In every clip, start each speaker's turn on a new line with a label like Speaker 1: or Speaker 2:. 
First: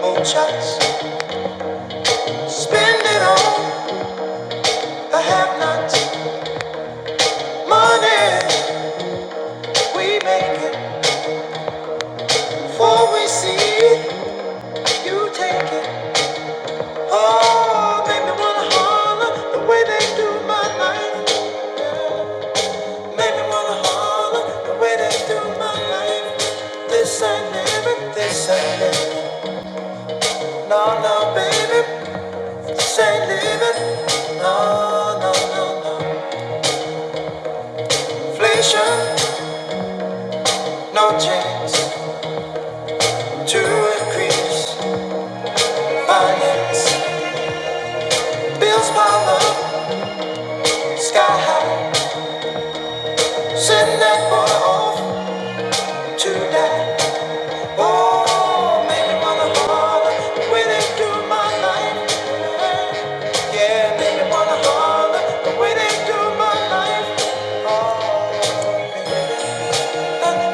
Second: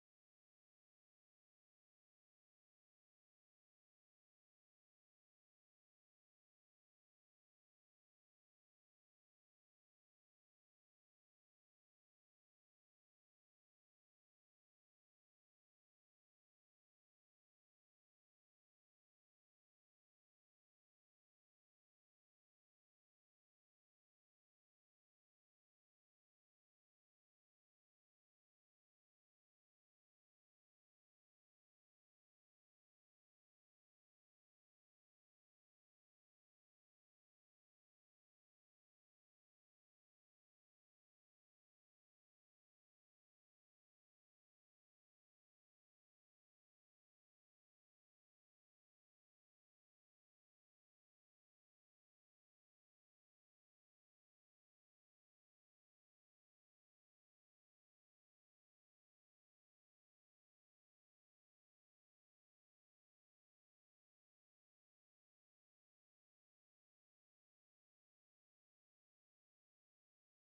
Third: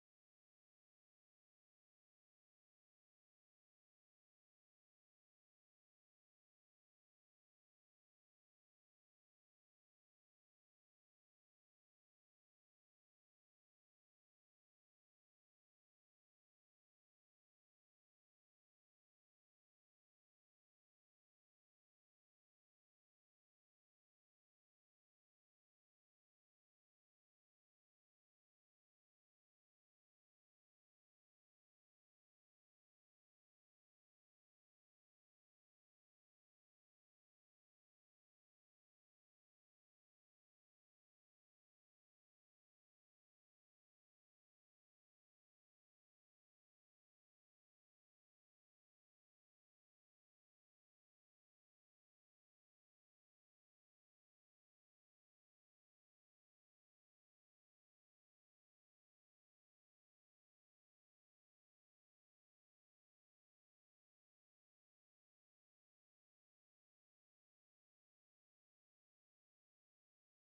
Speaker 1: Muchas, spend it on the have-nots. Money, we make it before we see it. You take it. Oh, make me wanna holler the way they do my life. Make me wanna holler the way they do my life. This ain't living, this ain't living. No, no, baby, just ain't leaving. No, no, no, no. Inflation, no change to increase. Finance, bills pile up, sky high. Send that boy off to die. Oh, make me wanna holler The way they do my life. Yeah, make me wanna holler The way they do my life. Oh. Thank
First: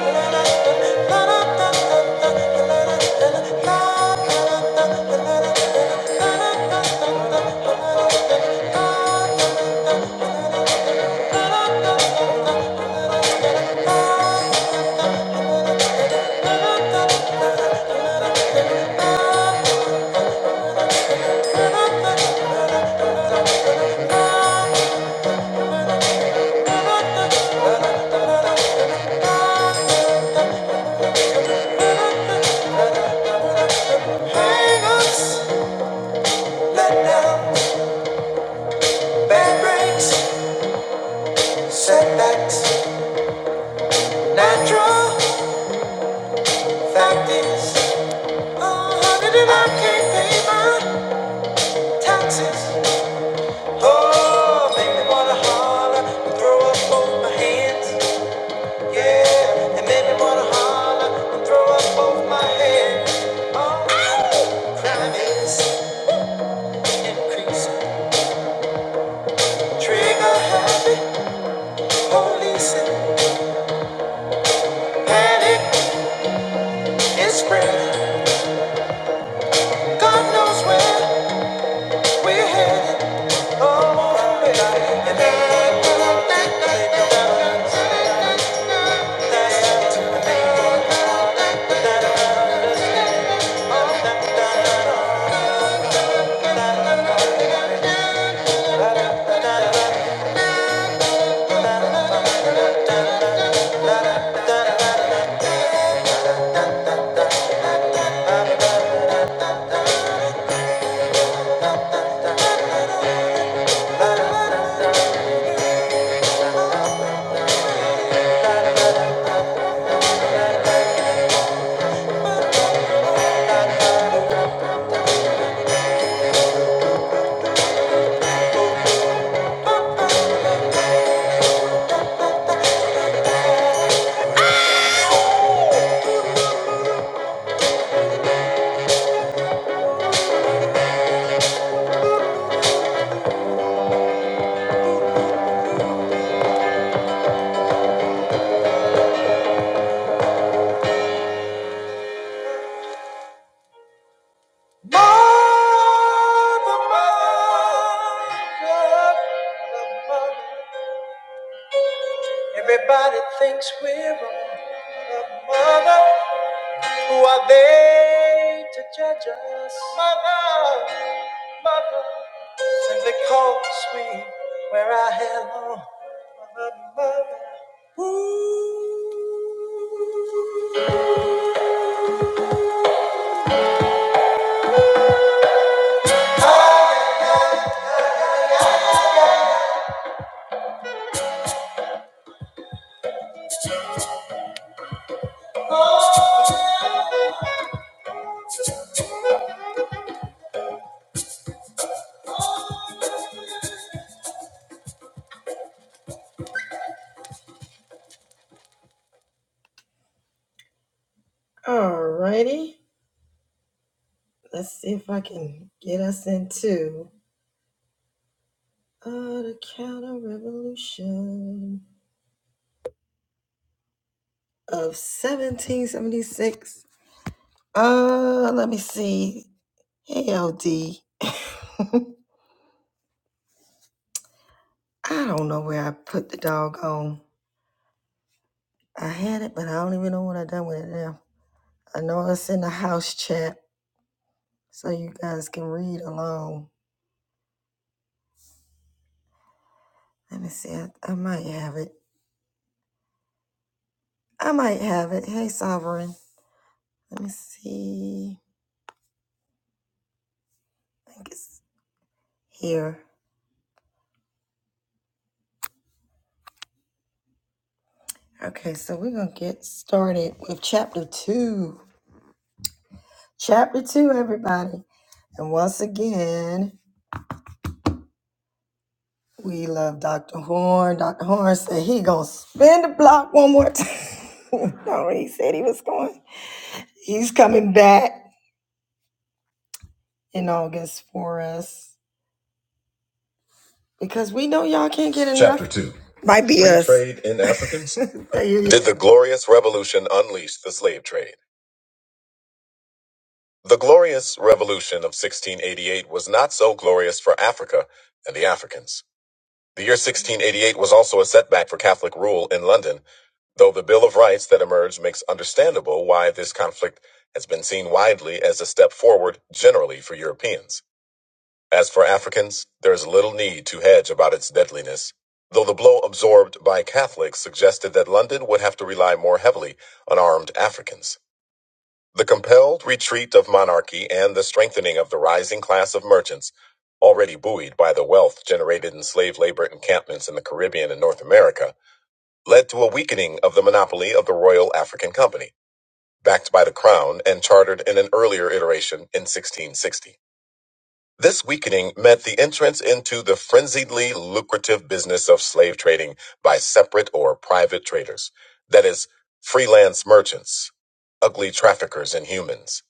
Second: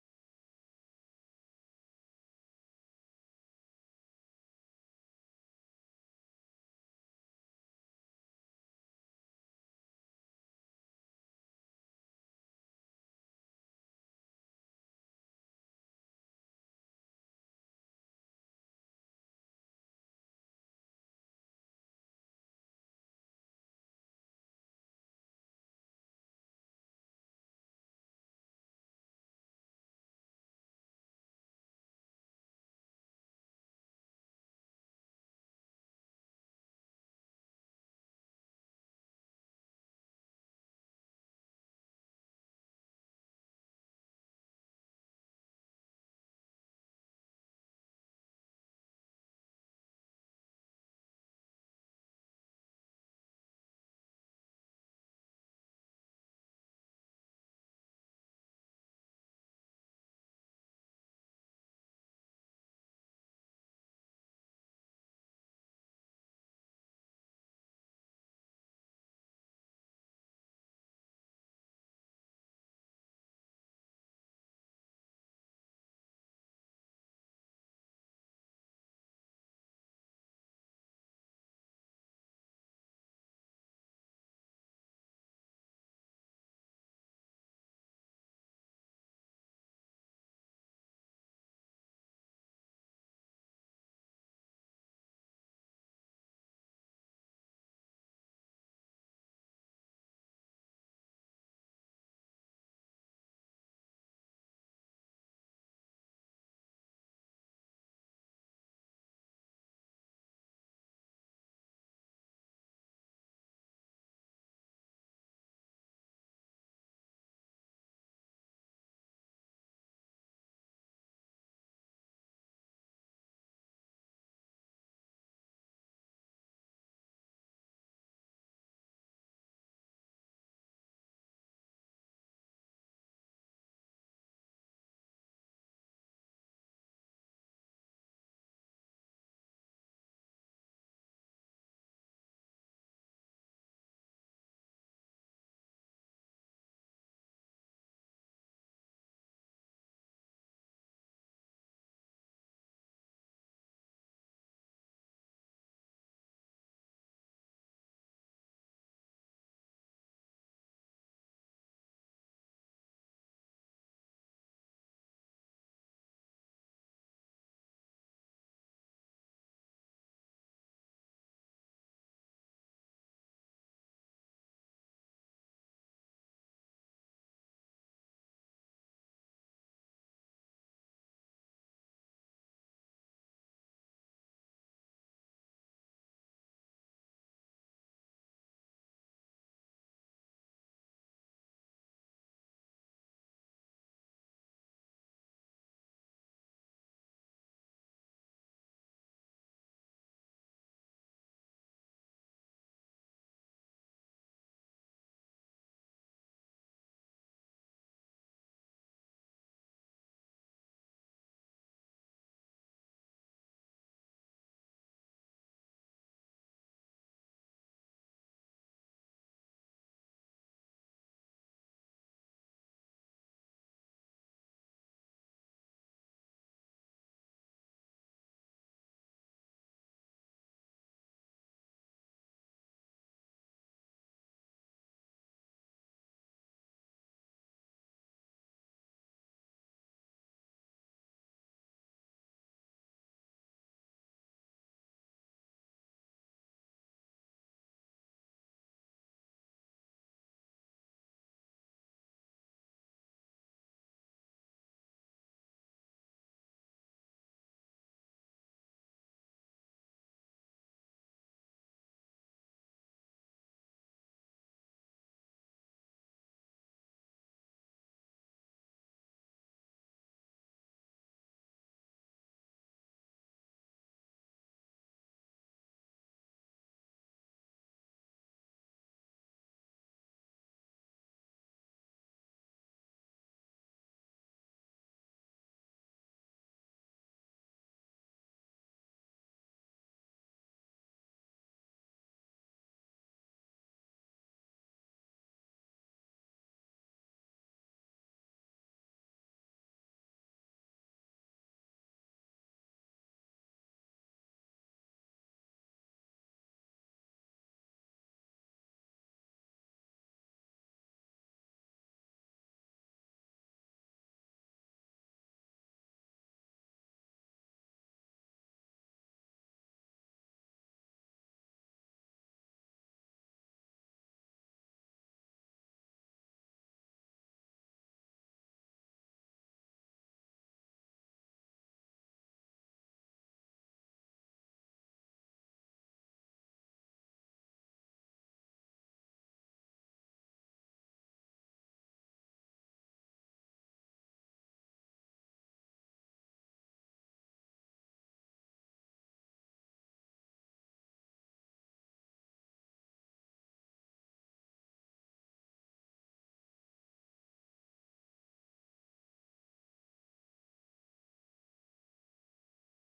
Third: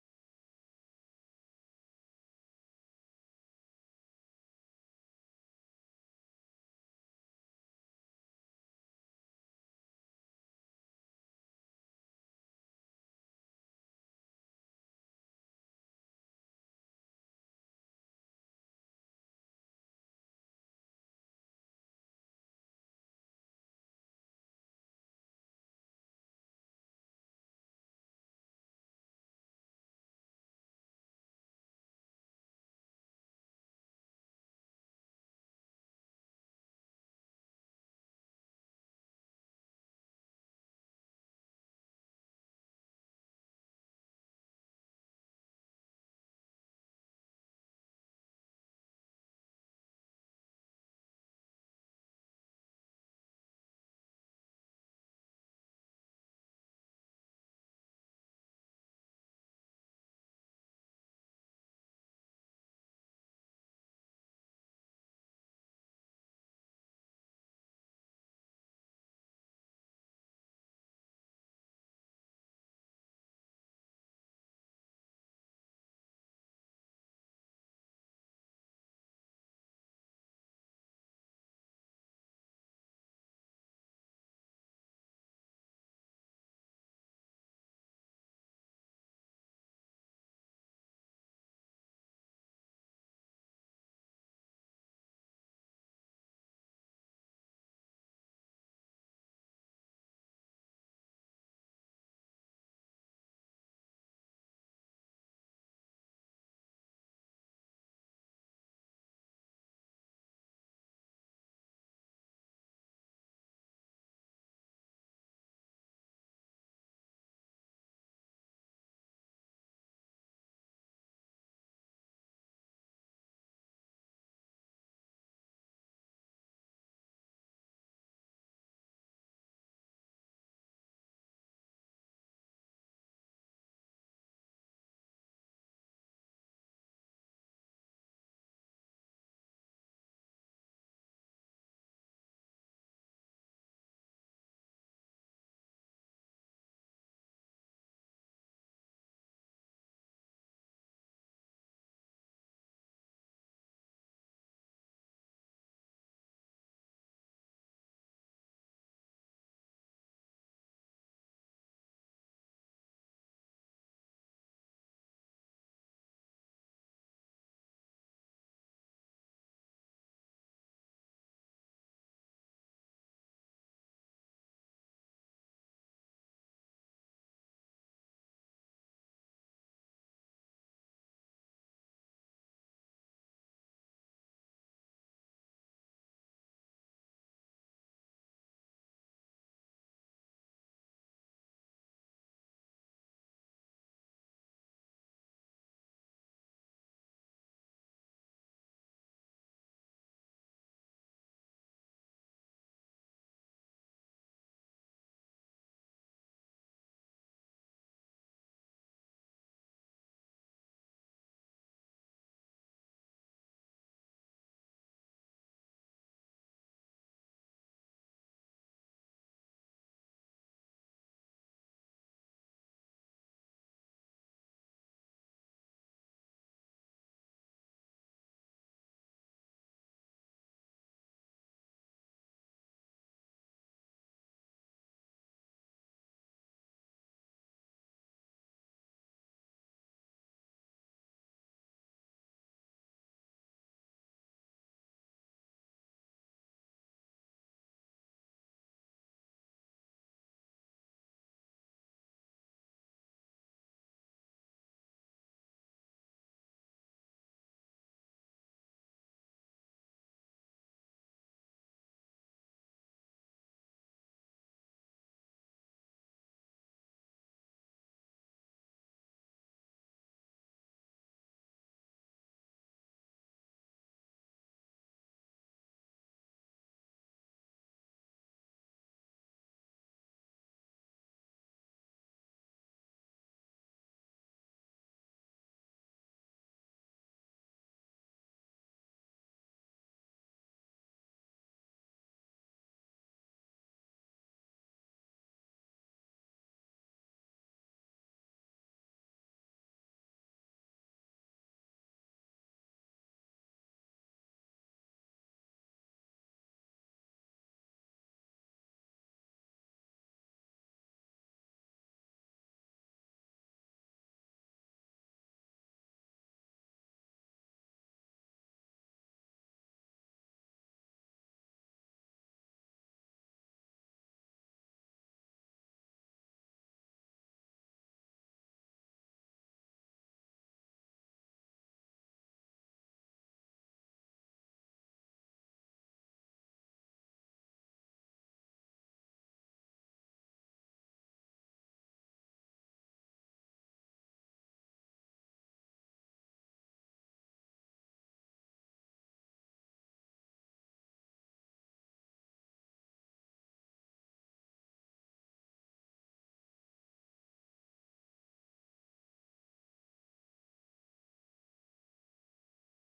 Speaker 1: you. Hang-ups, letdowns, bad breaks, setbacks, natural fact is, Oh, honey, did I can't pay my taxes. Oh, make me wanna holler and throw up both my hands. Yeah, it made me wanna holler and throw up both my hands. Oh, ow! crime is increasing, trigger happy, policing. Panic is spreading. God knows where we're headed. Oh, baby. And Mother, mother, mother. Everybody thinks we're wrong, but mother, who are they to judge us? Mother, mother, simply call we wear our hair long. Mother, mother, woo. Alrighty, let's see if I can get us into uh, the counter revolution of 1776. Uh, let me see. Hey, LD. I don't know where I put the doggone. I had it, but I don't even know what I done with it now. I know it's in the house chat, so you guys can read along. Let me see. I, I might have it. I might have it. Hey, Sovereign. Let me see. I think it's here. Okay, so we're gonna get started with chapter two. Chapter two, everybody. And once again. We love Dr. Horn. Dr. Horn said he gonna spin the block one more time. no, he said he was going. He's coming back in August for us because we know y'all can't get enough. Chapter 2 Might be Free us. Trade in Africans? There you go. Did the Glorious Revolution unleash the slave trade? The Glorious Revolution of 1688 was not so glorious for Africa and the Africans. The year 1688 was also a setback for Catholic rule in London. Though the Bill of Rights that emerged makes understandable why this conflict has been seen widely as a step forward generally for Europeans. As for Africans, there is little need to hedge about its deadliness, though the blow absorbed by Catholics suggested that London would have to rely more heavily on armed Africans. The compelled retreat of monarchy and the strengthening of the rising class of merchants, already buoyed by the wealth generated in slave labor encampments in the Caribbean and North America, led to a weakening of the monopoly of the Royal African Company, backed by the Crown and chartered in an earlier iteration in 1660. This weakening meant the entrance into the frenziedly lucrative business of slave trading by separate or private traders, that is, freelance merchants, ugly traffickers in humans.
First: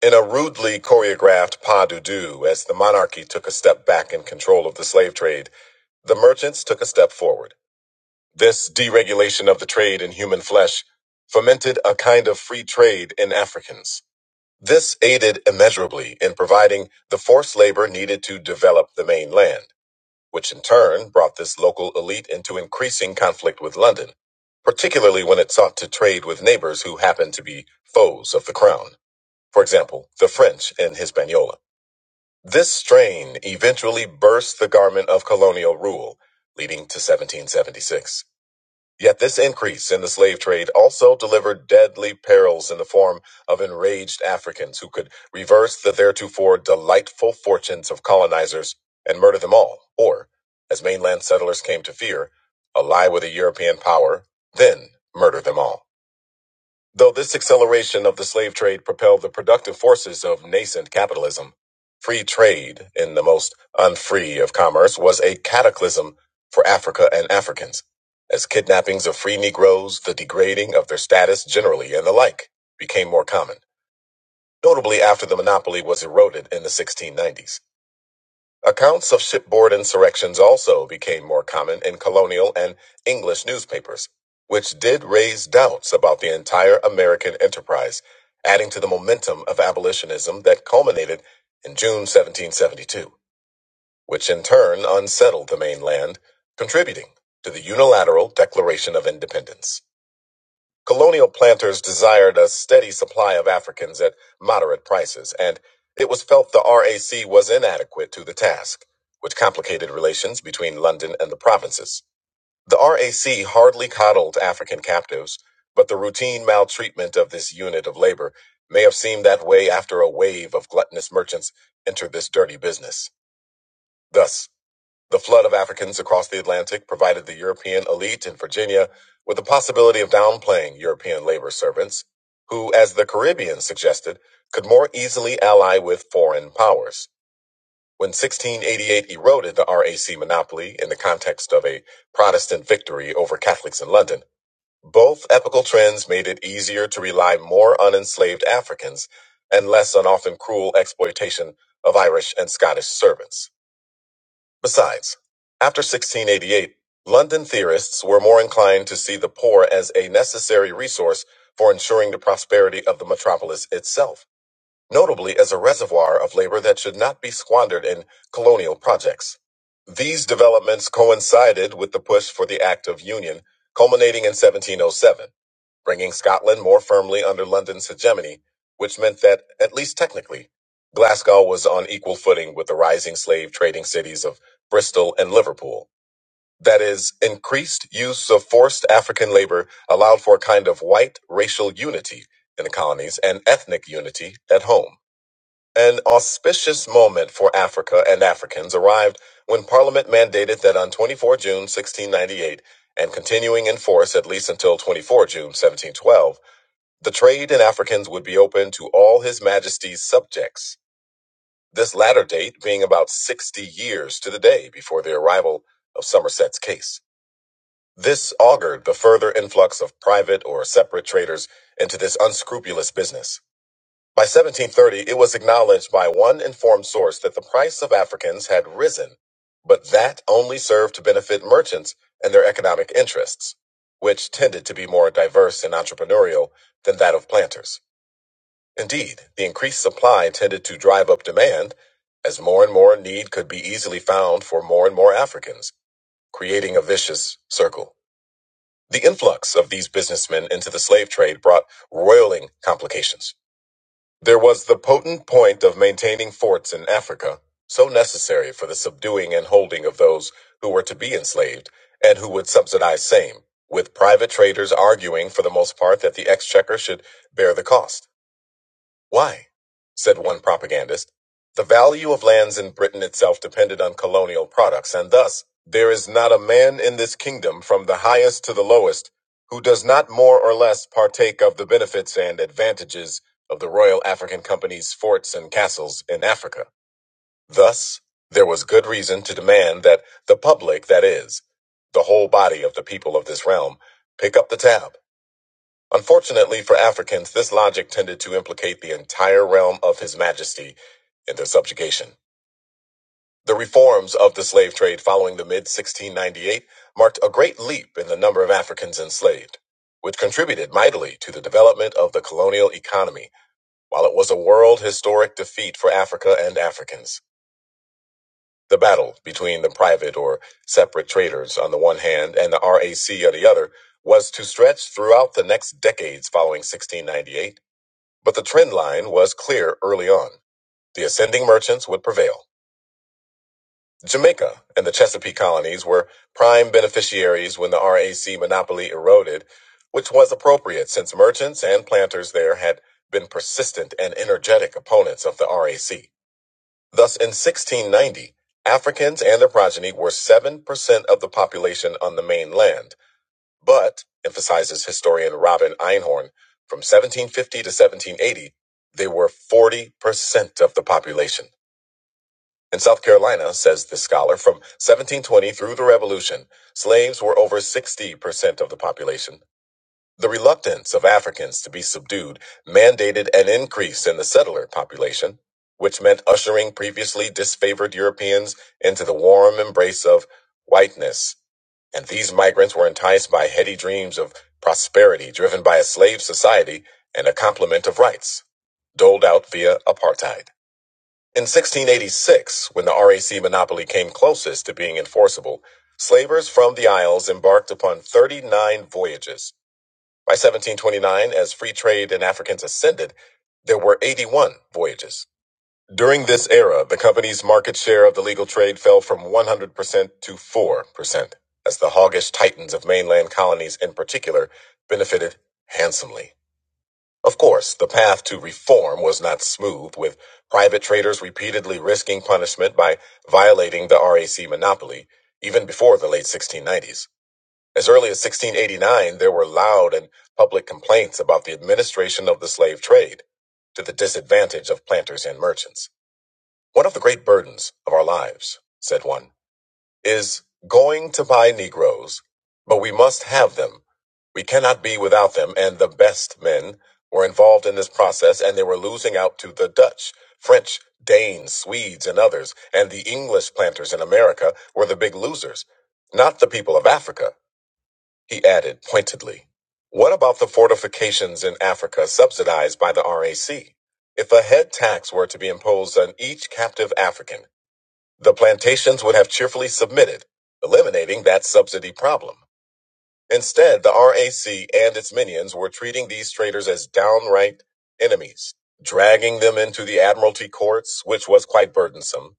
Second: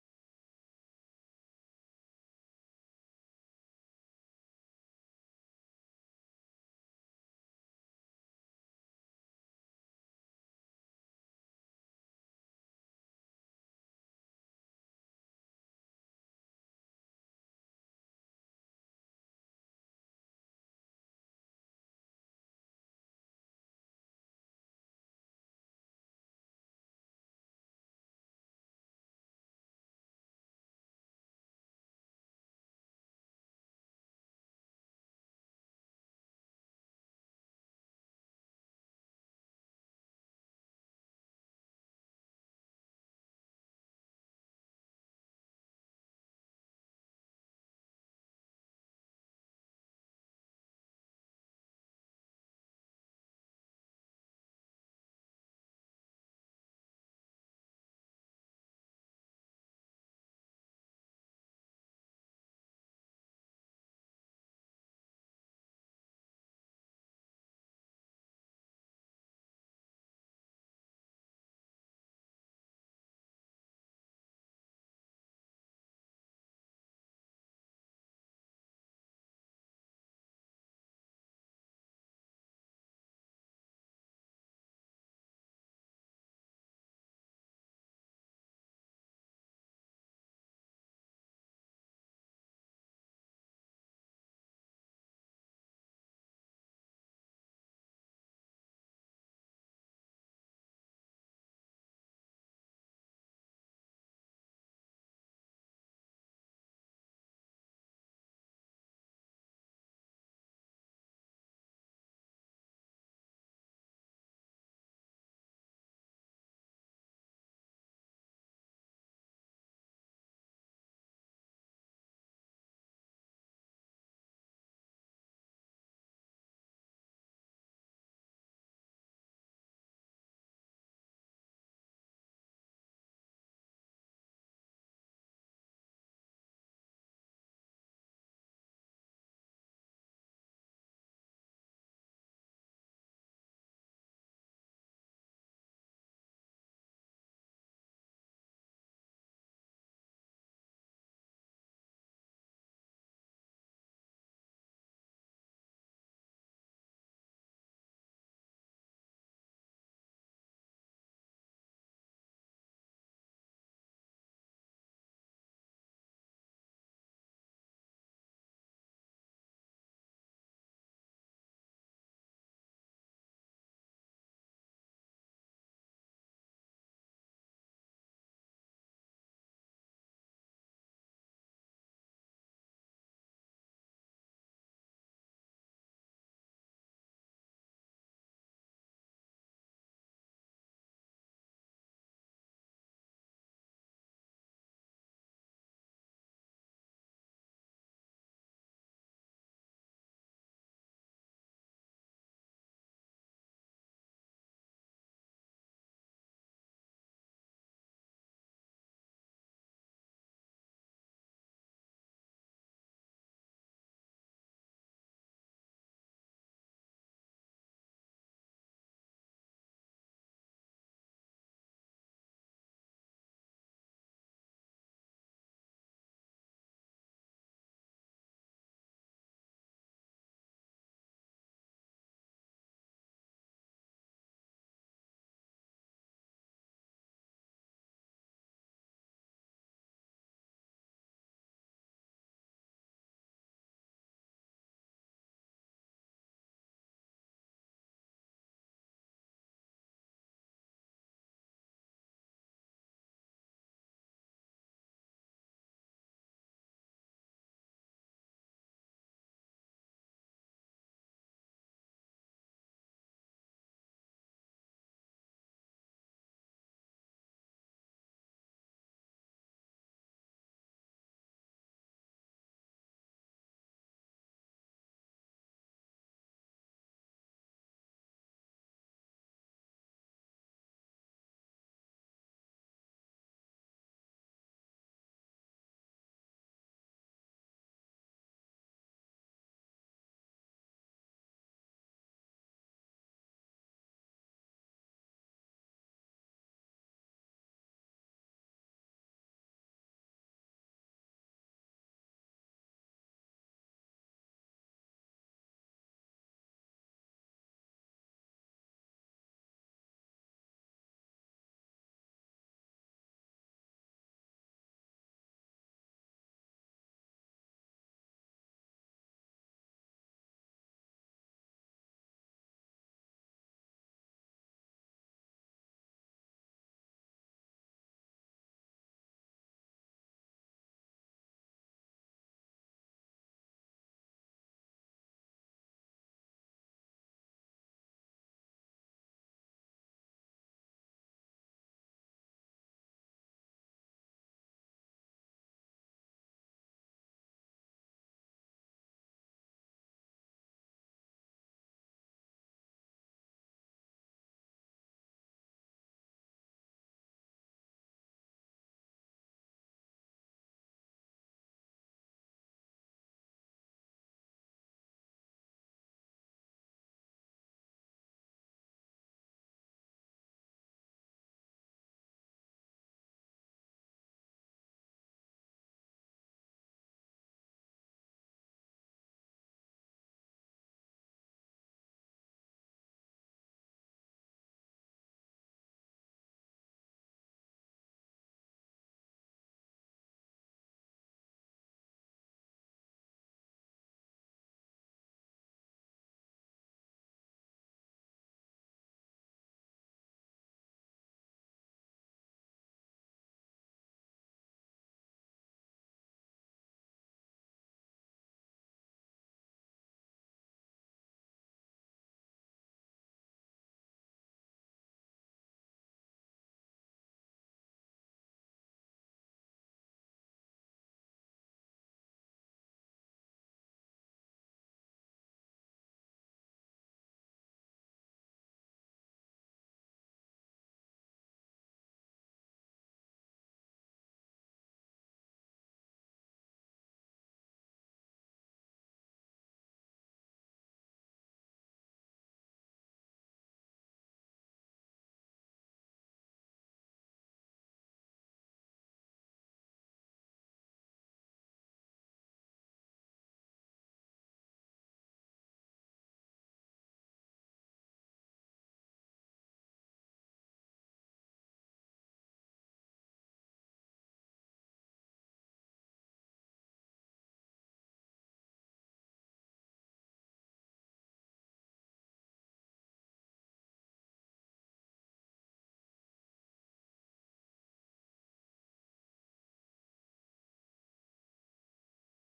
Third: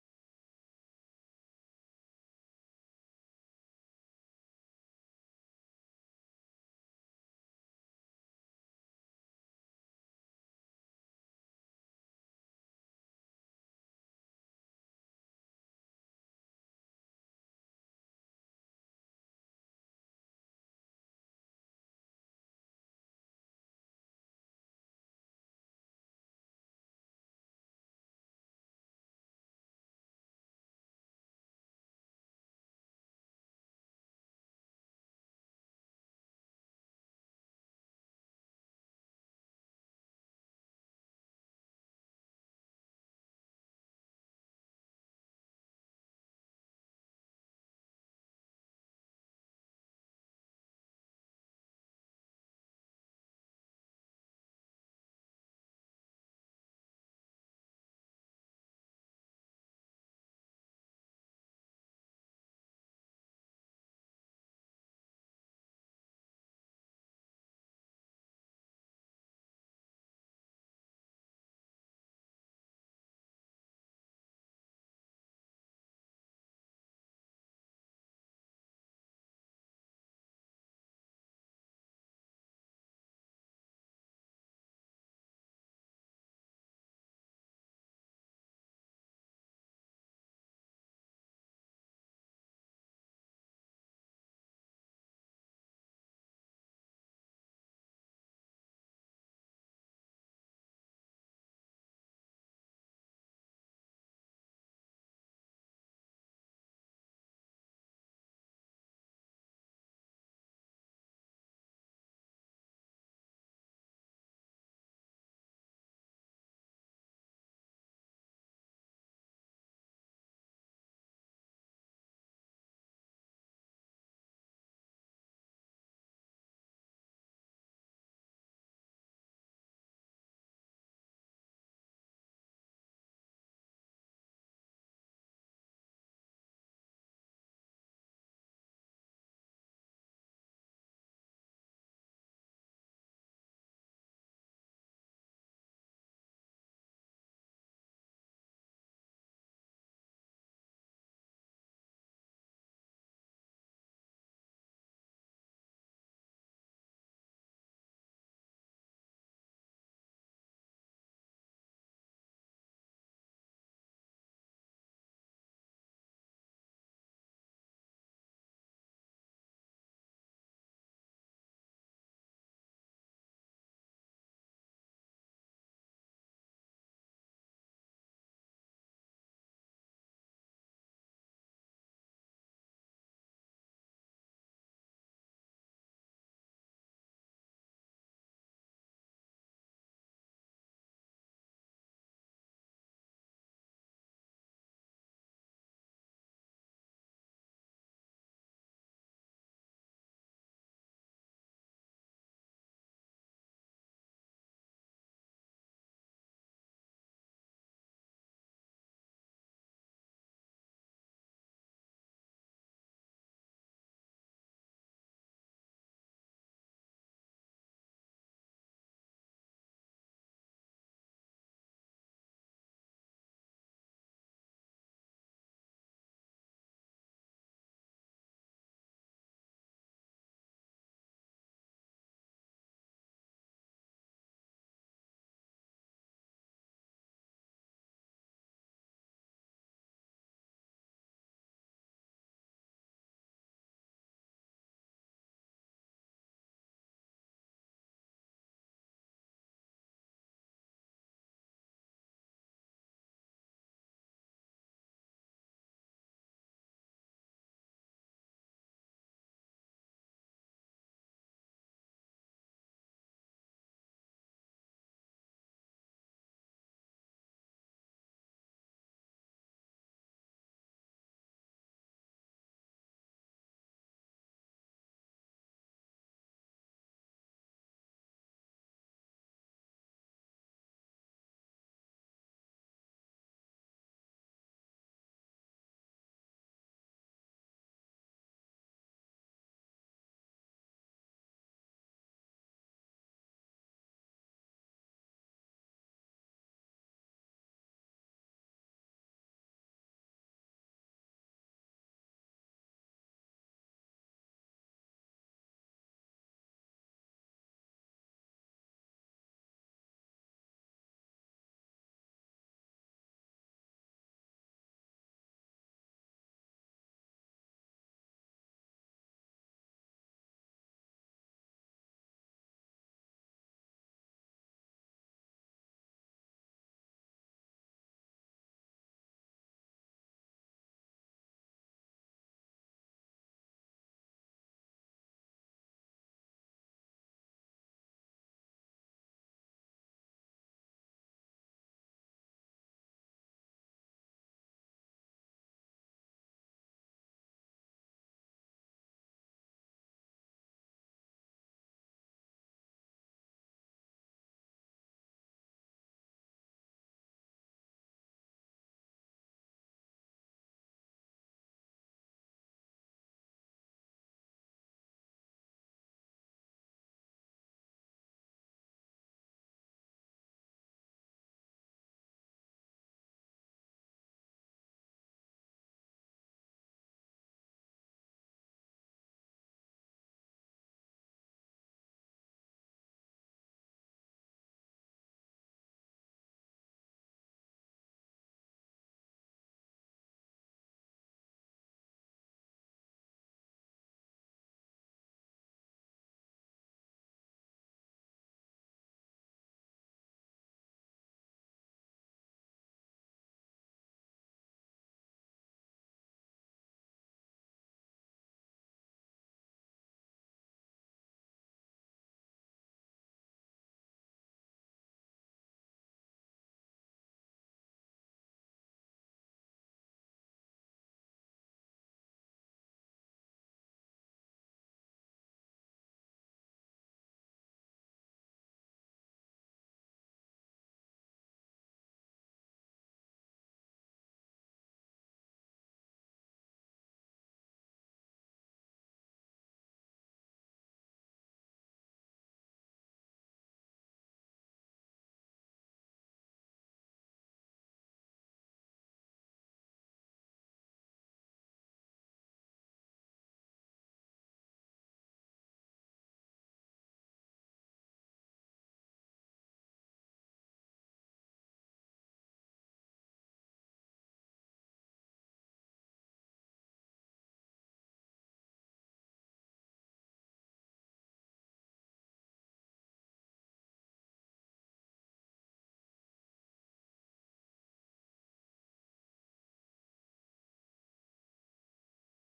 Speaker 1: In a rudely choreographed pas de deux, as the monarchy took a step back in control of the slave trade, the merchants took a step forward. This deregulation of the trade in human flesh fomented a kind of free trade in Africans. This aided immeasurably in providing the forced labor needed to develop the mainland, which in turn brought this local elite into increasing conflict with London, particularly when it sought to trade with neighbors who happened to be foes of the crown, for example, the French in Hispaniola. This strain eventually burst the garment of colonial rule, leading to 1776. Yet this increase in the slave trade also delivered deadly perils in the form of enraged Africans who could reverse the theretofore delightful fortunes of colonizers and murder them all, or, as mainland settlers came to fear, ally with a European power, then murder them all. Though this acceleration of the slave trade propelled the productive forces of nascent capitalism, free trade in the most unfree of commerce was a cataclysm for Africa and Africans, as kidnappings of free Negroes, the degrading of their status generally, and the like became more common, notably after the monopoly was eroded in the 1690s. Accounts of shipboard insurrections also became more common in colonial and English newspapers, which did raise doubts about the entire American enterprise, adding to the momentum of abolitionism that culminated in June 1772, which in turn unsettled the mainland, contributing to the unilateral Declaration of Independence. Colonial planters desired a steady supply of Africans at moderate prices, and it was felt the RAC was inadequate to the task, which complicated relations between London and the provinces. The RAC hardly coddled African captives, but the routine maltreatment of this unit of labor may have seemed that way after a wave of gluttonous merchants entered this dirty business. Thus, the flood of Africans across the Atlantic provided the European elite in Virginia with the possibility of downplaying European labor servants, who, as the Caribbean suggested, could more easily ally with foreign powers. When 1688 eroded the RAC monopoly in the context of a Protestant victory over Catholics in London, both epical trends made it easier to rely more on enslaved Africans and less on often cruel exploitation of Irish and Scottish servants. Besides, after 1688, London theorists were more inclined to see the poor as a necessary resource for ensuring the prosperity of the metropolis itself, notably as a reservoir of labor that should not be squandered in colonial projects. These developments coincided with the push for the Act of Union, culminating in 1707 bringing Scotland more firmly under London's hegemony, which meant that, at least technically, Glasgow was on equal footing with the rising slave trading cities of Bristol and Liverpool. That is, increased use of forced African labor allowed for a kind of white racial unity in the colonies and ethnic unity at home. An auspicious moment for Africa and Africans arrived when Parliament mandated that on 24 June 1698, and continuing in force at least until 24 June 1712, the trade in Africans would be open to all His Majesty's subjects, this latter date being about 60 years to the day before the arrival of Somerset's case. This augured the further influx of private or separate traders into this unscrupulous business. By 1730, it was acknowledged by one informed source that the price of Africans had risen, but that only served to benefit merchants and their economic interests, which tended to be more diverse and entrepreneurial than that of planters. Indeed, the increased supply tended to drive up demand as more and more need could be easily found for more and more Africans, creating a vicious circle. The influx of these businessmen into the slave trade brought roiling complications. There was the potent point of maintaining forts in Africa, so necessary for the subduing and holding of those who were to be enslaved and who would subsidize same, with private traders arguing for the most part that the exchequer should bear the cost. Why? said one propagandist. The value of lands in Britain itself depended on colonial products, and thus there is not a man in this kingdom, from the highest to the lowest, who does not more or less partake of the benefits and advantages of the Royal African Company's forts and castles in Africa. Thus, there was good reason to demand that the public, that is, the whole body of the people of this realm, pick up the tab Unfortunately for Africans, this logic tended to implicate the entire realm of His Majesty in their subjugation. The reforms of the slave trade following the mid 1698 marked a great leap in the number of Africans enslaved, which contributed mightily to the development of the colonial economy, while it was a world historic defeat for Africa and Africans. The battle between the private or separate traders on the one hand and the RAC on the other was to stretch throughout the next decades following 1698 But the trend line was clear early on. The ascending merchants would prevail. Jamaica and the Chesapeake colonies were prime beneficiaries when the RAC monopoly eroded, which was appropriate since merchants and planters there had been persistent and energetic opponents of the RAC. Thus, in 1690, Africans and their progeny were 7% of the population on the mainland but, emphasizes historian Robin Einhorn, from 1750 to 1780, they were 40% of the population. In South Carolina, says this scholar, from 1720 through the Revolution, slaves were over 60% of the population. The reluctance of Africans to be subdued mandated an increase in the settler population, which meant ushering previously disfavored Europeans into the warm embrace of whiteness. And these migrants were enticed by heady dreams of prosperity driven by a slave society and a complement of rights, doled out via apartheid. In 1686, when the RAC monopoly came closest to being enforceable, slavers from the Isles embarked upon 39 voyages by 1729, as free trade and Africans ascended, there were 81 voyages. During this era, the company's market share of the legal trade fell from 100% to 4%, as the hoggish titans of mainland colonies in particular benefited handsomely. Of course, the path to reform was not smooth, with private traders repeatedly risking punishment by violating the RAC monopoly, even before the late 1690s. As early as 1689, there were loud and public complaints about the administration of the slave trade to the disadvantage of planters and merchants. One of the great burdens of our lives, said one, is going to buy Negroes, but we must have them. We cannot be without them, and the best men were involved in this process, and they were losing out to the Dutch, French, Danes, Swedes, and others, and the English planters in America were the big losers, not the people of Africa. He added pointedly, What about the fortifications in Africa subsidized by the RAC? If a head tax were to be imposed on each captive African, the plantations would have cheerfully submitted, eliminating that subsidy problem. Instead, the RAC and its minions were treating these traders as downright enemies, dragging them into the Admiralty courts, which was quite burdensome,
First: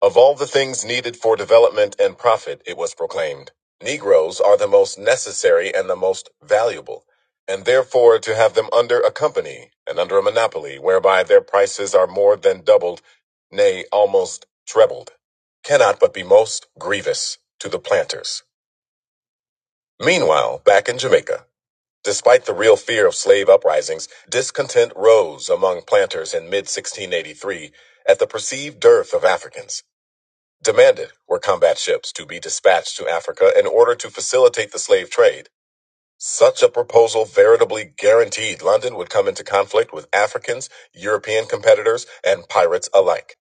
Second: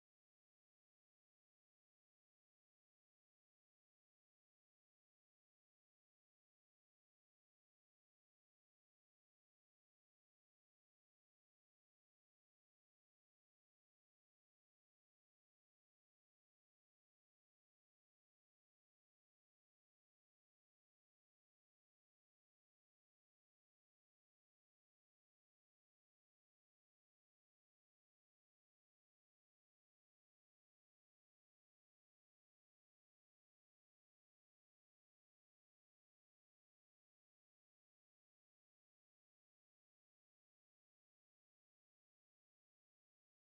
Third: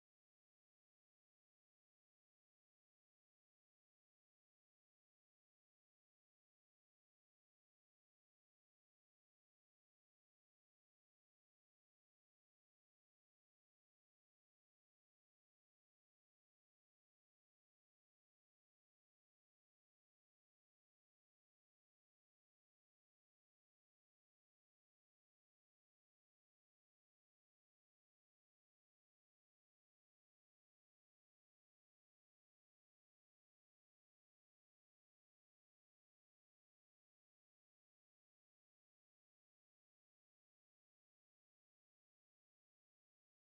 Speaker 1: of all the things needed for development and profit, it was proclaimed, Negroes are the most necessary and the most valuable, and therefore to have them under a company and under a monopoly whereby their prices are more than doubled, nay, almost trebled, cannot but be most grievous to the planters. Meanwhile, back in Jamaica, despite the real fear of slave uprisings, discontent rose among planters in mid 1683 at the perceived dearth of Africans. Demanded were combat ships to be dispatched to Africa in order to facilitate the slave trade. Such a proposal veritably guaranteed London would come into conflict with Africans, European competitors, and pirates alike.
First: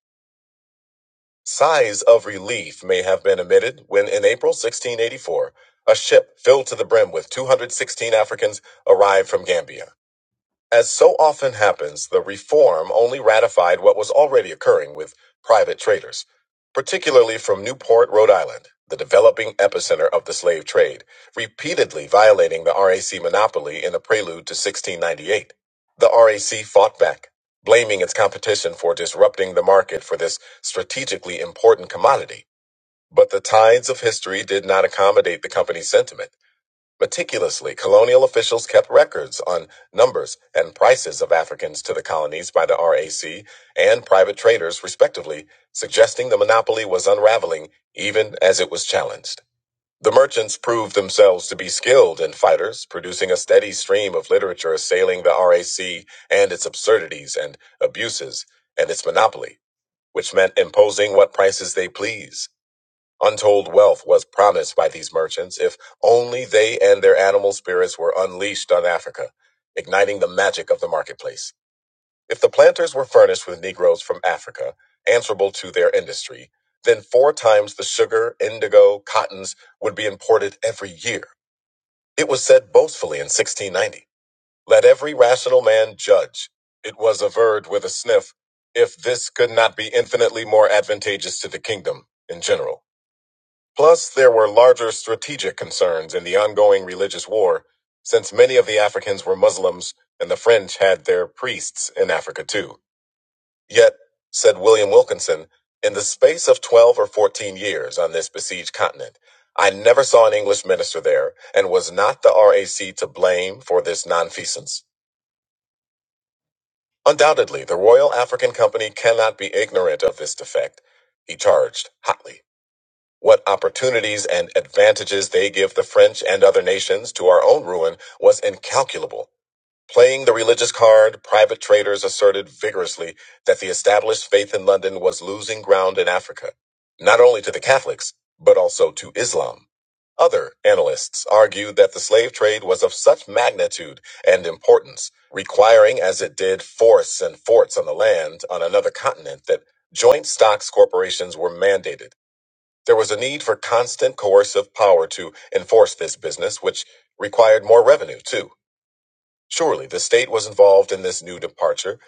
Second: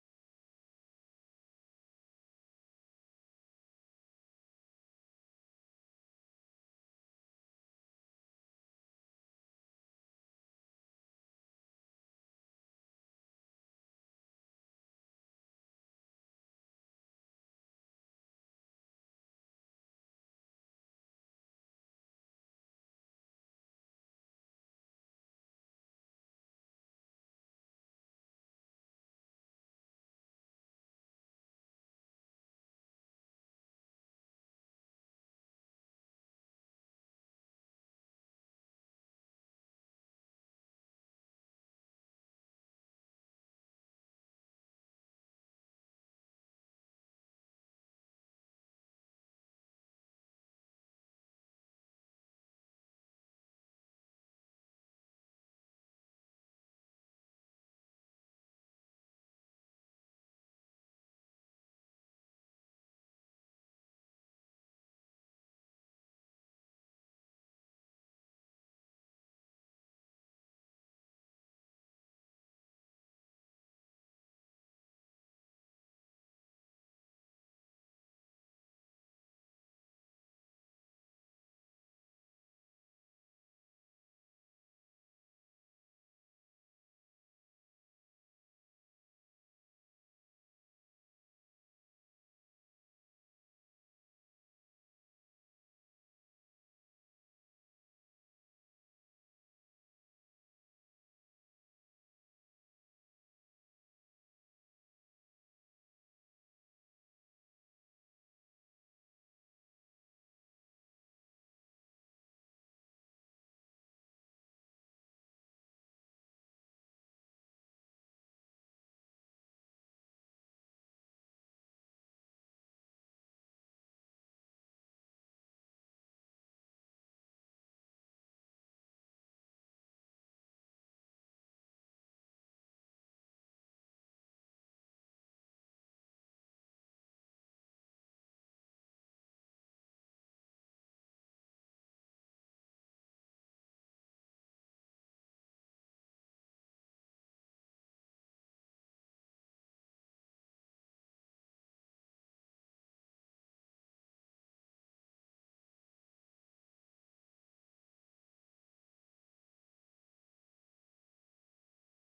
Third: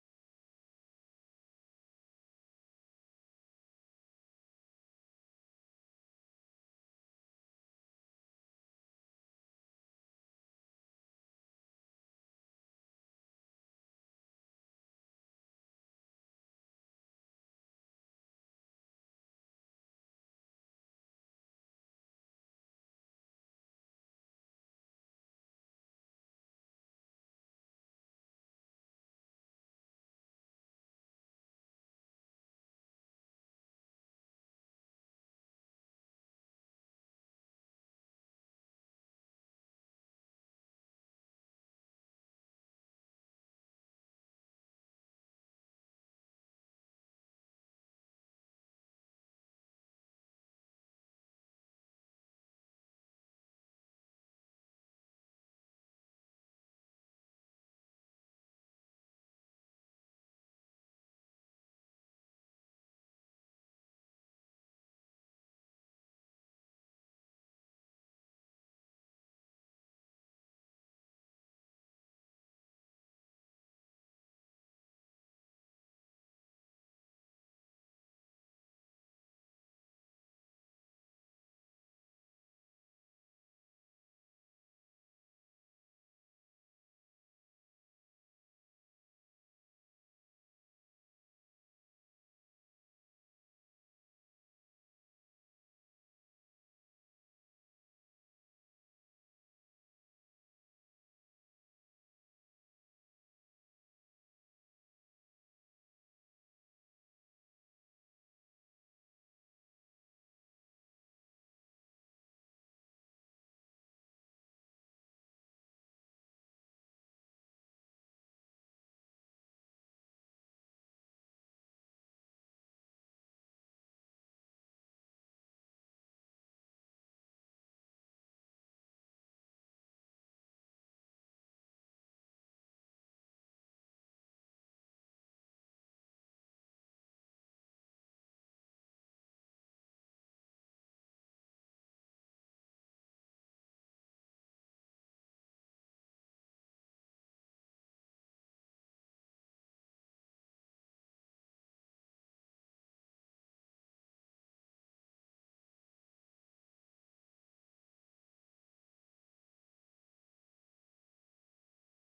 Speaker 1: Sighs of relief may have been emitted when, in April 1684, a ship filled to the brim with 216 Africans arrived from Gambia. As so often happens, the reform only ratified what was already occurring with private traders, particularly from Newport, Rhode Island, the developing epicenter of the slave trade, repeatedly violating the RAC monopoly in a prelude to 1698. The RAC fought back, blaming its competition for disrupting the market for this strategically important commodity. But the tides of history did not accommodate the company's sentiment. Meticulously, colonial officials kept records on numbers and prices of Africans to the colonies by the RAC and private traders, respectively, suggesting the monopoly was unraveling even as it was challenged. The merchants proved themselves to be skilled in fighters, producing a steady stream of literature assailing the RAC and its absurdities and abuses and its monopoly, which meant imposing what prices they please. Untold wealth was promised by these merchants if only they and their animal spirits were unleashed on Africa, igniting the magic of the marketplace. If the planters were furnished with Negroes from Africa, answerable to their industry, then four times the sugar, indigo, cottons would be imported every year. It was said boastfully in 1690. Let every rational man judge. It was averred with a sniff if this could not be infinitely more advantageous to the kingdom in general. Plus, there were larger strategic concerns in the ongoing religious war, since many of the Africans were Muslims and the French had their priests in Africa too. Yet, said William Wilkinson, in the space of 12 or 14 years on this besieged continent, I never saw an English minister there and was not the RAC to blame for this nonfeasance. Undoubtedly, the Royal African Company cannot be ignorant of this defect, he charged hotly. What opportunities and advantages they give the French and other nations to our own ruin was incalculable. Playing the religious card, private traders asserted vigorously that the established faith in London was losing ground in Africa, not only to the Catholics, but also to Islam. Other analysts argued that the slave trade was of such magnitude and importance, requiring as it did forests and forts on the land on another continent, that joint stocks corporations were mandated there was a need for constant coercive power to enforce this business, which required more revenue, too. Surely the state was involved in this new departure,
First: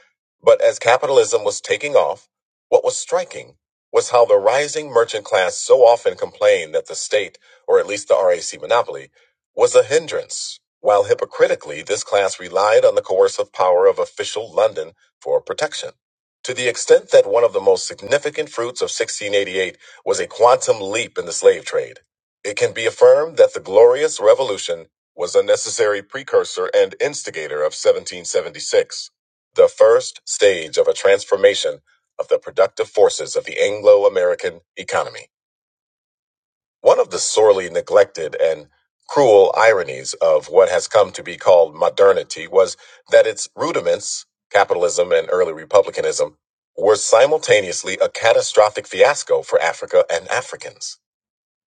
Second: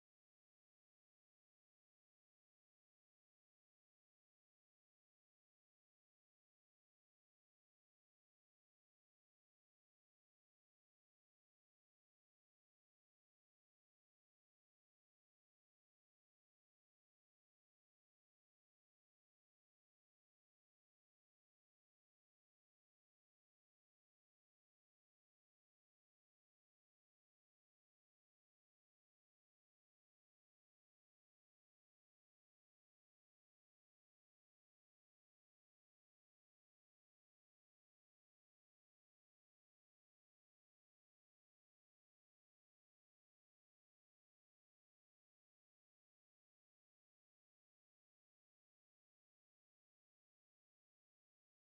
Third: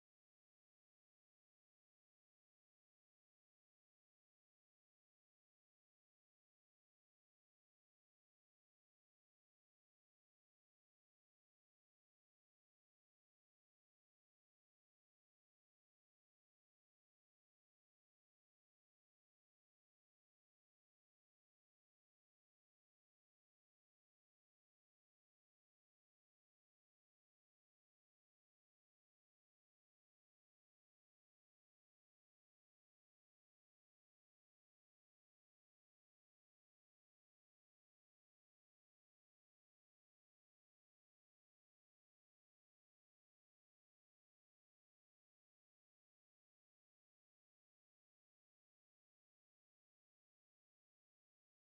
Speaker 1: but as capitalism was taking off, what was striking was how the rising merchant class so often complained that the state, or at least the RAC monopoly, was a hindrance, while hypocritically this class relied on the coercive power of official London for protection. To the extent that one of the most significant fruits of 1688 was a quantum leap in the slave trade, it can be affirmed that the Glorious Revolution was a necessary precursor and instigator of 1776, the first stage of a transformation of the productive forces of the Anglo American economy. One of the sorely neglected and cruel ironies of what has come to be called modernity was that its rudiments, capitalism and early republicanism, were simultaneously a catastrophic fiasco for Africa and Africans.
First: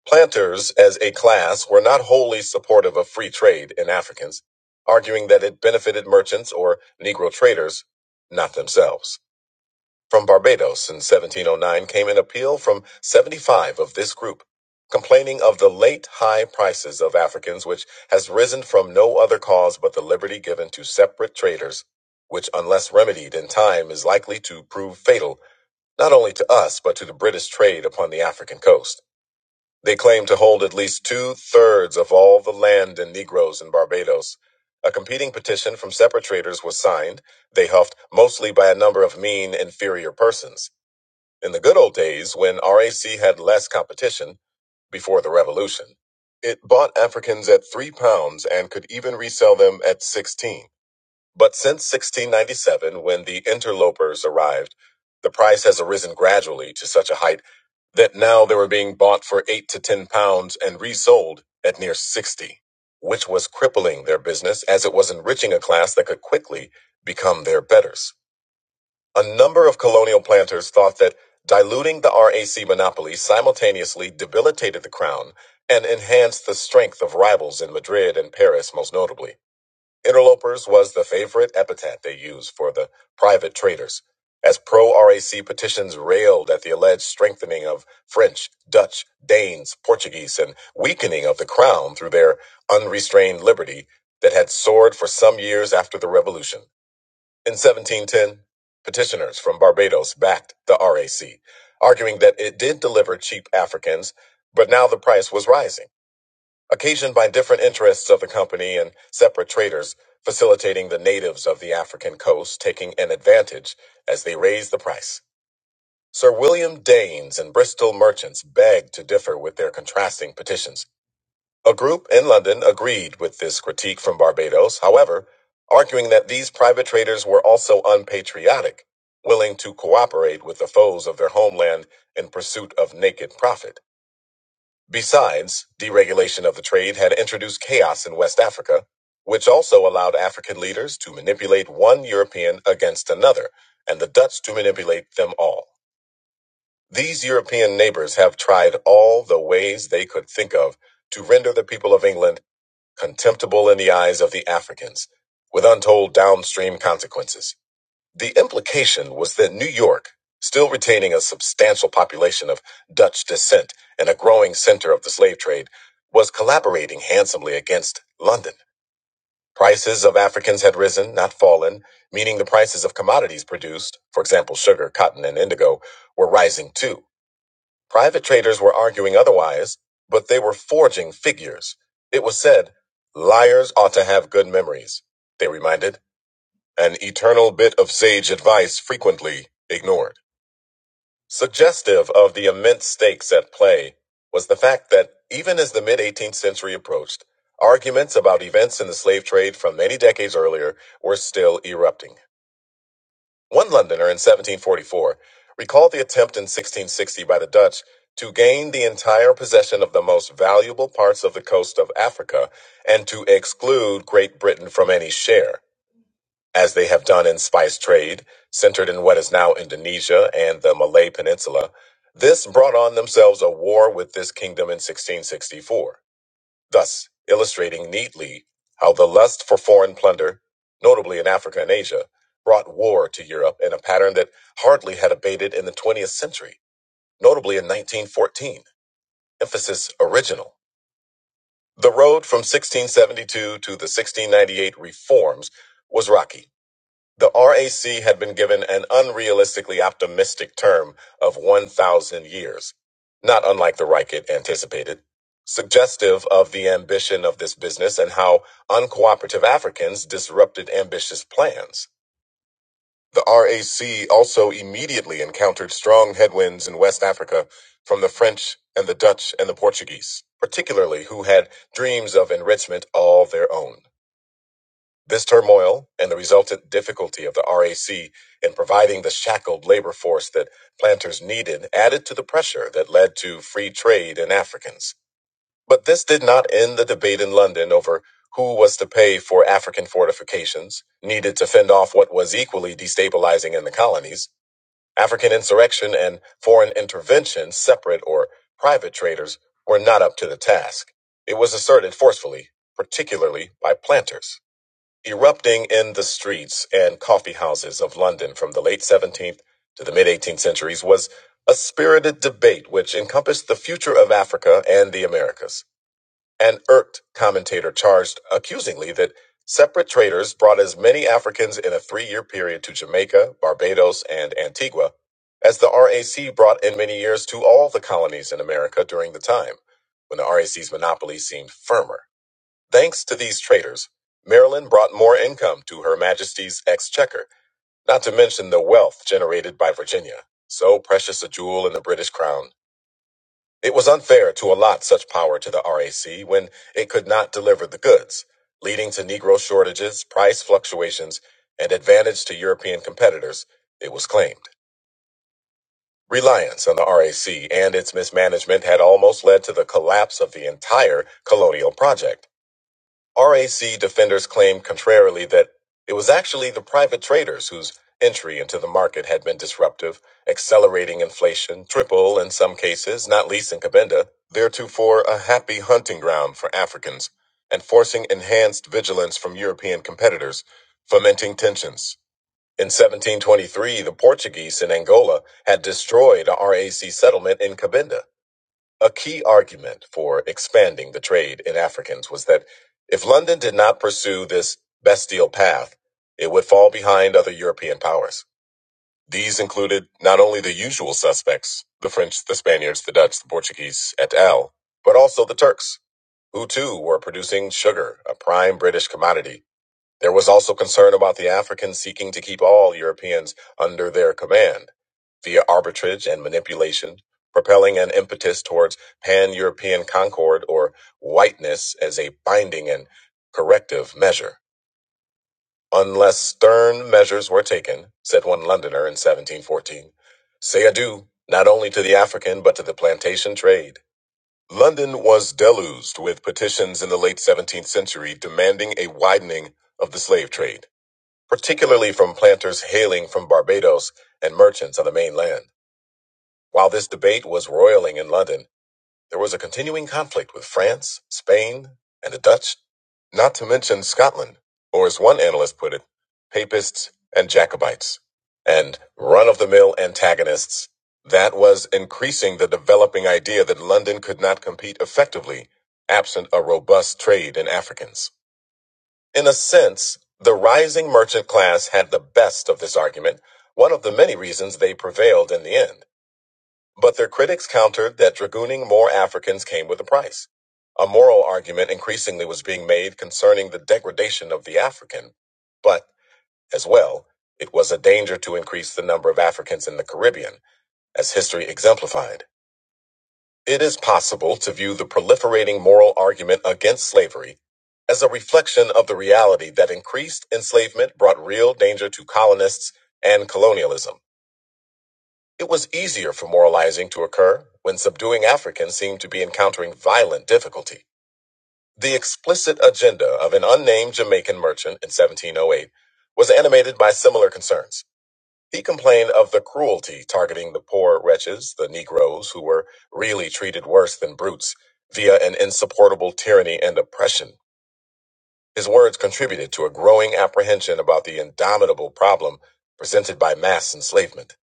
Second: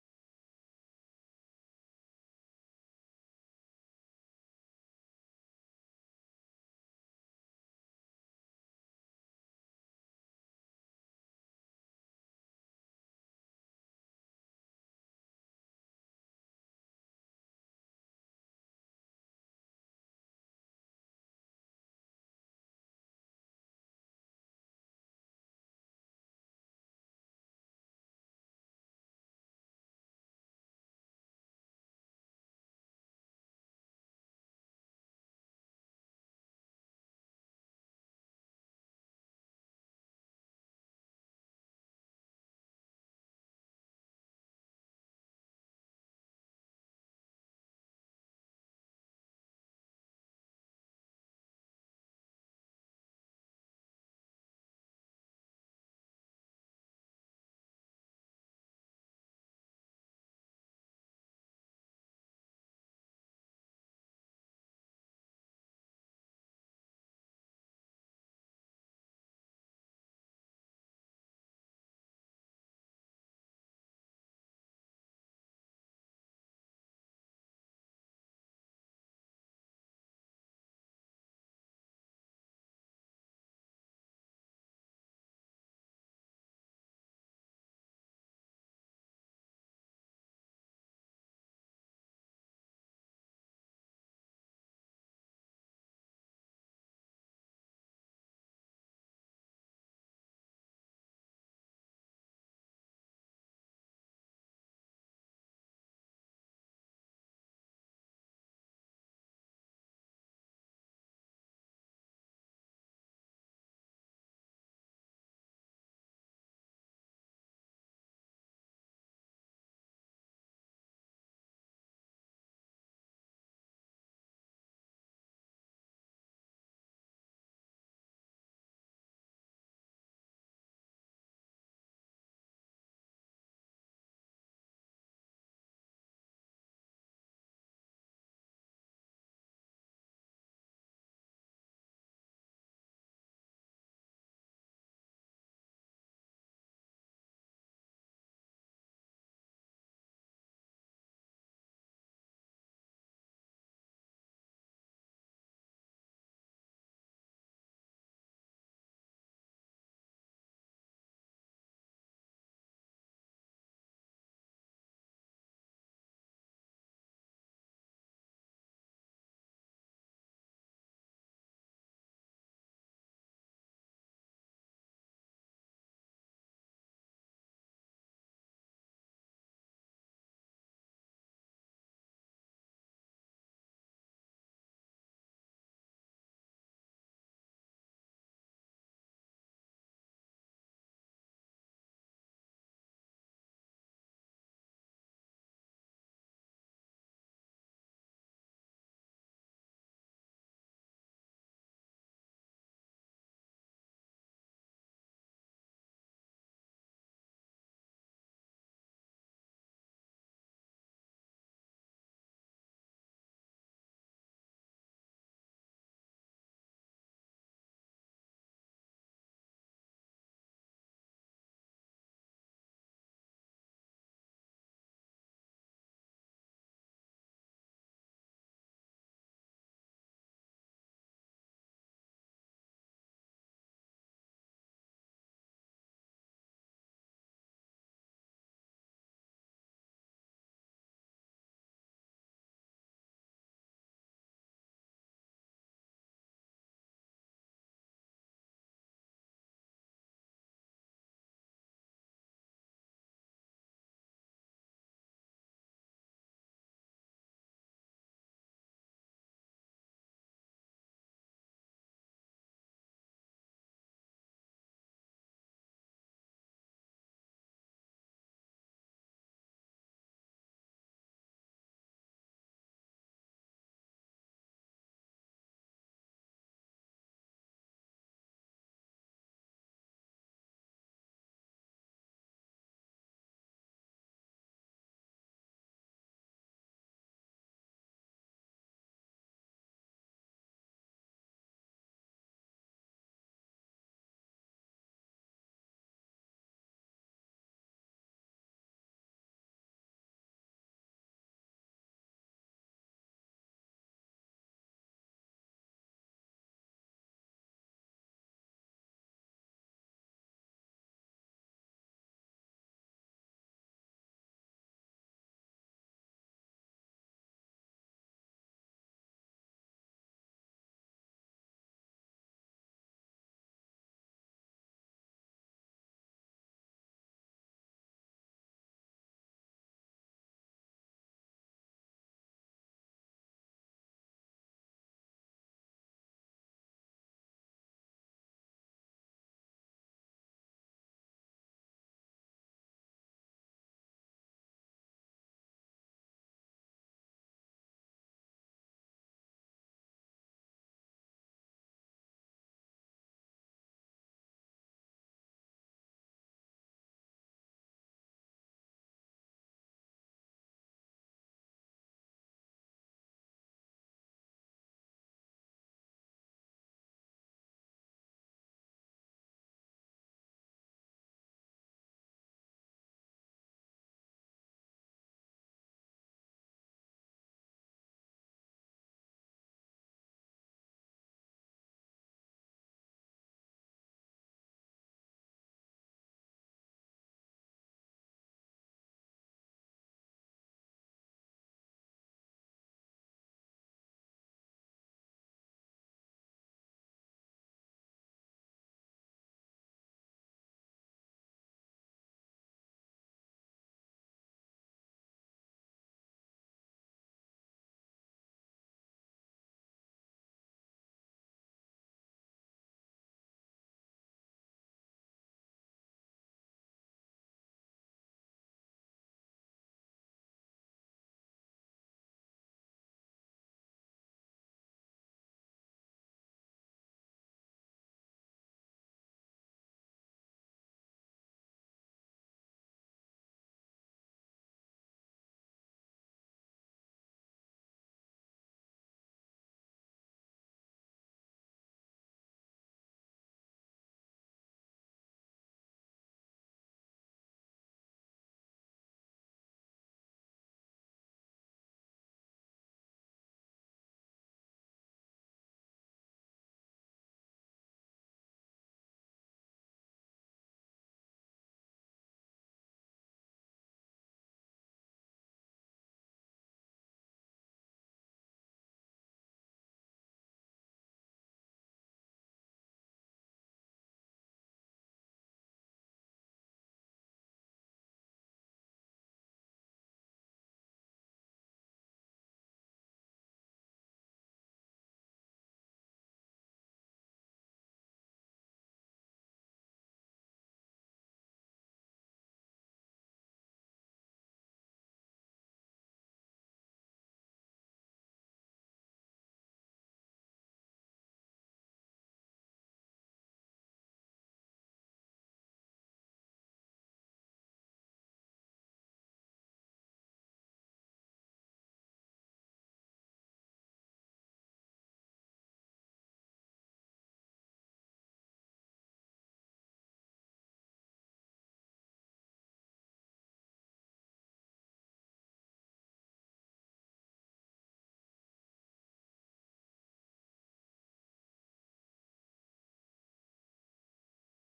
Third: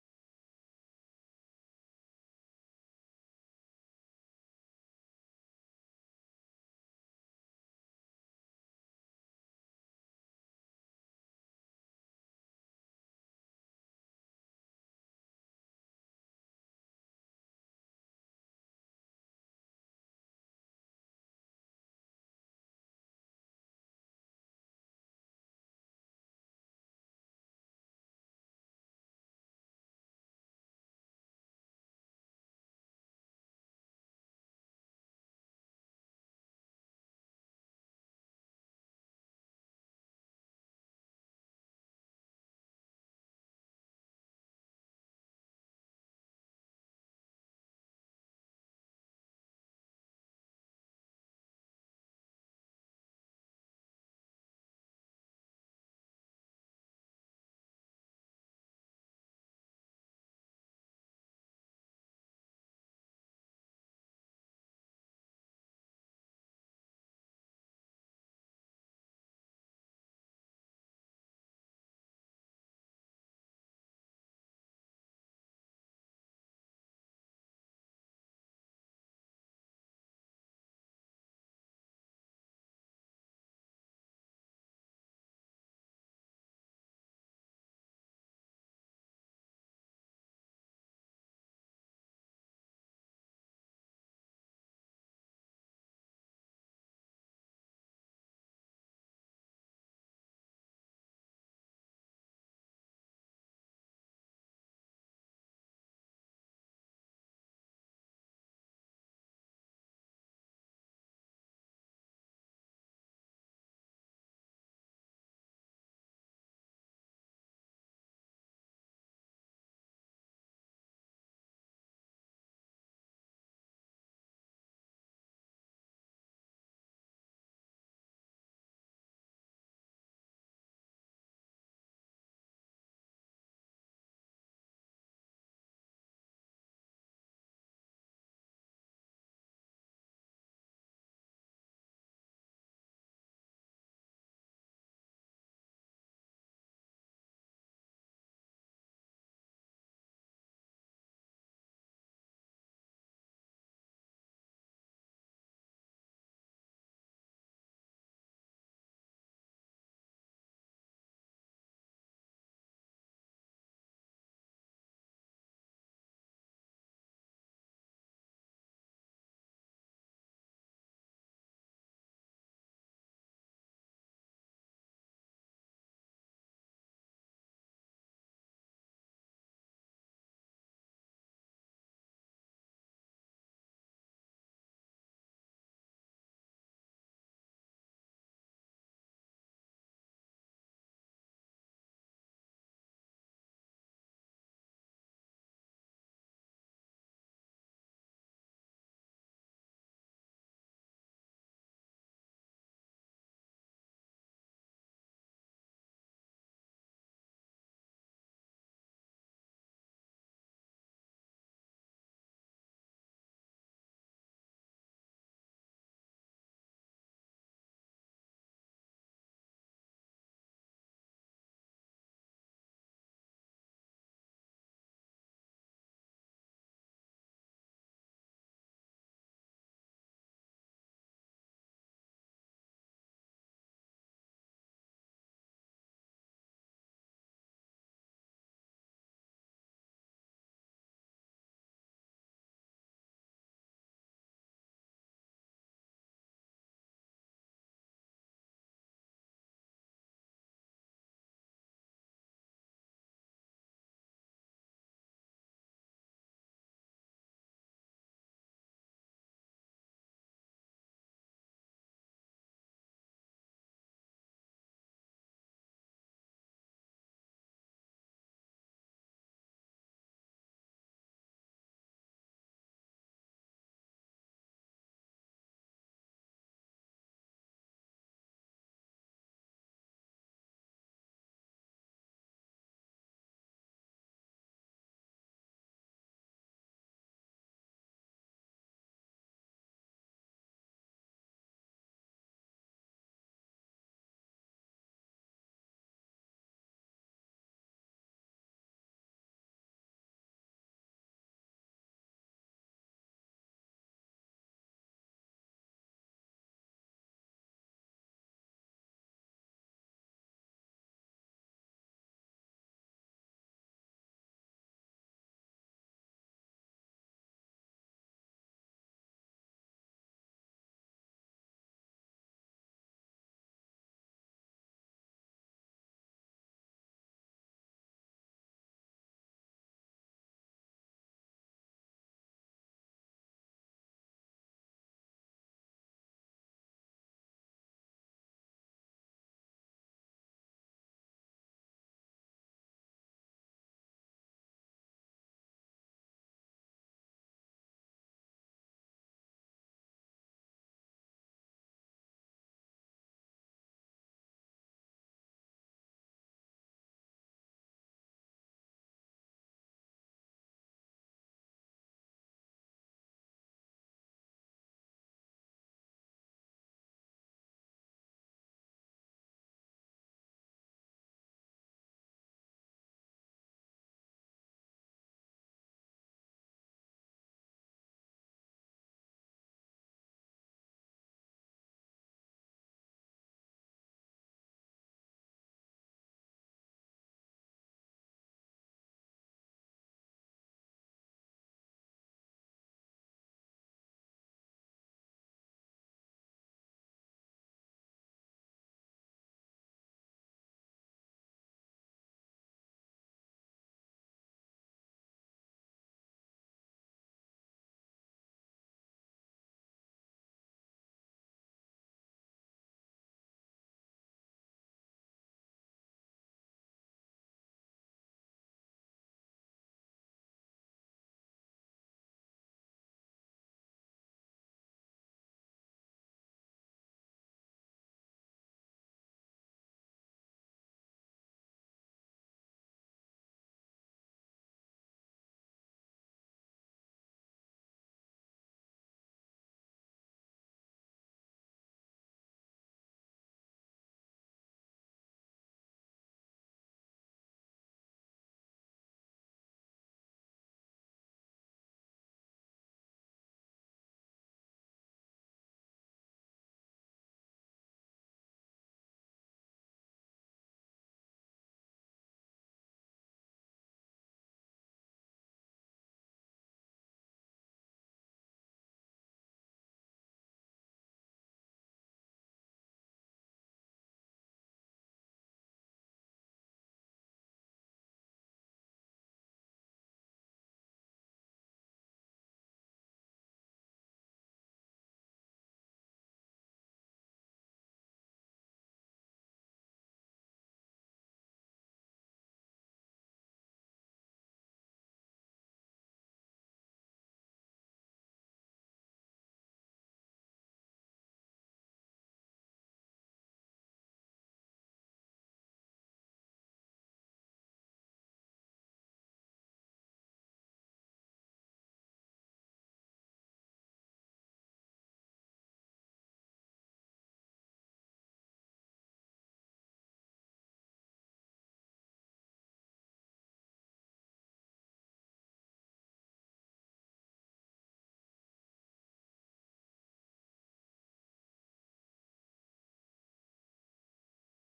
Speaker 1: Planters, as a class, were not wholly supportive of free trade in Africans, arguing that it benefited merchants or Negro traders, not themselves. From Barbados in 1709 came an appeal from 75 of this group, complaining of the late high prices of Africans, which has risen from no other cause but the liberty given to separate traders, which, unless remedied in time, is likely to prove fatal not only to us but to the British trade upon the African coast. They claim to hold at least two thirds of all the land and Negroes in Barbados. A competing petition from separate traders was signed, they huffed, mostly by a number of mean, inferior persons. In the good old days, when RAC had less competition, before the revolution, it bought Africans at three pounds and could even resell them at 16. But since 1697, when the interlopers arrived, the price has arisen gradually to such a height that now they were being bought for eight to ten pounds and resold at near 60, which was crippling their business as it was enriching a class that could quickly become their betters. A number of colonial planters thought that diluting the RAC monopoly simultaneously debilitated the crown and enhanced the strength of rivals in Madrid and Paris, most notably. Interlopers was the favorite epithet they used for the private traders, as pro RAC petitions railed at the alleged strengthening of French, Dutch, Danes, Portuguese, and weakening of the crown through their unrestrained liberty that had soared for some years after the Revolution. In 1710, petitioners from Barbados backed the RAC, arguing that it did deliver cheap Africans, but now the price was rising occasioned by different interests of the company and separate traders facilitating the natives of the African coast taking an advantage as they raised the price. Sir William Daines and Bristol merchants begged to differ with their contrasting petitions. A group in London agreed with this critique from Barbados, however, arguing that these private traders were also unpatriotic, willing to cooperate with the foes of their homeland in pursuit of naked profit. Besides, deregulation of the trade had introduced chaos in West Africa, which also allowed African leaders to manipulate one European against another, and the Dutch to manipulate them all. These European neighbors have tried all the ways they could think of to render the people of England contemptible in the eyes of the Africans, with untold downstream consequences. The implication was that New York, still retaining a substantial population of Dutch descent and a growing center of the slave trade, was collaborating handsomely against London. Prices of Africans had risen, not fallen, meaning the prices of commodities produced, for example, sugar, cotton, and indigo, were rising too. Private traders were arguing otherwise, but they were forging figures. It was said, liars ought to have good memories, they reminded an eternal bit of sage advice frequently ignored. Suggestive of the immense stakes at play was the fact that even as the mid 18th century approached, arguments about events in the slave trade from many decades earlier were still erupting. One Londoner in 1744 recalled the attempt in 1660 by the Dutch to gain the entire possession of the most valuable parts of the coast of Africa and to exclude Great Britain from any share as they have done in spice trade, centered in what is now Indonesia and the Malay Peninsula. This brought on themselves a war with this kingdom in 1664, thus illustrating neatly how the lust for foreign plunder, notably in Africa and Asia, brought war to Europe in a pattern that hardly had abated in the 20th century, notably in 1914. Emphasis original. The road from 1672 to the 1698 reforms was rocky the RAC had been given an unrealistically optimistic term of 1,000 years, not unlike the Reichert anticipated, suggestive of the ambition of this business and how uncooperative Africans disrupted ambitious plans. The RAC also immediately encountered strong headwinds in West Africa from the French and the Dutch and the Portuguese, particularly who had dreams of enrichment all their own. This turmoil and the resultant difficulty of the RAC in providing the shackled labor force that planters needed added to the pressure that led to free trade in Africans. But this did not end the debate in London over who was to pay for African fortifications needed to fend off what was equally destabilizing in the colonies. African insurrection and foreign intervention, separate or private traders, were not up to the task. It was asserted forcefully, particularly by planters erupting in the streets and coffee houses of London from the late 17th to the mid 18th centuries was a spirited debate which encompassed the future of Africa and the Americas. An irked commentator charged accusingly that separate traders brought as many Africans in a three year period to Jamaica, Barbados, and Antigua as the RAC brought in many years to all the colonies in America during the time when the RAC's monopoly seemed firmer. Thanks to these traders, Maryland brought more income to Her Majesty's Exchequer, not to mention the wealth generated by Virginia, so precious a jewel in the British crown. It was unfair to allot such power to the RAC when it could not deliver the goods, leading to Negro shortages, price fluctuations, and advantage to European competitors, it was claimed. Reliance on the RAC and its mismanagement had almost led to the collapse of the entire colonial project. RAC defenders claim contrarily that it was actually the private traders whose entry into the market had been disruptive, accelerating inflation, triple in some cases, not least in Cabinda, theretofore a happy hunting ground for Africans, and forcing enhanced vigilance from European competitors, fomenting tensions. In 1723, the Portuguese in Angola had destroyed a RAC settlement in Cabinda. A key argument for expanding the trade in Africans was that if London did not pursue this bestial path, it would fall behind other European powers. These included not only the usual suspects, the French, the Spaniards, the Dutch, the Portuguese, et al., but also the Turks, who too were producing sugar, a prime British commodity there was also concern about the Africans seeking to keep all Europeans under their command via arbitrage and manipulation, propelling an impetus towards pan European concord or whiteness as a binding and corrective measure. Unless stern measures were taken, said one Londoner in 1714, say adieu not only to the African but to the plantation trade. London was deluged with petitions in the late 17th century demanding a widening of the slave trade particularly from planters hailing from Barbados and merchants on the mainland. While this debate was roiling in London, there was a continuing conflict with France, Spain, and the Dutch, not to mention Scotland, or as one analyst put it, Papists and Jacobites, and run of the mill antagonists. That was increasing the developing idea that London could not compete effectively absent a robust trade in Africans. In a sense, the rising merchant class had the best of this argument, one of the many reasons they prevailed in the end. But their critics countered that dragooning more Africans came with a price. A moral argument increasingly was being made concerning the degradation of the African, but, as well, it was a danger to increase the number of Africans in the Caribbean, as history exemplified. It is possible to view the proliferating moral argument against slavery as a reflection of the reality that increased enslavement brought real danger to colonists and colonialism. It was easier for moralizing to occur when subduing Africans seemed to be encountering violent difficulty. The explicit agenda of an unnamed Jamaican merchant in 1708 was animated by similar concerns. He complained of the cruelty targeting the poor wretches, the Negroes, who were really treated worse than brutes via an insupportable tyranny and oppression. His words contributed to a growing apprehension about the indomitable problem presented by mass enslavement.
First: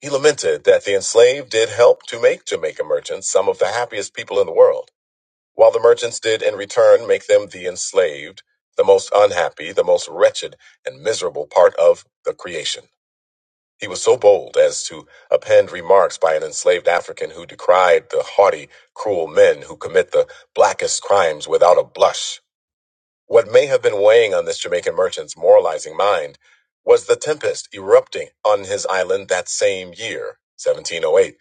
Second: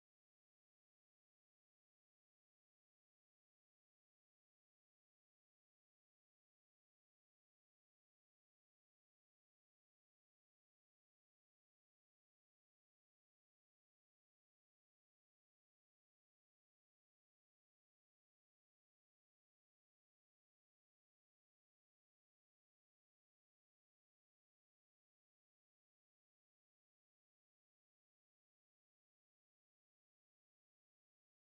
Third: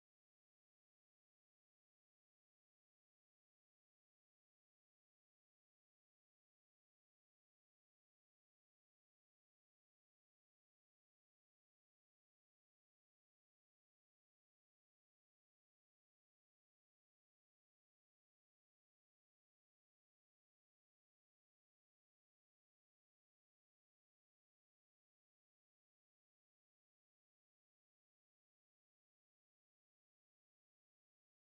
Speaker 1: He lamented that the enslaved did help to make Jamaica merchants some of the happiest people in the world, while the merchants did in return make them the enslaved, the most unhappy, the most wretched, and miserable part of the creation. He was so bold as to append remarks by an enslaved African who decried the haughty, cruel men who commit the blackest crimes without a blush. What may have been weighing on this Jamaican merchant's moralizing mind was the tempest erupting on his island that same year, 1708,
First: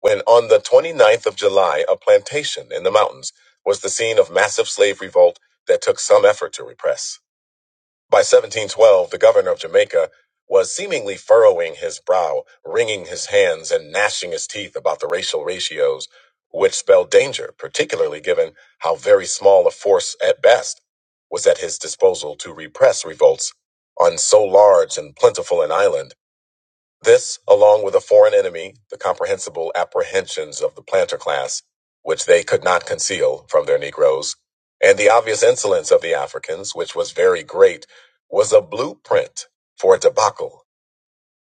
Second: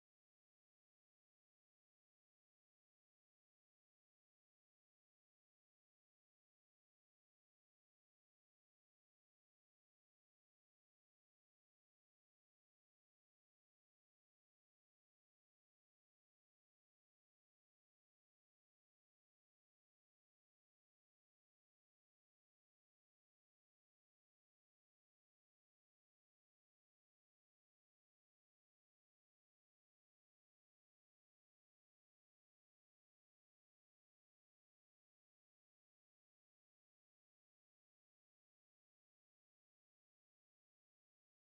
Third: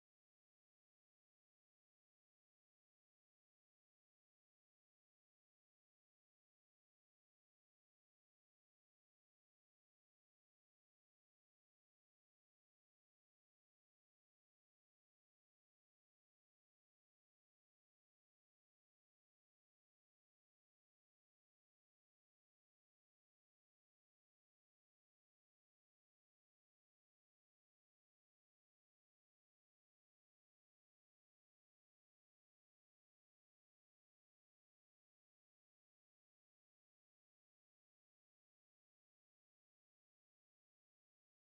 Speaker 1: when on the 29th of July, a plantation in the mountains was the scene of massive slave revolt that took some effort to repress. By 1712, the governor of Jamaica was seemingly furrowing his brow, wringing his hands, and gnashing his teeth about the racial ratios, which spelled danger, particularly given how very small a force at best was at his disposal to repress revolts on so large and plentiful an island. This, along with a foreign enemy, the comprehensible apprehensions of the planter class, which they could not conceal from their Negroes, and the obvious insolence of the Africans, which was very great, was a blueprint for a debacle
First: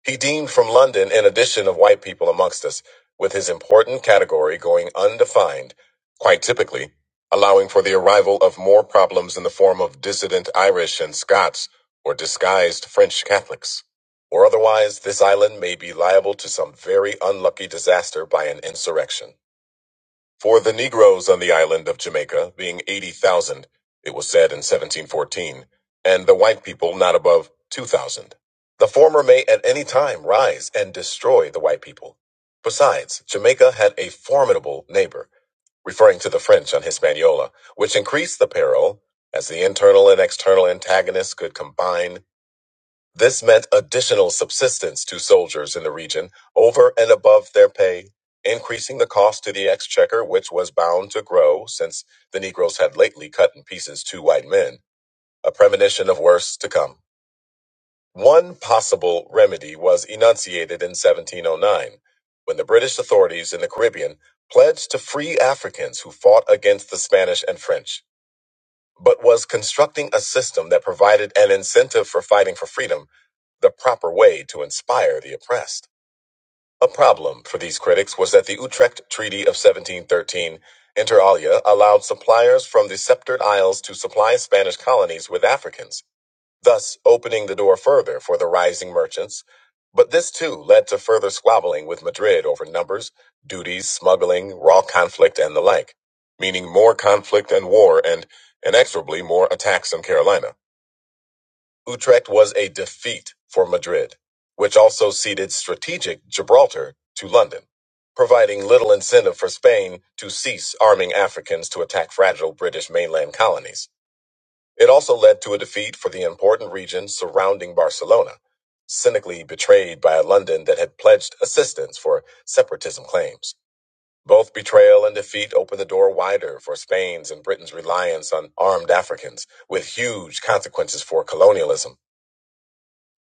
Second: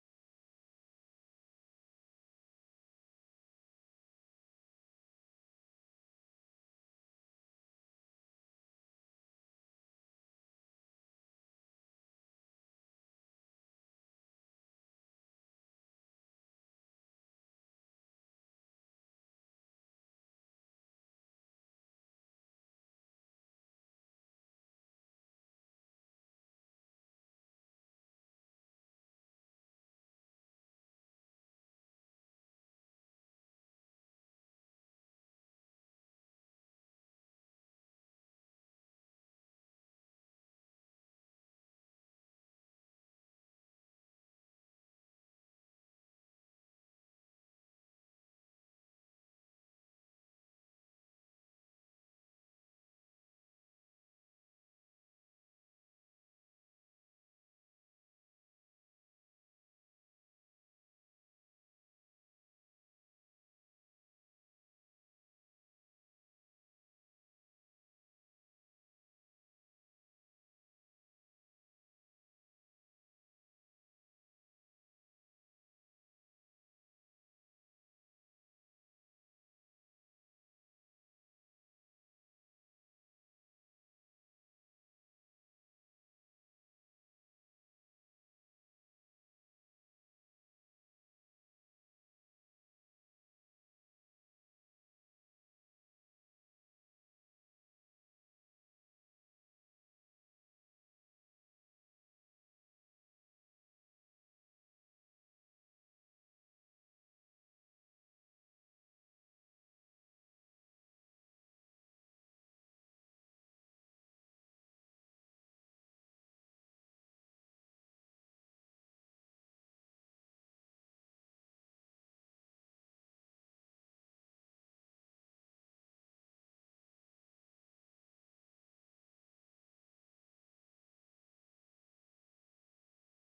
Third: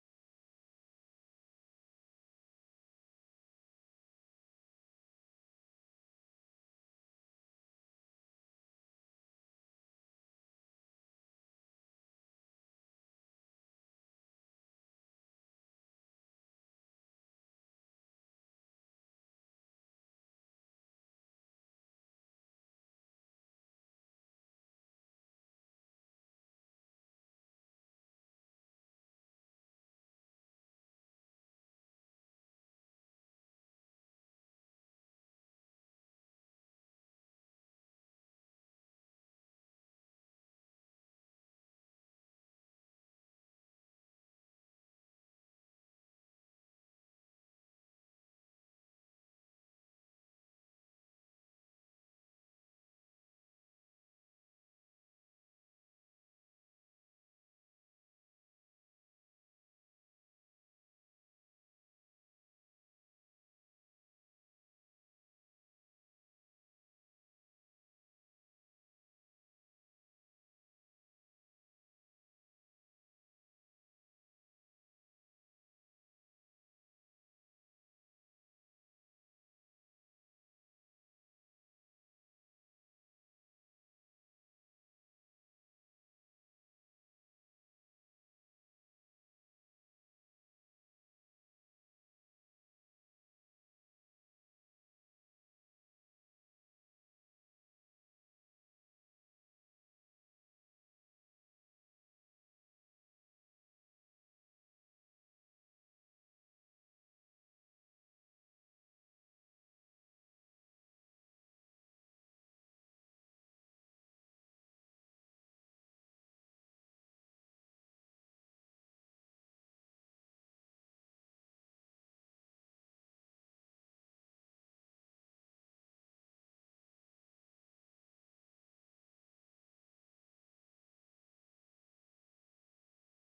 Speaker 1: he deemed from London an addition of white people amongst us, with his important category going undefined, quite typically, allowing for the arrival of more problems in the form of dissident Irish and Scots or disguised French Catholics. Or otherwise, this island may be liable to some very unlucky disaster by an insurrection. For the Negroes on the island of Jamaica, being 80,000, it was said in 1714, and the white people not above 2,000. The former may at any time rise and destroy the white people. Besides, Jamaica had a formidable neighbor, referring to the French on Hispaniola, which increased the peril as the internal and external antagonists could combine this meant additional subsistence to soldiers in the region over and above their pay, increasing the cost to the exchequer, which was bound to grow since the Negroes had lately cut in pieces two white men, a premonition of worse to come. One possible remedy was enunciated in 1709 when the British authorities in the Caribbean pledged to free Africans who fought against the Spanish and French but was constructing a system that provided an incentive for fighting for freedom, the proper way to inspire the oppressed. A problem for these critics was that the Utrecht Treaty of 1713, inter alia, allowed suppliers from the Sceptred Isles to supply Spanish colonies with Africans thus opening the door further for the rising merchants. But this too led to further squabbling with Madrid over numbers, duties, smuggling, raw conflict, and the like, meaning more conflict and war and inexorably more attacks on Carolina. Utrecht was a defeat for Madrid, which also ceded strategic Gibraltar to London, providing little incentive for Spain to cease arming Africans to attack fragile British mainland colonies. It also led to a defeat for the important region surrounding Barcelona, cynically betrayed by a London that had pledged assistance for separatism claims. Both betrayal and defeat opened the door wider for Spain's and Britain's reliance on armed Africans, with huge consequences for colonialism.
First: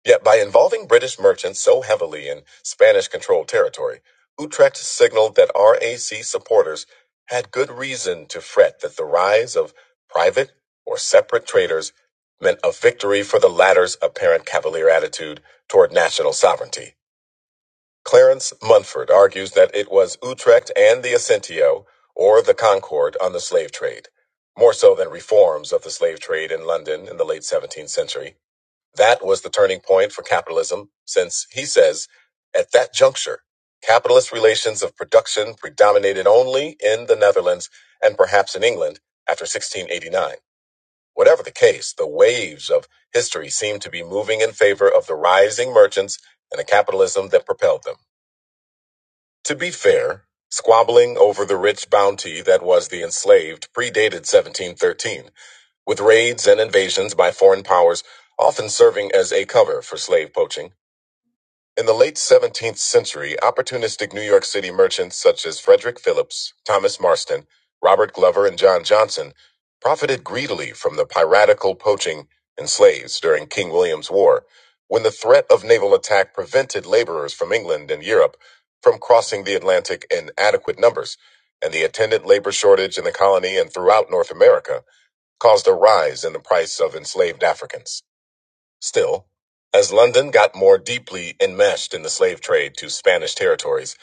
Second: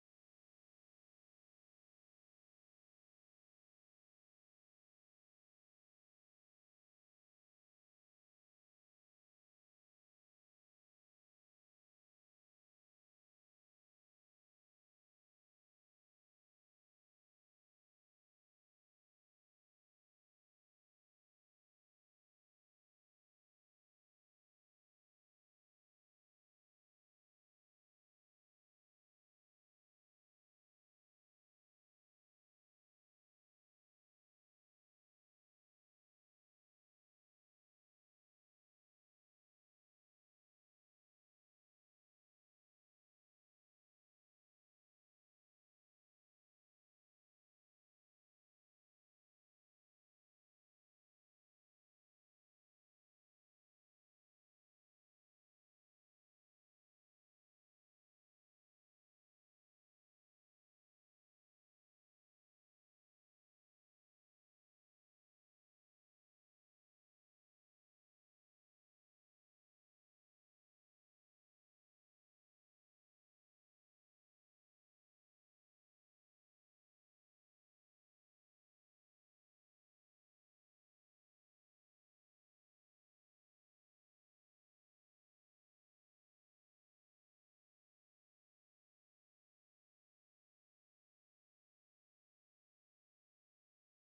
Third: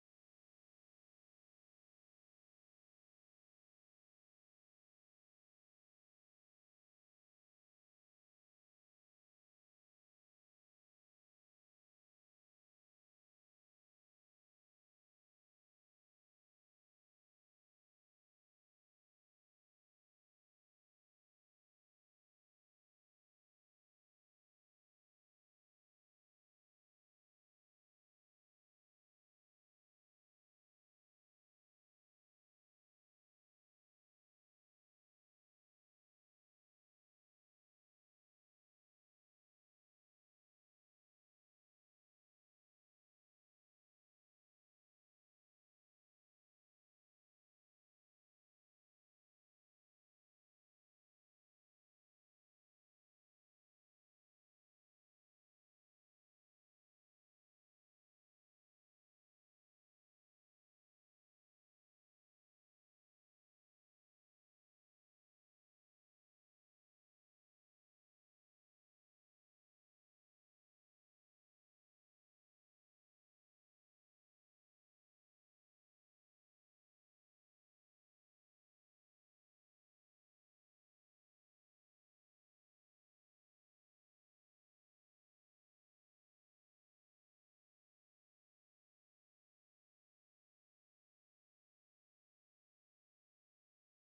Speaker 1: Yet by involving British merchants so heavily in Spanish controlled territory, Utrecht signaled that RAC supporters had good reason to fret that the rise of private or separate traders meant a victory for the latter's apparent cavalier attitude toward national sovereignty. Clarence Munford argues that it was Utrecht and the Assentio, or the Concord, on the slave trade, more so than reforms of the slave trade in London in the late 17th century that was the turning point for capitalism, since he says, at that juncture, capitalist relations of production predominated only in the Netherlands and perhaps in England after 1689. Whatever the case, the waves of history seem to be moving in favor of the rising merchants and the capitalism that propelled them. To be fair, squabbling over the rich bounty that was the enslaved predated 1713, with raids and invasions by foreign powers often serving as a cover for slave poaching in the late 17th century, opportunistic New York City merchants such as Frederick Phillips, Thomas Marston, Robert Glover, and John Johnson profited greedily from the piratical poaching and slaves during King William's War, when the threat of naval attack prevented laborers from England and Europe from crossing the Atlantic in adequate numbers, and the attendant labor shortage in the colony and throughout North America caused a rise in the price of enslaved Africans. Still, as London got more deeply enmeshed in the slave trade to Spanish territories,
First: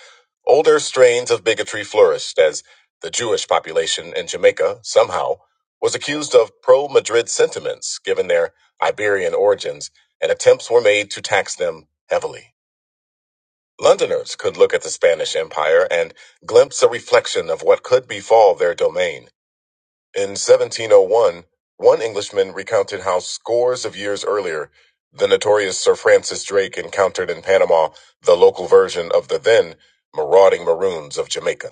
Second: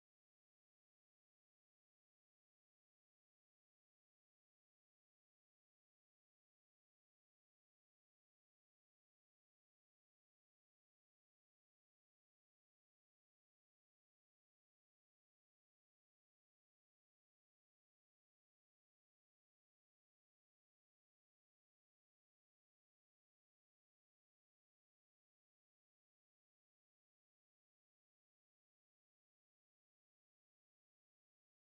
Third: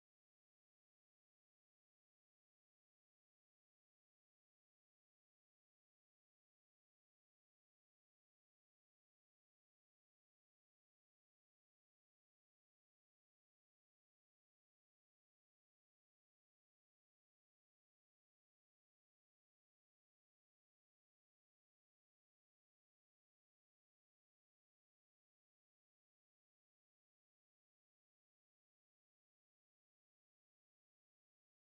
Speaker 1: older strains of bigotry flourished as the Jewish population in Jamaica somehow was accused of pro Madrid sentiments given their Iberian origins, and attempts were made to tax them heavily. Londoners could look at the Spanish Empire and glimpse a reflection of what could befall their domain. In 1701, one one Englishman recounted how scores of years earlier, the notorious Sir Francis Drake encountered in Panama the local version of the then marauding Maroons of Jamaica.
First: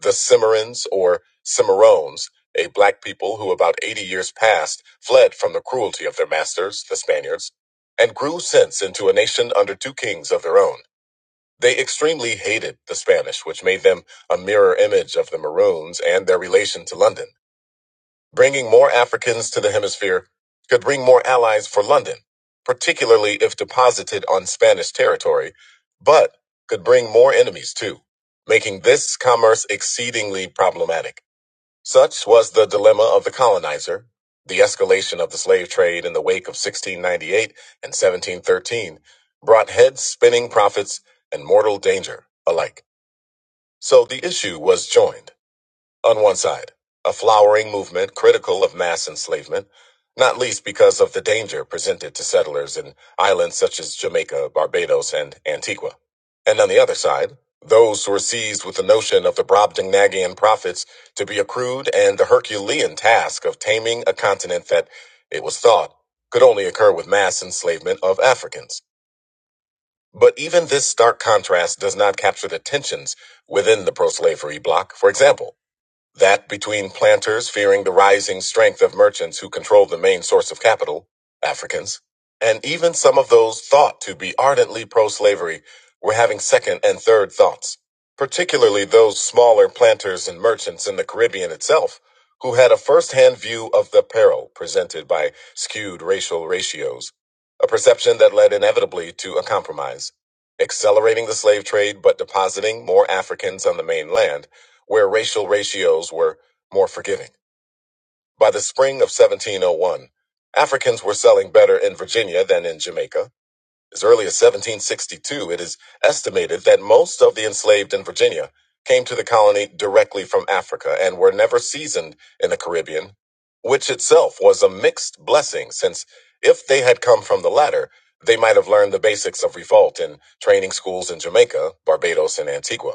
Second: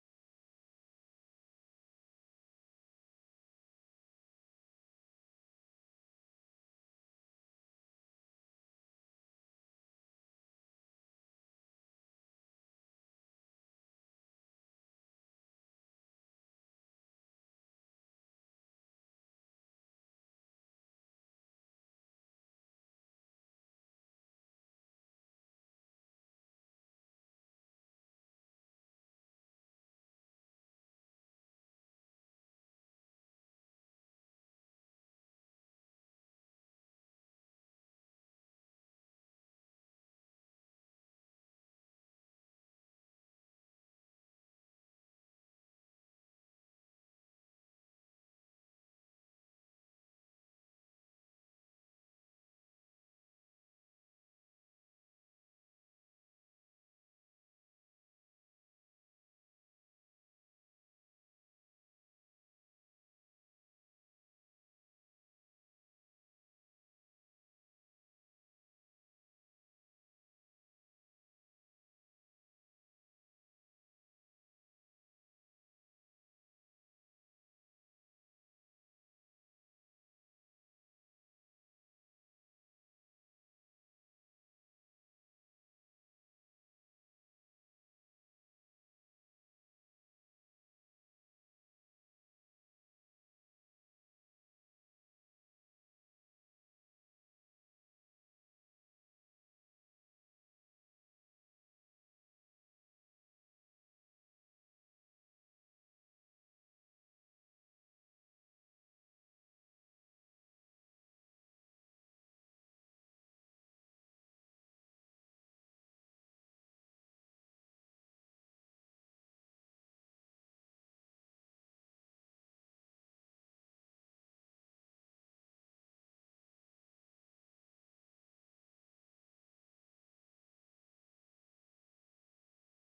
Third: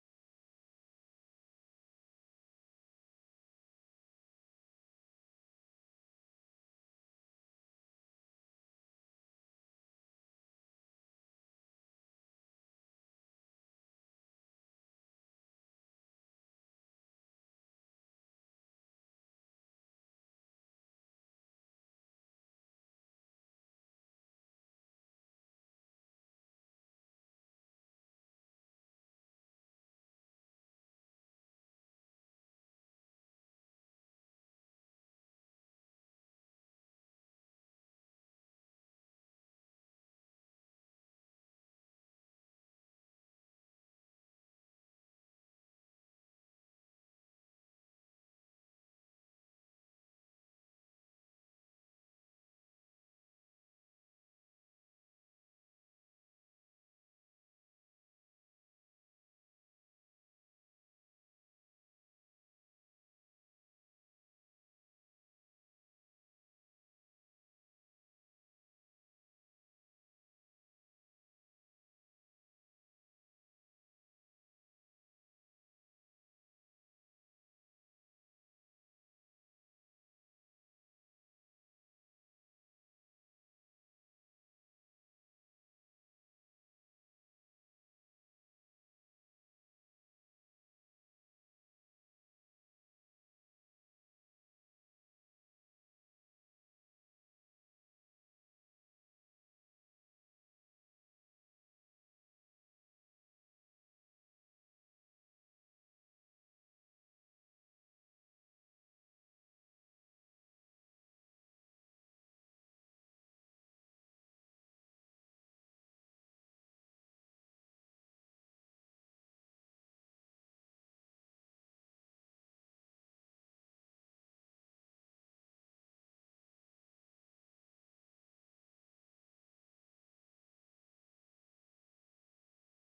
Speaker 1: The Cimarrons, or Cimarrones, a black people who about 80 years past fled from the cruelty of their masters, the Spaniards, and grew since into a nation under two kings of their own. They extremely hated the Spanish, which made them a mirror image of the Maroons and their relation to London. Bringing more Africans to the hemisphere could bring more allies for London, particularly if deposited on Spanish territory, but could bring more enemies too, making this commerce exceedingly problematic. Such was the dilemma of the colonizer. The escalation of the slave trade in the wake of 1698 and 1713 brought heads spinning profits and mortal danger alike. So the issue was joined on one side, a flowering movement critical of mass enslavement, not least because of the danger presented to settlers in islands such as Jamaica, Barbados, and Antigua. And on the other side, those who were seized with the notion of the Brobdingnagian prophets to be accrued and the Herculean task of taming a continent that, it was thought, could only occur with mass enslavement of Africans. But even this stark contrast does not capture the tensions within the pro slavery bloc. For example, that between planters fearing the rising strength of merchants who control the main source of capital, Africans, and even some of those thought to be ardently pro slavery were having second and third thoughts, particularly those smaller planters and merchants in the Caribbean itself who had a first hand view of the peril presented by skewed racial ratios, a perception that led inevitably to a compromise. Accelerating the slave trade but depositing more Africans on the mainland where racial ratios were more forgiving. By the spring of 1701, Africans were selling better in Virginia than in Jamaica. As early as 1762, it is estimated that most of the enslaved in Virginia came to the colony directly from Africa and were never seasoned in the Caribbean, which itself was a mixed blessing, since if they had come from the latter, they might have learned the basics of revolt in training schools in Jamaica, Barbados, and Antigua.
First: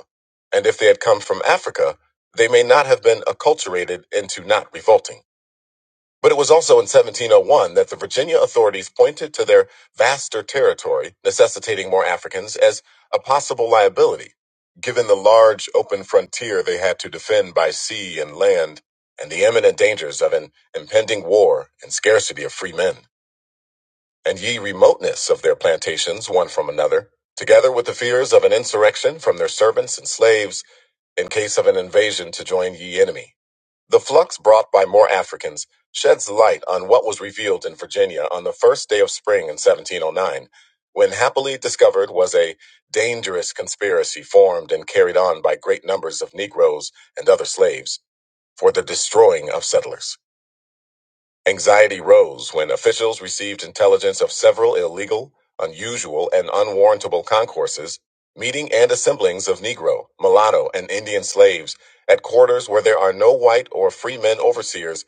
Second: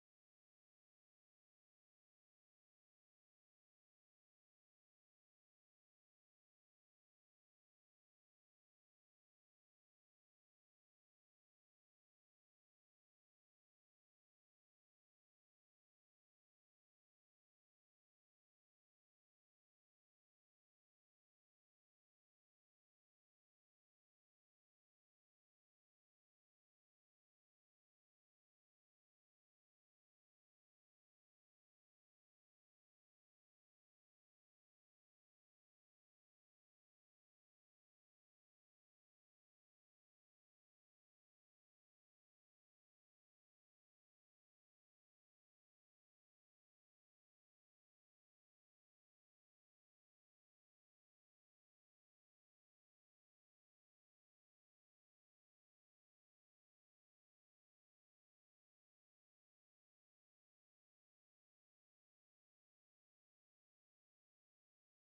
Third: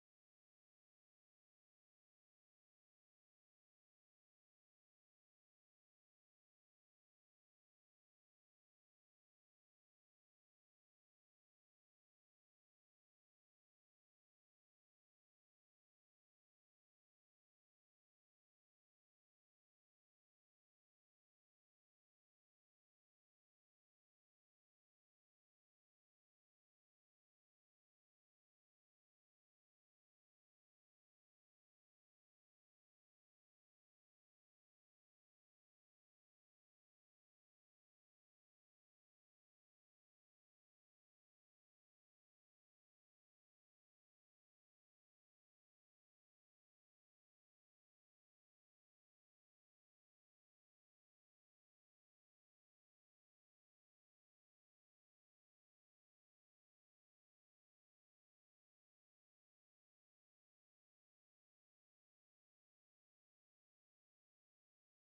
Speaker 1: And if they had come from Africa, they may not have been acculturated into not revolting. But it was also in 1701 that the Virginia authorities pointed to their vaster territory, necessitating more Africans, as a possible liability, given the large open frontier they had to defend by sea and land, and the imminent dangers of an impending war and scarcity of free men, and ye remoteness of their plantations one from another, together with the fears of an insurrection from their servants and slaves in case of an invasion to join ye enemy the flux brought by more Africans sheds light on what was revealed in Virginia on the first day of spring in 1709, when happily discovered was a dangerous conspiracy formed and carried on by great numbers of Negroes and other slaves for the destroying of settlers. Anxiety rose when officials received intelligence of several illegal, unusual, and unwarrantable concourses, meeting and assemblings of Negro, mulatto, and Indian slaves at quarters where there are no white or free men overseers,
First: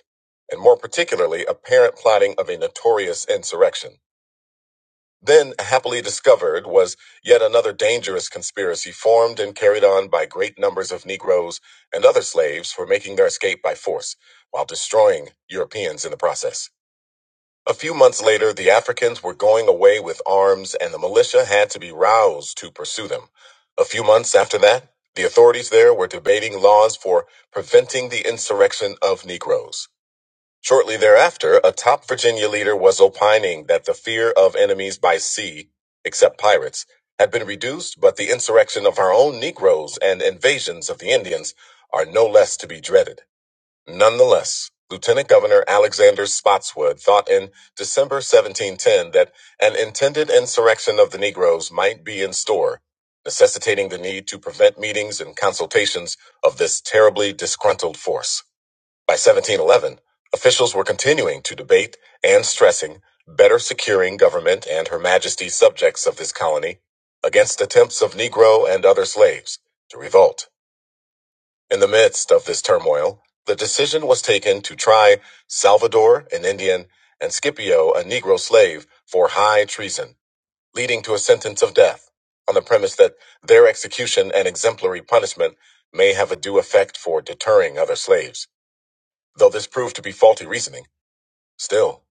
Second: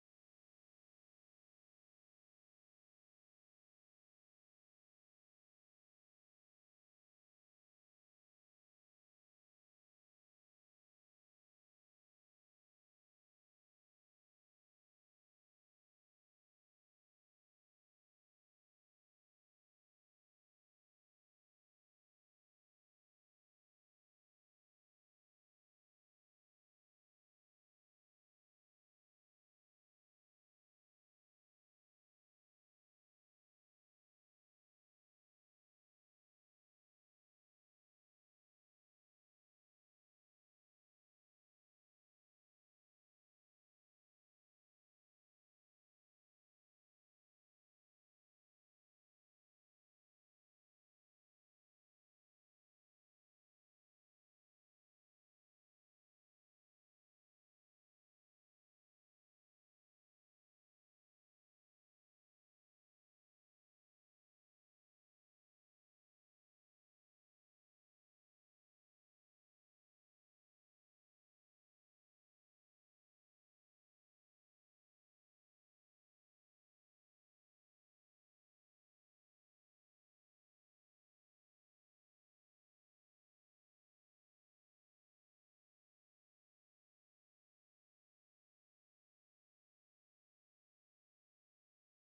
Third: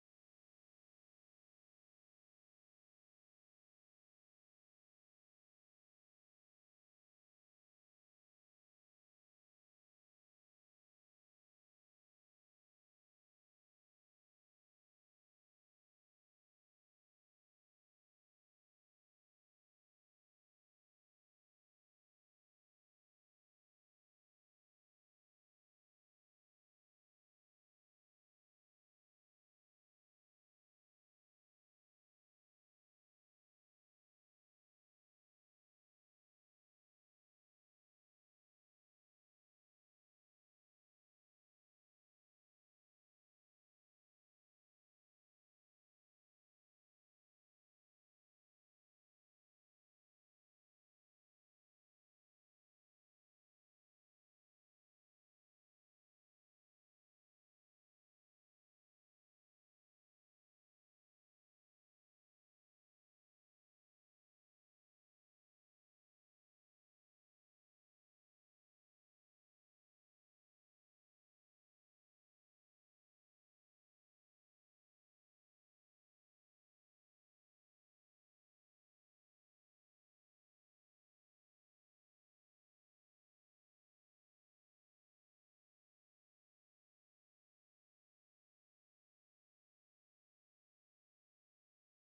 Speaker 1: and more particularly apparent plotting of a notorious insurrection. Then, happily discovered, was yet another dangerous conspiracy formed and carried on by great numbers of Negroes and other slaves for making their escape by force, while destroying Europeans in the process. A few months later, the Africans were going away with arms, and the militia had to be roused to pursue them. A few months after that, the authorities there were debating laws for preventing the insurrection of Negroes. Shortly thereafter, a top Virginia leader was opining that the fear of enemies by sea, except pirates, had been reduced, but the insurrection of our own Negroes and invasions of the Indians are no less to be dreaded. Nonetheless, Lieutenant Governor Alexander Spotswood thought in December 1710 that an intended insurrection of the Negroes might be in store, necessitating the need to prevent meetings and consultations of this terribly disgruntled force. By 1711, officials were continuing to debate and stressing better securing government and Her Majesty's subjects of this colony against attempts of Negro and other slaves to revolt. In the midst of this turmoil, the decision was taken to try Salvador, an Indian, and Scipio, a Negro slave, for high treason, leading to a sentence of death, on the premise that their execution and exemplary punishment may have a due effect for deterring other slaves. Though this proved to be faulty reasoning, still,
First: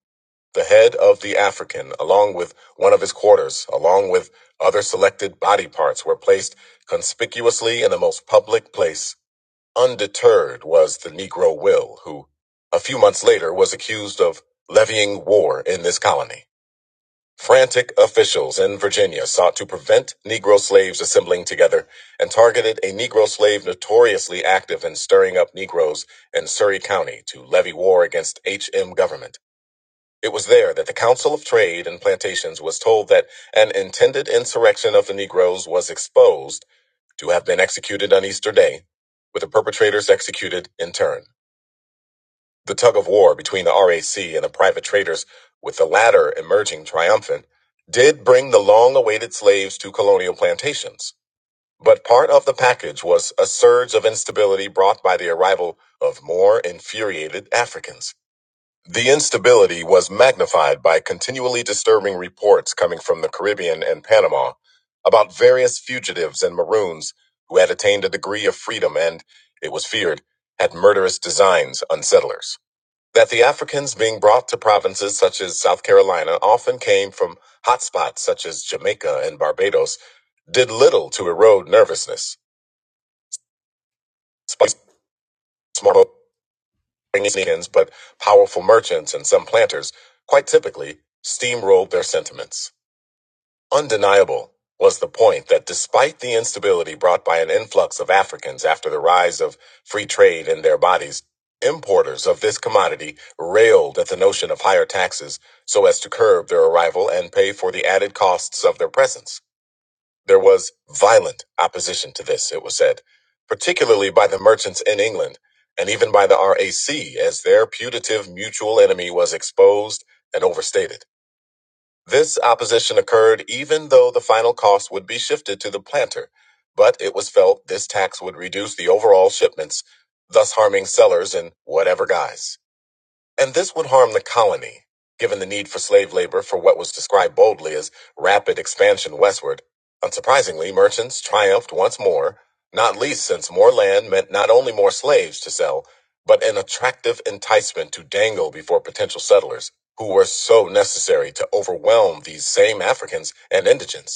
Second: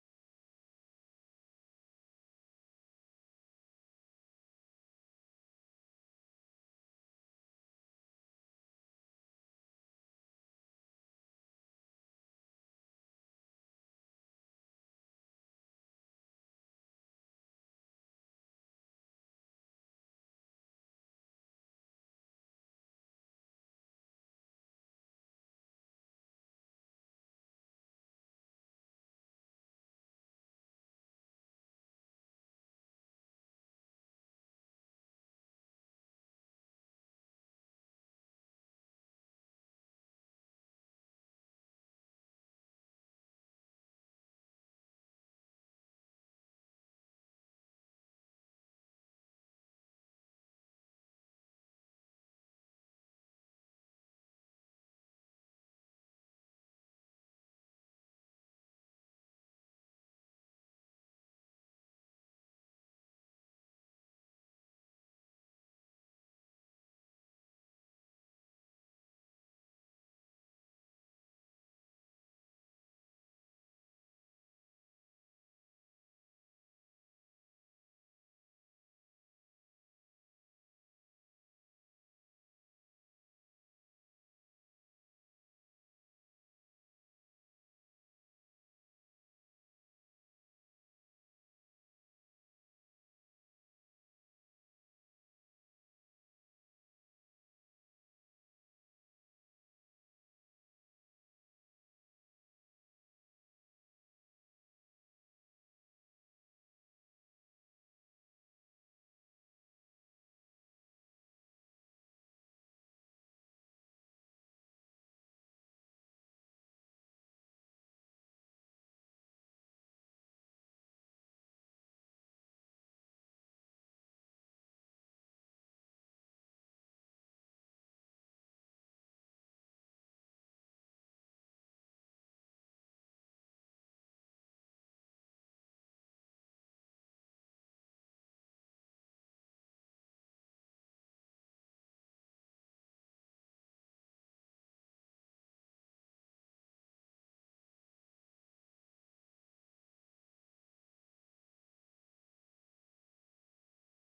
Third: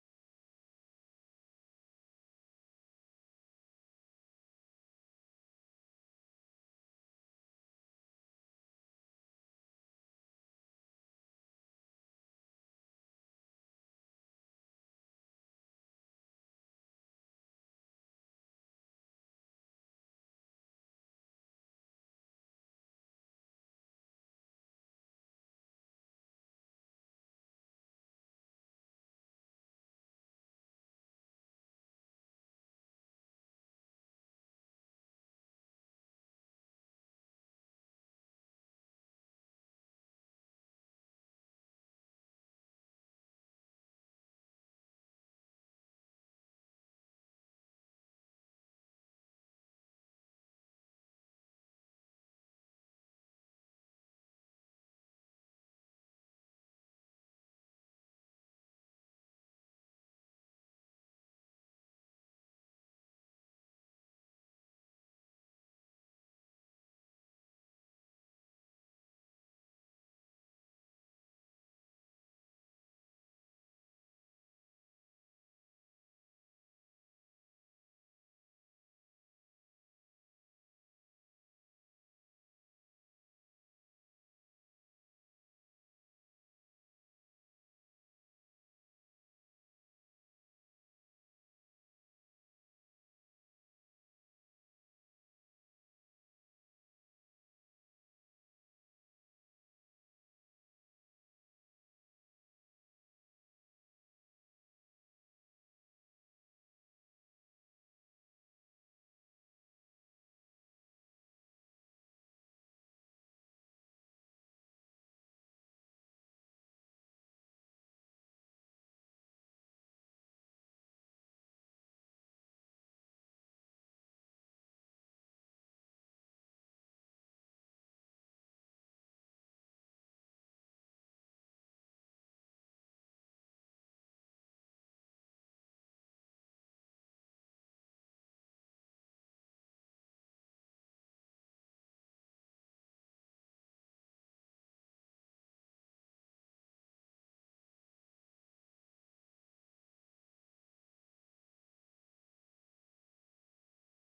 Speaker 1: the head of the African, along with one of his quarters, along with other selected body parts, were placed conspicuously in the most public place Undeterred was the Negro Will, who, a few months later, was accused of levying war in this colony. Frantic officials in Virginia sought to prevent Negro slaves assembling together and targeted a Negro slave notoriously active in stirring up Negroes in Surry County to levy war against HM government. It was there that the Council of Trade and Plantations was told that an intended insurrection of the Negroes was exposed to have been executed on Easter Day, with the perpetrators executed in turn. The tug of war between the RAC and the private traders, with the latter emerging triumphant, did bring the long awaited slaves to colonial plantations. But part of the package was a surge of instability brought by the arrival of more infuriated Africans. The instability was magnified by continually disturbing reports coming from the Caribbean and Panama about various fugitives and maroons who had attained a degree of freedom and, it was feared, had murderous designs on settlers. That the Africans being brought to provinces such as South Carolina often came from hotspots such as Jamaica and Barbados did little to erode nervousness. Spice- small Indians, but powerful merchants and some planters, quite typically, steamrolled their sentiments. Undeniable was the point that despite the instability brought by an influx of Africans after the rise of free trade in their bodies, importers of this commodity railed at the notion of higher taxes so as to curb their arrival and pay for the added costs of their presence. There was violent opposition to this, it was said, particularly by the merchants in England and even by the RAC, as their putative mutual enemy was exposed and overstated. This opposition occurred even though the final cost would be shifted to the planter, but it was felt this tax would reduce the overall shipments, thus harming sellers in whatever guise. And this would harm the colony, given the need for slave labor for what was described boldly as rapid expansion westward. Unsurprisingly, merchants triumphed once more, not least since more land meant not only more slaves to sell, but an attractive enticement to dangle before potential settlers, who were so necessary to overwhelm these same Africans and indigents.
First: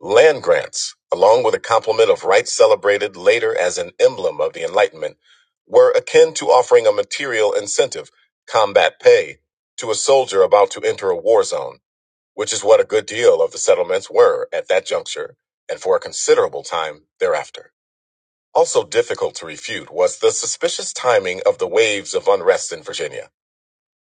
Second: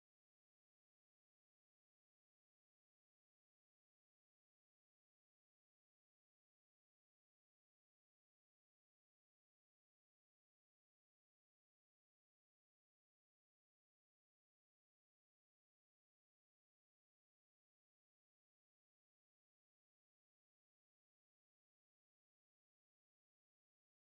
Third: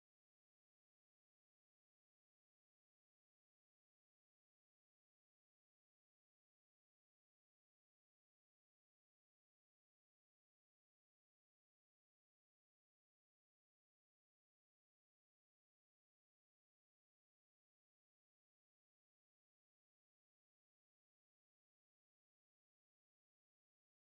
Speaker 1: Land grants, along with a complement of rights celebrated later as an emblem of the Enlightenment, were akin to offering a material incentive, combat pay, to a soldier about to enter a war zone, which is what a good deal of the settlements were at that juncture and for a considerable time thereafter. Also difficult to refute was the suspicious timing of the waves of unrest in Virginia.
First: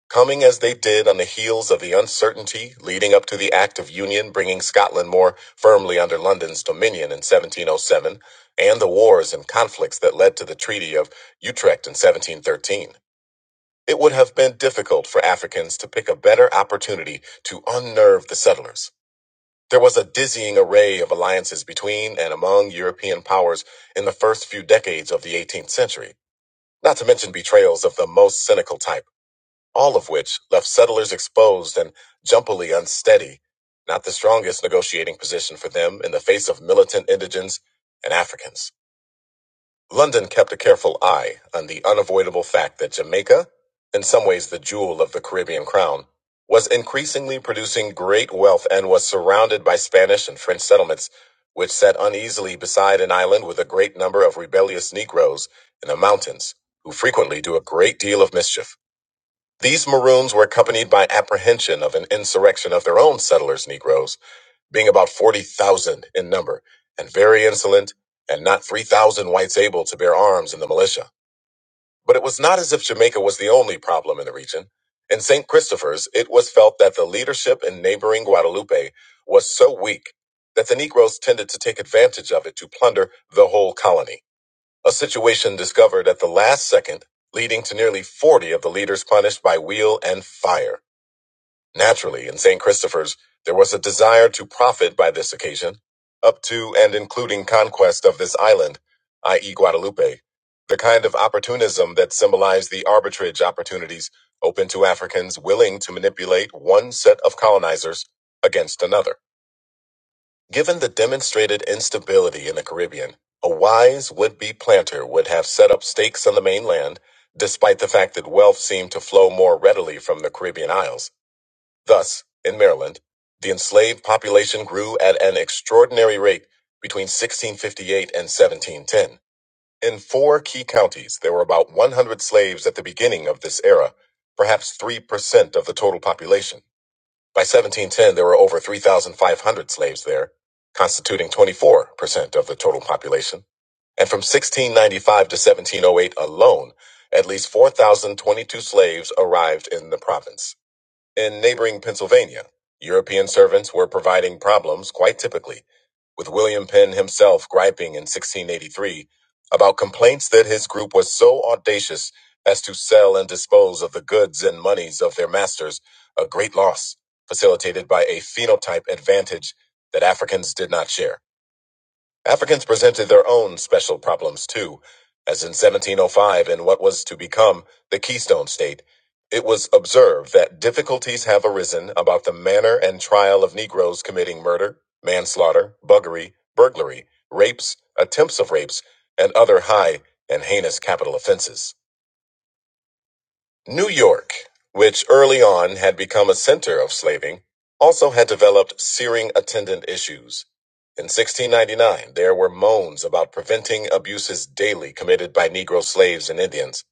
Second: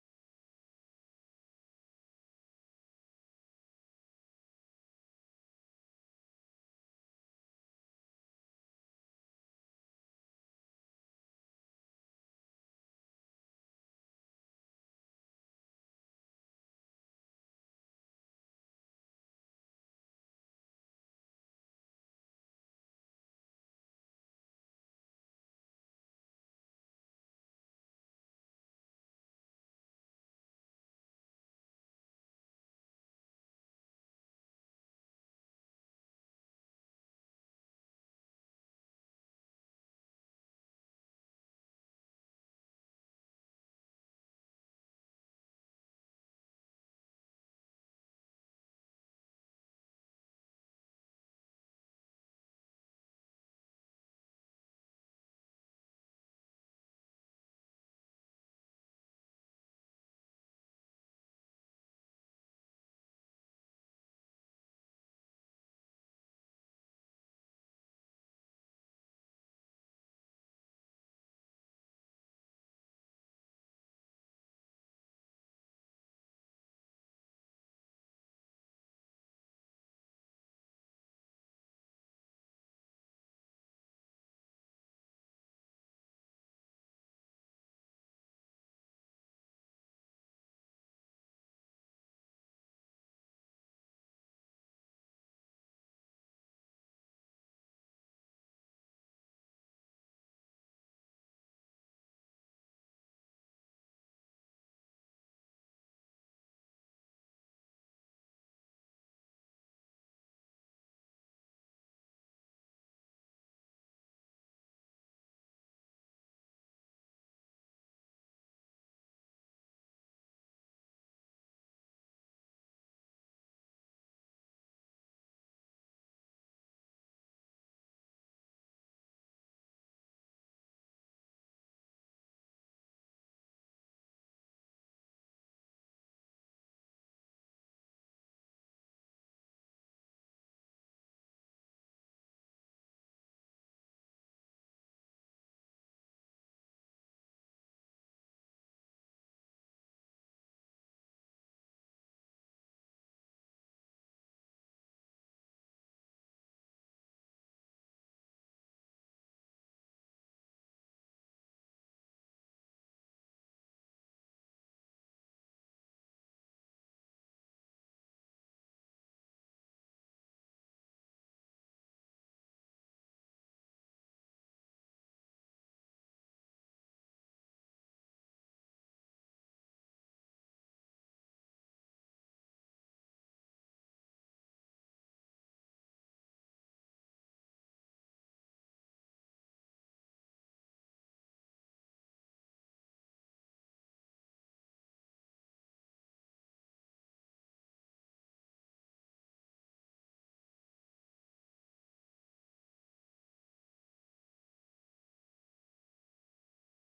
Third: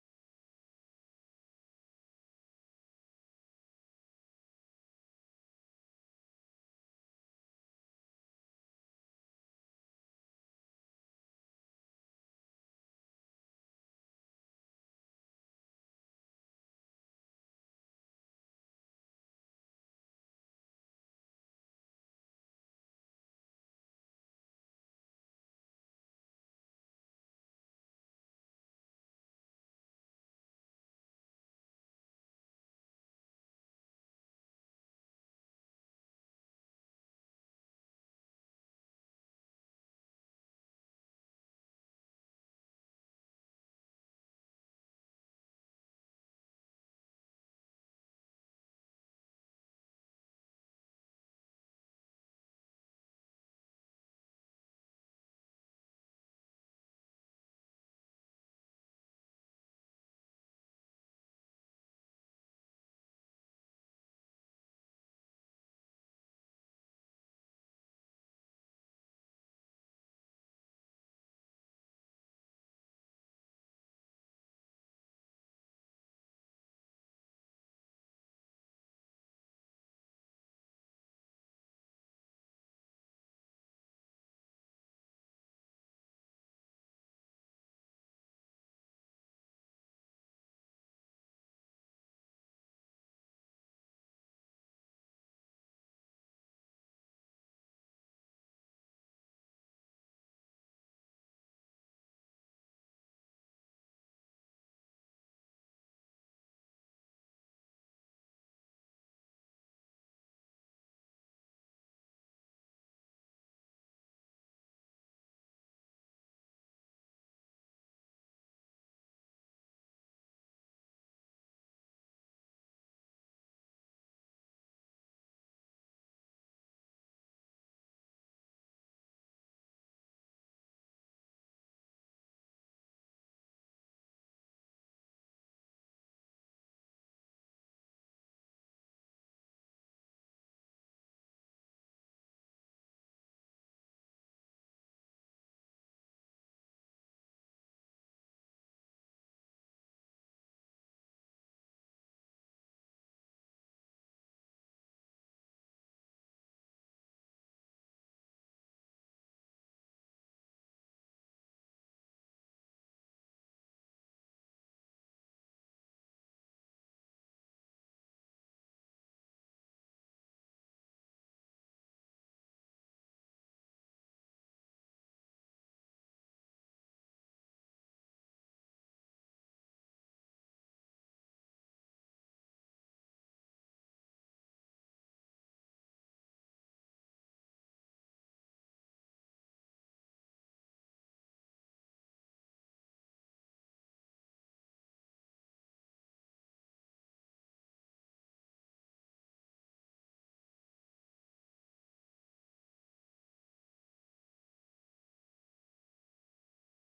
Speaker 1: Coming as they did on the heels of the uncertainty leading up to the Act of Union bringing Scotland more firmly under London's dominion in 1707, and the wars and conflicts that led to the Treaty of Utrecht in 1713, it would have been difficult for Africans to pick a better opportunity to unnerve the settlers. There was a dizzying array of alliances between and among European powers in the first few decades of the 18th century, not to mention betrayals of the most cynical type all of which left settlers exposed and jumpily unsteady, not the strongest negotiating position for them in the face of militant indigents and Africans. London kept a careful eye on the unavoidable fact that Jamaica, in some ways the jewel of the Caribbean crown, was increasingly producing great wealth and was surrounded by Spanish and French settlements, which sat uneasily beside an island with a great number of rebellious Negroes in the mountains, who frequently do a great deal of mischief. These Maroons were accompanied by apprehension of an insurrection of their own settlers, Negroes, being about 40,000 in number, and very insolent, and not 3,000 whites able to bear arms in the militia. But it was not as if Jamaica was the only problem in the region. In St. Christopher's, it was felt that the leadership in neighboring Guadalupe was so weak that the Negroes tended to take advantage of it to plunder the whole colony a situation discovered at the last second, leading to nearly 40 of the leaders punished by wheel and fire. Naturally, in St. Christopher's, there was a desire to profit by this occasion, up to and including conquest of this island, i.e., Guadeloupe. the kind of opportunism that symbolized the arbitrage opportunities open to Africans willing to manipulate one set of colonizers against another. Given the demonstrated instability in the Caribbean, a wise would be planter would have set up stakes on the mainland, despite the fact that wealth seemed to flow more readily from the Caribbean Isles. Thus, in Maryland, the enslaved population grew at an extraordinary rate between 1658 and 1710. In four key counties, there were about 100 slaves at the beginning of this era, perhaps 3% of the total population. By 1710, there were over 3,500 slaves there, constituting 24% of the total population. And from 1695 to 1708 alone, at least 4,022 slaves arrived in the province. In neighboring Pennsylvania, European servants were providing problems quite typically, with William Penn himself griping in 1683 about complaints that his group was so audacious as to sell and dispose of the goods and monies of their masters, a great loss facilitated by a phenotype advantage that Africans did not share. Africans presented their own special problems too, as in 1705 in what was to become the Keystone State. It was observed that difficulties have arisen about the manner and trial of Negroes committing murder, manslaughter, buggery, burglary, rapes, attempts of rapes, and other high and heinous capital offenses. New York, which early on had become a center of slaving, also had developed searing attendant issues. In 1699, there were moans about preventing abuses daily committed by Negro slaves and Indians.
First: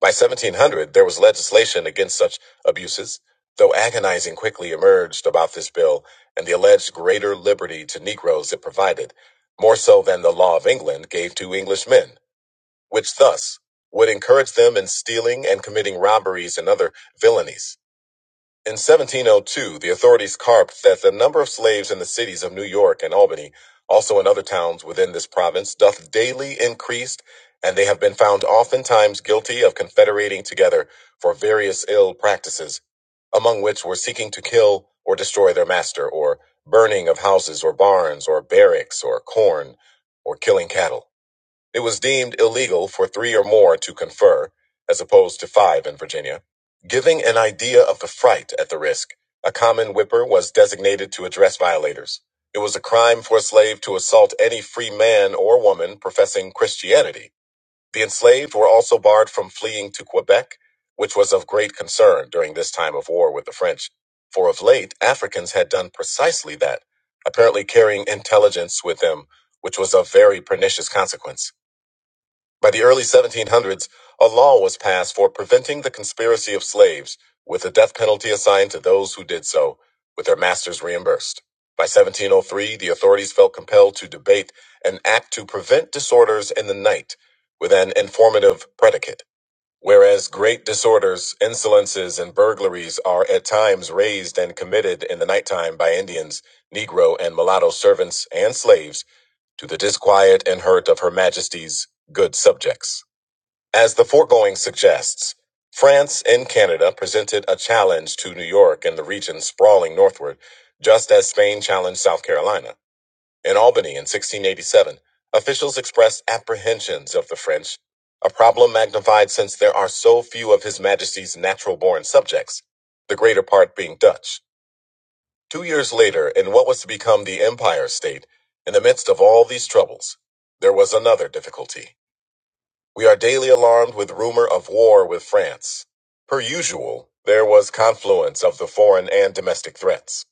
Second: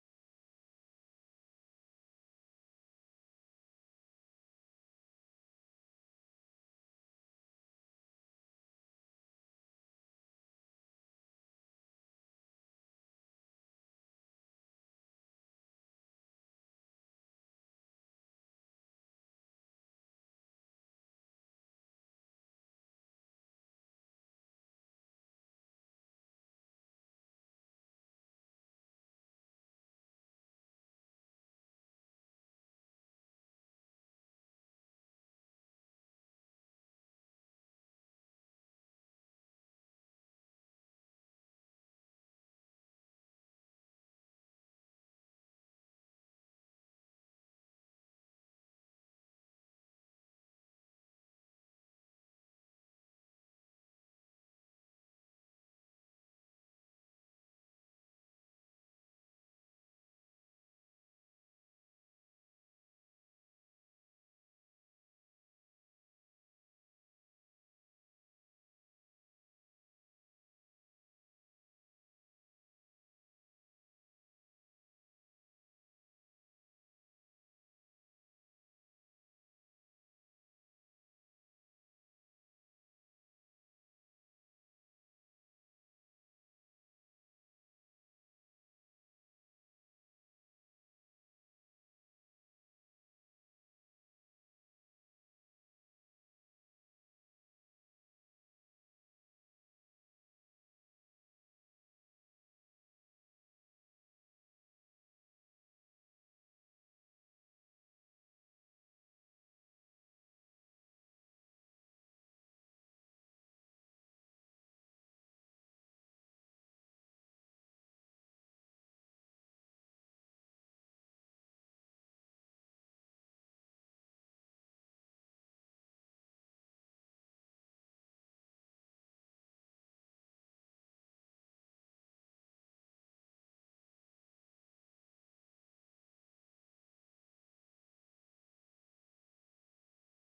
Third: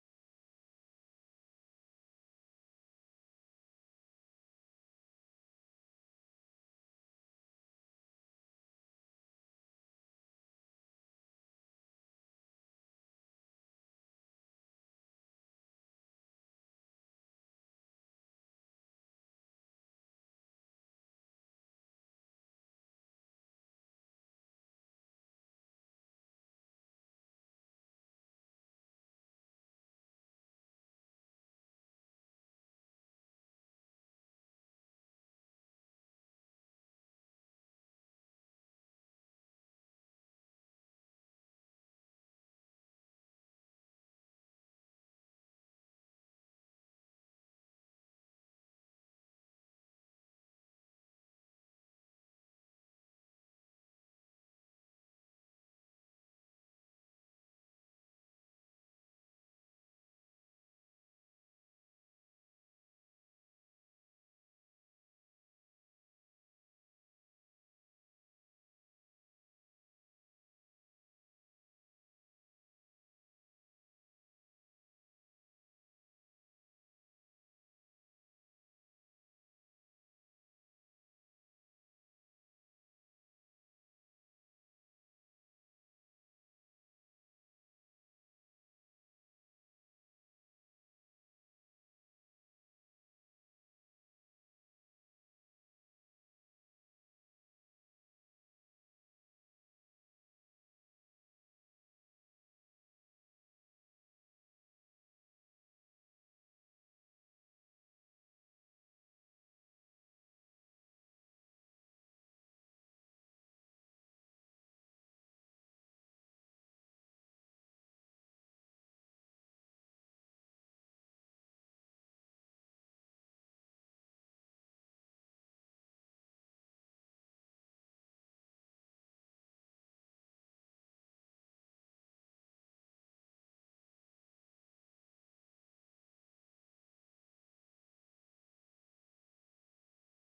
Speaker 1: By 1700, there was legislation against such abuses, though agonizing quickly emerged about this bill and the alleged greater liberty to Negroes it provided, more so than the law of England gave to Englishmen which thus would encourage them in stealing and committing robberies and other villainies. In 1702, the authorities carped that the number of slaves in the cities of New York and Albany, also in other towns within this province, doth daily increase, and they have been found oftentimes guilty of confederating together for various ill practices, among which were seeking to kill or destroy their master, or burning of houses or barns, or barracks, or corn, or killing cattle. It was deemed illegal for three or more to confer, as opposed to five in Virginia. Giving an idea of the fright at the risk, a common whipper was designated to address violators. It was a crime for a slave to assault any free man or woman professing Christianity. The enslaved were also barred from fleeing to Quebec, which was of great concern during this time of war with the French, for of late Africans had done precisely that, apparently carrying intelligence with them, which was of very pernicious consequence. By the early 1700s, a law was passed for preventing the conspiracy of slaves, with the death penalty assigned to those who did so, with their masters reimbursed. By 1703, the authorities felt compelled to debate an act to prevent disorders in the night with an informative predicate. Whereas great disorders, insolences, and burglaries are at times raised and committed in the nighttime by Indians, Negro, and mulatto servants and slaves to the disquiet and hurt of Her Majesty's good subjects. As the foregoing suggests, France and Canada presented a challenge to New York and the region sprawling northward, just as Spain challenged South Carolina. In Albany in 1687, officials expressed apprehensions of the French, a problem magnified since there are so few of His Majesty's natural born subjects, the greater part being Dutch. Two years later, in what was to become the Empire State, in the midst of all these troubles, there was another difficulty. We are daily alarmed with rumor of war with France. Per usual, there was confluence of the foreign and domestic threats.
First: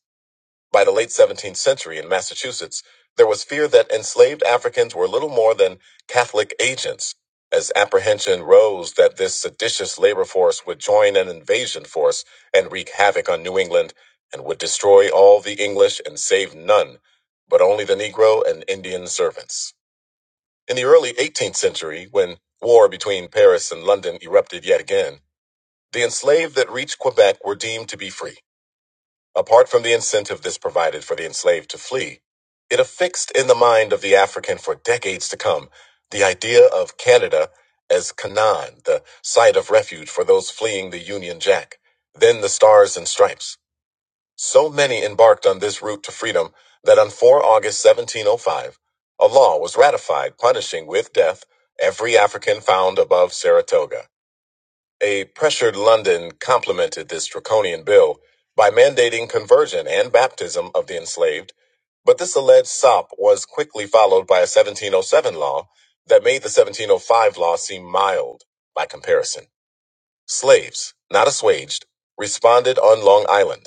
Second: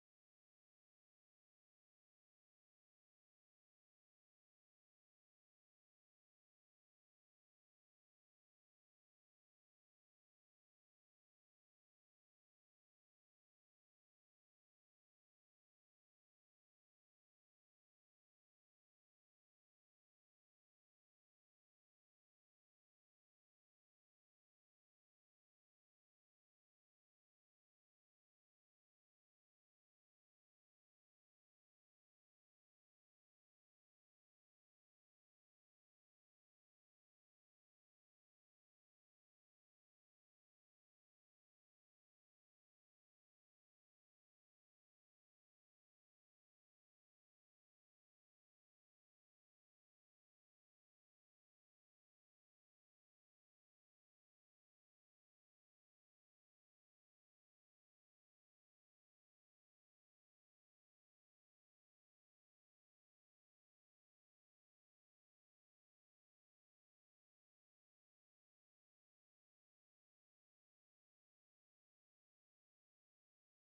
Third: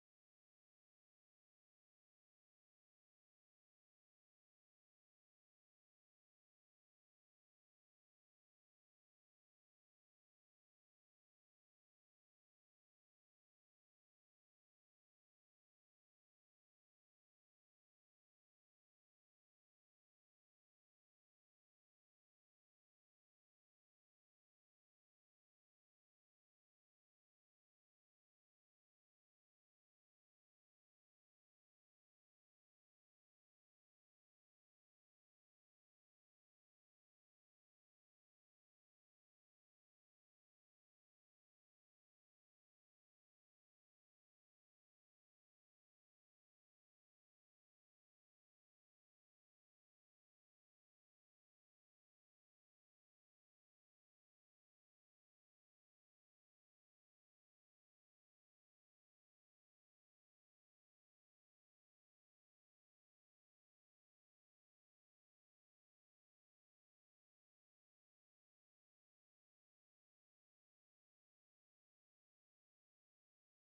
Speaker 1: By the late 17th century in Massachusetts, there was fear that enslaved Africans were little more than Catholic agents, as apprehension rose that this seditious labor force would join an invasion force and wreak havoc on New England and would destroy all the English and save none, but only the Negro and Indian servants. In the early 18th century, when war between Paris and London erupted yet again, the enslaved that reached Quebec were deemed to be free. Apart from the incentive this provided for the enslaved to flee, it affixed in the mind of the African for decades to come the idea of Canada as Canaan, the site of refuge for those fleeing the Union Jack, then the Stars and Stripes. So many embarked on this route to freedom that on 4 August 1705, a law was ratified punishing with death every African found above Saratoga. A pressured London complemented this draconian bill by mandating conversion and baptism of the enslaved, but this alleged sop was quickly followed by a 1707 law that made the 1705 law seem mild by comparison. Slaves, not assuaged, responded on Long Island.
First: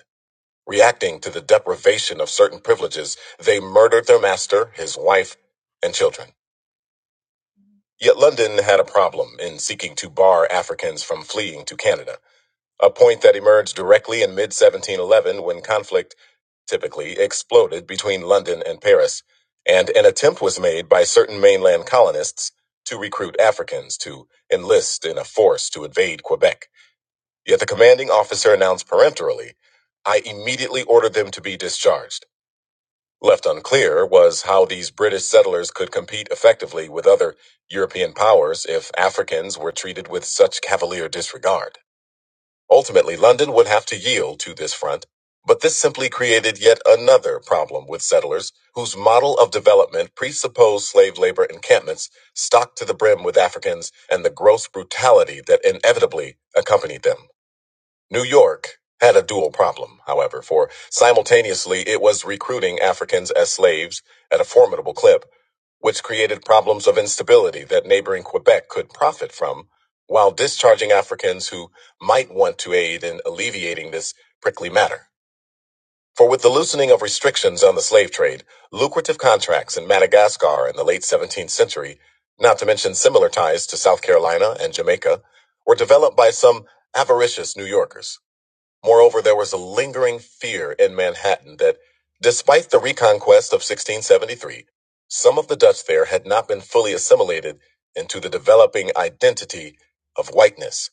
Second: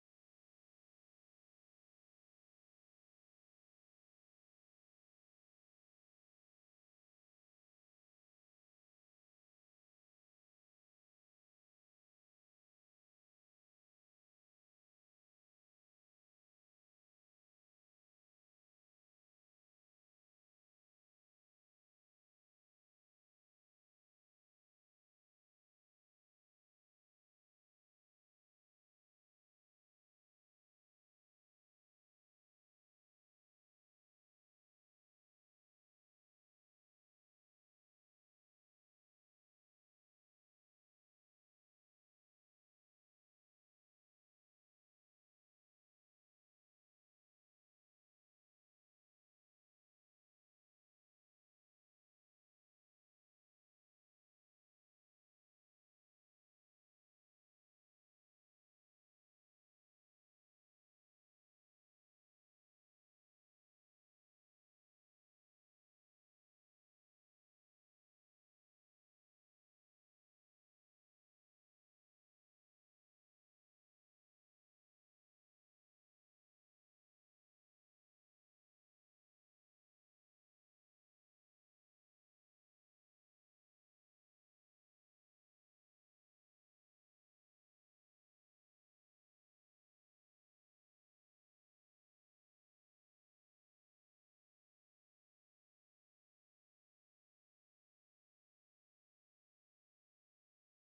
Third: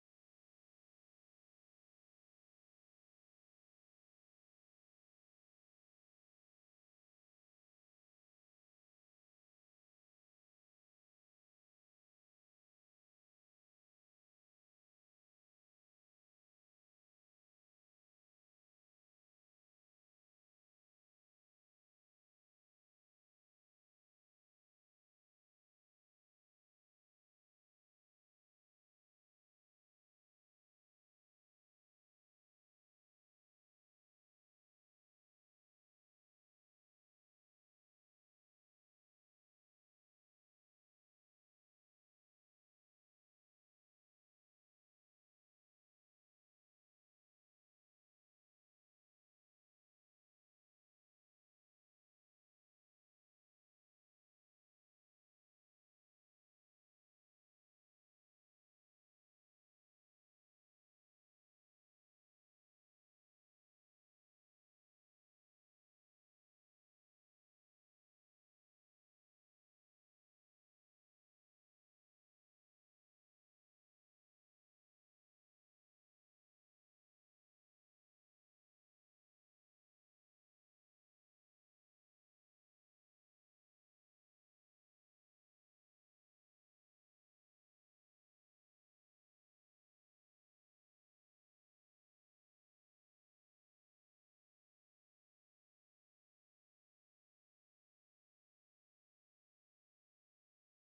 Speaker 1: Reacting to the deprivation of certain privileges, they murdered their master, his wife, and children. Yet London had a problem in seeking to bar Africans from fleeing to Canada, a point that emerged directly in mid 1711 when conflict typically exploded between London and Paris, and an attempt was made by certain mainland colonists to recruit Africans to enlist in a force to invade Quebec. Yet the commanding officer announced peremptorily, I immediately ordered them to be discharged. Left unclear was how these British settlers could compete effectively with other European powers if Africans were treated with such cavalier disregard. Ultimately, London would have to yield to this front, but this simply created yet another problem with settlers whose model of development presupposed slave labor encampments stocked to the brim with Africans and the gross brutality that inevitably accompanied them. New York had a dual problem, however, for simultaneously it was recruiting Africans as slaves at a formidable clip, which created problems of instability that neighboring Quebec could profit from, while discharging Africans who might want to aid in alleviating this prickly matter. For with the loosening of restrictions on the slave trade, lucrative contracts in Madagascar in the late 17th century, not to mention similar ties to South Carolina and Jamaica, were developed by some avaricious New Yorkers. Moreover, there was a lingering fear in Manhattan that, despite the reconquest of 1673, some of the Dutch there had not been fully assimilated into the developing identity of whiteness,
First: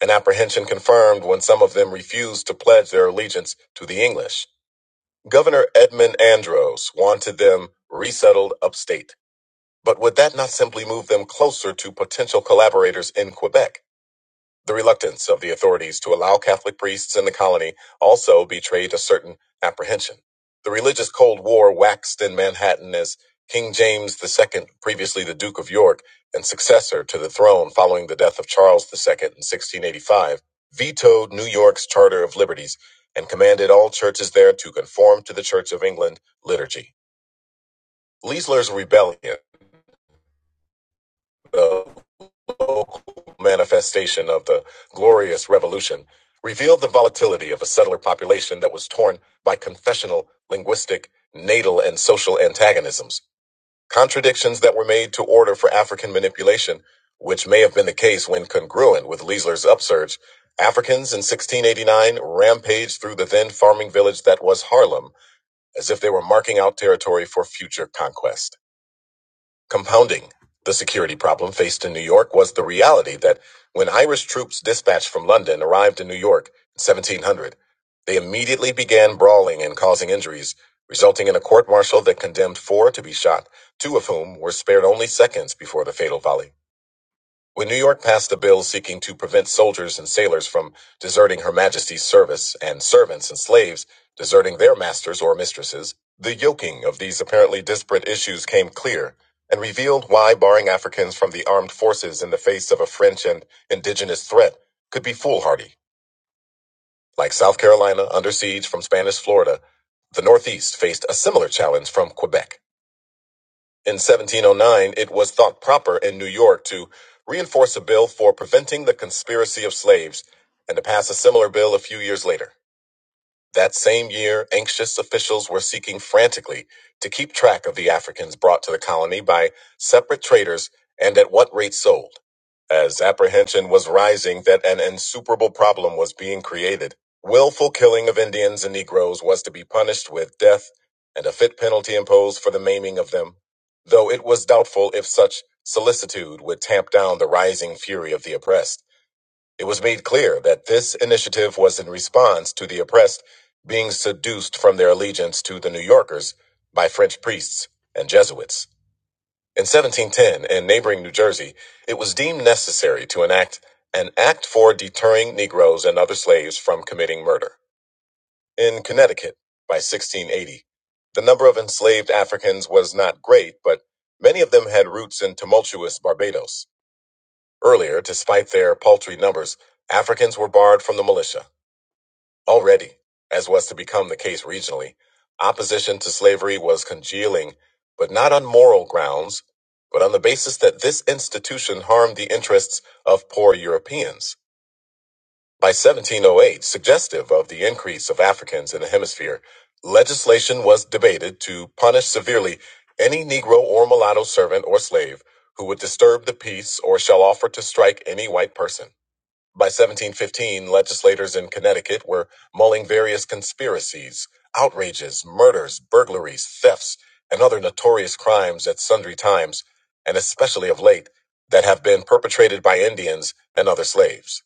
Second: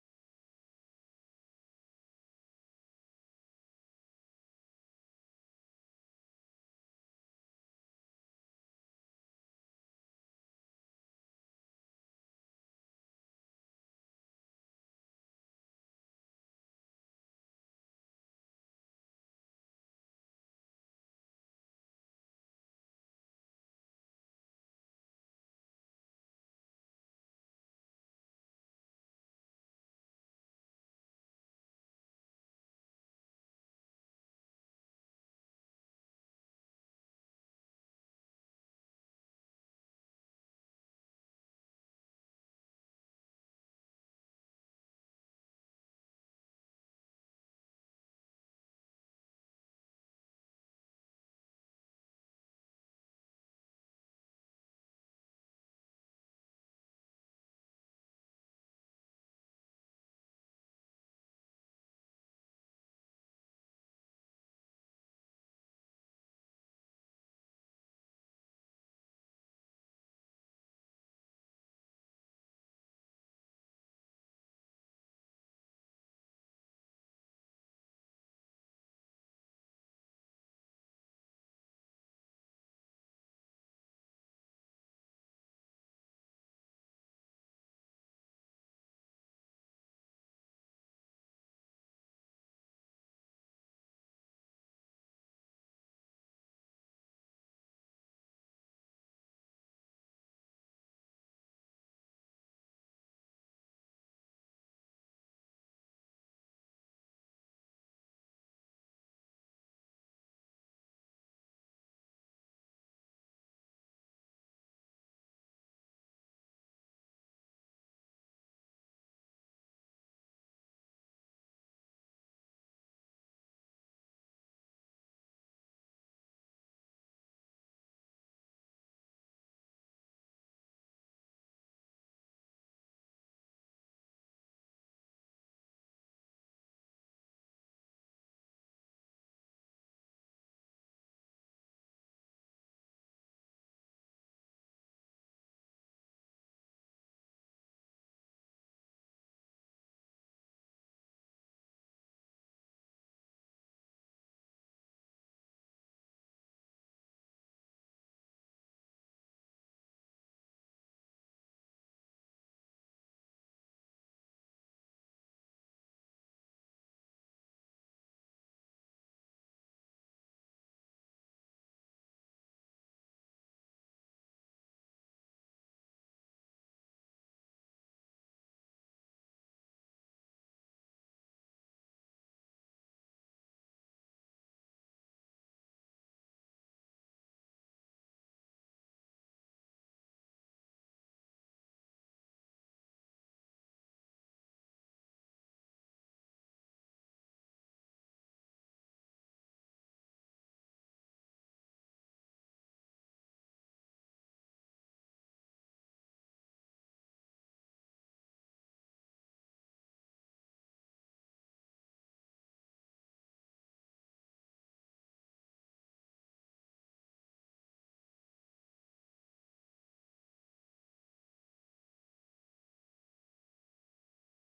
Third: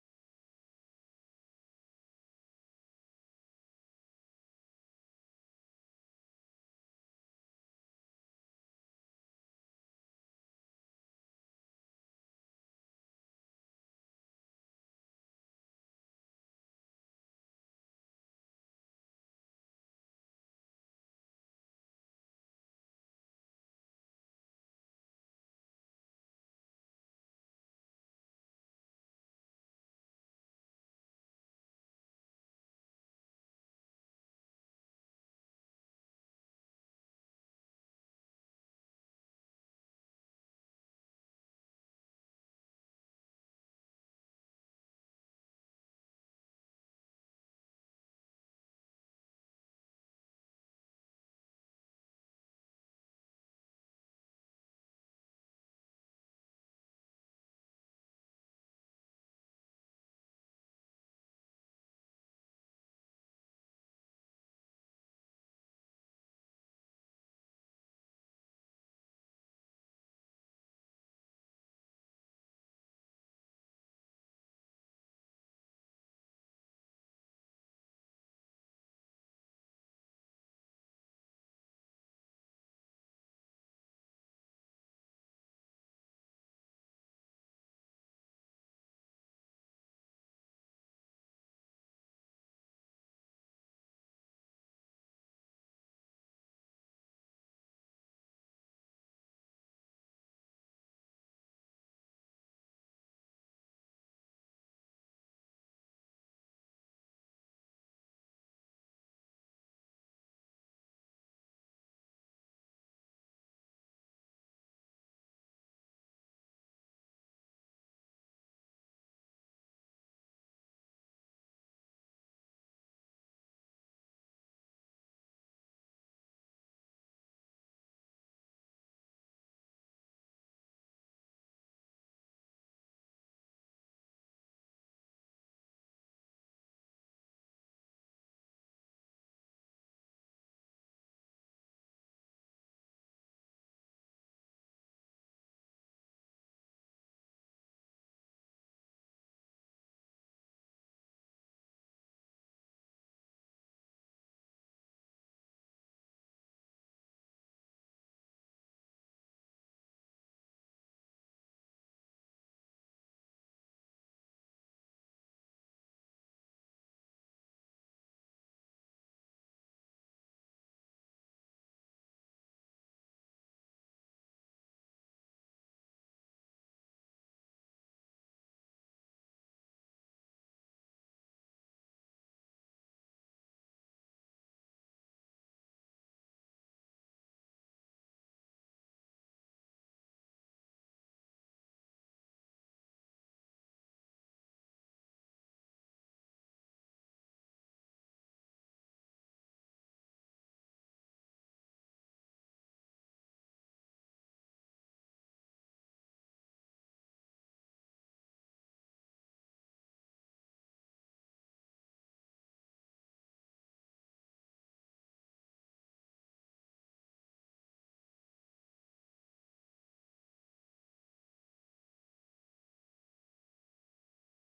Speaker 1: an apprehension confirmed when some of them refused to pledge their allegiance to the English. Governor Edmund Andros wanted them resettled upstate, but would that not simply move them closer to potential collaborators in Quebec? The reluctance of the authorities to allow Catholic priests in the colony also betrayed a certain apprehension. The religious Cold War waxed in Manhattan as King James II, previously the Duke of York and successor to the throne following the death of Charles II in 1685, vetoed New York's Charter of Liberties and commanded all churches there to conform to the Church of England liturgy. Leisler's rebellion, though. local manifestation of the glorious revolution revealed the volatility of a settler population that was torn by confessional, linguistic, natal, and social antagonisms, contradictions that were made to order for African manipulation, which may have been the case when congruent with Leisler's upsurge. Africans in 1689 rampaged through the then farming village that was Harlem, as if they were marking out territory for future conquest. Compounding the security problem faced in New York was the reality that when Irish troops dispatched from London arrived in New York in 1700, they immediately began brawling and causing injuries, resulting in a court martial that condemned four to be shot, two of whom were spared only seconds before the fatal volley. When New York passed a bill seeking to prevent soldiers and sailors from deserting Her Majesty's service and servants and slaves deserting their masters or mistresses, the yoking of these apparently disparate issues came clear and revealed why barring Africans from the armed forces in the face of a French and indigenous threat could be foolhardy. Like South Carolina under siege from Spanish Florida, the Northeast faced a similar challenge from Quebec. In 1709, it was thought proper in New York to reinforce a bill for preventing the conspiracy of slaves and to pass a similar bill a few years later. That same year, anxious officials were seeking frantically to keep track of the Africans brought to the colony by separate traders and at what rate sold, as apprehension was rising that an insuperable problem was being created. Willful killing of Indians and Negroes was to be punished with death and a fit penalty imposed for the maiming of them, though it was doubtful if such solicitude would tamp down the rising fury of the oppressed. It was made clear that this initiative was in response to the oppressed being seduced from their allegiance to the New Yorkers by French priests and Jesuits. In 1710, in neighboring New Jersey, it was deemed necessary to enact an act for deterring Negroes and other slaves from committing murder. In Connecticut, by 1680, the number of enslaved Africans was not great, but many of them had roots in tumultuous Barbados. Earlier, despite their paltry numbers, Africans were barred from the militia. Already, as was to become the case regionally, opposition to slavery was congealing, but not on moral grounds, but on the basis that this institution harmed the interests of poor Europeans. By 1708, suggestive of the increase of Africans in the hemisphere, legislation was debated to punish severely any Negro or mulatto servant or slave who would disturb the peace or shall offer to strike any white person. By 1715, legislators in Connecticut were mulling various conspiracies, outrages, murders, burglaries, thefts, and other notorious crimes at sundry times, and especially of late, that have been perpetrated by Indians and other slaves.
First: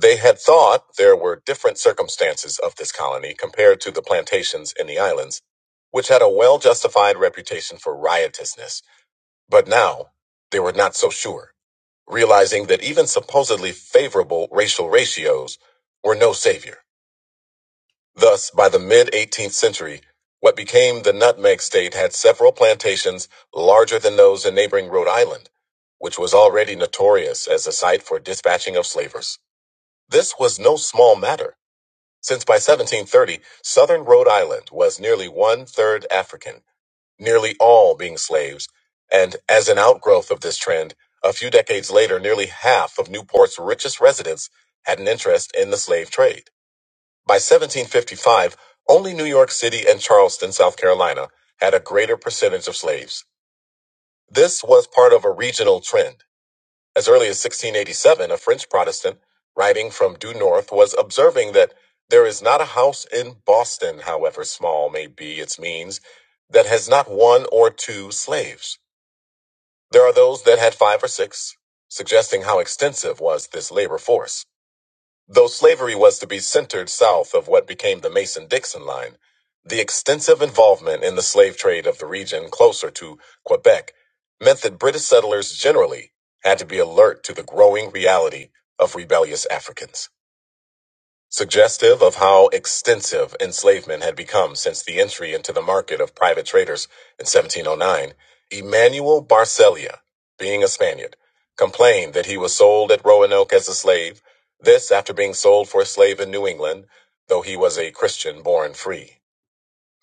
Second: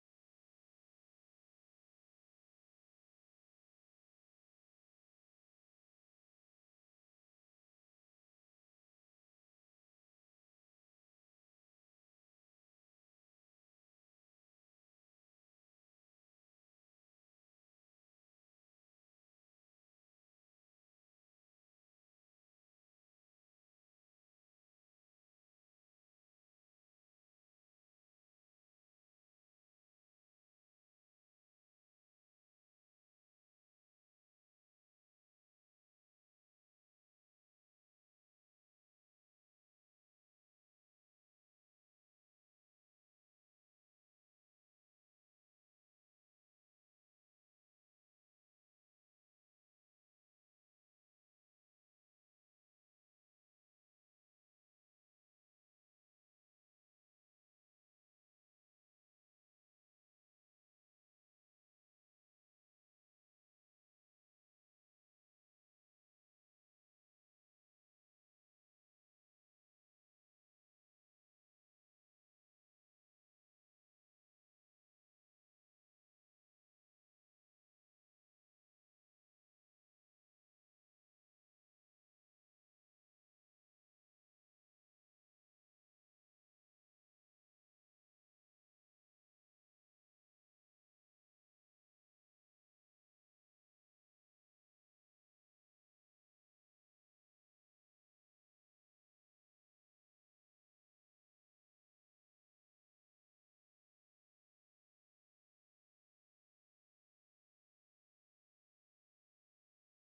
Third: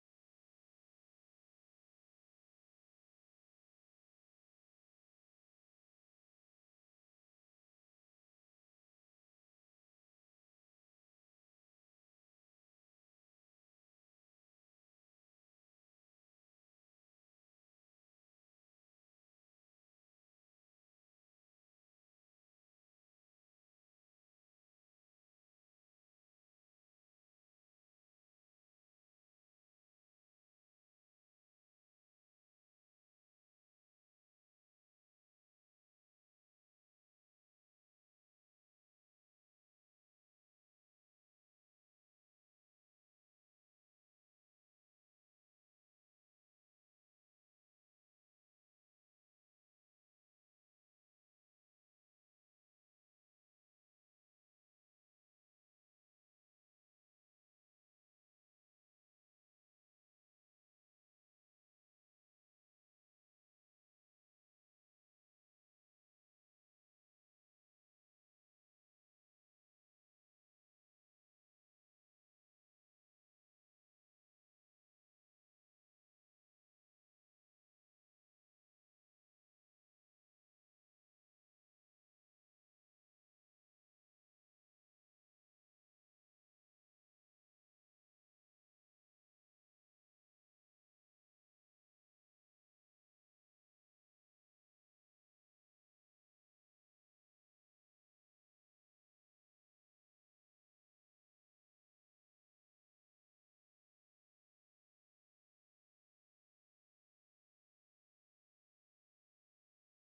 Speaker 1: They had thought there were different circumstances of this colony compared to the plantations in the islands, which had a well justified reputation for riotousness, but now they were not so sure realizing that even supposedly favorable racial ratios were no savior. Thus, by the mid 18th century, what became the nutmeg state had several plantations larger than those in neighboring Rhode Island, which was already notorious as a site for dispatching of slavers. This was no small matter, since by 1730, southern Rhode Island was nearly one third African nearly all being slaves. And as an outgrowth of this trend, a few decades later, nearly half of Newport's richest residents had an interest in the slave trade. By 1755, only New York City and Charleston, South Carolina, had a greater percentage of slaves. This was part of a regional trend. As early as 1687, a French Protestant writing from due north was observing that there is not a house in Boston, however small may be its means, that has not one or two slaves. There are those that had five or six, suggesting how extensive was this labor force. Though slavery was to be centered south of what became the Mason Dixon line, the extensive involvement in the slave trade of the region closer to Quebec meant that British settlers generally had to be alert to the growing reality of rebellious Africans suggestive of how extensive enslavement had become since the entry into the market of private traders in 1709, Emmanuel Barcelia, being a Spaniard, complained that he was sold at Roanoke as a slave, this after being sold for a slave in New England, though he was a Christian born free.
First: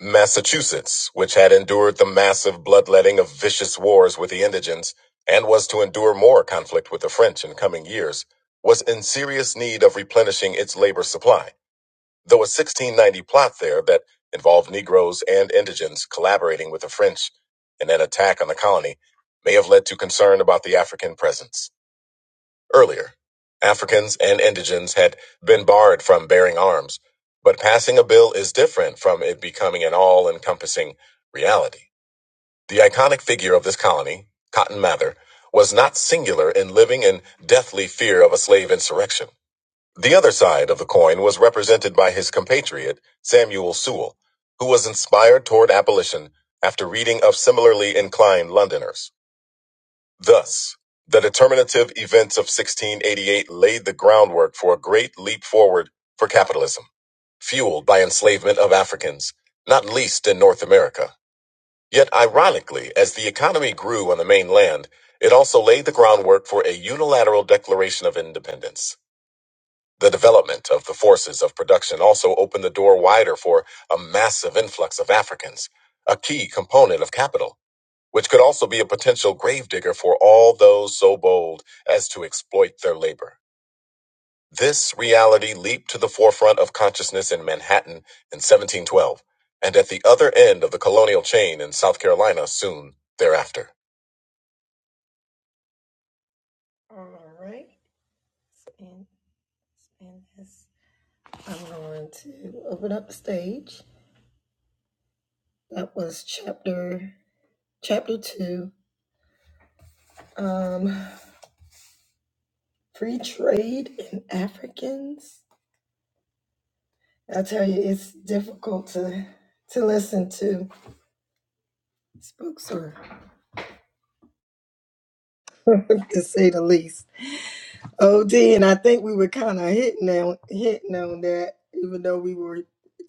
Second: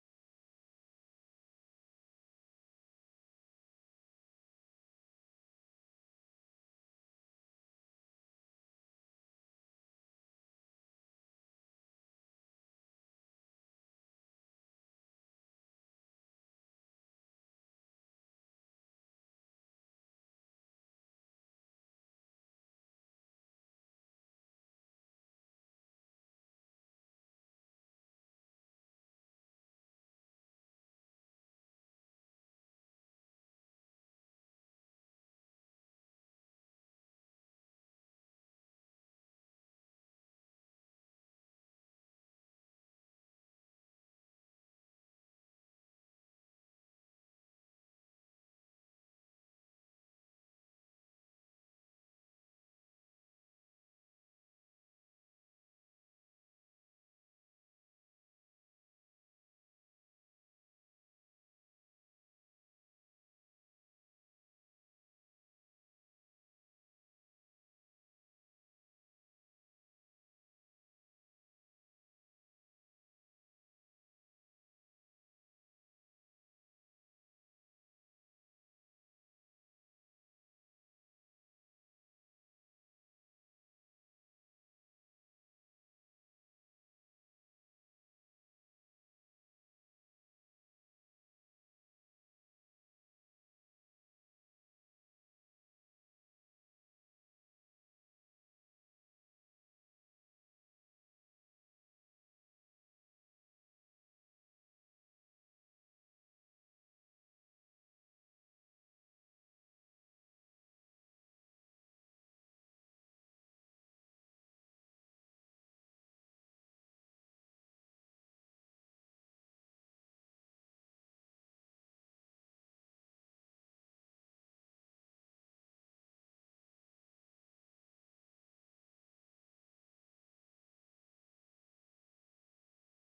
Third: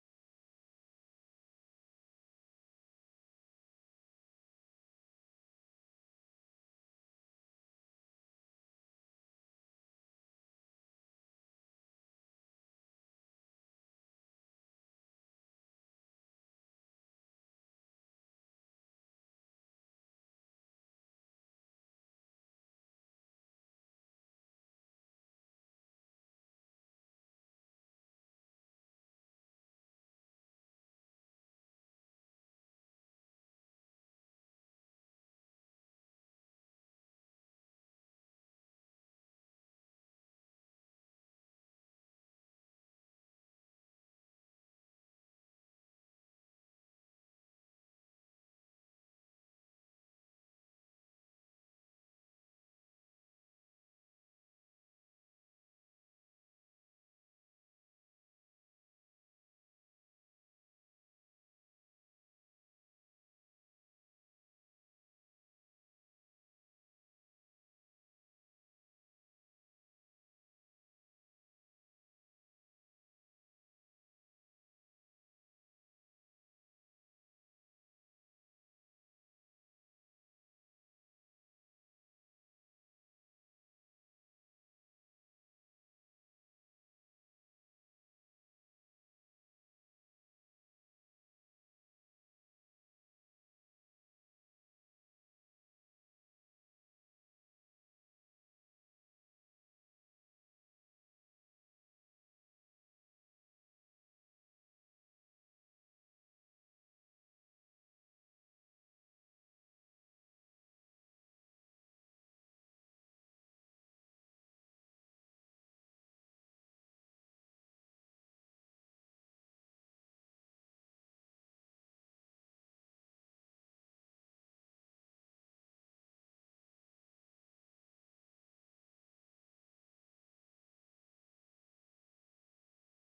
Speaker 1: Massachusetts, which had endured the massive bloodletting of vicious wars with the indigents and was to endure more conflict with the French in coming years, was in serious need of replenishing its labor supply Though a 1690 plot there that involved Negroes and indigents collaborating with the French in an attack on the colony may have led to concern about the African presence. Earlier, Africans and indigents had been barred from bearing arms, but passing a bill is different from it becoming an all encompassing reality. The iconic figure of this colony, Cotton Mather, was not singular in living in deathly fear of a slave insurrection. The other side of the coin was represented by his compatriot, Samuel Sewall, who was inspired toward abolition after reading of similarly inclined Londoners. Thus, the determinative events of 1688 laid the groundwork for a great leap forward for capitalism, fueled by enslavement of Africans, not least in North America. Yet, ironically, as the economy grew on the mainland, it also laid the groundwork for a unilateral declaration of independence. The development of the forces of production also opened the door wider for a massive influx of Africans, a key component of capital, which could also be a potential gravedigger for all those so bold as to exploit their labor. This reality leaped to the forefront of consciousness in Manhattan in 1712, and at the other end of the colonial chain in South Carolina soon thereafter. All right. And, and this, I'm going to open up the stage. That was chapter chapter two. Um, free trade and Africans. I tell you, it's difficult to to listen to spooks or to say the least. Od, and I think we were kind of hitting on hitting on that, even though we were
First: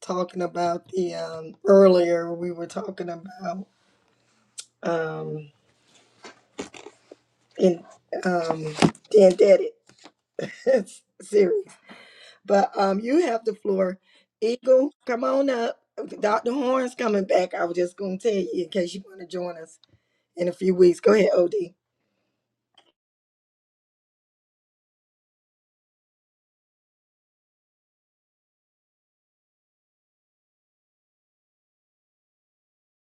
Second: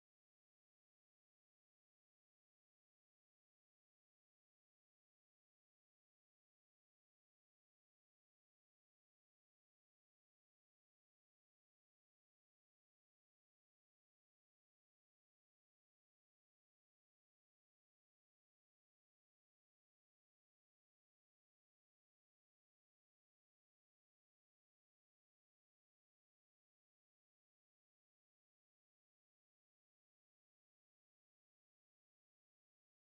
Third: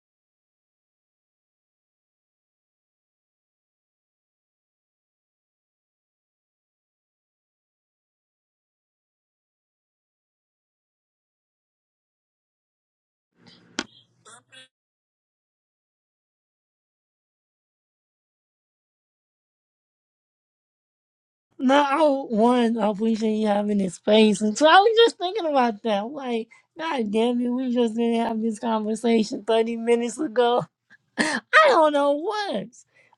Speaker 1: talking about the um earlier we were talking about um in um Dan series. But um, you have the floor. Eagle, come on up. Dr. Horn's coming back. I was just going to tell you in case you want to join us in a few weeks. Go ahead, OD.
Speaker 2: Now, one, I appreciate you having this space. And so I was just thinking about that. I'm Like, God damn it, we just didn't have this conversation 30 minutes ago. I don't know what.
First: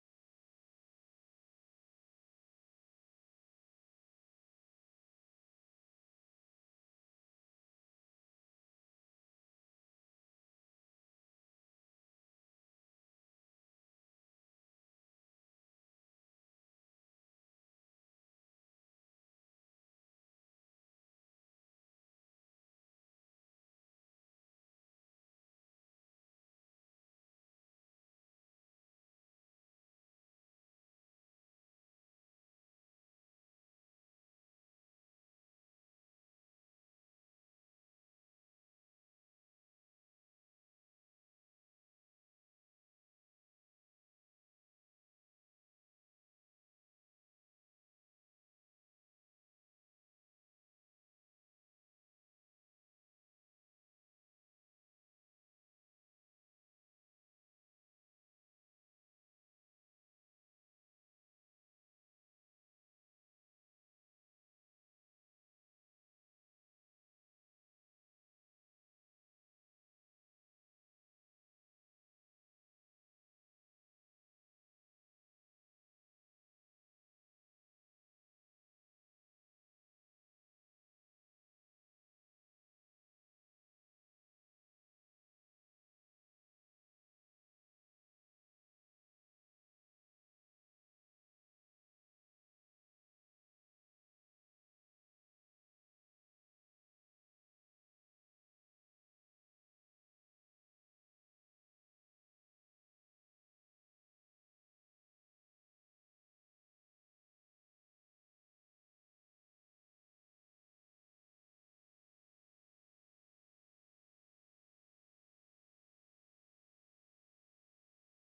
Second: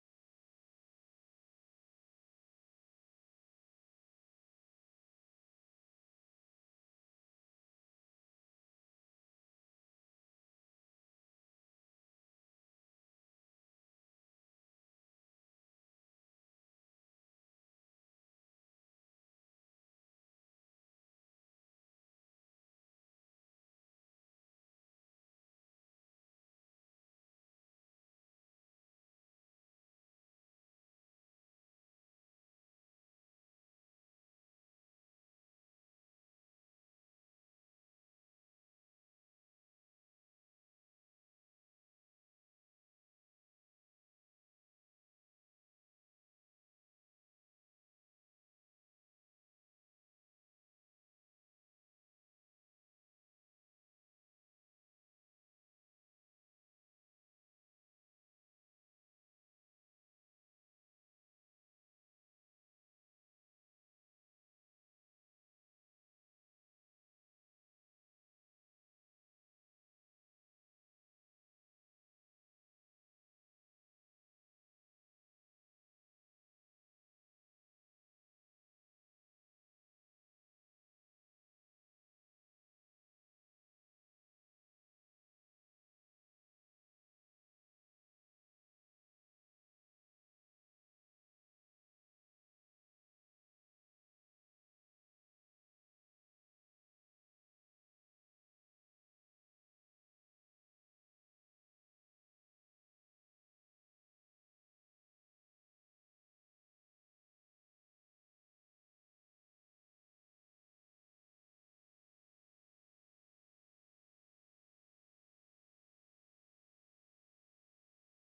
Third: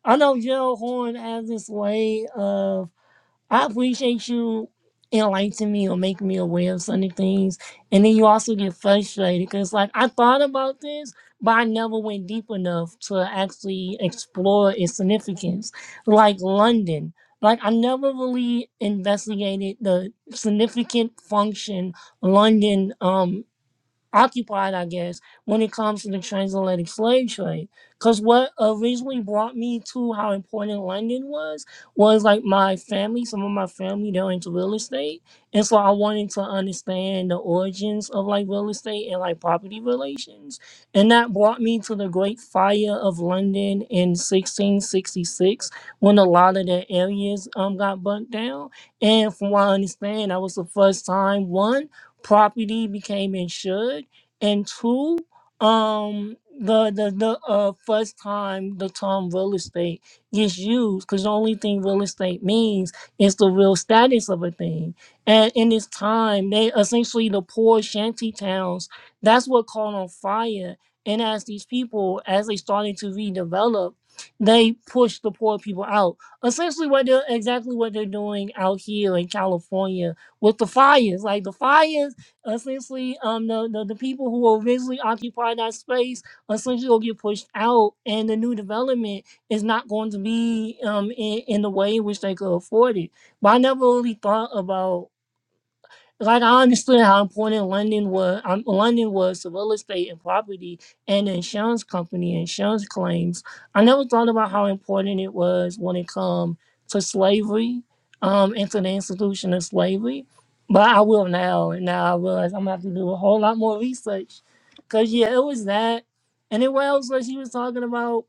Speaker 2: I know Gerald Horn has this way of I appreciate you enlightening me or making me aware of certain things. And then you also get frustrated because, like, I thought about this, but I never went deep enough to actually explore its significance. Like London, like, I never really investigated the significant function London um occupied, I guess, when it comes to the transatlantic slave trade. Because what originally brought me to how important London was, was like my family, some of my family, they're into real estate. And so I wanted to understand the origins of like real estate and like property relations. And that brought me to the Great Fire of London in 1666 when a lot of the areas um, got burnt down. And from what I understand, that was the first time, one, property became insured, and two, um, the the the uh, first time the term real estate gets used, because the only thing real estate means is the real status of a thing. And in this time, they essentially the poor shanty towns. That's what caught on fire. And as these people, as they started to redevelop, they pushed the poor people out. Essentially, what they're exactly what they're doing out here in California with the fires. Like the fires essentially um the, the, the people who will eventually occupy that space essentially will get pushed out and the new development is not going to be um in, in the way in which they could afford it. But I never really thought about like I understood how important London was. Um, London was to real estate and property and the insurance company, insurance claims. I never thought about how important it was when it come to slavery, um, and to the institution of slavery. But I will now, and now I realize I'm gonna have to do a whole lot more research. Cause yeah, it was that, and it was what else that he was talking about,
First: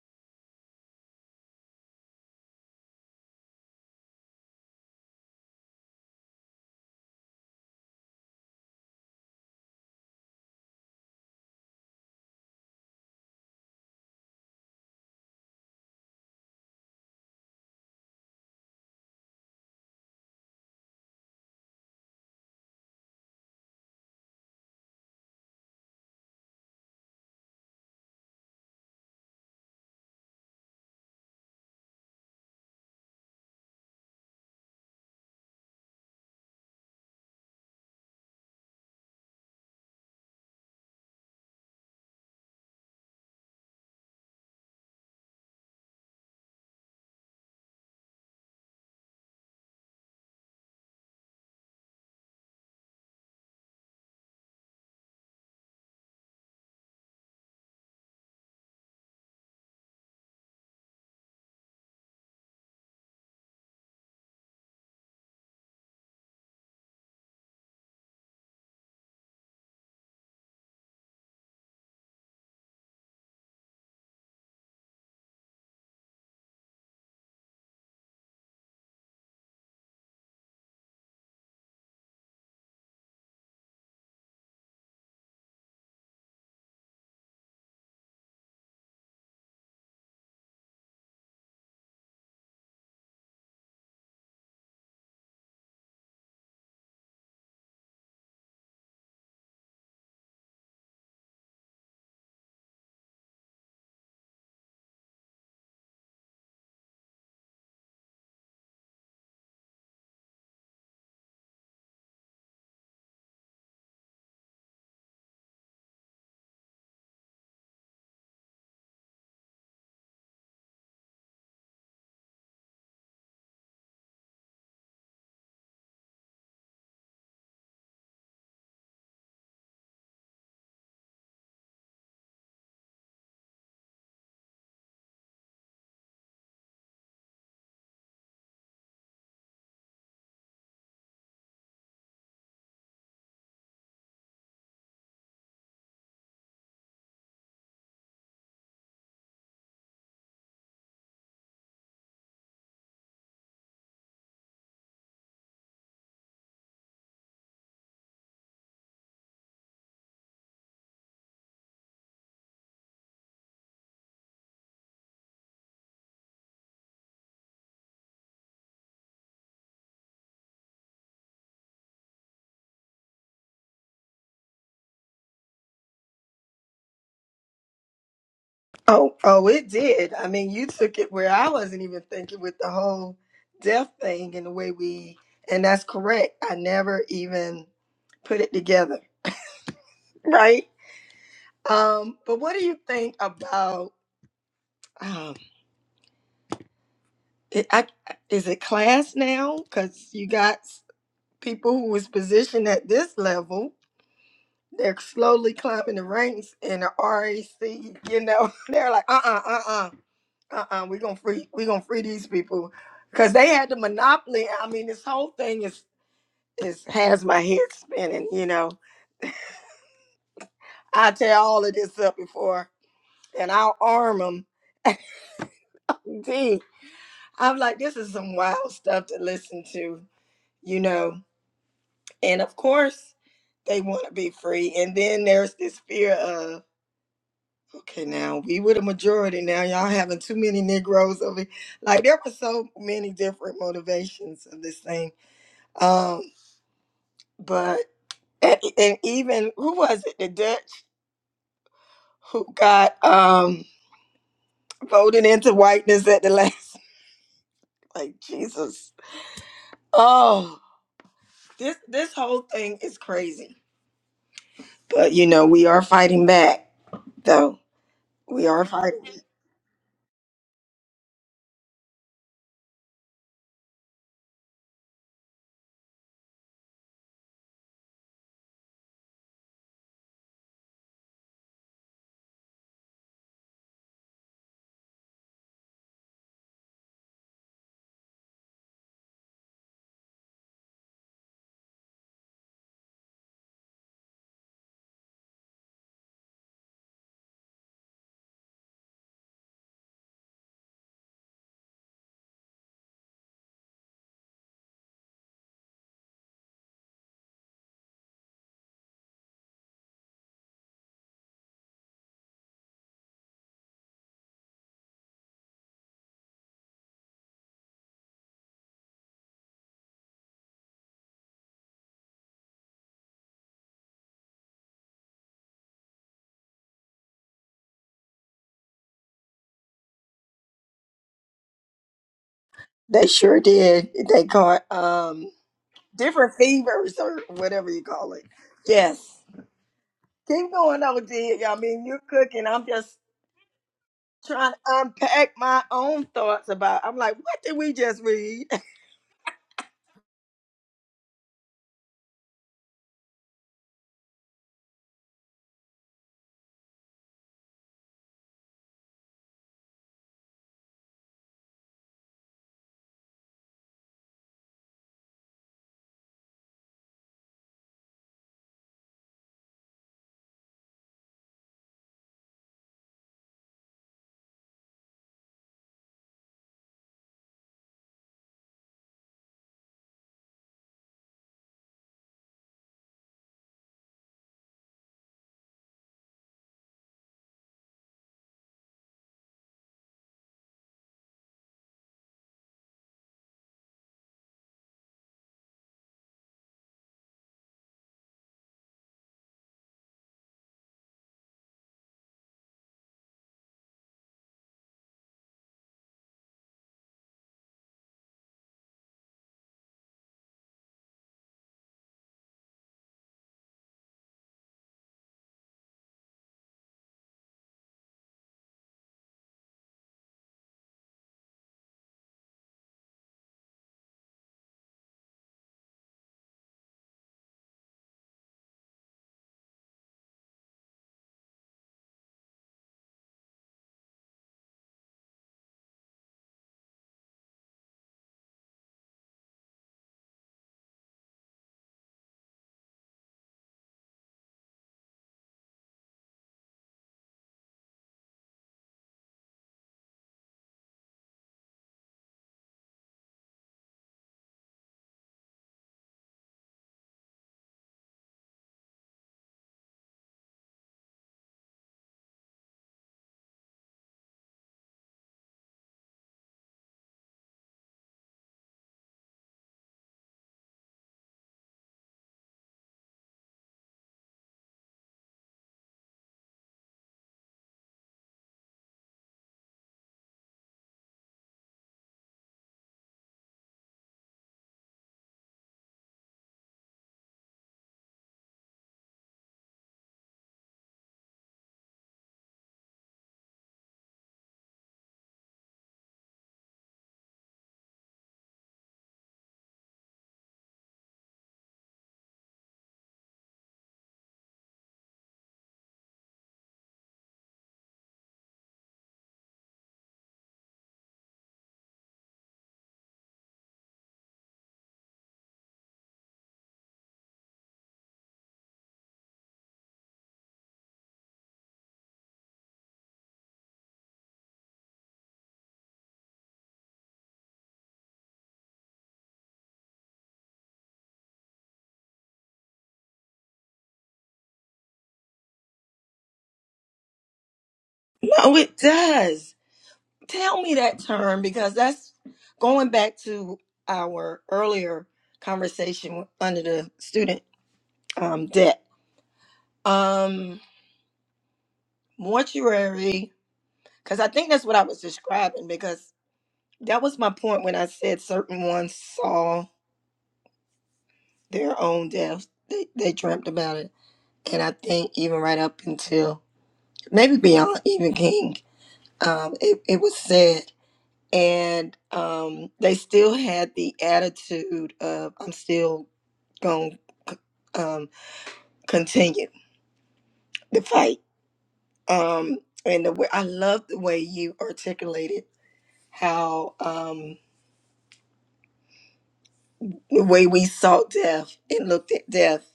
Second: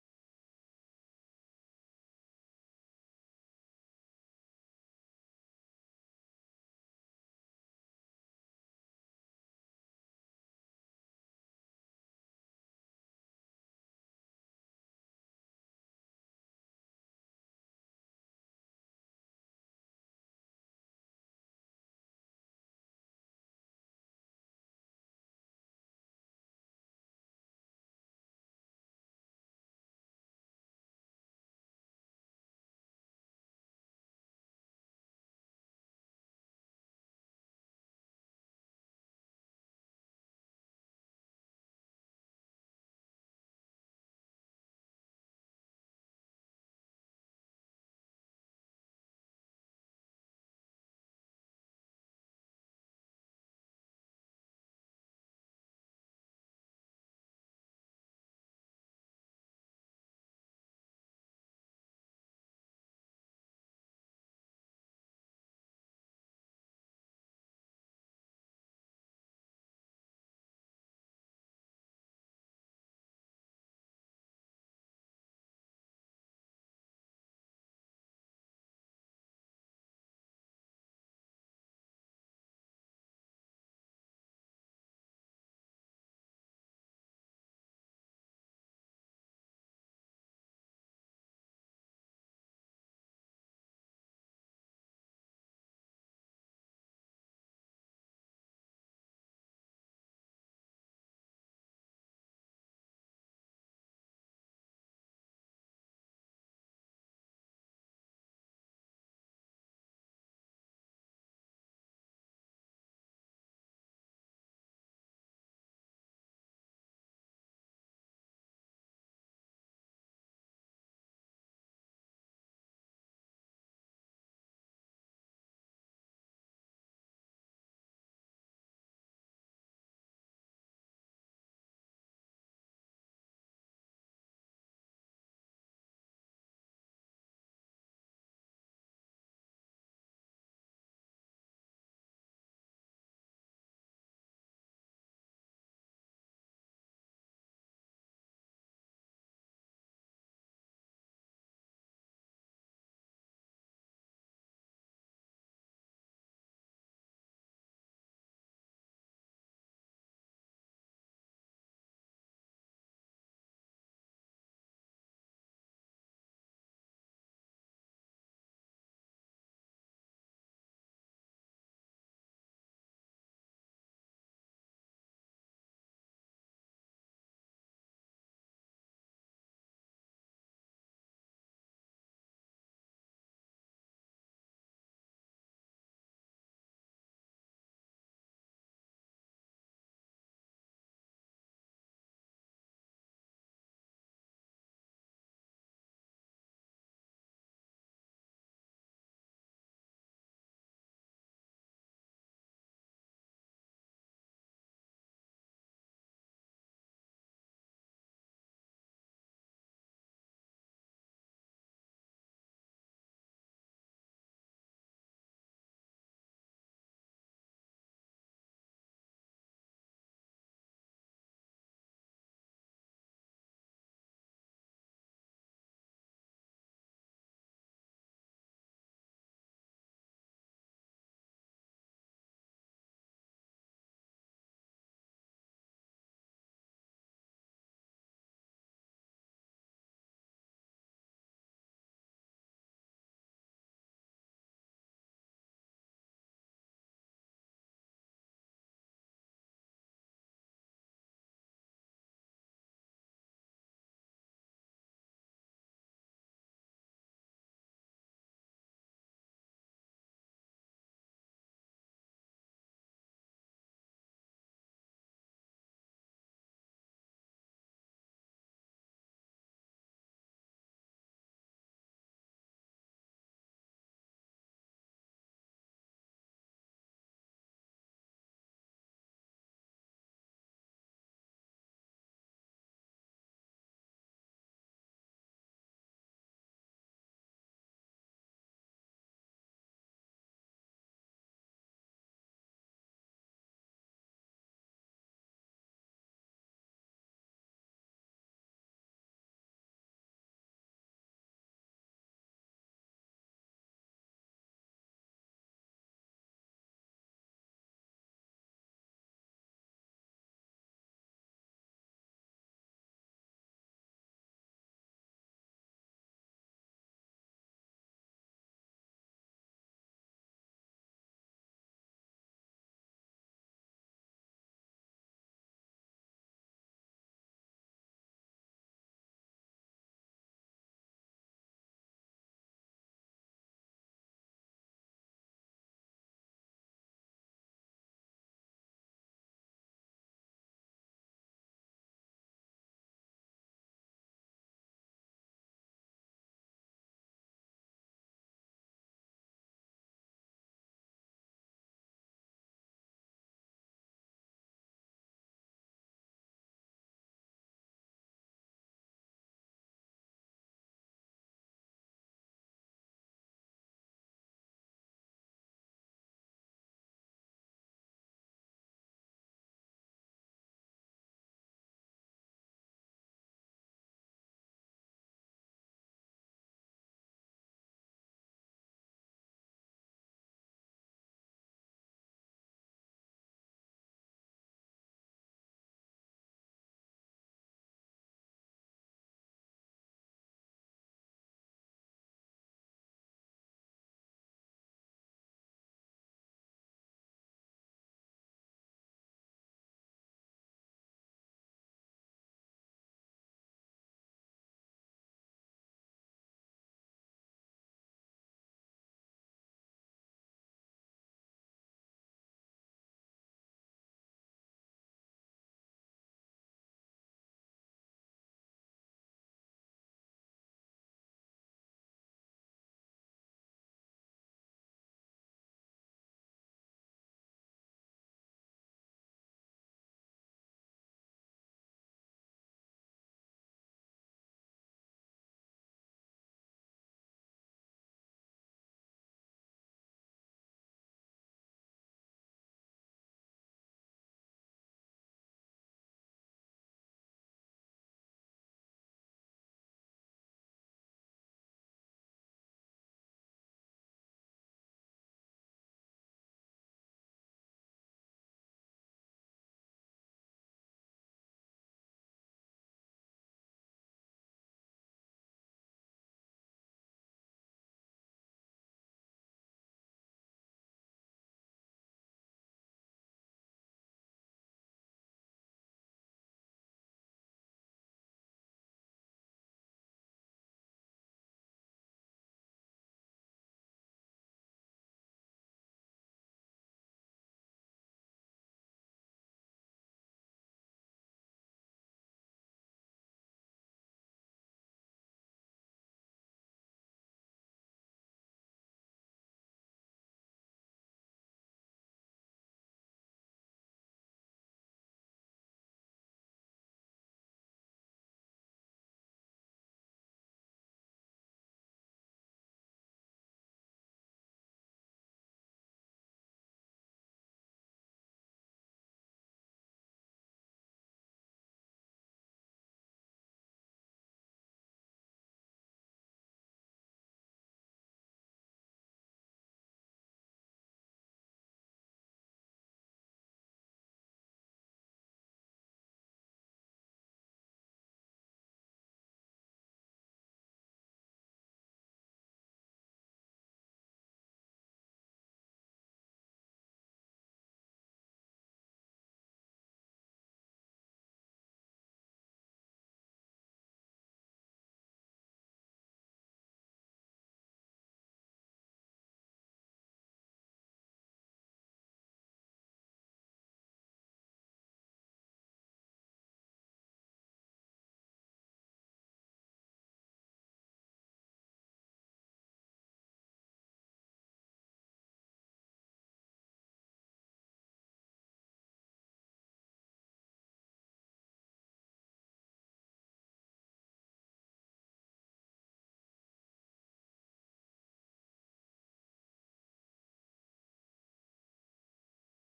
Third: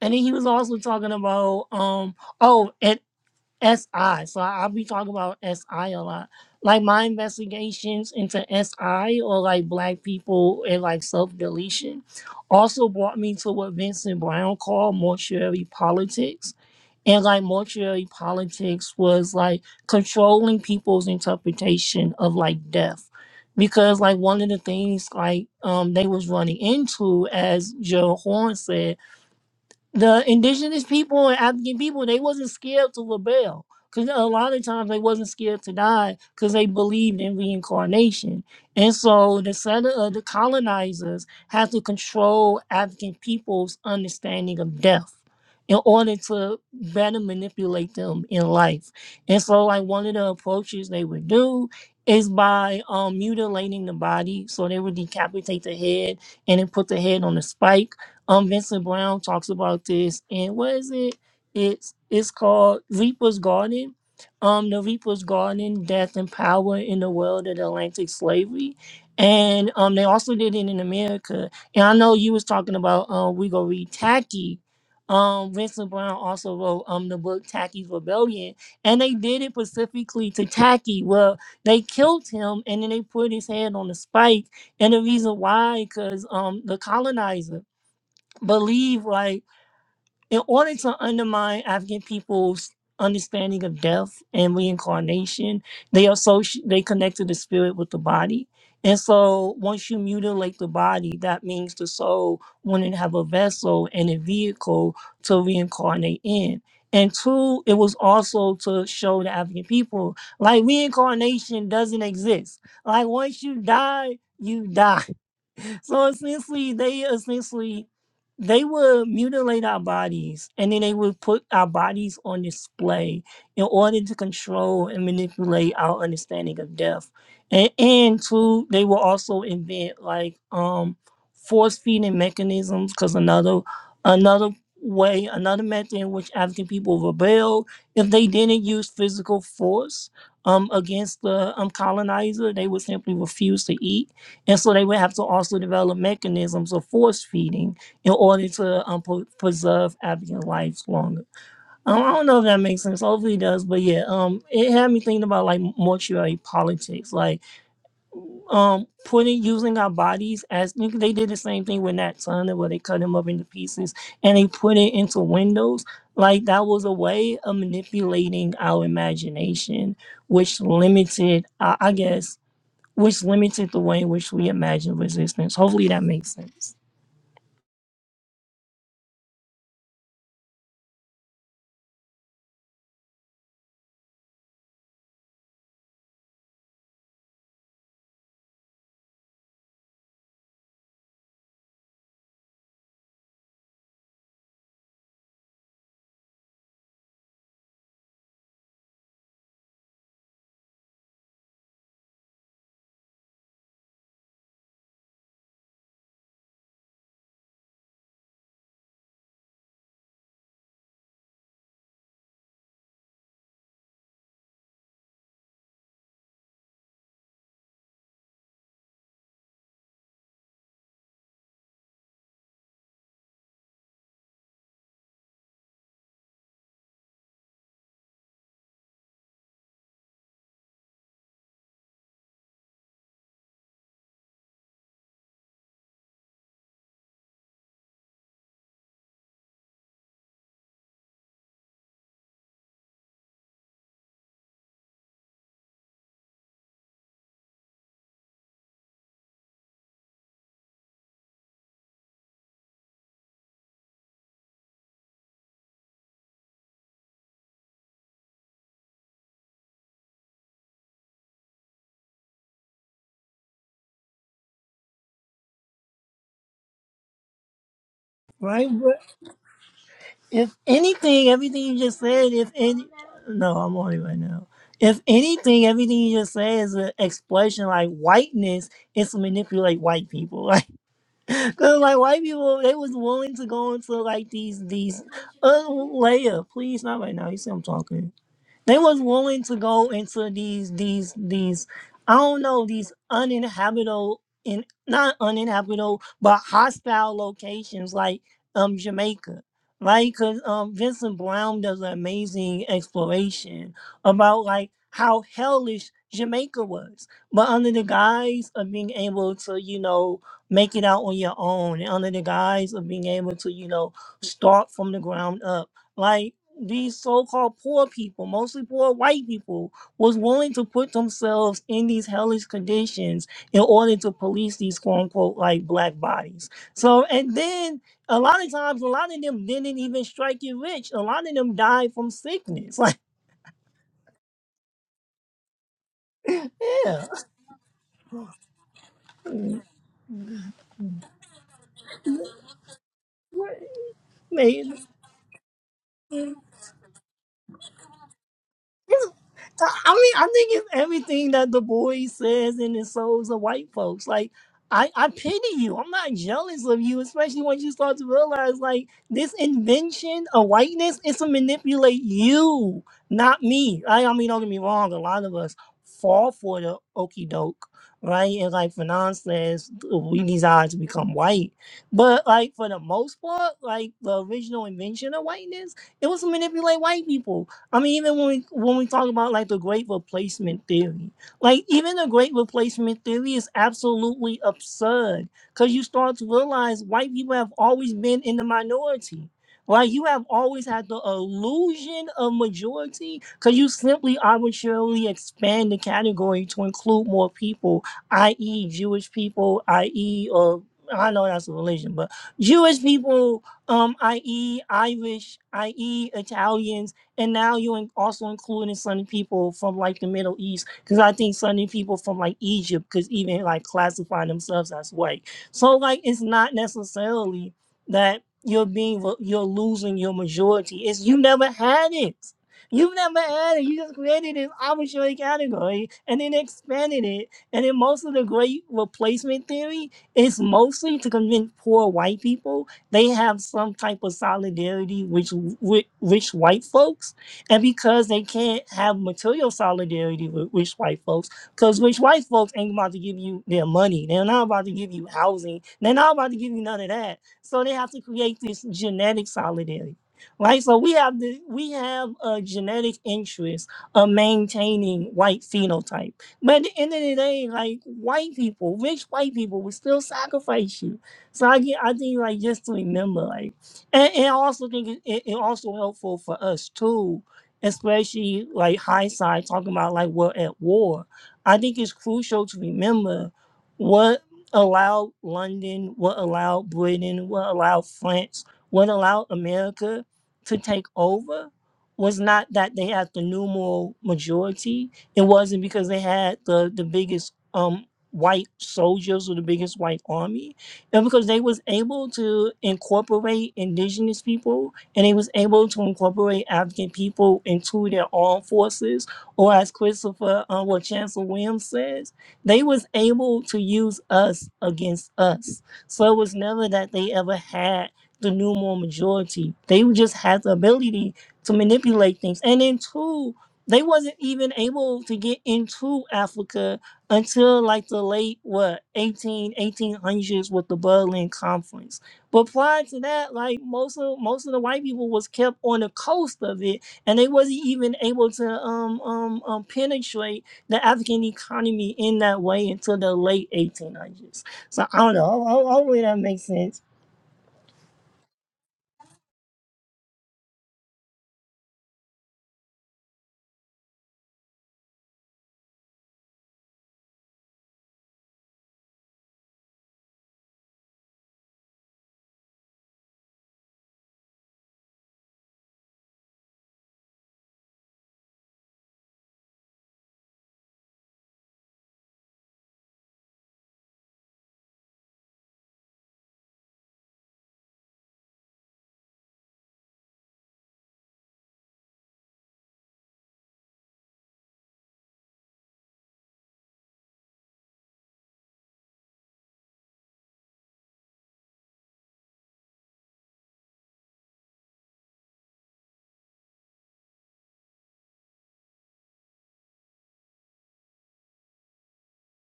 Speaker 2: and then he was also talking about um oh, and SI. So I- I'll be talking about SI a lot. Like my investigations into SI or like black people and like self deletion also brought me to what Vincent Brown called mortuary politics. And like mortuary politics was like controlling people's interpretation of like death. Because like one of the things like um they was running into, as Gerald Horn said, the indigenous people and African people, they wasn't scared to rebel. Because a lot of times they wasn't scared to die because they believed in reincarnation. And so the set of the colonizers had to control African people's understanding of death in order to better manipulate them in life. And so like one of the approaches they would do is by um, mutilating the body. So they would decapitate the head and then put the head on a spike um, Vincent Brown talks about this, and what is it? It's it's called Reaper's Garden. Um, the Reaper's Garden: Death and Power in the World of Atlantic Slavery, and um, they also did it in America. And I know you was talking about um, we gonna read Tacky. Um, Vincent Brown also wrote um the book Tacky's Rebellion, and they did it specifically to Tacky. Well, they killed him, and then they put his head on a spike, and the reason why, because um the colonizer believe like in order to undermine African people's understanding of death and reincarnation, they associate they connected the spirit with the body. And so once you mutilate the body, that means the soul wouldn't have a vessel and a vehicle to reincarnate in. And two, it was also to show the African people like reincarnation doesn't exist. Like once you die, you die so essentially they essentially they would mutilate our bodies and then they would put our bodies on display in order to control and manipulate our understanding of death and, and two they will also invent like um force feeding mechanisms because another another way another method in which african people rebelled if they didn't use physical force um against the um colonizer they would simply refuse to eat and so they would have to also develop mechanisms of force feeding in order to um, po- preserve African lives longer. Um, I don't know if that makes sense. Hopefully it does. But yeah, um, it had me thinking about like mortuary politics, like um, putting using our bodies as they did the same thing with Nat Turner, where they cut him up into pieces and they put it into windows. Like that was a way of manipulating our imagination, which limited, I, I guess which limited the way in which we imagine resistance. Hopefully that makes sense.
Speaker 1: Oh, oh, it did. I mean, you took it where I wasn't even thinking with the whole death thing and the way we, and that's correct. I never even put it together, right? Um, but what do you think about um, it, I, is it class now? Because you got s- people who was positioned at this level They're slowly climbing the ranks in the RAC. You know, they're like, uh, uh, uh, uh, uh, uh, we're gonna free, we're gonna free these people, because they had the monopoly. I mean, this whole thing is is has my head spinning. You know, I tear all of this up before, and I'll arm them. Gee, I'm like, this is some wild stuff to listen to. You know, and of course, they want to be free, and then there's this fear of. Okay, now we were the majority. Now y'all having too many Negroes over. here. Like there were so many different motivations of this thing. Um, but and, and even who was it? The Dutch who got um voted into whiteness at the last. Like Jesus. Oh, this this whole thing is crazy. But you know we are fighting back though. We are
Speaker 2: Right? But
Speaker 1: fighting.
Speaker 2: if anything, everything you just said, if any, no, I'm on it right now. If anything, everything you just said is an explanation like whiteness is to manipulate white people. Like, cause like white people, they was willing to go into like these, these, uh, Leia, please, not right now. You see I'm talking. They was willing to go into these these these I don't know these uninhabitable in not uninhabitable but hostile locations like um Jamaica, right? Because um Vincent Brown does an amazing exploration about like how hellish Jamaica was, but under the guise of being able to you know make it out on your own, and under the guise of being able to you know start from the ground up, like these so-called poor people, mostly poor white people, was willing to put themselves in these hellish conditions in order to police these quote unquote like black bodies. So and then a lot of times a lot of them didn't even strike it rich. A lot of them died from sickness. Like,
Speaker 1: They sure did. They caught um different fevers or whatever you call it. Yes. Keep going, OG. I mean, you're cooking. I'm just trying to
Speaker 2: yeah.
Speaker 1: unpack my own thoughts about. I'm like, what did we just read?
Speaker 2: It's- I mean, I think it's everything that the boy says in his souls of white folks. Like, I, I pity you. I'm not jealous of you, especially once you start to realize, like, this invention of whiteness is to manipulate you, not me. I, I mean, don't get me wrong. A lot of us fall for the okey doke, right? And like Fanon says, we desire to become white. But like for the most part, like the original invention of whiteness, it was to manipulate white people I mean, even when we when we talk about like the great replacement theory, like even the great replacement theory is absolutely absurd because you start to realize white people have always been in the minority. Like you have always had the illusion of majority because you simply arbitrarily expand the category to include more people, i.e., Jewish people, i.e., or I know that's a religion, but Jewish people, um, i.e., Irish, i.e., Italians and now you in- also including Sunni people from like the Middle East, because I think Sunni people from like Egypt could even like classify themselves as white. So like it's not necessarily that you're being vo- you're losing your majority. It's you never had it. You've never had it. You just created this arbitrary category and then expanded it. And then most of the great replacement theory is mostly to convince poor white people they have some type of solidarity which with rich white folks and because they can't have material solidarity with rich white folks because rich white folks ain't about to give you their money they're not about to give you housing they're not about to give you none of that so they have to create this genetic solidarity right so we have the we have a genetic interest of maintaining white phenotype but at the end of the day like white people rich white people will still sacrifice you so I get, I think like just to remember, like, and, and I also think it, it, it also helpful for us too, especially like hindsight talking about like we're at war. I think it's crucial to remember what allowed London, what allowed Britain, what allowed France, what allowed America to take over was not that they had the numeral majority. It wasn't because they had the the biggest um white soldiers or the biggest white army and because they was able to incorporate indigenous people and they was able to incorporate African people into their armed forces, or as Christopher uh, what Chancellor Williams says, they was able to use us against us. So it was never that they ever had the numeral majority. They just had the ability to manipulate things. And then two, they wasn't even able to get into Africa until like the late what eighteen eighteen hundreds with the Berlin Conference. But prior to that, like most of most of the white people was kept on the coast of it, and they wasn't even able to um um, um penetrate the African economy in that way until the late 1800s. So I don't know. ho- ho- Hopefully that makes sense.
Speaker 1: No, it does. Tell me that term because that's going back to our earlier conversation under the student um, debt. Um, mortuary, because I think that's what I was describing. Because that was my point when I said certain ones saw their own death. They, they dreamt about it and I think even right up until maybe beyond even King, um, it, it was said. And um, they still had the attitude of, I'm still going to um, continue the fight. Um, and the way, I love the way you articulated how um, the way we sought death and looked at death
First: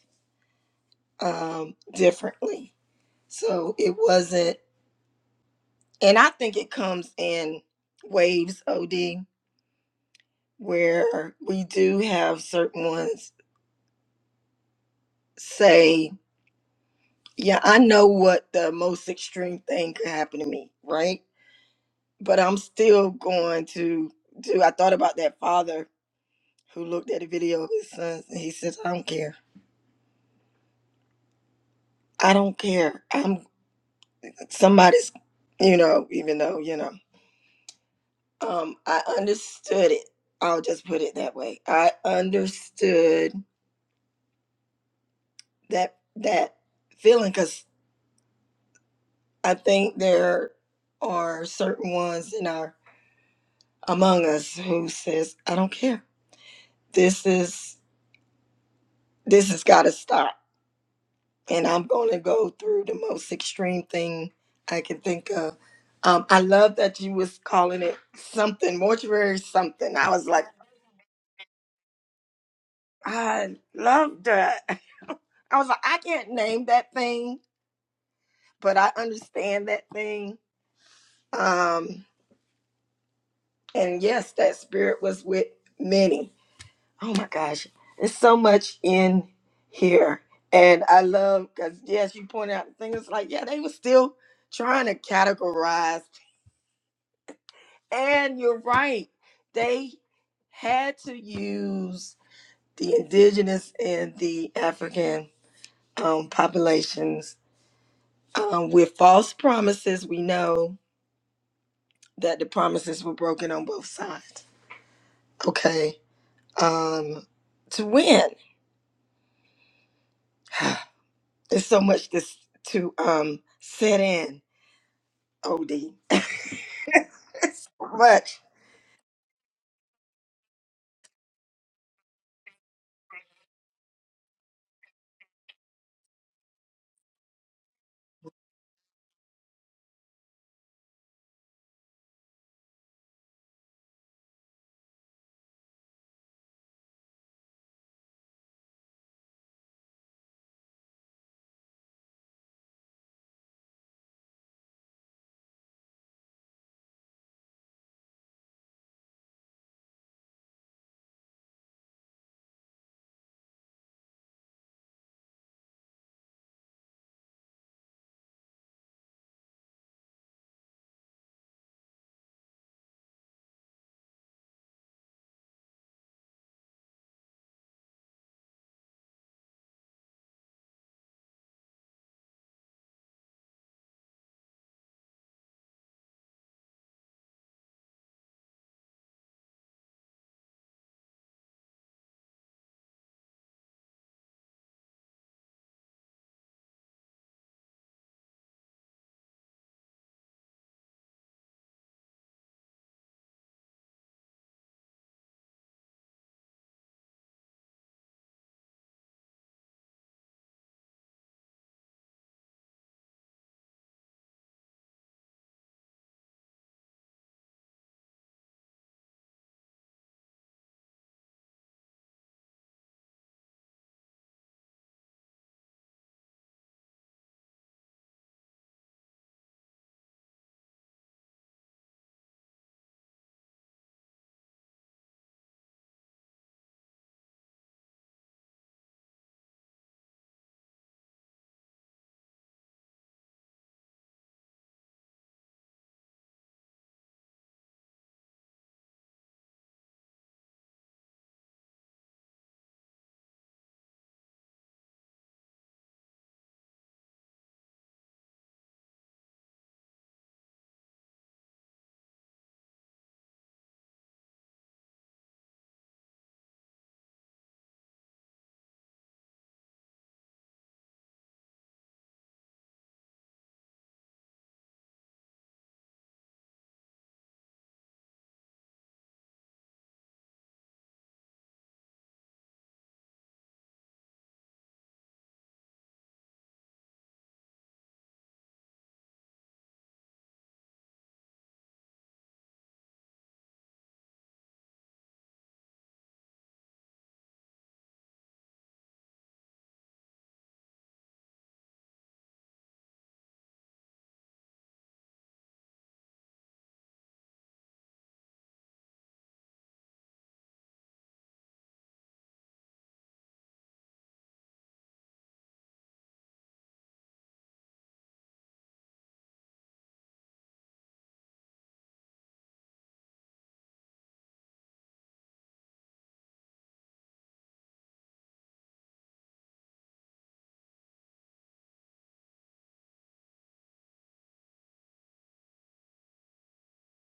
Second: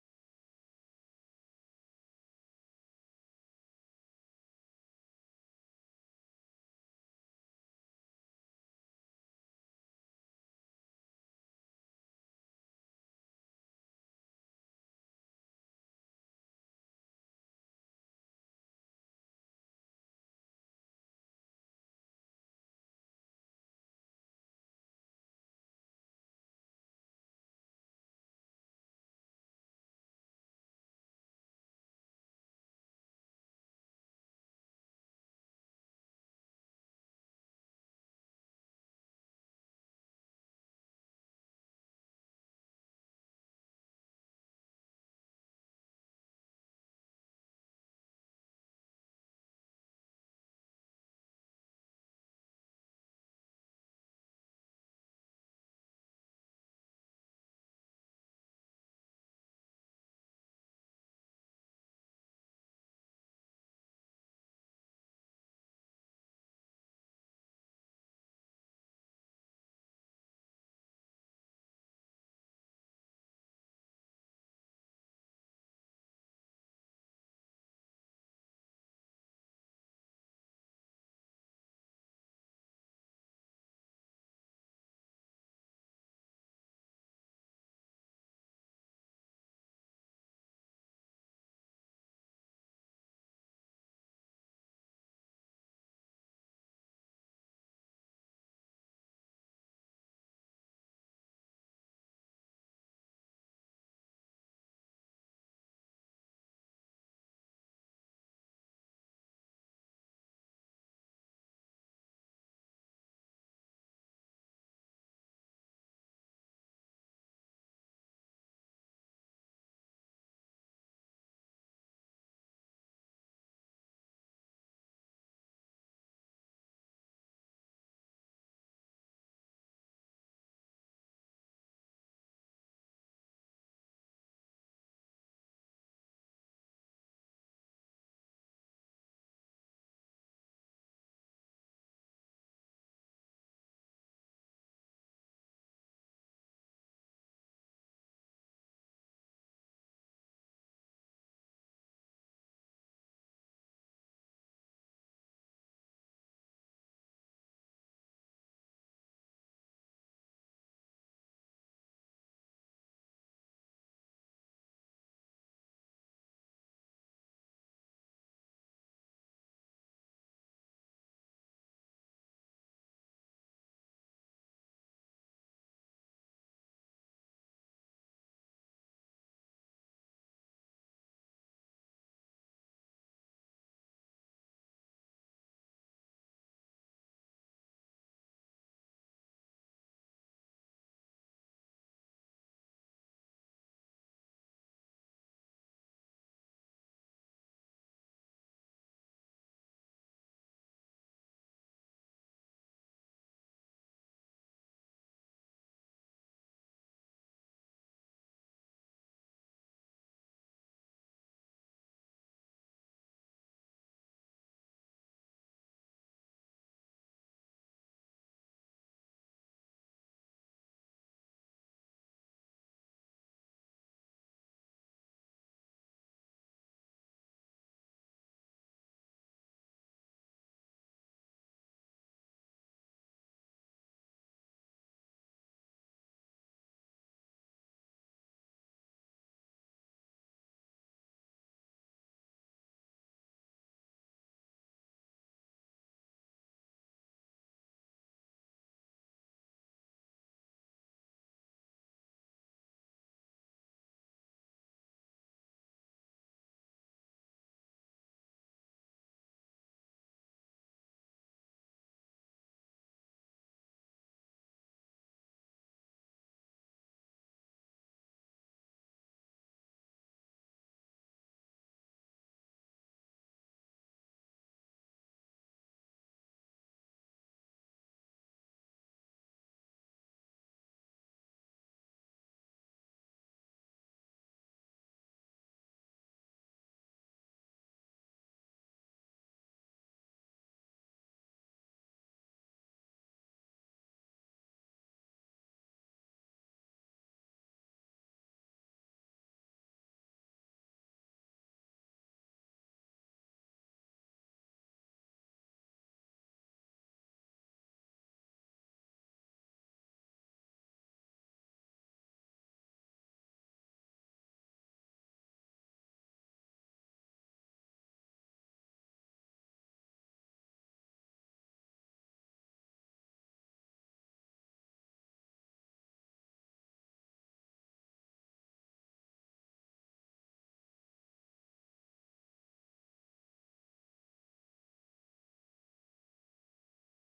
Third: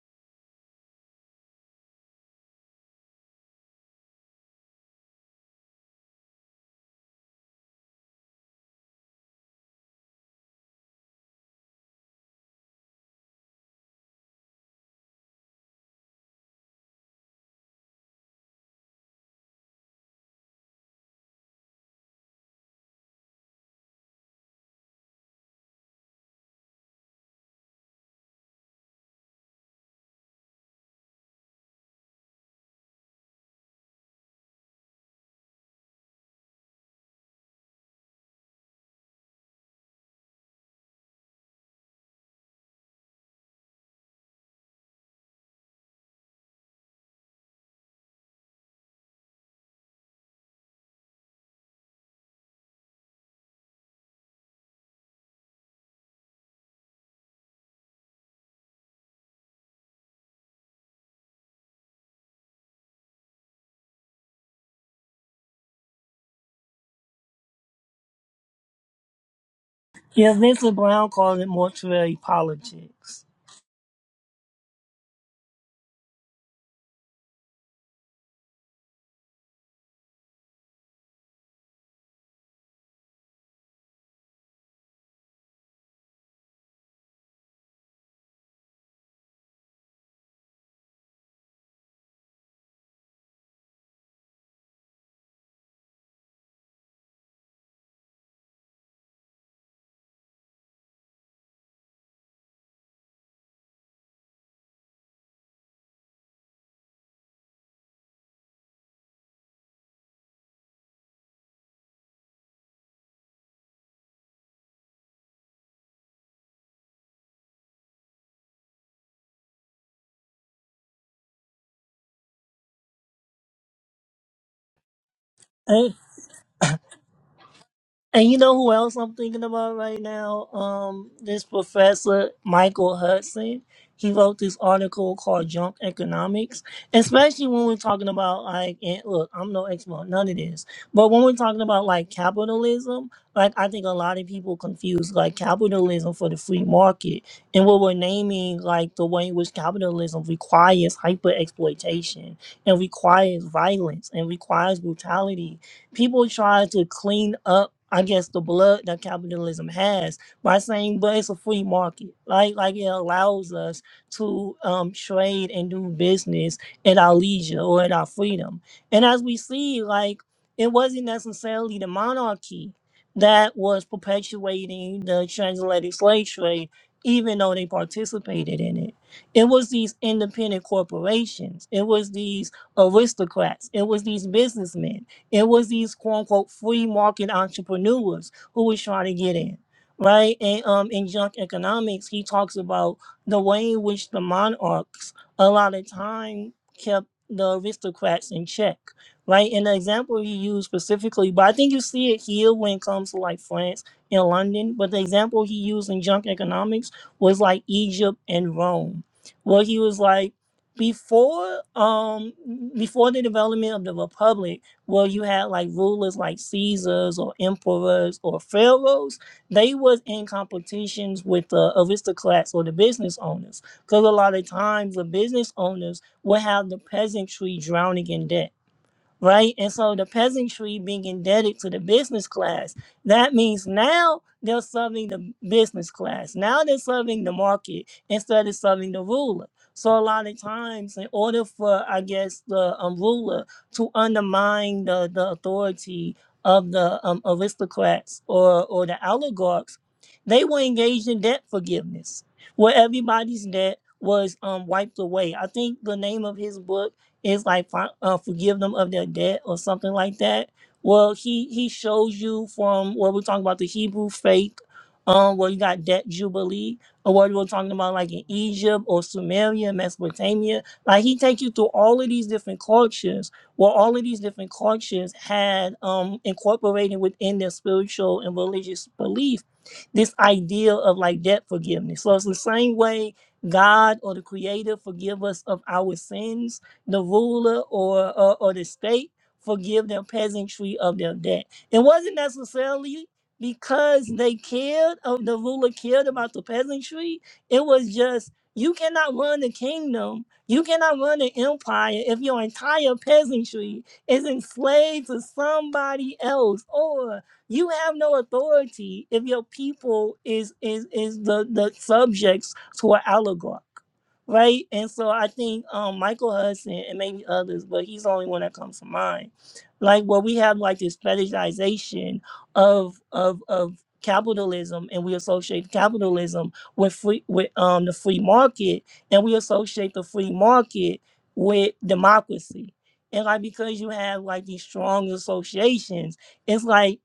Speaker 1: um, differently. So it wasn't, and I think it comes in waves, OD where we do have certain ones say, Yeah, I know what the most extreme thing could happen to me, right? But I'm still going to do. I thought about that father who looked at a video of his sons and he says, I don't care. I don't care. I'm somebody's, you know, even though, you know, um, I understood it. I'll just put it that way. I understood that that feeling 'cause I think there are certain ones in our among us who says, I don't care. This is this has gotta stop. And I'm gonna go through the most extreme thing I can think of. Um, I love that you was calling it something, mortuary something. I was
Speaker 2: Yeah,
Speaker 1: like,
Speaker 2: Vincent Brown called it mortuary politics.
Speaker 1: I love that. I was like, I can't name that thing, but I understand that thing. Um, and yes, that spirit was with many Oh my gosh, there's so much in here, and I love because yes, you pointed out the thing. It's like yeah, they were still trying to categorize, and you're right. They had to use the indigenous and the African um, populations um, with false promises. We know that the promises were broken on both sides. Okay, um, to win. There's so much this to um set in. OD.
Speaker 2: And
Speaker 1: But
Speaker 2: you know who else I'm thinking about right now? Um, this professor Michael Hudson. He wrote this article called "Junk Economics," especially when we're talking about like, and look, I'm no expert, on none of this, but when we're talking about like capitalism, like I think a lot of people confuse like capitalism for the free market, and what we're naming like the way in which capitalism requires hyper exploitation and requires violence and requires brutality People try to clean up, I guess, the blood that capitalism has by saying, but it's a free market. Like, like it allows us to um, trade and do business at our leisure or at our freedom. And as we see, like, it wasn't necessarily the monarchy that was perpetuating the transatlantic slave trade, even though they participated in it. It was these independent corporations, it was these aristocrats, it was these businessmen it was these quote unquote free market entrepreneurs who was trying to get in. Right. And um in junk economics, he talks about the way in which the monarchs a lot of time kept the aristocrats in check. Right. And the example he used specifically, but I think you see it here when it comes to like France and London. But the example he used in junk economics was like Egypt and Rome. Where he was like before um before the development of the Republic where you had like rulers like Caesars or emperors or pharaohs, they was in competitions with the aristocrats or the business owners. Because a lot of times the business owners would have the peasantry drowning in debt right? And so the peasantry being indebted to the business class, that means now they're serving the business class. Now they're serving the market instead of serving the ruler. So a lot of times, in order for I guess the um, ruler to undermine the, the authority of the um, aristocrats or or the oligarchs, they were engaged in debt forgiveness, where everybody's debt was um wiped away. I think the name of his book it's like fi- uh, forgive them of their debt or something like that. Well, he he shows you from where we're talking about the Hebrew faith, um, where you got debt jubilee, or what we're talking about like in Egypt or Sumeria, Mesopotamia. Like he takes you through all of these different cultures, where all of these different cultures had um incorporated within their spiritual and religious belief this idea of like debt forgiveness. So it's the same way God or the Creator forgive us of our sins the ruler or, or, or the state forgive their peasantry of their debt. It wasn't necessarily because they cared of the ruler cared about the peasantry. It was just you cannot run the kingdom, you cannot run an empire if your entire peasantry is enslaved to somebody else, or you have no authority if your people is is is the, the subjects to an oligarch right? And so I think um, Michael Hudson and maybe others, but he's the only one that comes to mind. Like where we have like this fetishization of of of capitalism, and we associate capitalism with free with um the free market, and we associate the free market with democracy. And like because you have like these strong associations, it's like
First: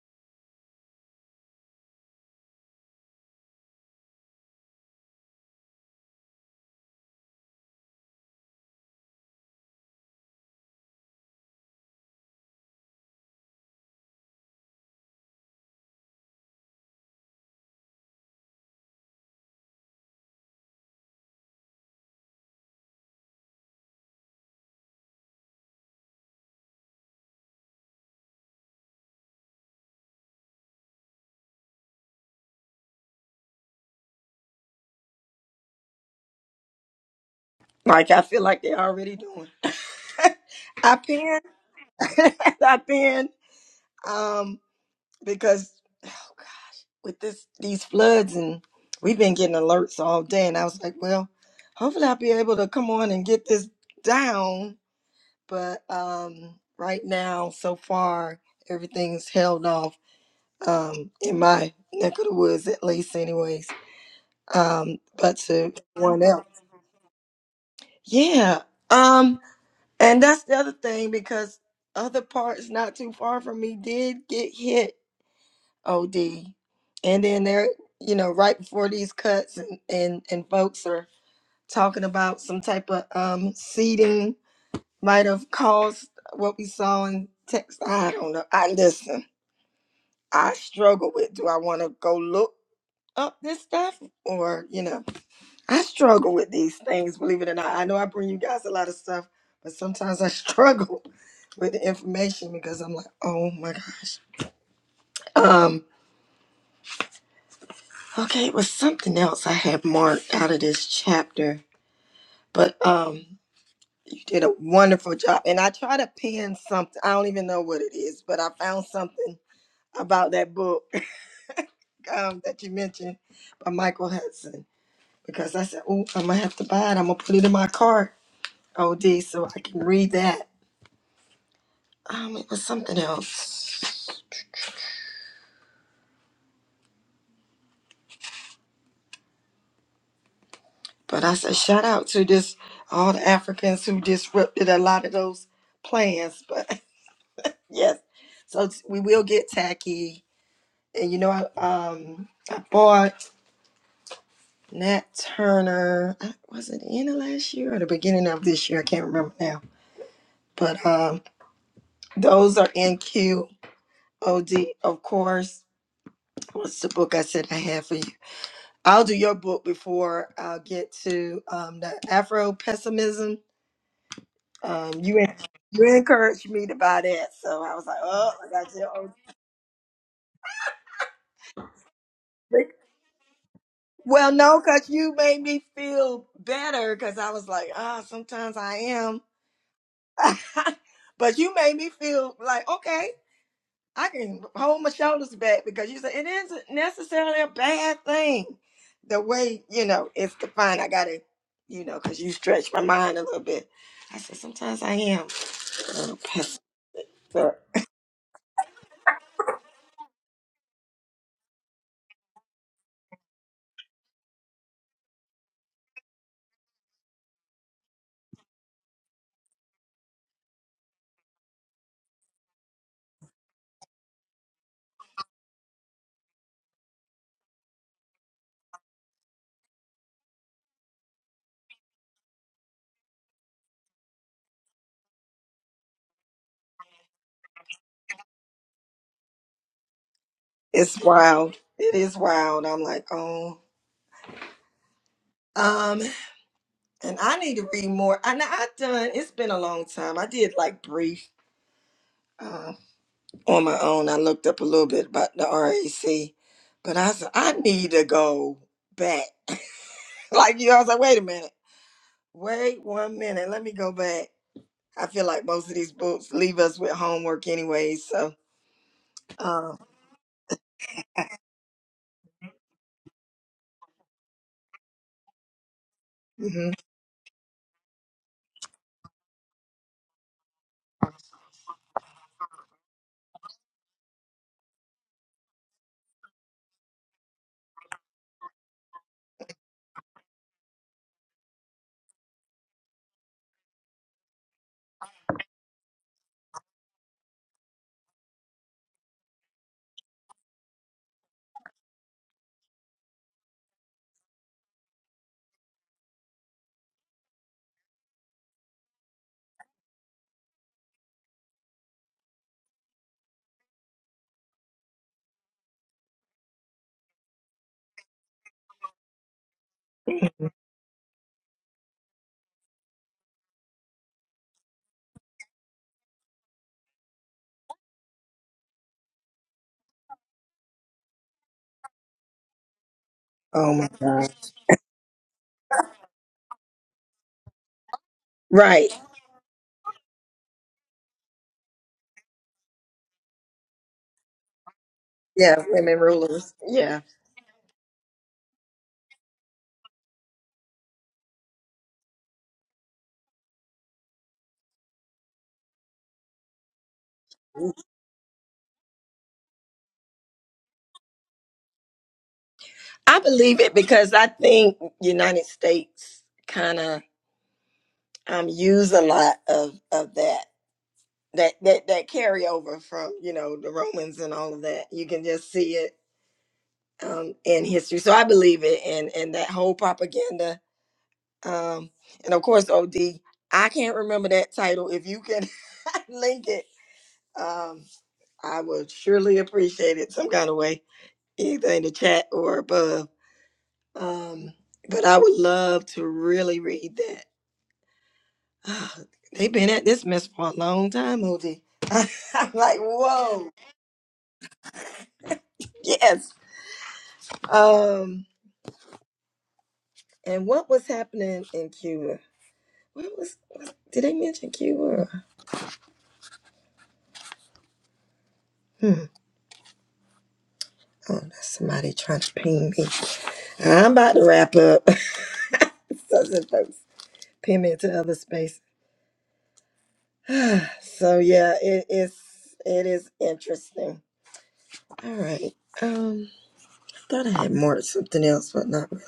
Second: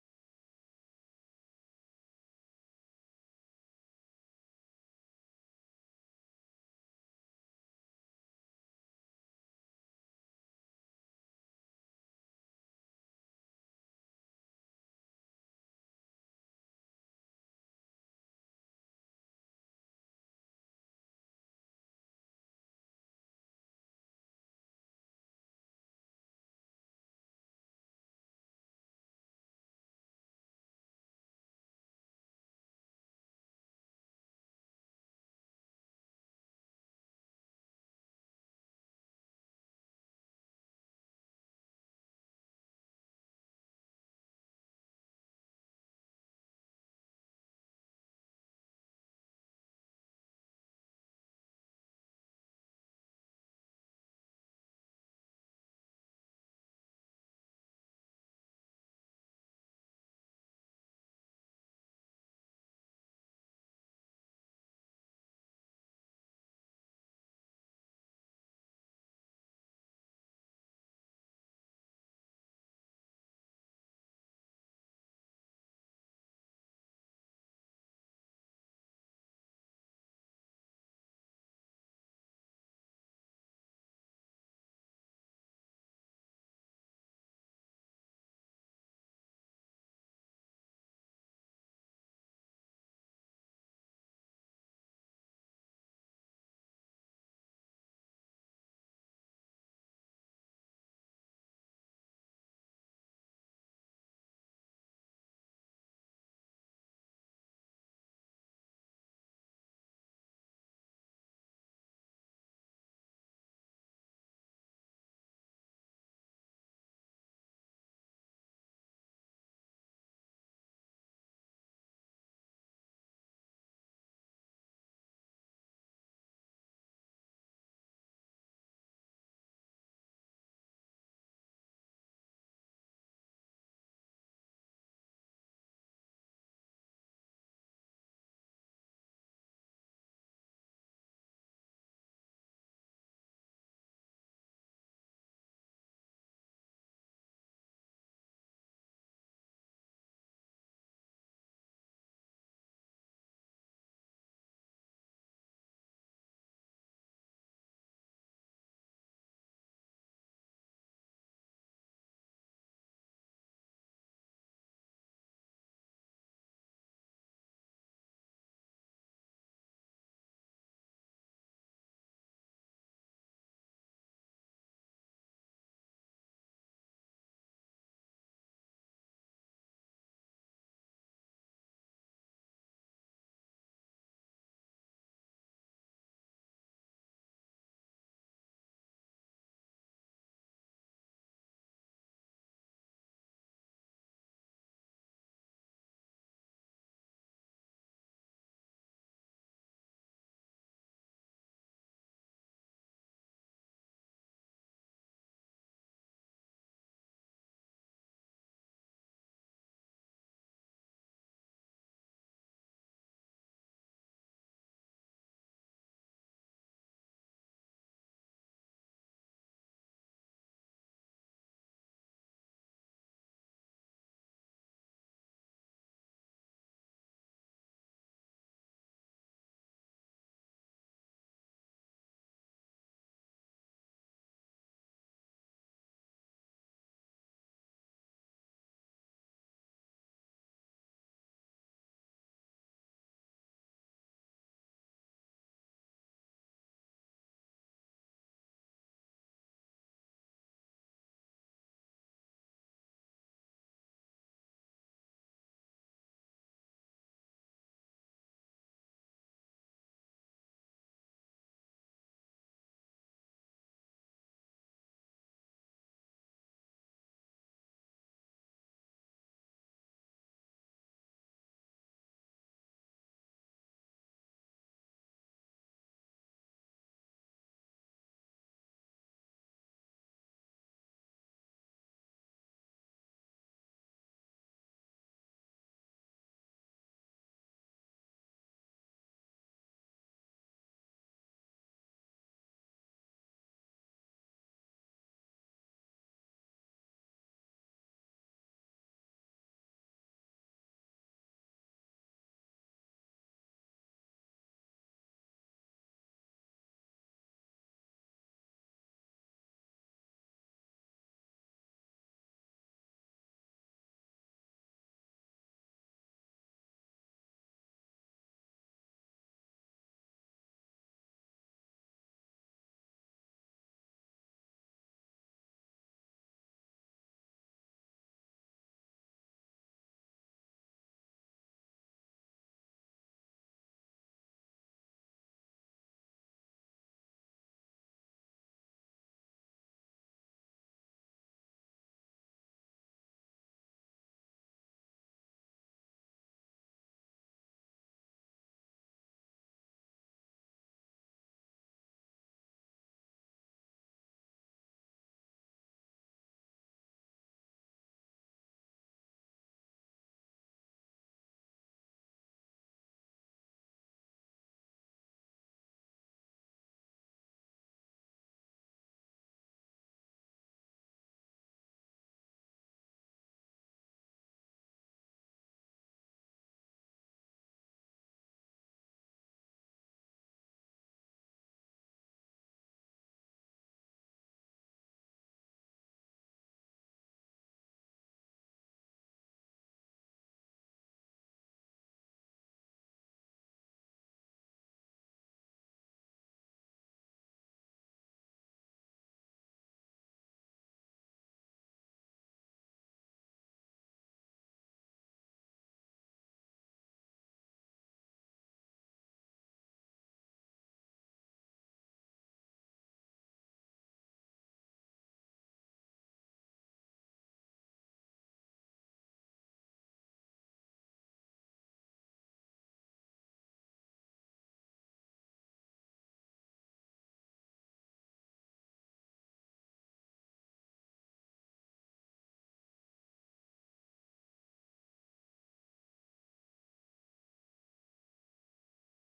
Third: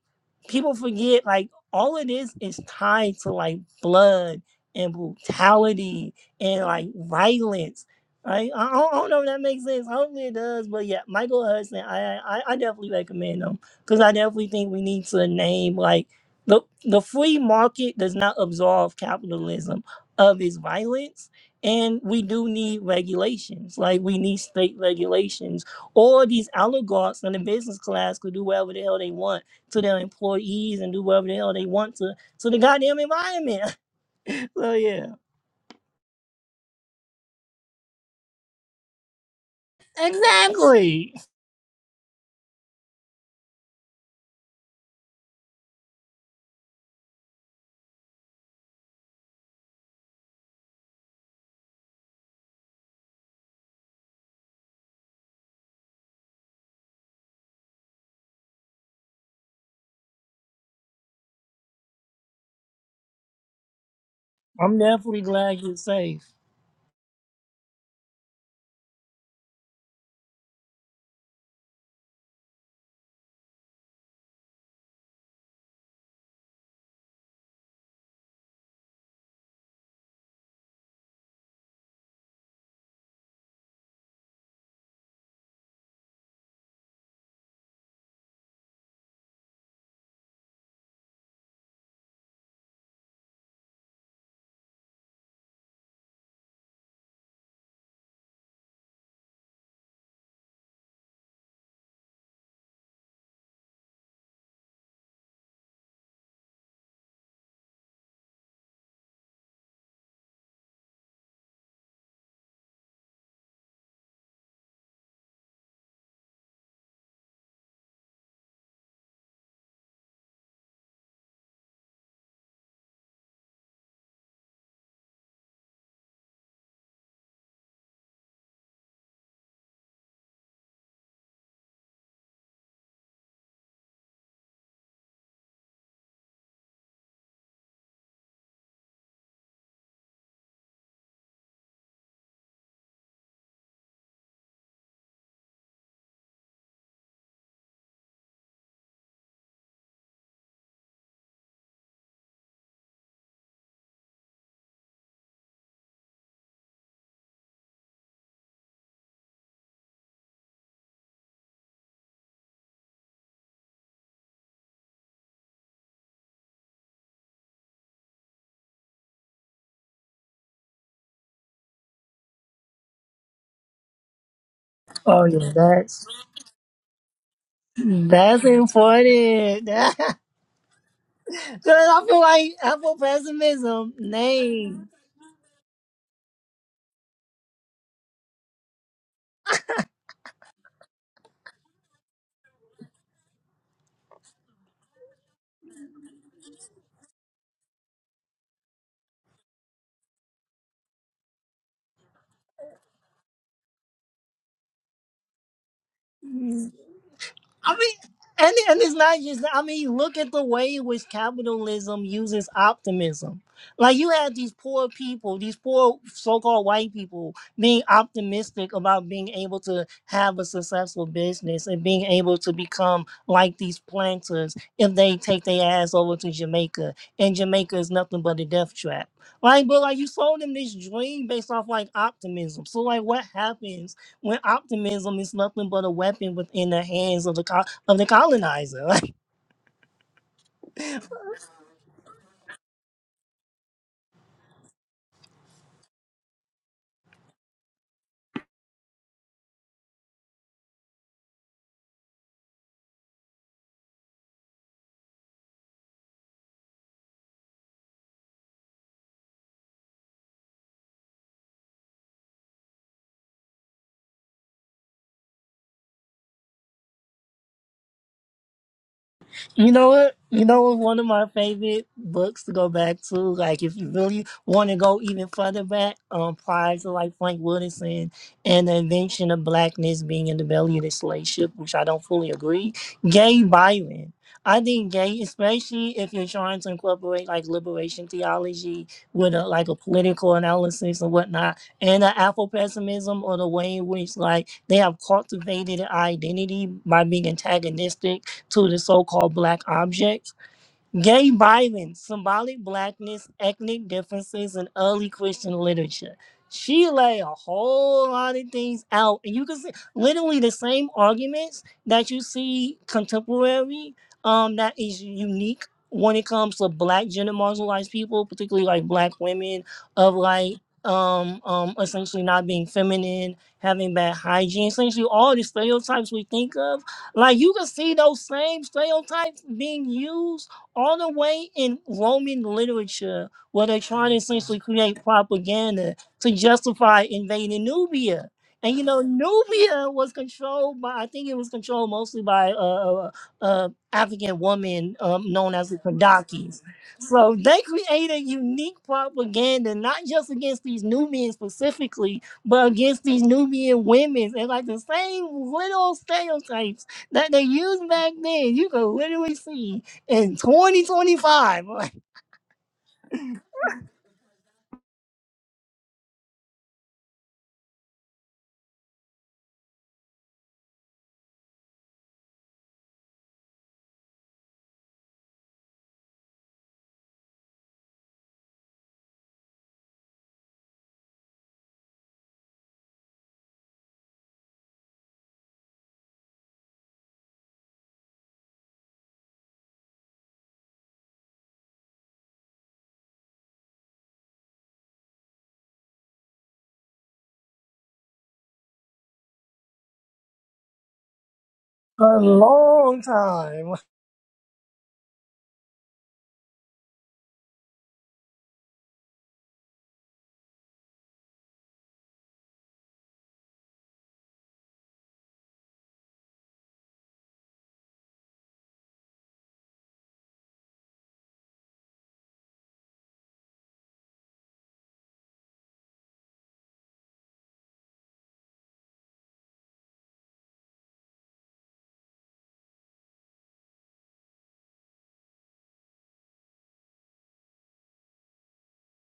Speaker 2: people forget like all of this is tied to like blood and brutality and like violence. Right? I, I don't I don't know if that makes sense. Hopefully it does. But yeah, Michael Hudson, I I, I definitely recommend him because I definitely think we need to name like the the free market does not absolve capitalism of its violence. And we do need regulations, like we need state regulations, or these oligarchs in the business class could do whatever the hell they want to their employees and do whatever the hell they want to to the goddamn environment. so yeah.
Speaker 1: like I feel like they're already doing. I
Speaker 2: Exactly.
Speaker 1: pin, I pin, um, because oh gosh, with this these floods and we've been getting alerts all day, and I was like, well, hopefully I'll be able to come on and get this down. But um, right now, so far, everything's held off um, in my neck of the woods, at least, anyways.
Speaker 2: I'm
Speaker 1: Um,
Speaker 2: definitely
Speaker 1: but
Speaker 2: glad
Speaker 1: to
Speaker 2: you're
Speaker 1: everyone
Speaker 2: safe.
Speaker 1: else, yeah. Um, And that's the other thing because other parts not too far from me did get hit OD. And then they're, you know, right before these cuts and, and, and folks are talking about some type of um seeding might have caused what we saw in Texas. I don't know. I listen, I struggle with do I want to go look up this stuff or, you know. I struggle with these things, believe it or not. I know I bring you guys a lot of stuff, but sometimes I struggle with the information because I'm like, oh my gosh. Um, okay, it was something else I had marked out of this chapter, but um, you did a wonderful job. And I try to pin something. I don't even know what it is, but I found something about that book um, that you mentioned by Michael Hudson because I said, oh, I'm gonna have to buy it. I'm gonna put it in my cart, OD, so I can read that Um, it was something else. But I said shout out to this all the Africans who disrupted a lot of those plans. But yes, so t- we will get tacky. And you know, I um I bought Nat Turner. uh, Was it the end of last year or the beginning of this year? I can't remember now. But um, those are in QOD, of course. What's the book I said I had for you? I'll do your book before I'll get to um, the Afro pessimism Um, you
Speaker 2: Oh
Speaker 1: en-
Speaker 2: yeah,
Speaker 1: you
Speaker 2: that's
Speaker 1: encouraged me to buy that, so I was like, oh,
Speaker 2: that's
Speaker 1: I got you. on
Speaker 2: important. Cause I feel like
Speaker 1: flick.
Speaker 2: I feel pessimism.
Speaker 1: Well, no,
Speaker 2: Nay.
Speaker 1: cause you made me feel better, cause I was like, ah, sometimes I am, but you made me feel like, okay, I can hold my shoulders back because you said it isn't necessarily a bad thing, the way you know it's defined. I gotta, you know, cause you stretched my mind a little bit. I said sometimes I am, a little pessimistic.
Speaker 2: I mean, and and it's not just. I mean, look at the way in which capitalism uses optimism. Like you had these poor people, these poor so-called white people, being optimistic about being able to have a successful business and being able to become like these planters if they take their ass over to Jamaica. And Jamaica is nothing but a death trap. Like, but like you sold them this dream based off like optimism. So like, what happens? when optimism is nothing but a weapon within the hands of the co- of the colonizer.
Speaker 1: it's wild. It is wild. I'm like, oh. Um, and I need to read more. I know I've done. It's been a long time. I did like brief uh, on my own. I looked up a little bit about the RAC, but I said I need to go back. like you, know, I was like, wait a minute, wait one minute. Let me go back. I feel like most of these books leave us with homework anyway. So,
Speaker 2: You
Speaker 1: uh,
Speaker 2: know what? You know what? One of my favorite books to go back to, like if you really want to go even further back, um,
Speaker 1: mhm.
Speaker 2: prior to like Frank Wilderson and the invention of blackness being in the belly of the slave ship, which I don't fully agree. Gay Byron. I think gay, especially if you're trying to incorporate like liberation theology with a, like a political analysis and whatnot, and the Afro pessimism or the way in which like they have cultivated an identity by being antagonistic to the so-called black object Gay violence, symbolic blackness, ethnic differences in early Christian literature. She lay a whole lot of things out, and you can see literally the same arguments that you see contemporary, um, that is unique when it comes to black gender marginalized people, particularly like black women, of like um um essentially not being feminine, having bad hygiene, essentially all the stereotypes we think of. Like you can see those same stereotypes being used all the way in Roman literature, where
Speaker 1: Oh
Speaker 2: they're
Speaker 1: my
Speaker 2: trying to
Speaker 1: God.
Speaker 2: essentially create propaganda to justify invading Nubia. And you
Speaker 1: Right.
Speaker 2: know, Nubia was controlled by, I think it was controlled mostly by uh, uh, uh, African woman um, known
Speaker 1: Yeah,
Speaker 2: as the
Speaker 1: women rulers.
Speaker 2: Kadakis.
Speaker 1: Yeah.
Speaker 2: So they created unique propaganda, not just against these Nubians specifically, but against these Nubian women. And like the same little stereotypes that they used back then, you can literally see in 2025.
Speaker 1: I believe it because I think United States kind of um use a lot of of that. That that that carryover from, you know, the Romans and all of that. You can just see it um in history. So I believe it and and that whole propaganda um and of course OD I can't remember that title. If you can link it, um I would surely appreciate it some kind of way, either in the chat or above Um, but I would love to really read that. Ah, They've been at this mess for a long time, Ovi.
Speaker 2: a
Speaker 1: I'm like,
Speaker 2: long
Speaker 1: whoa,
Speaker 2: time.
Speaker 1: yes. Um, and what was happening in Cuba? What was? was did they mention Cuba? or- Hmm. Oh, that's somebody trying to ping me. I'm about to wrap up. Southern folks pin me into other space. so yeah, it is. It is interesting. All right. Um, thought I had more something else, but not. really.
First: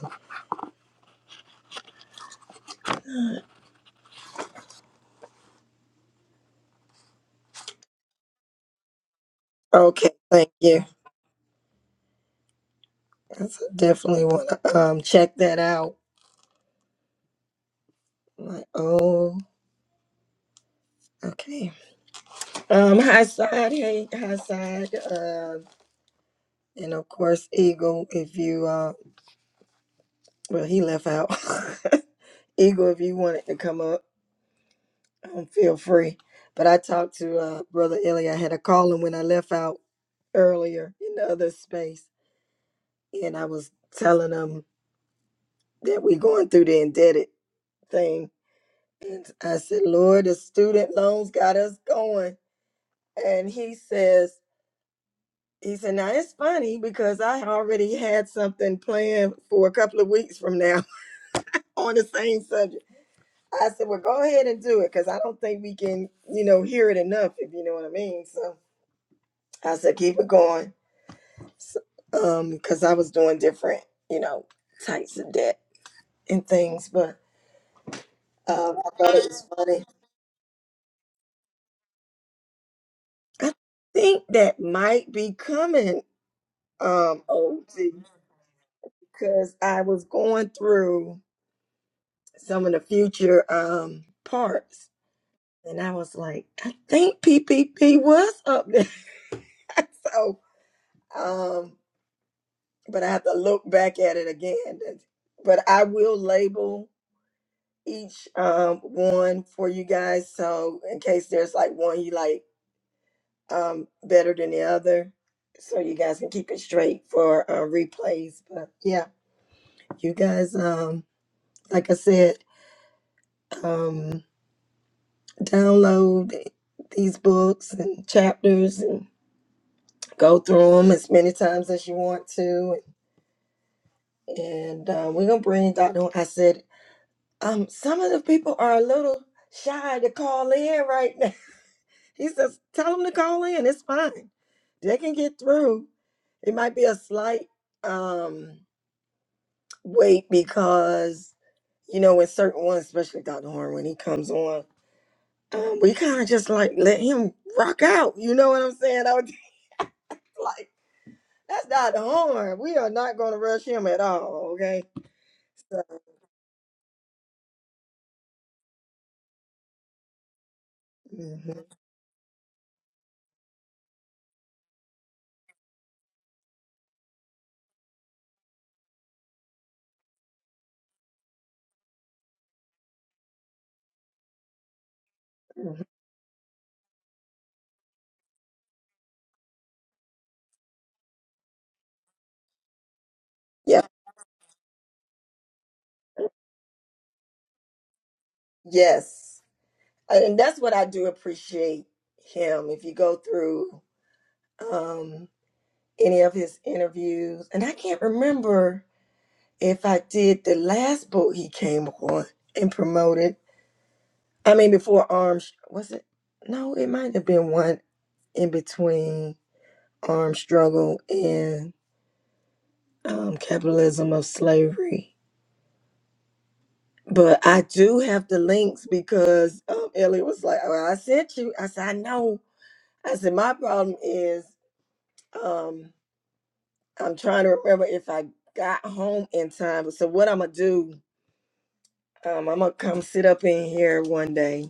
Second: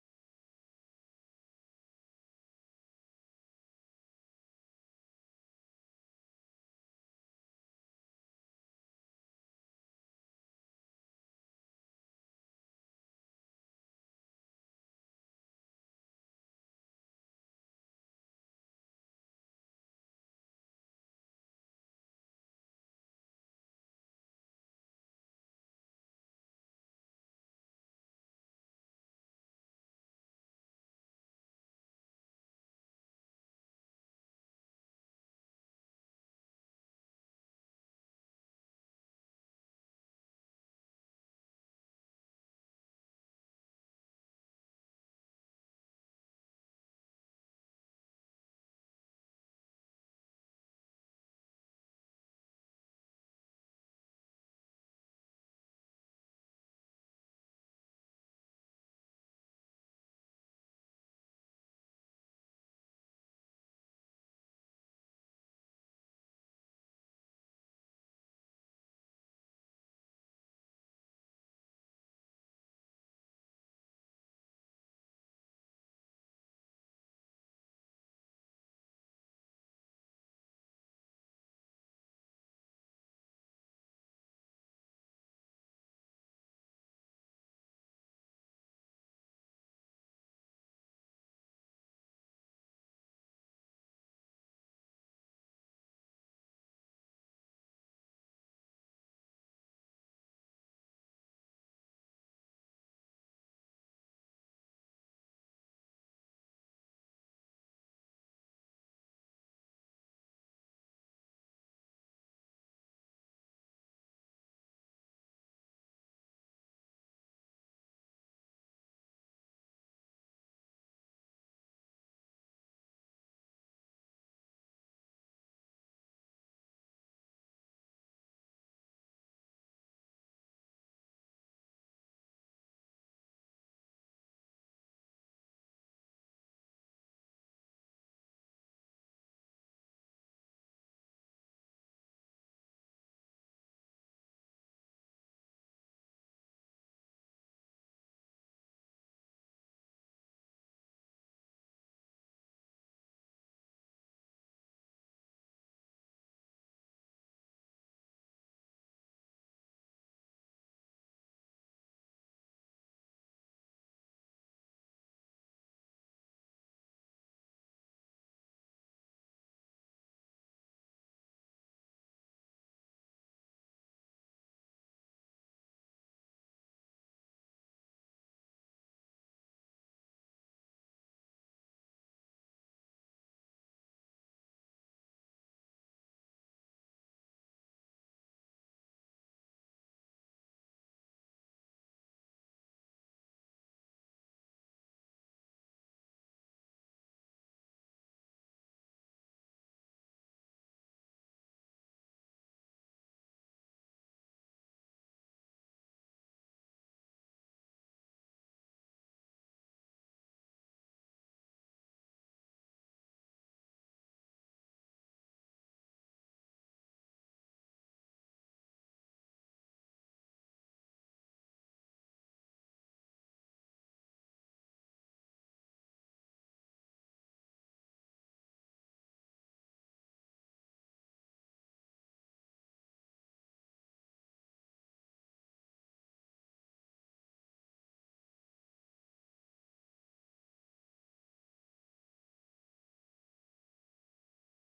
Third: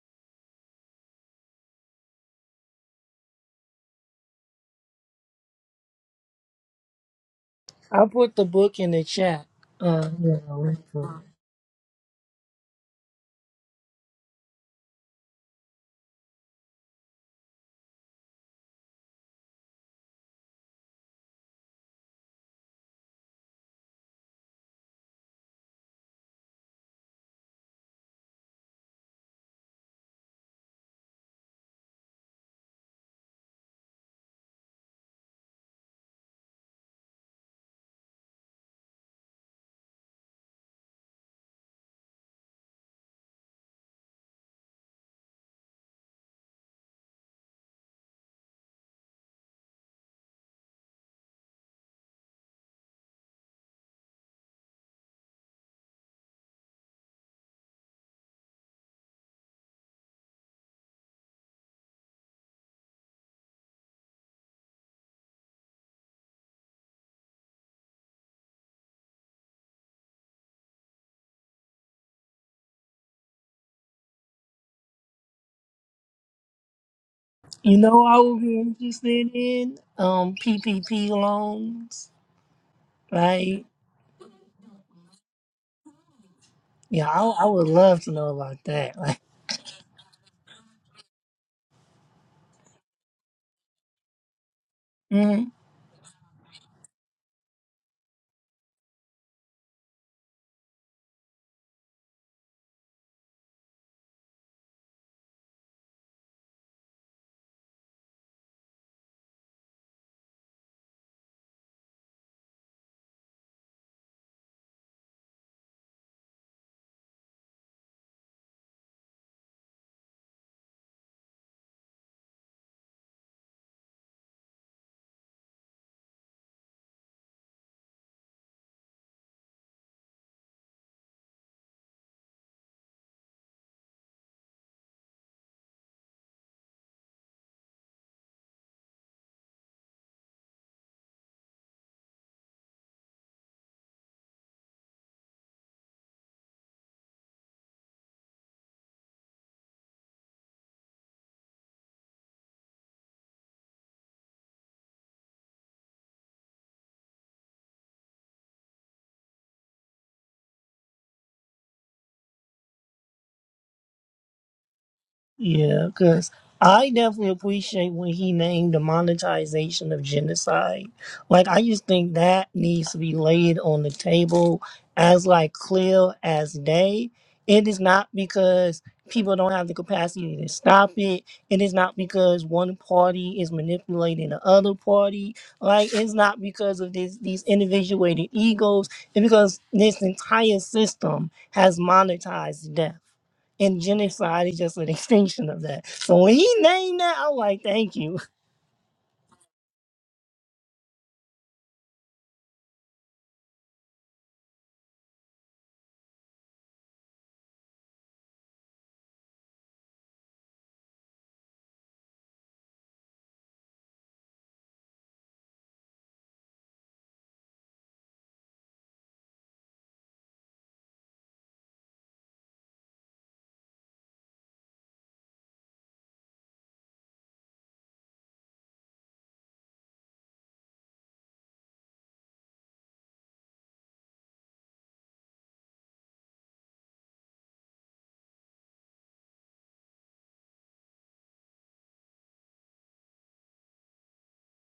Speaker 2: I put the book in the chat. Uh,
Speaker 1: Okay,
Speaker 2: you
Speaker 1: thank you.
Speaker 2: know,
Speaker 1: I definitely want to um check that out. I'm Like, oh, okay. Um, hi side, hey, hi side. Uh, and of course, Eagle. If you uh, well, he left out. Eagle, if you wanted to come up, um, feel free. But I talked to uh brother Ilya. I had to call him when I left out earlier in the other space, and I was telling him that we're going through the indebted thing I said, Lord, the student loans got us going. And he says, he said, now it's funny because I already had something planned for a couple of weeks from now on the same subject. I said, well, go ahead and do it because I don't think we can, you know, hear it enough, if you know what I mean. So I said, keep it going. So, um, because I was doing different, you know, types of debt and things, but
Speaker 2: you know I would be
Speaker 1: um, I thought it
Speaker 2: interested
Speaker 1: was
Speaker 2: in
Speaker 1: funny.
Speaker 2: um PPP loans,
Speaker 1: I
Speaker 2: right?
Speaker 1: think that might be coming,
Speaker 2: Yeah,
Speaker 1: um,
Speaker 2: I, I would
Speaker 1: OG.
Speaker 2: love to know about that. Like,
Speaker 1: because I was going through some of the future um parts,
Speaker 2: mm-hmm.
Speaker 1: and I was like, I think PPP was up there. so, um, but I have to look back at it again. But I will label each um one for you guys, so in case there's like one you like um better than the other. So you guys can keep it straight for uh, replays, but yeah, you guys. Um, like I said, um. download these books and chapters and go through them as many times as you want to. And uh, we're going to bring Dr. Ho- I said, um, some of the people are a little shy to call in right now. He says, tell them to call in. It's fine. They can get through. It might be a slight um, wait because, you know, when certain ones, especially Dr. Horn, when he comes on, um, we kind of just like let him rock out. You know what I'm saying? I would like, That's Dr. Horn. We are not going to rush him at all, okay? So,
Speaker 2: Yeah, because I definitely appreciate when he named the monetization of genocide. Like, I
Speaker 1: mhm.
Speaker 2: just think that needs to be laid on the table as like clear as day. It is not because people don't have the capacity to stop it. It is not because one party is manipulating the other party.
Speaker 1: Mhm.
Speaker 2: Like, it's not because of this, these individuated egos. It's because this entire system has monetized death. And
Speaker 1: Yeah,
Speaker 2: genocide is just an extinction of that. So when he named that, I'm like, thank you.
Speaker 1: yes. And that's what I do appreciate him. If you go through um, any of his interviews, and I can't remember if I did the last book he came on and promoted. I mean, before Arms, was it? No, it might have been one in between. armed struggle and um, capitalism of slavery. But I do have the links because um, Elliot was like, well, I sent you. I said, I know. I said, my problem is um, I'm trying to remember if I got home in time. So what I'm going to do, um, I'm going to come sit up in here one day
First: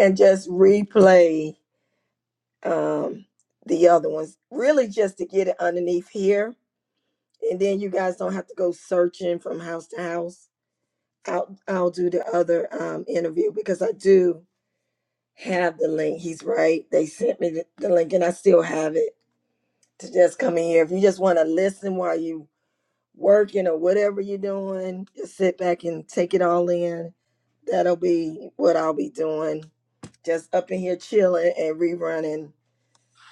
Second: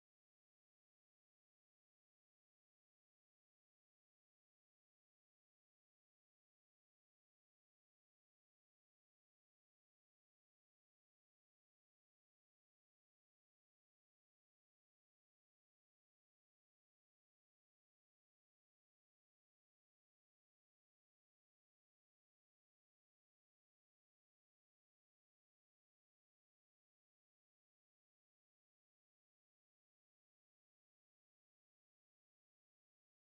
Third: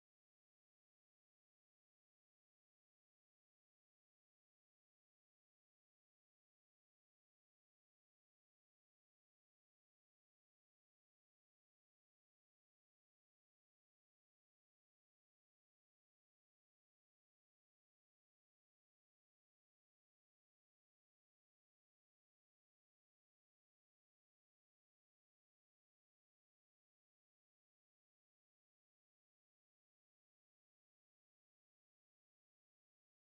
Speaker 1: and just replay um, the other ones, really just to get it underneath here. And then you guys don't have to go searching from house to house I'll I'll do the other um, interview because I do have the link. He's right. They sent me the, the link, and I still have it to just come in here. If you just want to listen while you working or whatever you're doing, just sit back and take it all in. That'll be what I'll be doing. Just up in here chilling and rerunning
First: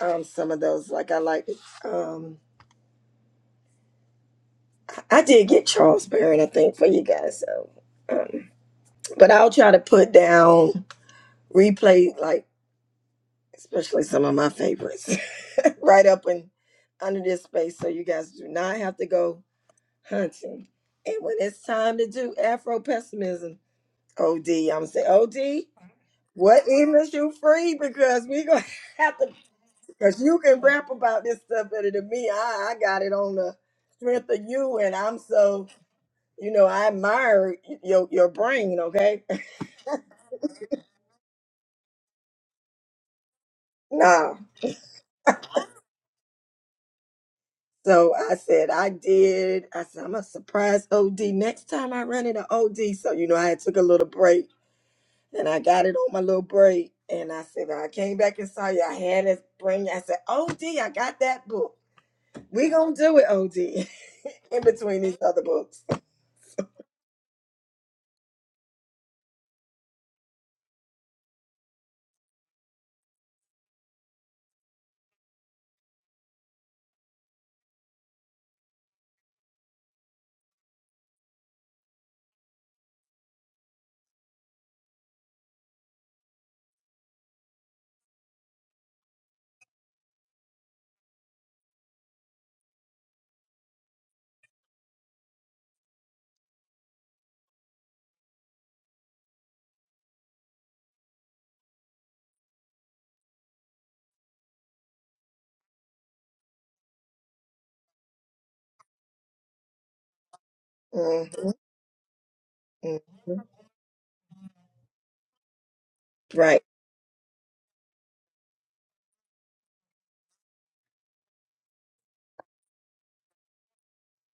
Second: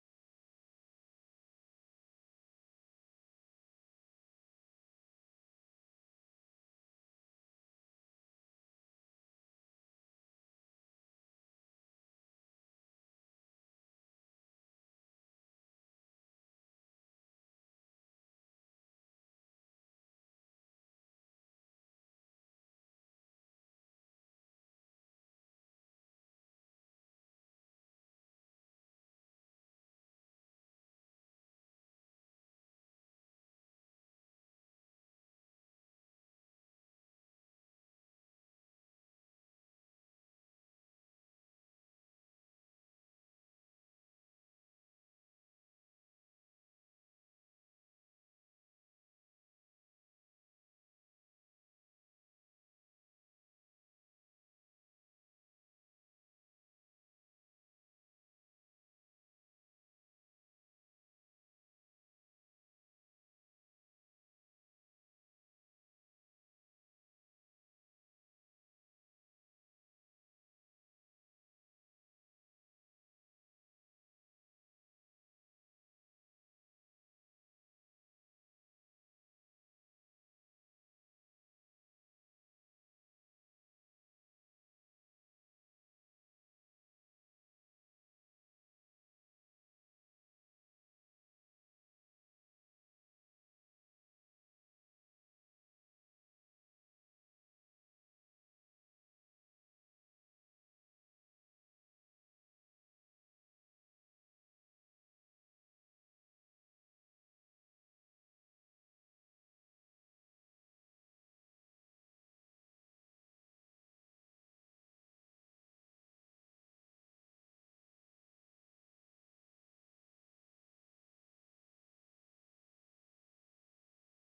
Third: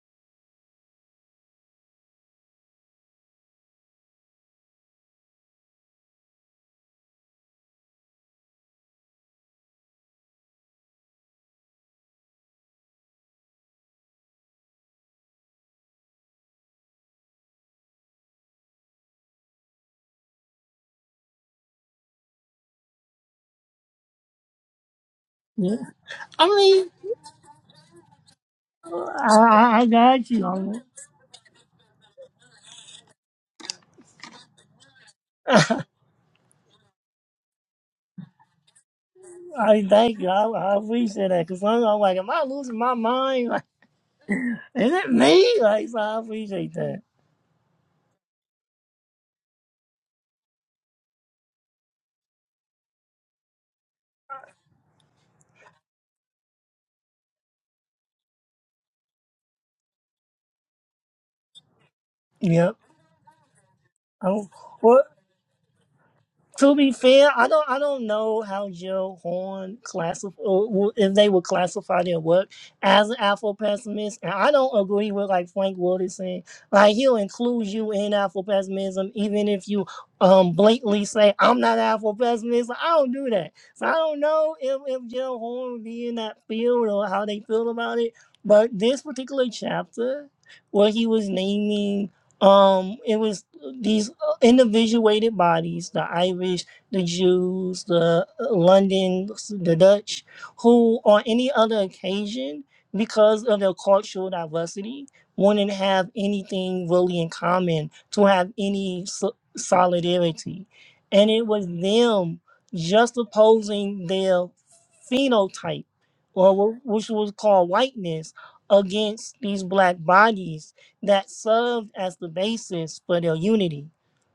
Speaker 1: um, some of those. Like I like. Um, I did get Charles Barron, I think, for you guys. So, um, but I'll try to put down replay like especially some of my favorites, right up and under this space. So you guys do not have to go hunting. And when it's time to do Afro pessimism, OD, I'm gonna say, OD,
Speaker 2: Yeah. I
Speaker 1: what
Speaker 2: mean,
Speaker 1: evenings you free? Because we gonna have to,
Speaker 2: I, I
Speaker 1: because
Speaker 2: got
Speaker 1: you
Speaker 2: you.
Speaker 1: can
Speaker 2: on it.
Speaker 1: rap about this stuff better than me. I, I got it on the strength of you, and I'm so, you know, I admire your your brain. Okay,
Speaker 2: I thank you. I, I appreciate that. Because I'm like, am I losing my mind?
Speaker 1: nah.
Speaker 2: Like, is it me? Like, so I appreciate that.
Speaker 1: So I said, I did. I said, I'm a surprise OD next time I run into OD. So, you know, I had took a little break and I got it on my little break. And I said, I came back and saw you. I had to bring, you. I said, OD, I got that book. We
Speaker 2: Yep.
Speaker 1: going to do it, OD,
Speaker 2: Oh,
Speaker 1: in
Speaker 2: well,
Speaker 1: between these other books.
Speaker 2: To be fair, I don't I don't know how Joe Horn classify if they would classify their work as an Afro pessimist, and I don't agree with like Frank Wood saying like he'll include you in Afro pessimism even if you um blatantly say I'm not Afro pessimist. I don't do that, so I don't know if if Joe Horn would be in that field or how they feel about it. But this particular chapter, where he was naming um, it was these individuated bodies, the Irish, the Jews, the uh, London, the Dutch, who on any other occasion, because of their cultural diversity, wouldn't have anything really in common to have any so- solidarity. And it
Speaker 1: Mhm,
Speaker 2: was them just
Speaker 1: mhm.
Speaker 2: opposing their phenotype, or
Speaker 1: Right.
Speaker 2: wh- which was called whiteness, against these black bodies that served as the basis for their unity.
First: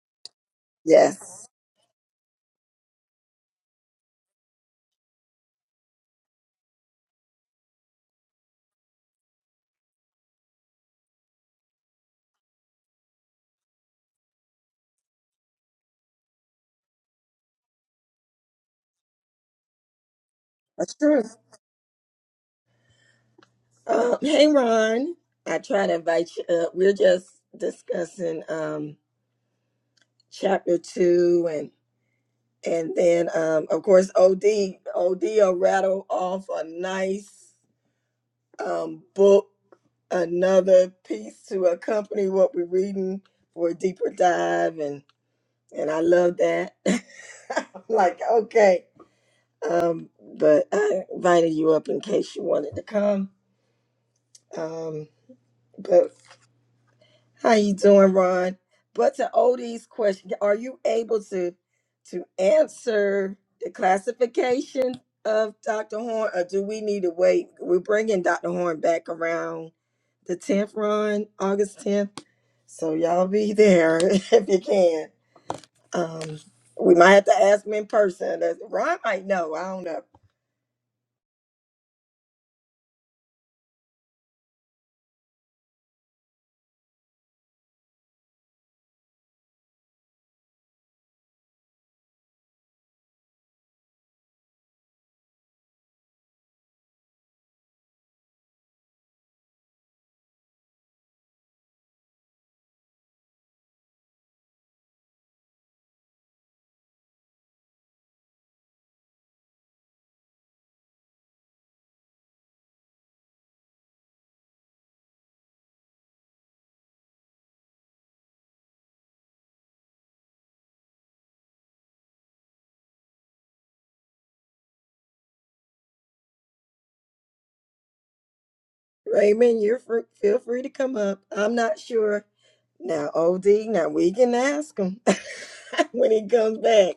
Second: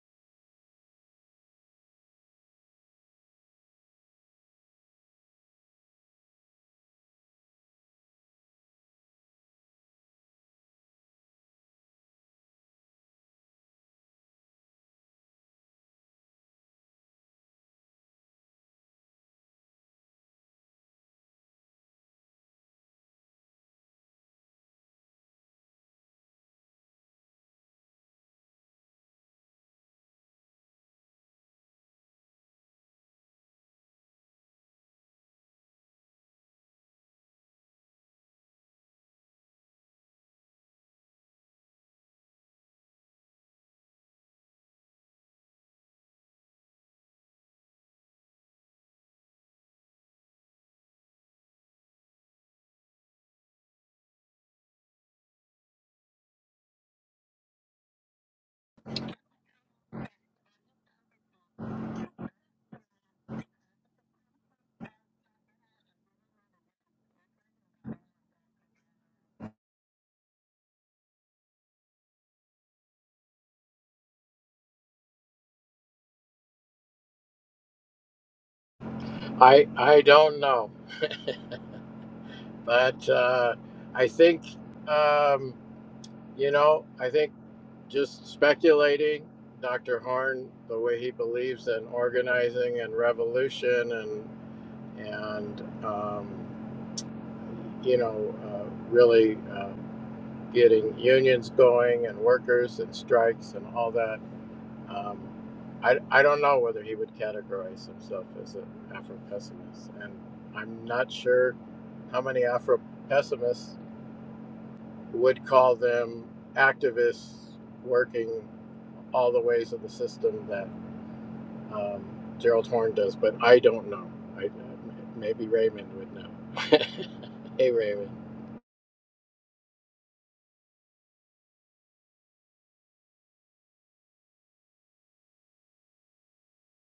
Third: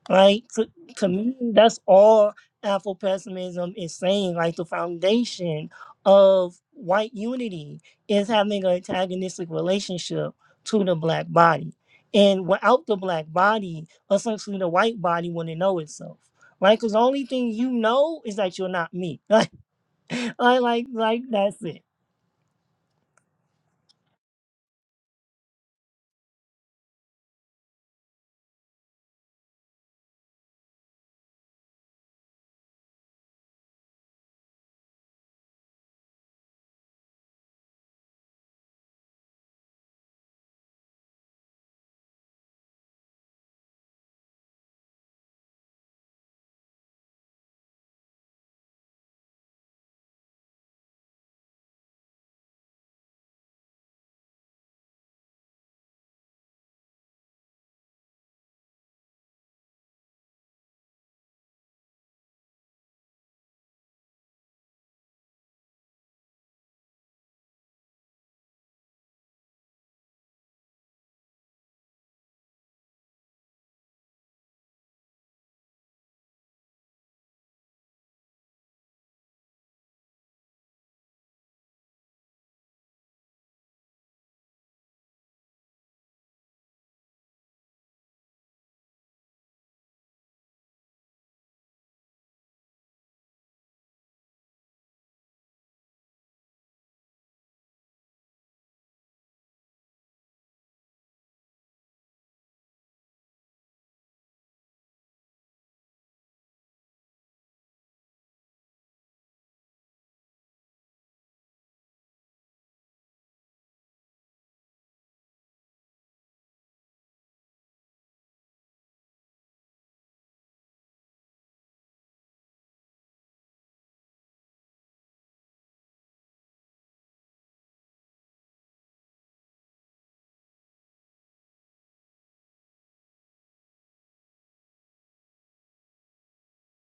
Speaker 2: Like to, to me,
Speaker 1: Yes.
Speaker 2: that's all Afro pessimism is saying. Like the foundation of white unity is having an antagonistic relationship to the black body. And without the black body, essentially the white body wouldn't know itself. Right? Because the only thing you know is that you're not me. Like I like
Speaker 1: That's
Speaker 2: like
Speaker 1: true.
Speaker 2: that's it.
Speaker 1: Um, hey, Ron. I try to invite you up. We're just discussing um, chapter two And then, um, of course, OD, OD will rattle off a nice um, book, another piece to accompany what we're reading for a deeper dive. And, and I love that. I'm like, okay. Um, but I invited you up in case you wanted to come. Um, but How you doing, Ron? But to Odie's question, are you able to to answer the classification of Dr. Horn, or do we need to wait? We're bringing Dr. Horn back around the 10th, Ron, August 10th. So y'all be there if you can. Um, we might have to ask him in person. That's- Ron might know. I
Speaker 3: I
Speaker 1: don't know.
Speaker 3: I don't know, but uh, I think um, you know. I think just speculating, Dr. Horn, the way he believes in organizing and revolution, and and um, you know, uh, really uh, getting unions going and workers and strikes and all that. Um, I, I don't know whether he would categorize himself as an Afro pessimist. And I'm not sure how many Afro pessimists would call them activists working all the ways of the system that um, Gerald Horn does, but I don't know. I, uh, maybe Raymond would know. hey, Raymond.
Speaker 1: Raymond, you're fr- feel free to come up. I'm not sure. Now, OD, now we can ask him when he comes back.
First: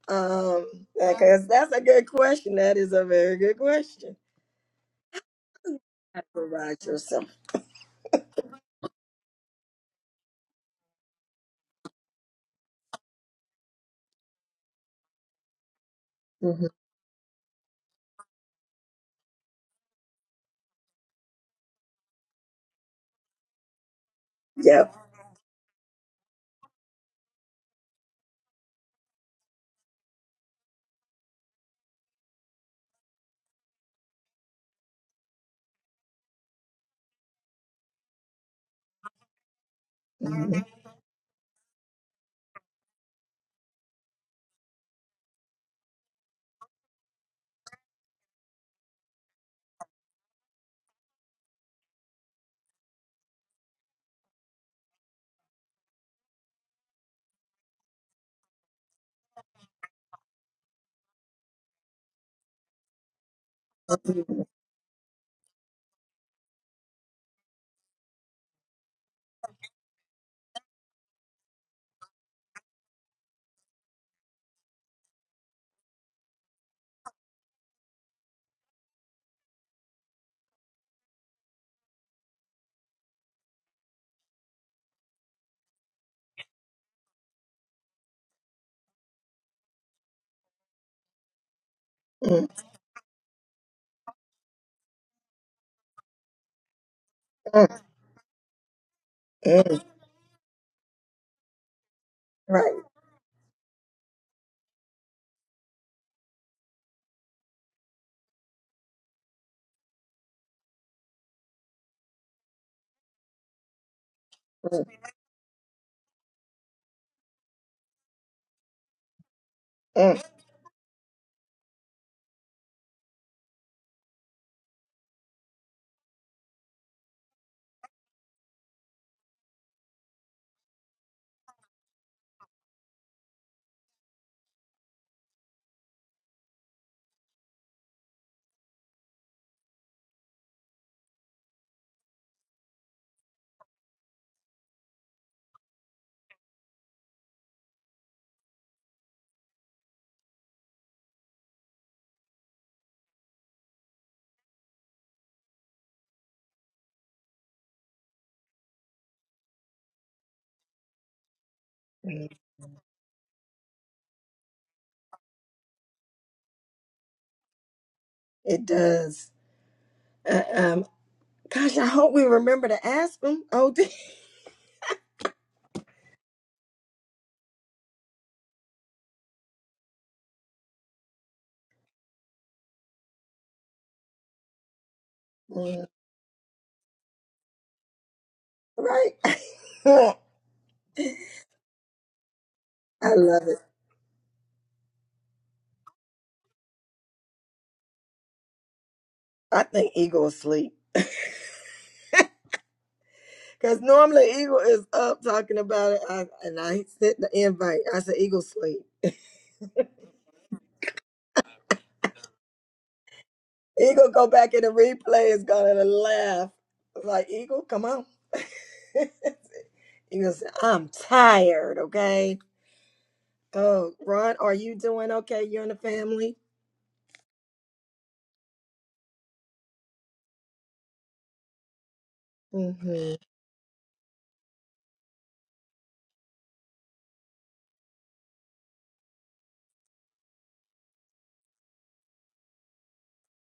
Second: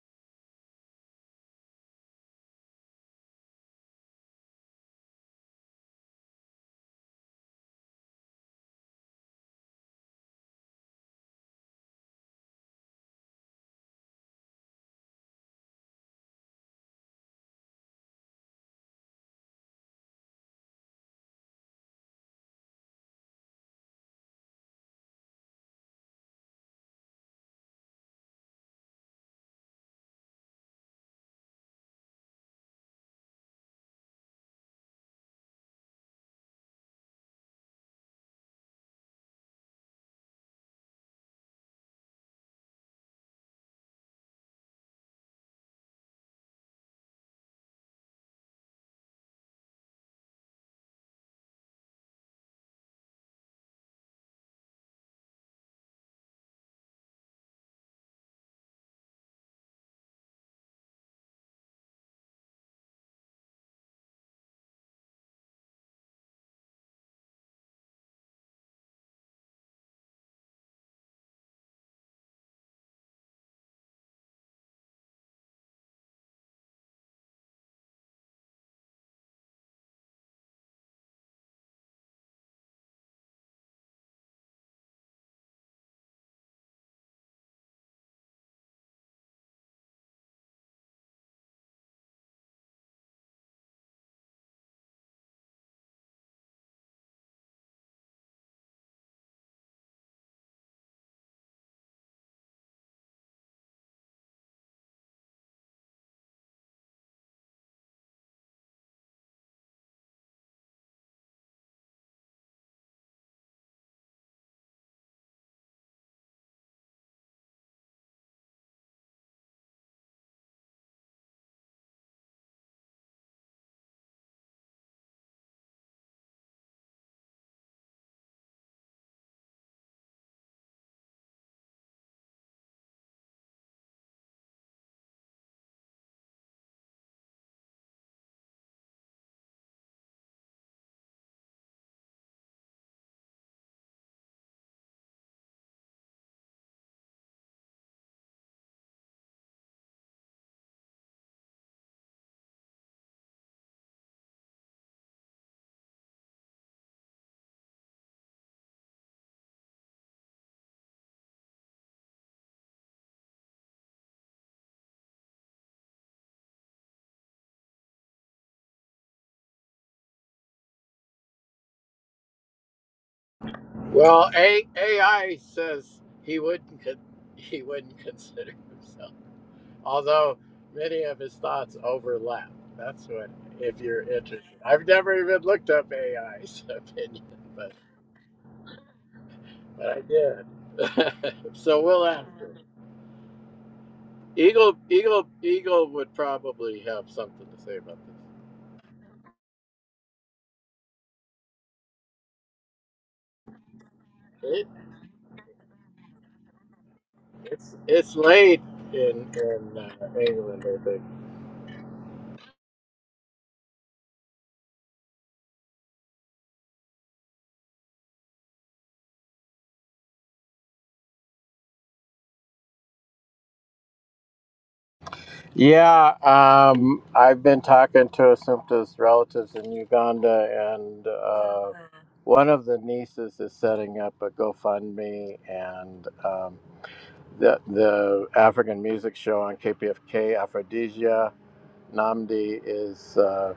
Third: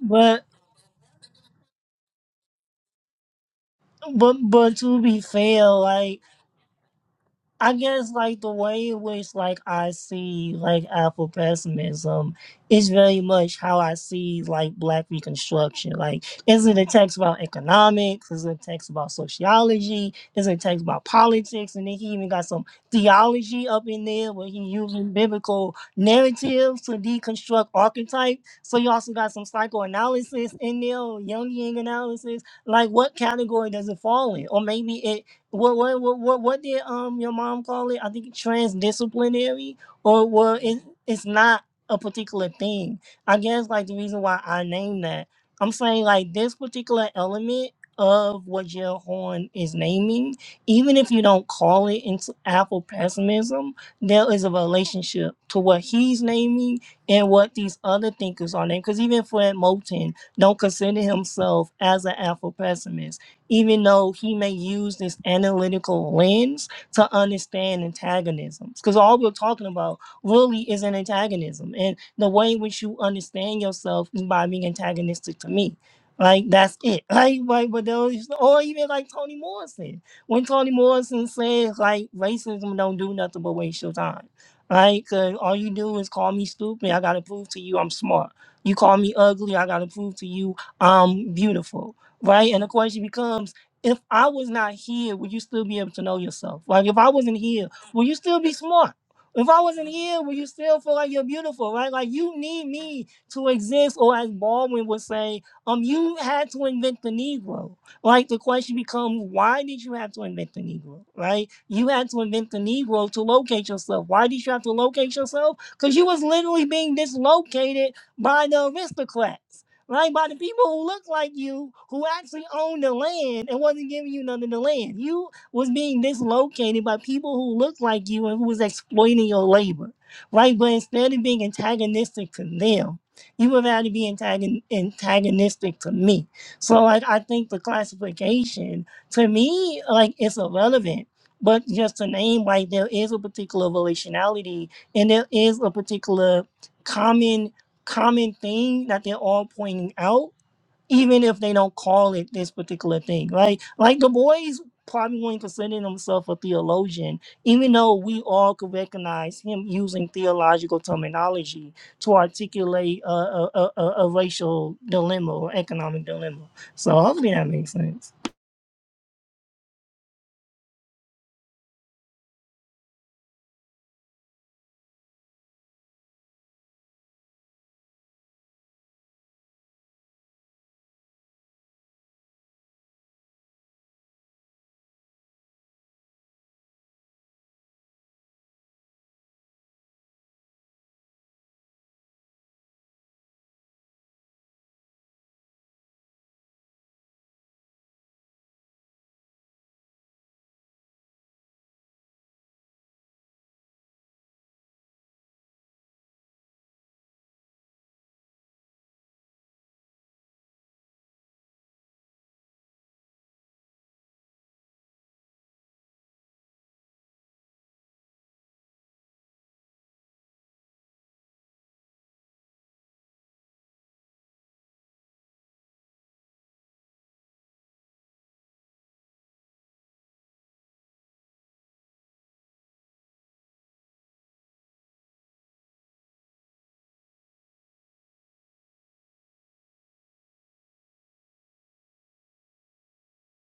Speaker 2: But
Speaker 1: Um, because that's a good question. That is a very good question.
Speaker 2: but but to be fair, like
Speaker 1: Provide yourself.
Speaker 2: I guess like the way in which like I see like Afro pessimism is very much how I see like black reconstruction. Like
Speaker 1: hmm
Speaker 2: is it a text about economics? Is it a text about sociology? Is it a text about politics? And then he even got some theology up in there where he
Speaker 1: Yep.
Speaker 2: using biblical narratives to deconstruct archetype. So you also got some psychoanalysis in there, or Jungian analysis. Like what category does it fall in? Or maybe what what what what, what did um your mom call it? I think transdisciplinary or well
Speaker 1: Mhm.
Speaker 2: it, it's not a particular thing. I guess like the reason why I named that. I'm saying like this particular element of what Jill Horn is naming, even if you don't call it into Afro pessimism, there is a relationship to what he's naming and what these other thinkers are naming. Because even Fred Moulton don't consider himself as an Afro pessimist even
Speaker 1: Mm,
Speaker 2: though he may use this analytical lens to understand antagonisms. Because all we're talking about really is an antagonism. And the way in which you understand yourself is by being antagonistic to me. Like that's it. Like, like but those or even like Toni Morrison. When Toni Morrison says like racism don't do nothing but waste your time. Right? Cause all you do is call me stupid. I gotta prove to you I'm smart. You call me ugly, I gotta prove to you I'm beautiful right? And the question becomes, if I was not here, would you still be able to know yourself? Like if I wasn't here,
Speaker 1: mm,
Speaker 2: will you still be smart? If I
Speaker 1: mm.
Speaker 2: wasn't here, will you still feel like you're beautiful, right? Like you need
Speaker 1: Right.
Speaker 2: me to exist, or as Baldwin would say, um, you had to invent the Negro. Like the question becomes, why did you have to invent the Negro, right? You had to invent the Negro to locate yourself. Why did you have to
Speaker 1: Mm,
Speaker 2: locate yourself? Because you was literally being dislocated by the aristocrats right?
Speaker 1: mm,
Speaker 2: By the people who looked like you, who actually owned the land and wasn't giving you none of the land. You was being dislocated by people who looked like you and who was exploiting your labor, right? But instead of being antagonistic to them, you would rather be antagon- antagonistic to me. So, like, I think the classification to me, like, it's irrelevant. But just to name, like, there is a particular relationality and there is a particular common common thing that they're all pointing out, even if they don't call it this particular thing. Like like the boys probably wouldn't consider himself a theologian, even though we all could recognize him using theological terminology to
Speaker 1: mm.
Speaker 2: articulate a, a, a, a a racial dilemma or economic dilemma. So hopefully that makes sense.
Speaker 1: It does. Uh, um, gosh, I hope we remember to ask him. OD.
Speaker 3: Well, A- AI says he wouldn't. Con- he wouldn't consider himself. Although many of his thoughts overlap. That's what, if you're interested. I've never even looked
Speaker 1: Mm,
Speaker 3: up AI's opinion, but,
Speaker 1: Right.
Speaker 3: but I
Speaker 1: I
Speaker 3: did. so we'll have to.
Speaker 1: love it.
Speaker 3: Eagle, Eagle, Eagle would probably have something to say about this.
Speaker 1: I think Eagle asleep. Because normally Eagle
Speaker 3: It,
Speaker 1: is up talking about it, I, and I sent the
Speaker 3: it's
Speaker 1: invite. I
Speaker 3: it's
Speaker 1: said, Eagle
Speaker 3: late
Speaker 1: sleep.
Speaker 3: in in uh, England, I think.
Speaker 1: Eagle go back in the replay is gonna laugh. I was like, Eagle, come on. Eagle said, I'm tired, okay? Oh, Ron, are you doing okay? You and the
Speaker 3: Yeah,
Speaker 1: family?
Speaker 3: um, I've been talking to Assumpta's relatives in Uganda, and uh, one of the
Speaker 1: Mm-hmm.
Speaker 3: nieces is setting up a GoFundMe, and um, the the African music show on KPFK, Aphrodisia Namdi is uh,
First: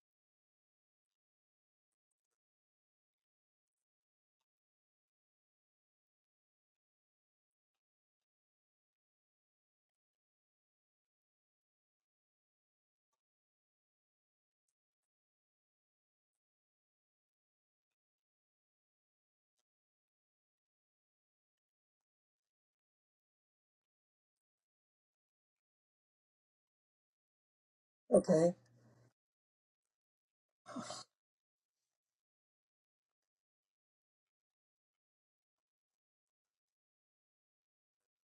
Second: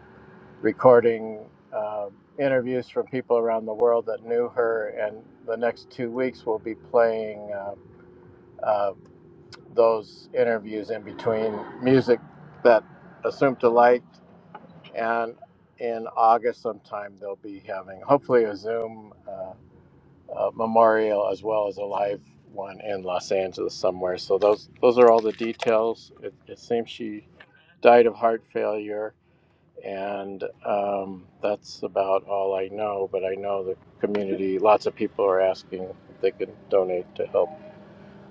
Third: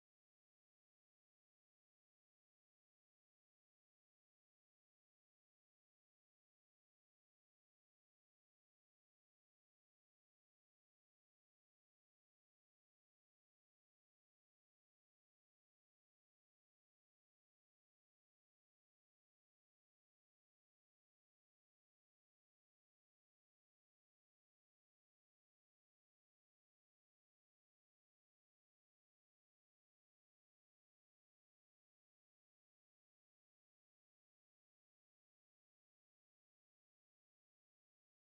Speaker 3: recording uh, interviews from people around the world that knew her, and the next two weeks we'll be playing. Uh, uh, those interviews in between music that Assumpta liked, and in August sometime they'll be having hopefully a Zoom uh, uh, memorial as well as a live one in Los Angeles somewhere. So those those are all the details. It, it seems she died of heart
Speaker 1: Okay.
Speaker 3: failure, and um, that's about all I know. But I know the community, lots of people are asking if they can donate to help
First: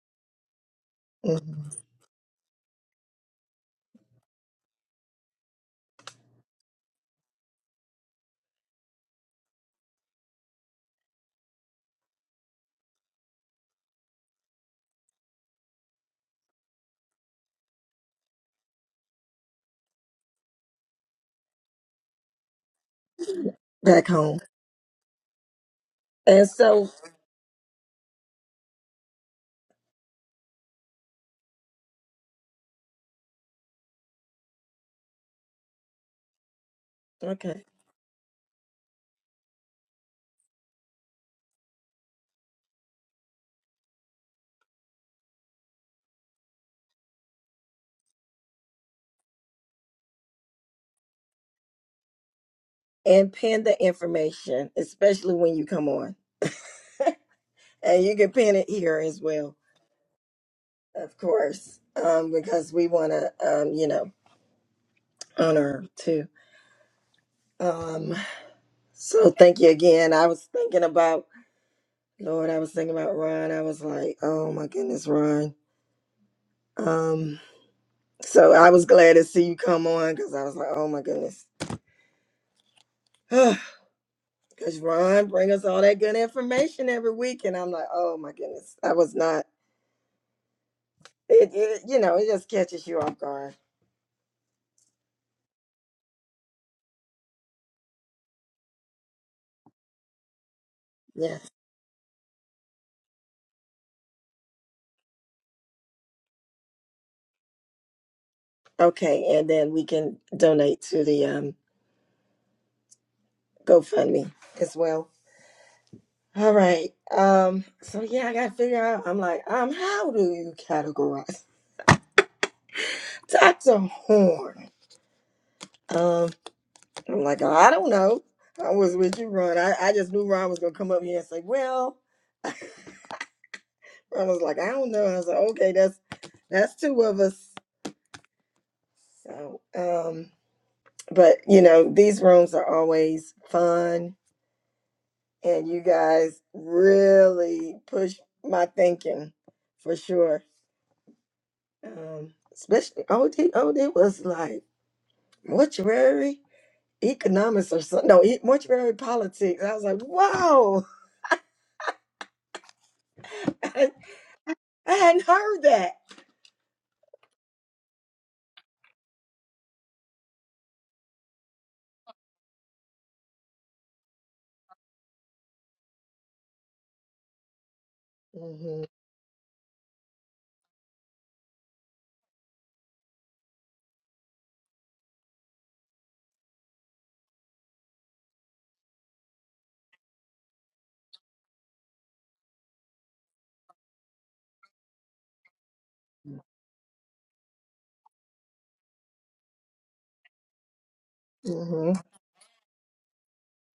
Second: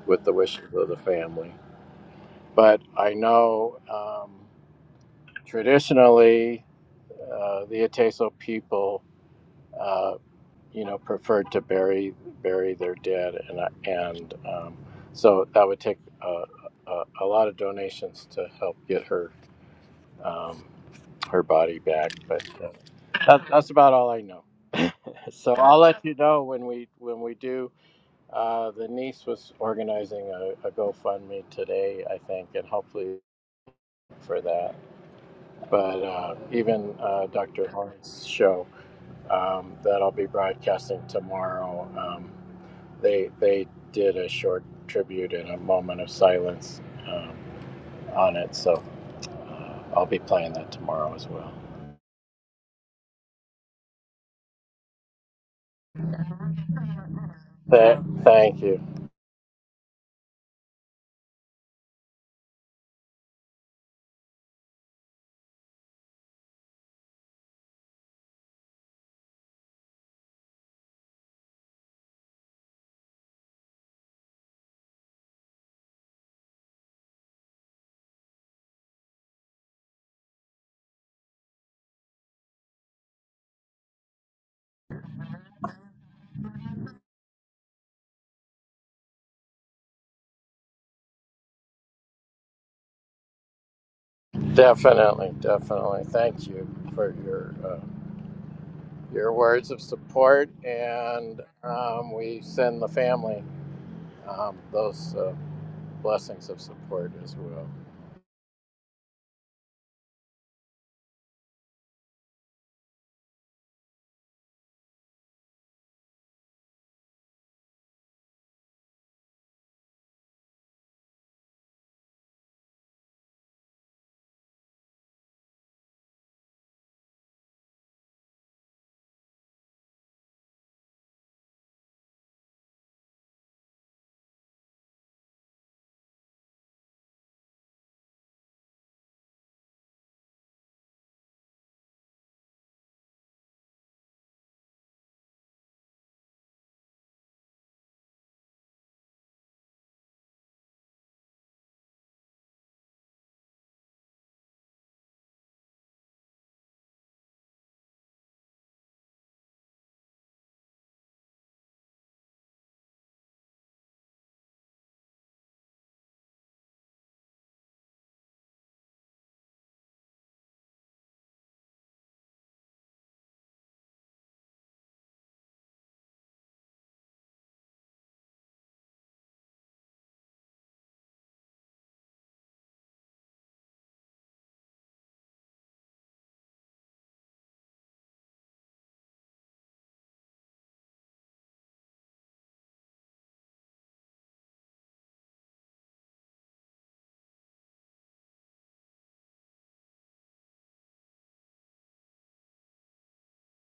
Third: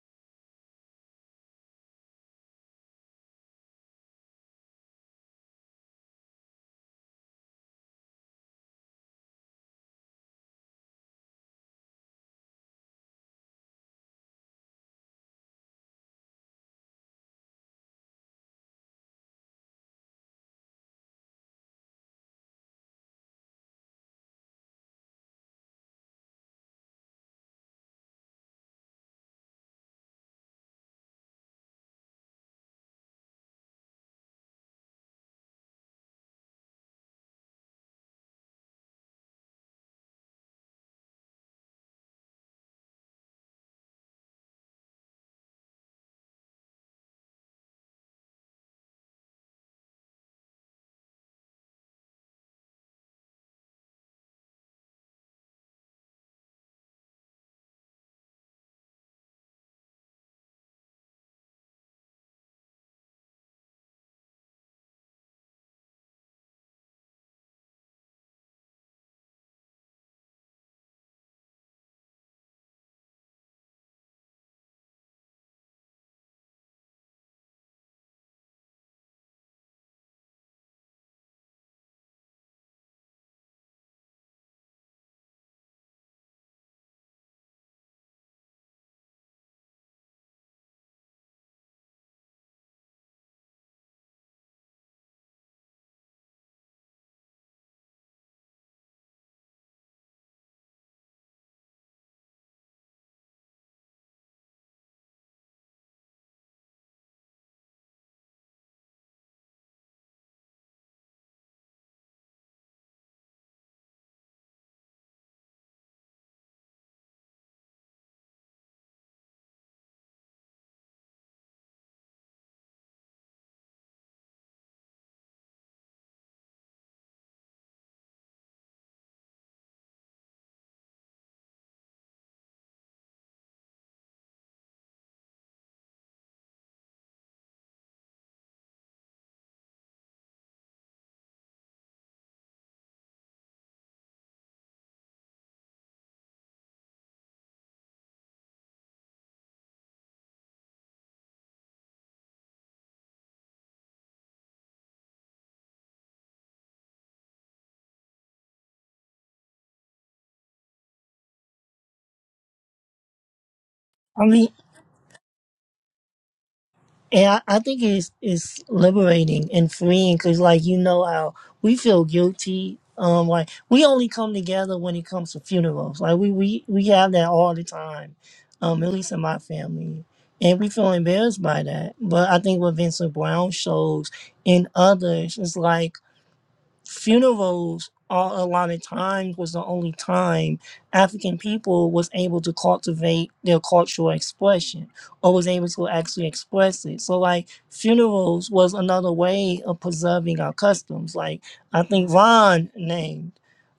Speaker 3: with the wishes of the
Speaker 1: hmm
Speaker 3: family but I know um, traditionally uh, the Ateso people, uh, you know, preferred to bury bury their dead, and and um, so that would take a, a, a lot of donations to help get her um, her body back. But uh, that, that's about
Speaker 1: Back
Speaker 3: all I
Speaker 1: home.
Speaker 3: know. so I'll let you know
Speaker 1: And
Speaker 3: when we
Speaker 1: so,
Speaker 3: when we do. Uh, the niece was organizing a, a GoFundMe today, I think, and hopefully for that. but uh, even uh,
Speaker 1: okay.
Speaker 3: Dr. Horn's show um, that I'll be broadcasting tomorrow, um, they they did a short tribute and a moment of silence um, on it. So I'll be playing that tomorrow as well.
Speaker 1: And pin the information, especially when you come on.
Speaker 3: Th-
Speaker 1: And you can pin
Speaker 3: thank
Speaker 1: it
Speaker 3: you,
Speaker 1: here as well. Of course, um, because we want to, um, you know, honor her too. Um, so thank you again. I was thinking about, Lord, I was thinking about Ron. I was like, oh my goodness, Ron. Um, so I was glad to see you come on because I was like, oh my goodness. Because Ron bring us all that good information every week. And I'm like, oh my goodness, I was not, it, it you know, it just catches you off guard.
Speaker 3: definitely, definitely. Thank you for your uh, your words of support, and
Speaker 1: Yes.
Speaker 3: um, we send the family um, those uh, blessings of support as well.
Speaker 1: Okay. And then we can donate to the um, GoFundMe as well. All right. Um, so yeah, I gotta figure out. I'm like, um, how do you categorize Dr. Horn? Um, I'm like, "Oh, I don't know. I was with you, Ron. I, I just knew Ron was gonna come up here and say, Well, Ron was like, I don't know. I was like, Okay, that's that's two of us. So, um, but you know, these rooms are always fun and you guys really push my thinking for sure. Um, especially OD. OD was like mortuary economics or something. No, e- mortuary politics. I was like, whoa, I,
Speaker 2: I mean,
Speaker 1: I hadn't heard that.
Speaker 2: And I, I think it's it's liberating and freeing because, like, you know how we feel guilty. Um, like we only come together when it comes to funerals. Like we we we have that all the time. Um,
Speaker 1: hmm
Speaker 2: at least in my family, and we feel embarrassed by that. But I think what Vincent Brown shows in others is like funerals all a lot of times was the only time African people was able to cultivate their cultural expression or was able to actually express it. So like funerals was another way of preserving our customs. Like I
Speaker 1: hmm
Speaker 2: think Ron named.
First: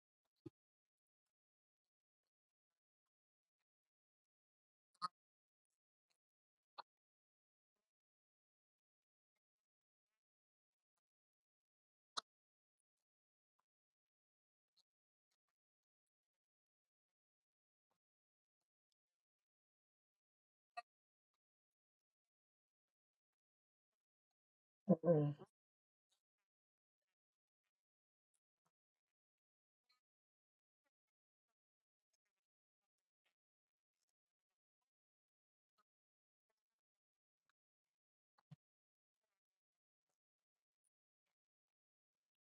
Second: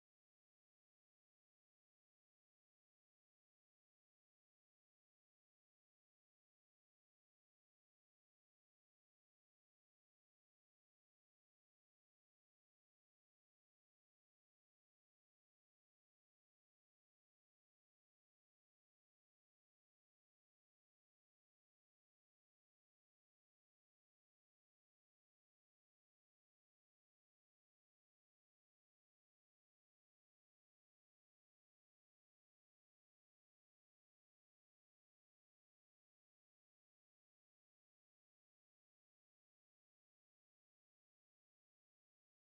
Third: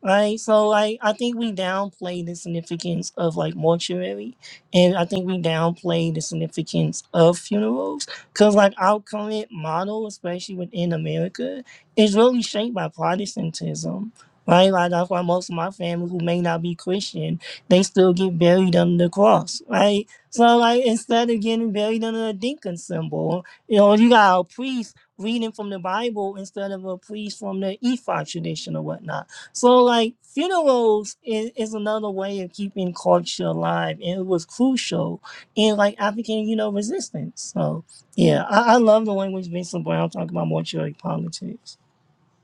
Speaker 2: Right. So like I think we downplay the significance of like mortuary and I think we downplay the significance of funerals. Cause like our current model, especially within America, it's really shaped by Protestantism, right? Like that's why most of my family who may not be Christian, they still get buried under the cross, right? So like instead of getting buried under a deacon symbol, you know, you got a priest
Speaker 1: hmm
Speaker 2: reading from the Bible instead of a priest from the Ephod tradition or whatnot. So like funerals is, is another way of keeping culture alive and it was crucial in like African, you know, resistance. So yeah, I, I love the language Vincent Brown talking about mortuary politics.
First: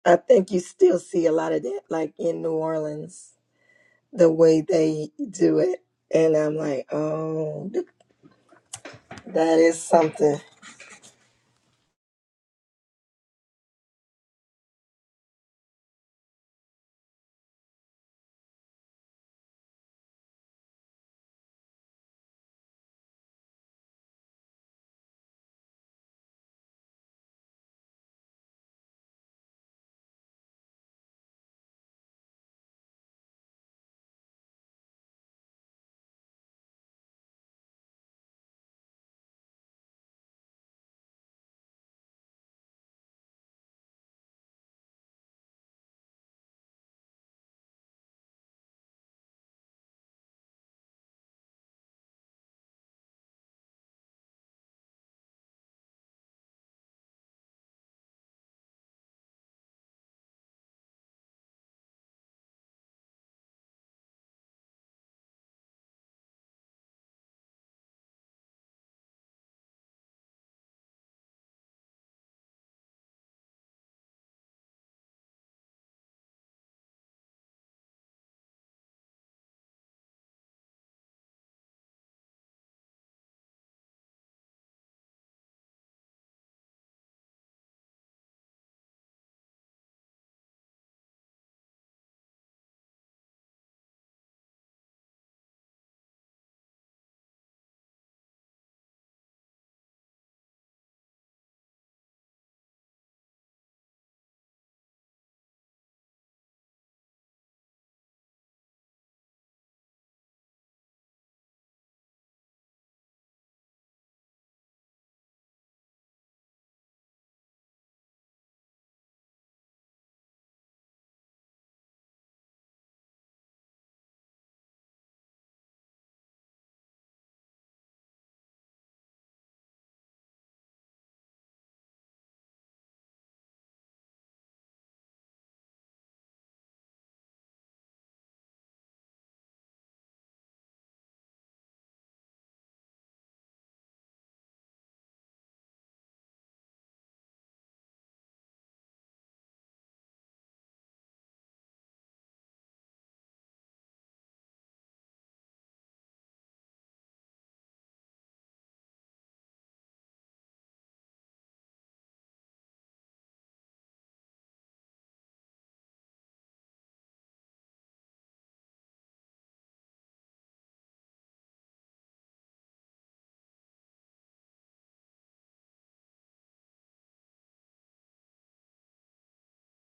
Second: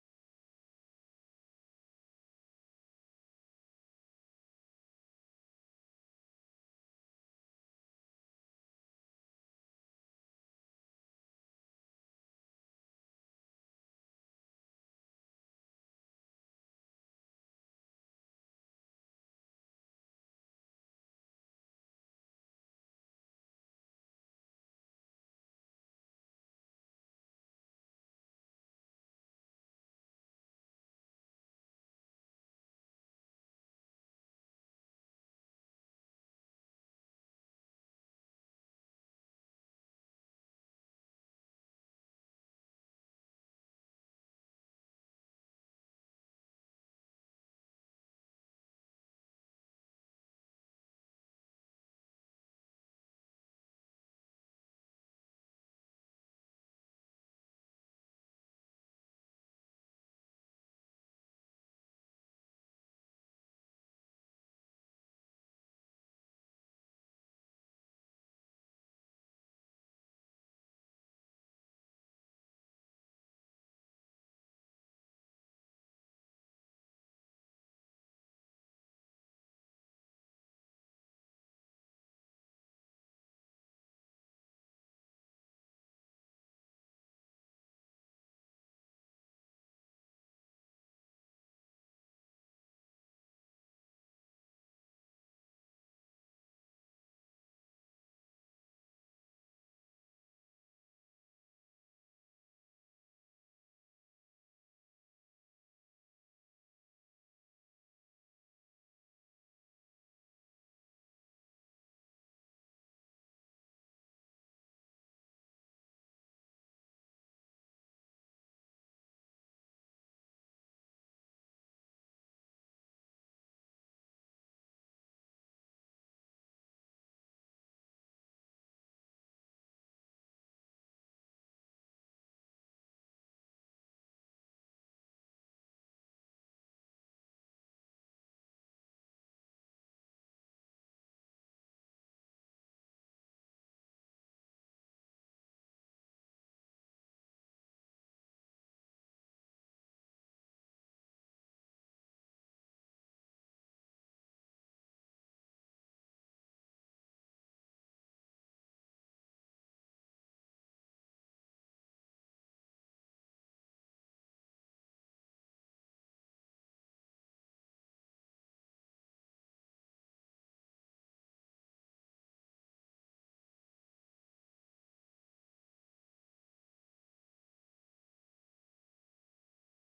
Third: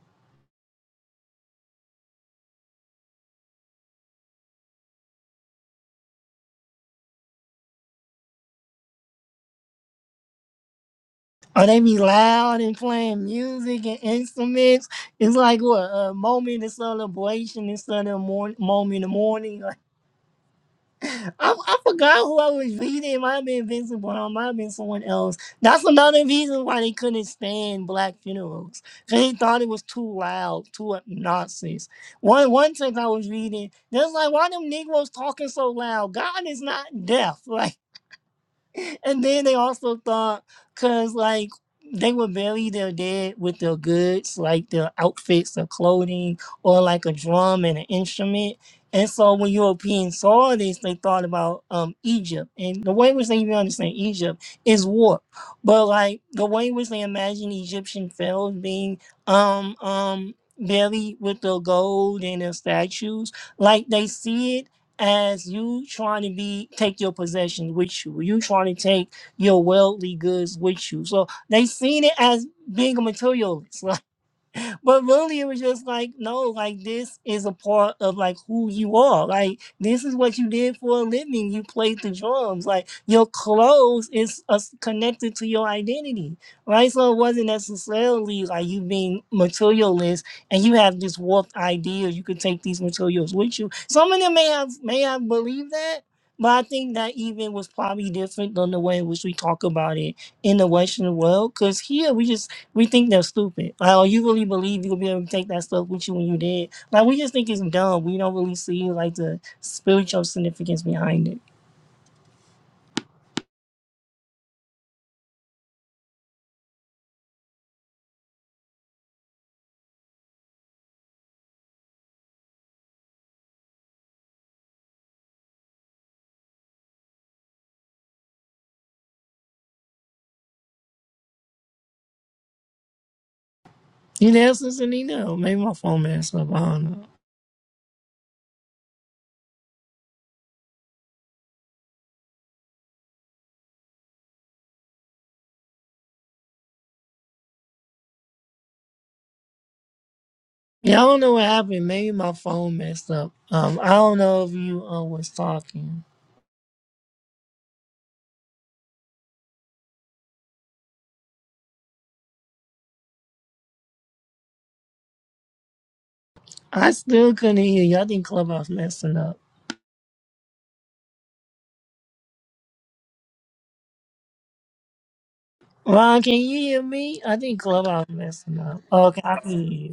Speaker 1: I think you still see a lot of that, like in New Orleans, the way they do it. And I'm like, oh, th- that is something.
Speaker 2: Oh, they be loud and playing music and instruments. It's like what a moment of celebration instead of morning, moment of mourning. Like, I, I forgot who I was reading. It might have been Vincent Brown, might have been someone else. That's another reason why they couldn't stand black funerals. 'Cause They thought it was too loud, too obnoxious. One one text I was reading, they was like, why them Negroes talking so loud? God is not deaf. like and then they also thought, cause like they would bury their dead with their goods, like their outfits or clothing, or like a drum and an instrument. And so when Europeans saw this, they thought about um Egypt. And the way which they even understand Egypt is warped. But like the way which they imagine Egyptian pharaohs being um um buried with their gold and their statues, like they see it as you trying to be take your possessions with you, you trying to take your worldly goods with you. So they seen it as being a materialist. but really it was just like no like this is a part of like who you are like this is what you did for a living you played the drums like your clothes is uh, connected to your identity right so it wasn't necessarily like you being materialist and you have this warped idea you could take these materials with you some of them may have may have believed that but I think that even was probably different than the way in which we talk about it in the Western world. Because here we just we think they're stupid. Like, oh, you really believe you'll be able to take that stuff with you when you did? Like, we just think it's dumb. We don't really see like the spiritual significance behind it. You there, Sister Nina? Maybe my phone messed up. I don't know. Yeah, I don't know what happened. Maybe my phone messed up. Um, I don't know if you uh, was talking. I still couldn't hear you. I think Clubhouse messing up. Ron, can you hear me? I think Clubhouse messing up. Okay, I can hear you.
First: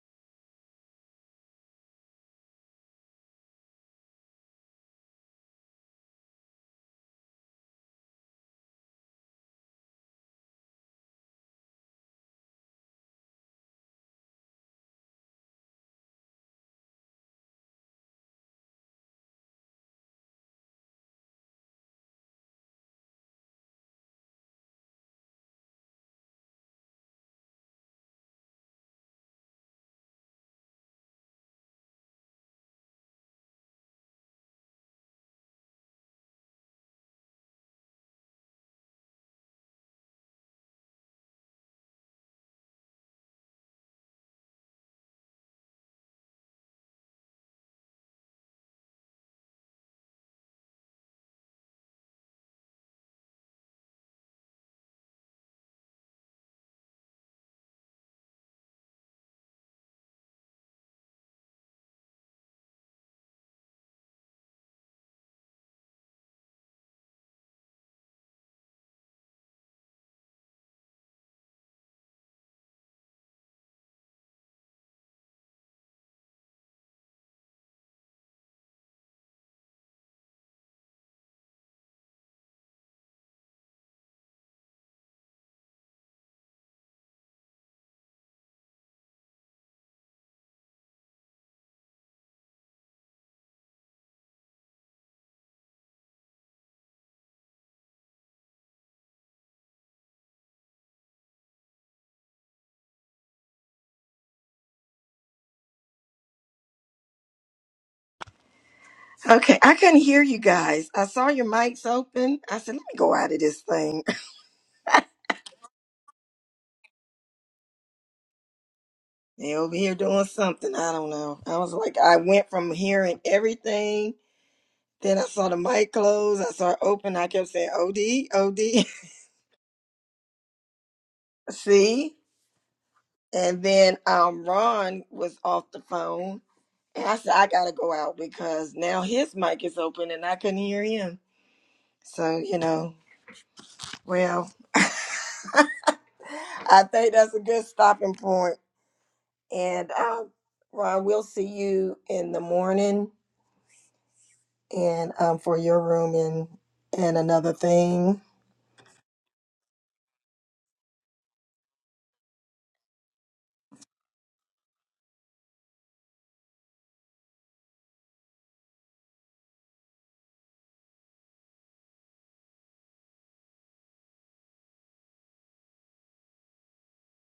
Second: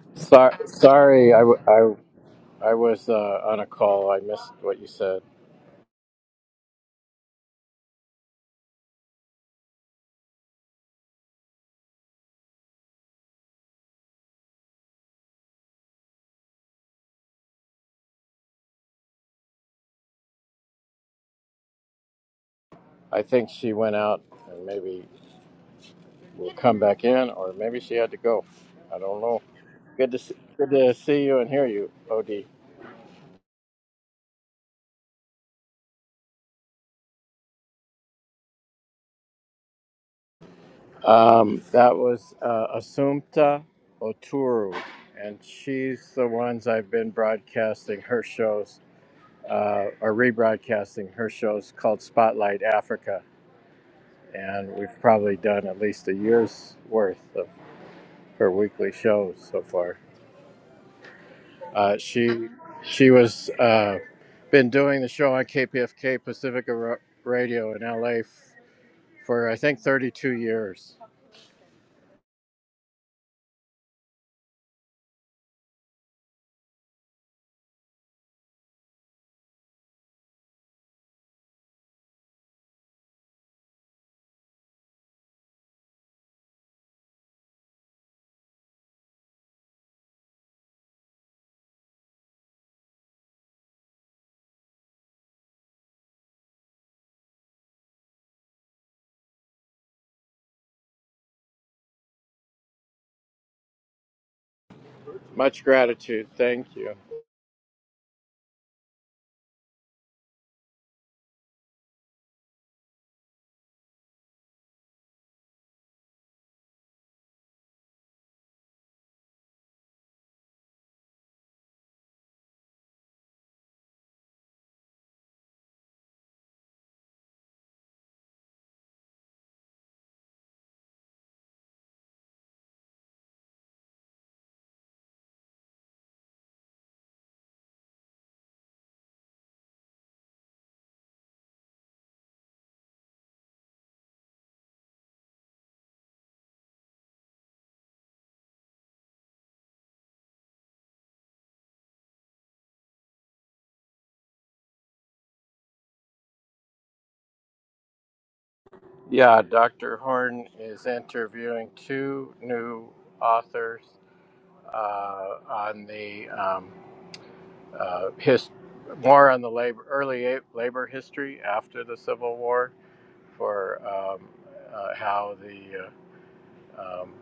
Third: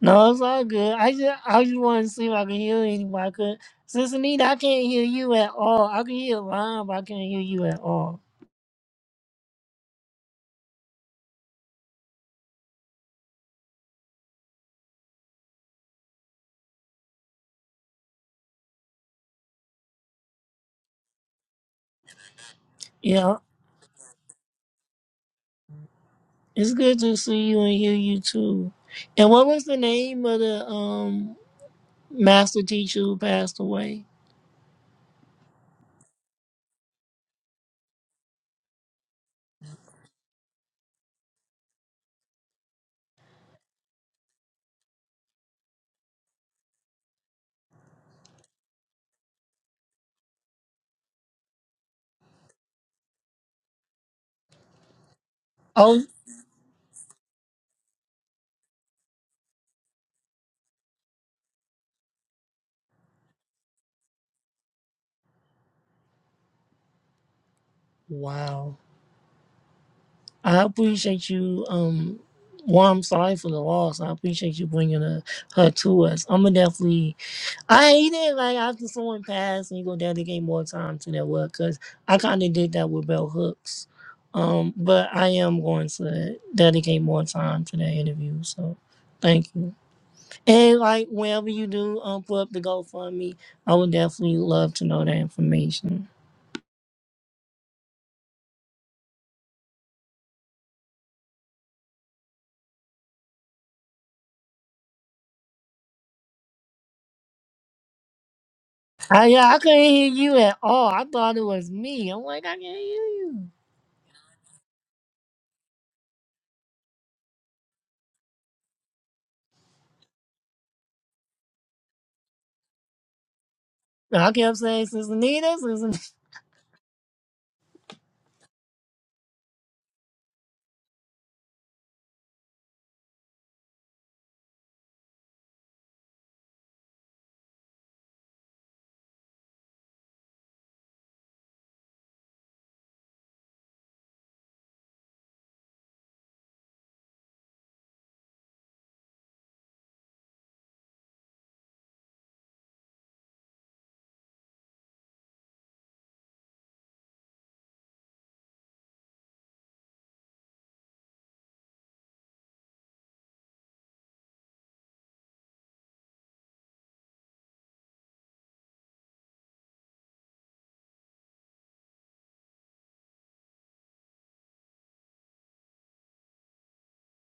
Speaker 2: No, it's
Speaker 3: Sorry,
Speaker 2: all good. I
Speaker 3: sorry, I,
Speaker 2: just
Speaker 3: w-
Speaker 2: I just
Speaker 3: I
Speaker 2: wanted to see if I could
Speaker 3: I
Speaker 2: hear
Speaker 3: was
Speaker 2: anybody.
Speaker 3: uh,
Speaker 2: Cause
Speaker 3: on a call.
Speaker 2: Sister
Speaker 3: I
Speaker 2: Nita,
Speaker 3: missed
Speaker 2: I
Speaker 3: what
Speaker 2: can't
Speaker 3: you
Speaker 2: hear
Speaker 3: said.
Speaker 2: you at all. I can hear Ron, but I can't hear you at all.
Speaker 3: I
Speaker 2: Yeah,
Speaker 3: think she went out and maybe will
Speaker 2: it's
Speaker 3: come
Speaker 2: good
Speaker 3: back
Speaker 2: to
Speaker 3: in,
Speaker 2: see
Speaker 3: or
Speaker 2: you and
Speaker 3: maybe
Speaker 2: hear
Speaker 3: she had to
Speaker 2: you
Speaker 3: go.
Speaker 2: too.
Speaker 3: I don't
Speaker 2: And
Speaker 3: know.
Speaker 2: what was the
Speaker 3: Good to
Speaker 2: name
Speaker 3: see,
Speaker 2: of the
Speaker 3: good to see
Speaker 2: um
Speaker 3: you and hear you, Od.
Speaker 2: master teacher who passed away?
Speaker 3: Um, that was uh, Assumpta Oturu, and she's the ones I've been broadcasting her shows uh, or rebroadcasting her shows called Spotlight Africa, and we've probably done at
Speaker 2: Oh,
Speaker 3: least a year's worth of her weekly shows so far. Uh, she she was uh, been doing the show on KPFK Pacifica Ra- Radio in LA
Speaker 2: wow.
Speaker 3: for I think 32
Speaker 2: I
Speaker 3: years.
Speaker 2: appreciate you. Um, well, I'm sorry for the loss. I appreciate you bringing her, her to us. I'm gonna definitely I ain't it. Like after someone passed and you go down, they gave more time to that work because I kind of did that with Bell Hooks. Um, but I am going to dedicate more time to that interview. So thank you. And like whenever you do um put up the GoFundMe, I would definitely love to know that information.
Speaker 3: Much gratitude. Thank you.
Speaker 2: I yeah,
Speaker 1: Okay,
Speaker 2: I
Speaker 1: I
Speaker 2: couldn't
Speaker 1: couldn't
Speaker 2: hear
Speaker 1: hear you
Speaker 2: you at all.
Speaker 1: guys. I
Speaker 2: I
Speaker 1: saw
Speaker 2: thought it
Speaker 1: your
Speaker 2: was
Speaker 1: mics
Speaker 2: me. I'm
Speaker 1: open.
Speaker 2: like, I
Speaker 1: I
Speaker 2: can't hear
Speaker 1: said, let me go out of
Speaker 2: you.
Speaker 1: this thing. They over here doing something. I don't know. I was like, I went from hearing everything.
Speaker 2: And I kept saying, Sister
Speaker 1: Then I saw
Speaker 2: Nita,
Speaker 1: the
Speaker 2: Sister
Speaker 1: mic close. I saw it open. I kept saying, OD, OD. See? And then um, Ron was off the phone. And I said, I got to go out because now his mic is open and I couldn't hear him. So, you know, well, I think that's a good stopping point. And um, Ron, we'll see you in the morning and um, for your room and and another thing.
Speaker 3: Yeah, Dr. Horn is interviewing two new authors uh, on the um, uh, his, more on the labor early a- labor history after the Civil War for um, uh, how the uh, um,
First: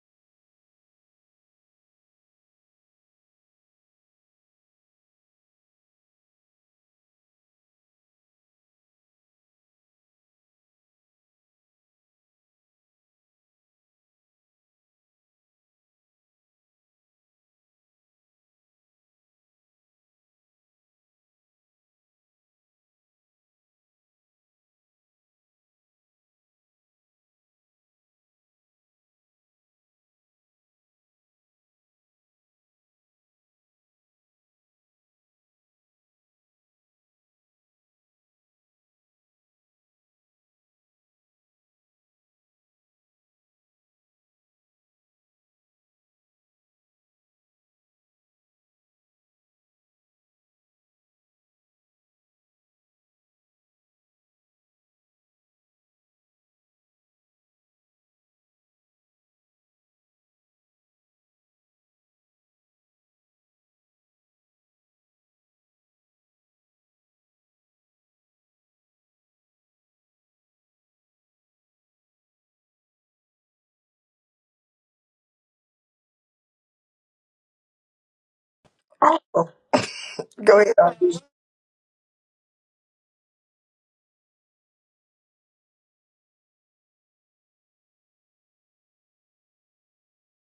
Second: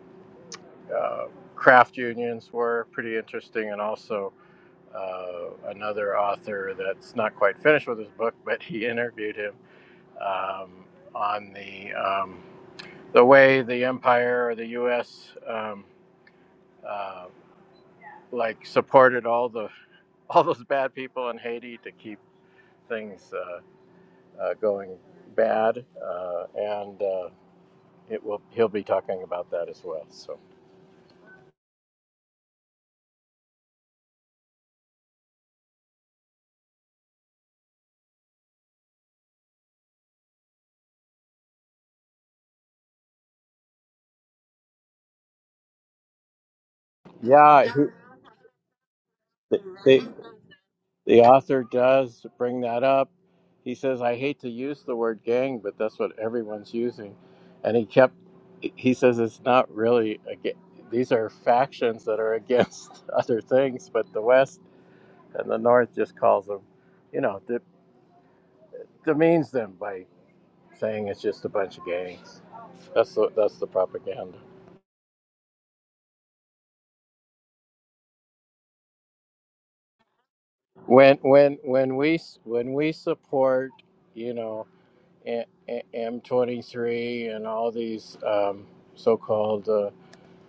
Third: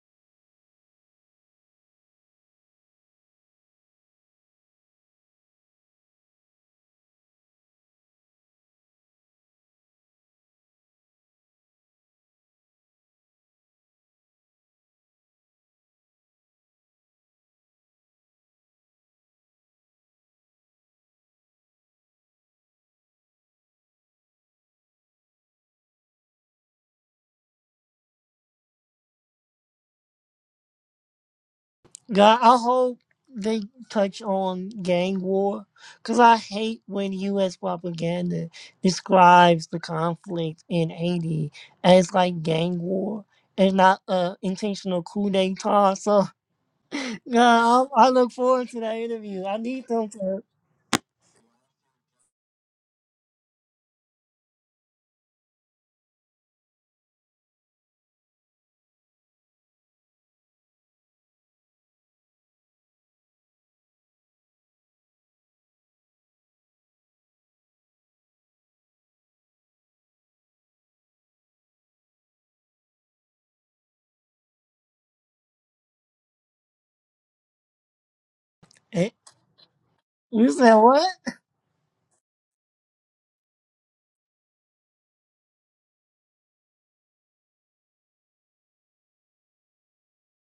Speaker 3: uh, craft unions were pretty interesting, and also uh, another author that's not quite finished with his book, but he interviewed him um, on the um, the way the empire or the U.S. Um, uh, like supported all the all those bad people in Haiti to keep things uh, uh, going bad, uh, and uh, it will he'll be talking about that as well. So
Speaker 2: God, I hope they touch on gang war because I hate when U.S. propaganda describes the conflict in Haiti as like gang war and not a intentional coup d'etat. So,
Speaker 3: yeah,
Speaker 2: God, I, I look forward to that interview. I need
Speaker 3: he,
Speaker 2: them to.
Speaker 3: The author does bring that up. He says, I hate to use the word gang, but that's what everyone's using. And he kept, he says, it's not really, a, ga- these are factions that are against other things, but the West and the North just calls them, you know, de- demeans them by saying it's just a bunch of gangs. That's the, that's the propaganda.
Speaker 2: Eh,
Speaker 1: Oh,
Speaker 2: You
Speaker 1: go ahead.
Speaker 2: said what?
Speaker 1: Audrey.
Speaker 3: When, when, when we, s- when we support, you know, M A- M23 and all these um, so called uh,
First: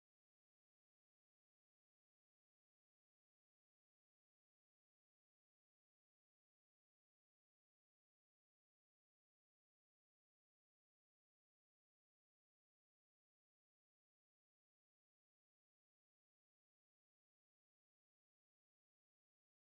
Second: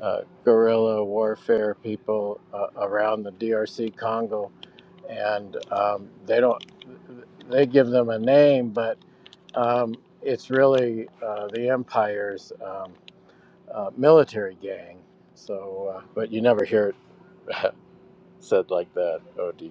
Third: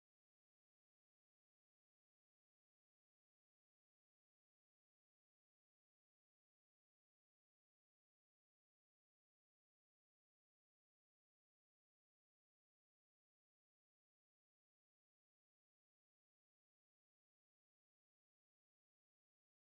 Speaker 3: uh, guerrilla warfare people uh, around the DRC Congo. And um, they don't, they give them a name, but um, it's really uh, the empire's um, uh, military gang. So, uh, but you never hear it said like that, OD.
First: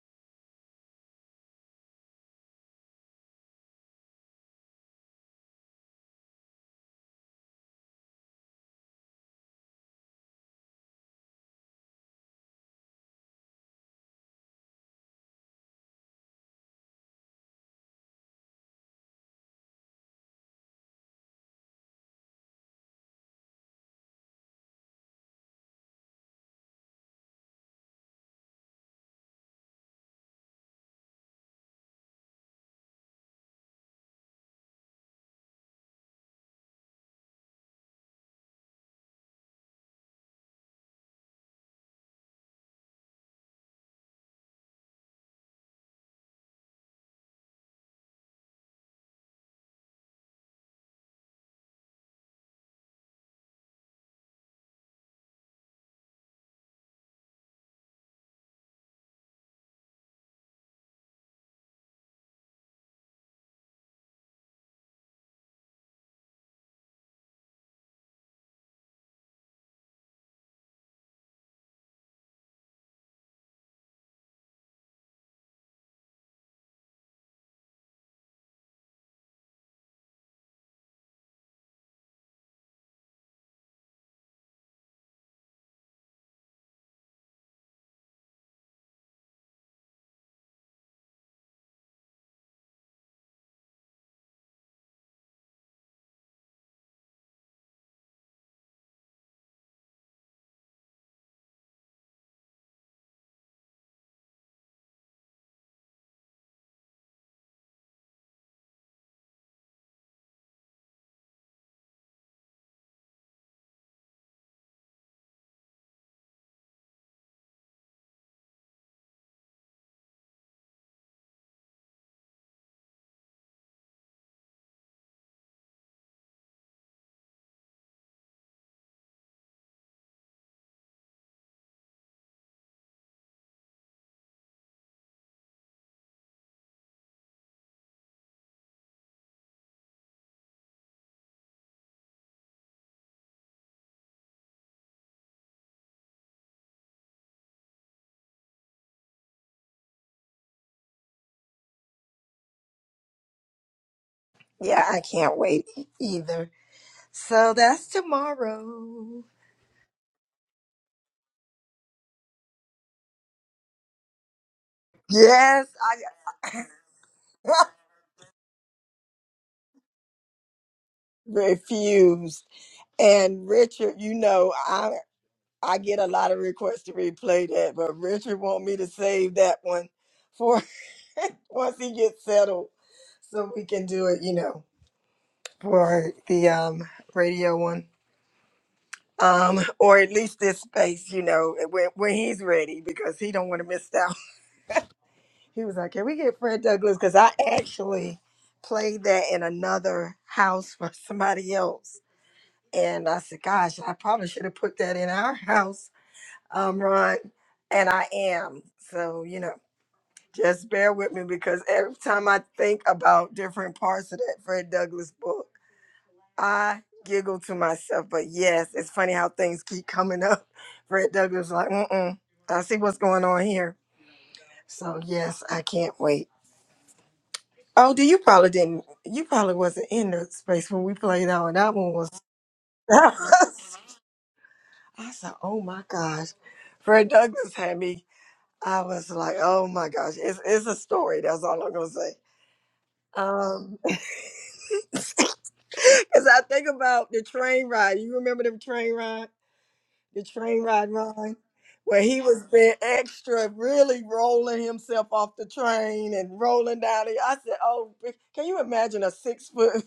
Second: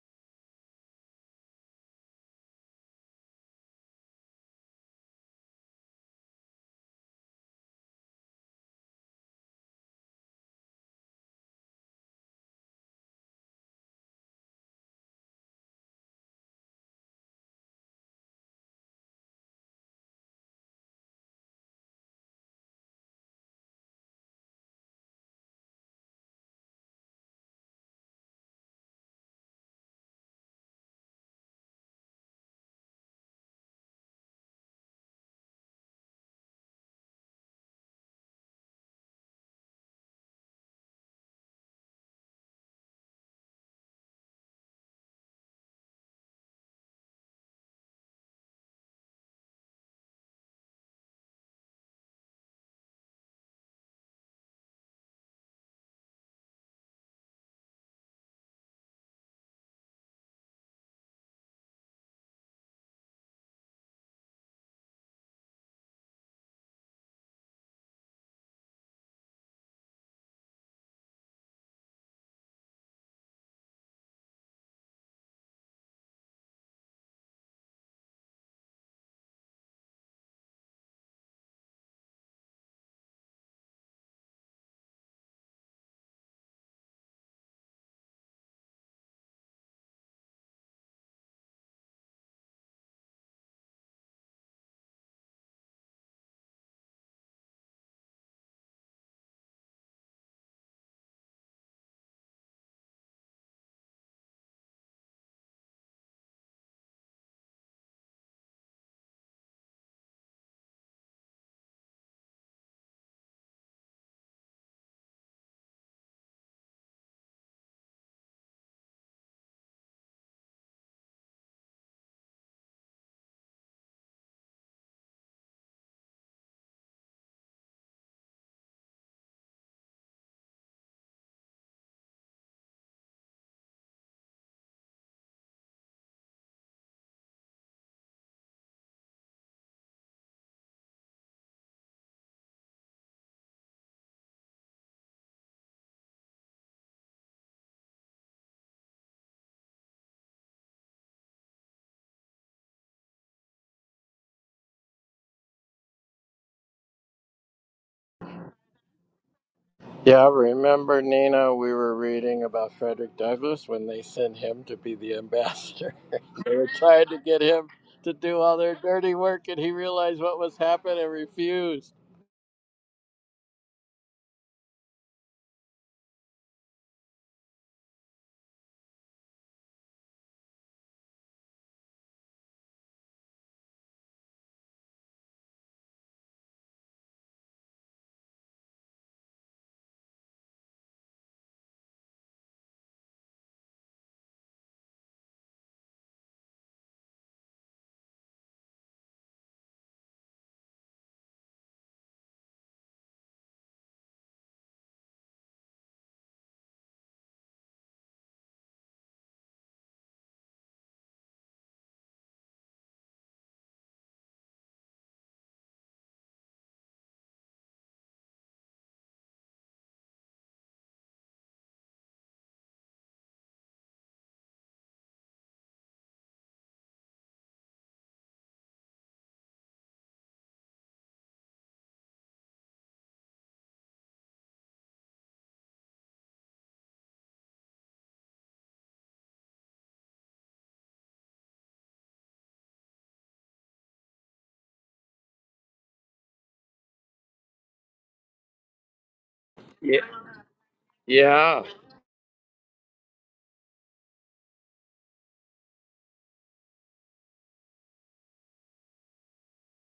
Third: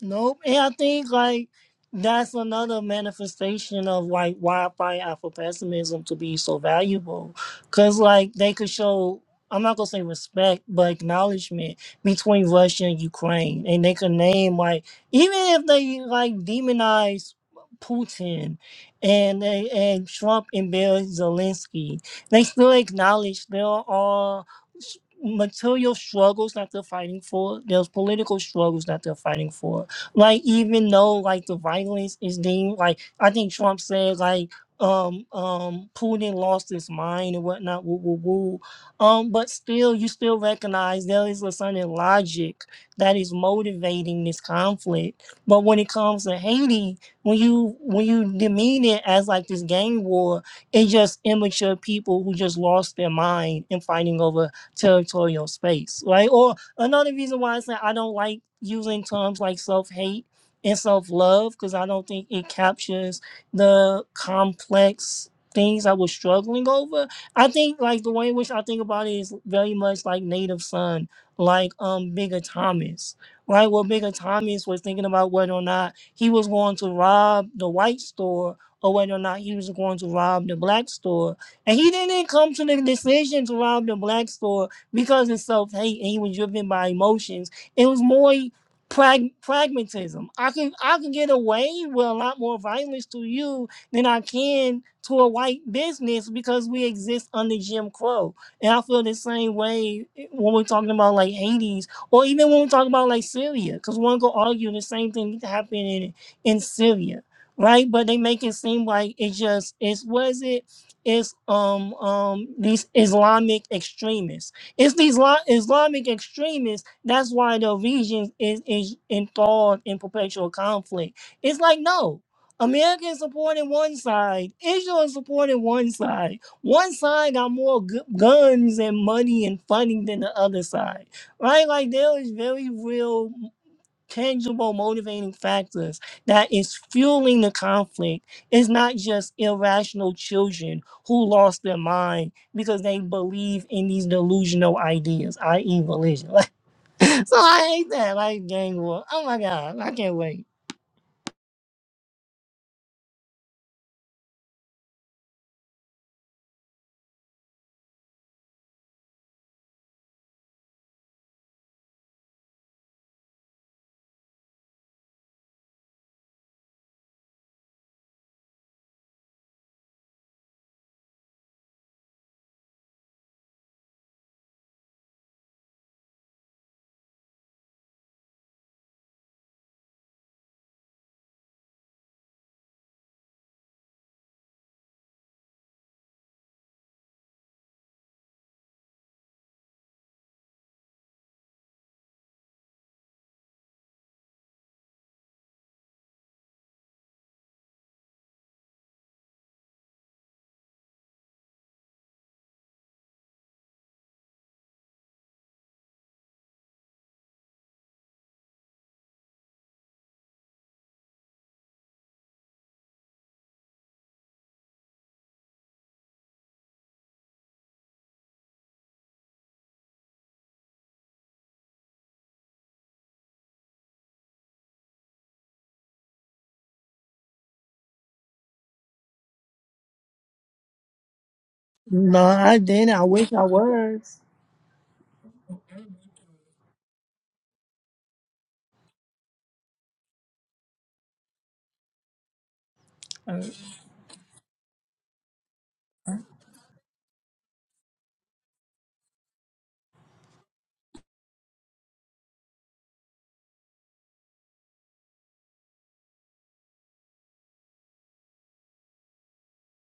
Speaker 2: Nope. And I think like that's another manifestation of like why I find Afro pessimism to be so valuable. Cause like they could show I'm not gonna say respect, but acknowledgement between Russia and Ukraine. And they could name like even if they like demonize Putin and they, and Trump and Bill Zelensky, they still acknowledge there are s- material struggles that they're fighting for. There's political struggles that they're fighting for like even though like the violence is deemed like I think Trump said like um um Putin lost his mind and whatnot, woo woo woo. Um, but still you still recognize there is a certain logic that is motivating this conflict. But when it comes to Haiti, when you when you demean it as like this gang war, it's just immature people who just lost their mind in fighting over territorial space, right? Or Another reason why I say I don't like using terms like self hate and self love because I don't think it captures the complex things I was struggling over. I think like the way in which I think about it is very much like Native Son, like um Bigger Thomas. Right? Well Bigger Thomas was thinking about whether or not he was going to rob the white store or whether or not he was going to rob the black store. And he didn't come to the decision to rob the black store because of self hate and he was driven by emotions. It was more prag- pragmatism. I can I can get away with a lot more violence to you than I can to a white business because we exist under Jim Crow. And I feel the same way when we're talking about like Hades or even when we're talking about like Syria, because one could argue the same thing happened in in Syria. Right, but they make it seem like it's just it's was it it's um um these Islamic extremists it's these Isla- Islamic extremists. That's why the region is, is enthralled in perpetual conflict. It's like, no, America is supporting one side, Israel is supporting one side. One side got more gu- guns and money and funding than the other side, right? Like, there is very real tangible motivating factors that is fueling the conflict It's not just irrational children who lost their mind because they believe in these delusional ideas, i.e. religion. Like, so I hate that. Like gang war. Oh my god, I can't wait.
Speaker 1: Yeah, I can't wait e-, either. So that's tomorrow.
Speaker 3: Yeah, remember Nina? We were reading about Frederick Douglass when they sent him to be the
Speaker 1: Yes,
Speaker 3: ambassador. They
Speaker 1: I
Speaker 3: were trying to get him to do all their dirty work, and he realized what was happening and refused.
Speaker 1: refused. And Richard, you know, I I get a lot of requests to replay that, but Richard want me to save that one for once he gets settled, so we can do it. You know. for the um radio one um or at least this space you know when, when he's ready because he don't want to miss out he was like can we get fred douglas because i actually played that in another house for somebody else and i said gosh i probably should have put that in our house um ron and i am so you know just bear with me because every time i think about different parts of that fred douglas book I giggle to myself, but yes, it's funny how things keep coming up. Fred Douglas like, mm-mm, I see what's going on here. So yes, I can't wait. Oh, do you probably didn't you probably wasn't in the space when we played out and that one was
Speaker 2: No, I didn't. I
Speaker 1: I
Speaker 2: wish I
Speaker 1: said, Oh my gosh. Fred Douglas had me. I was like, Oh my gosh, it's it's a story, that's all I'm gonna say.
Speaker 2: was.
Speaker 1: Um Because I think about the train ride. You remember the train ride?
Speaker 3: Yeah.
Speaker 1: the train ride Ron,
Speaker 3: Yeah.
Speaker 1: where he was being extra, really rolling himself off the train and rolling down. The, I said, "Oh, b- can you imagine a six foot,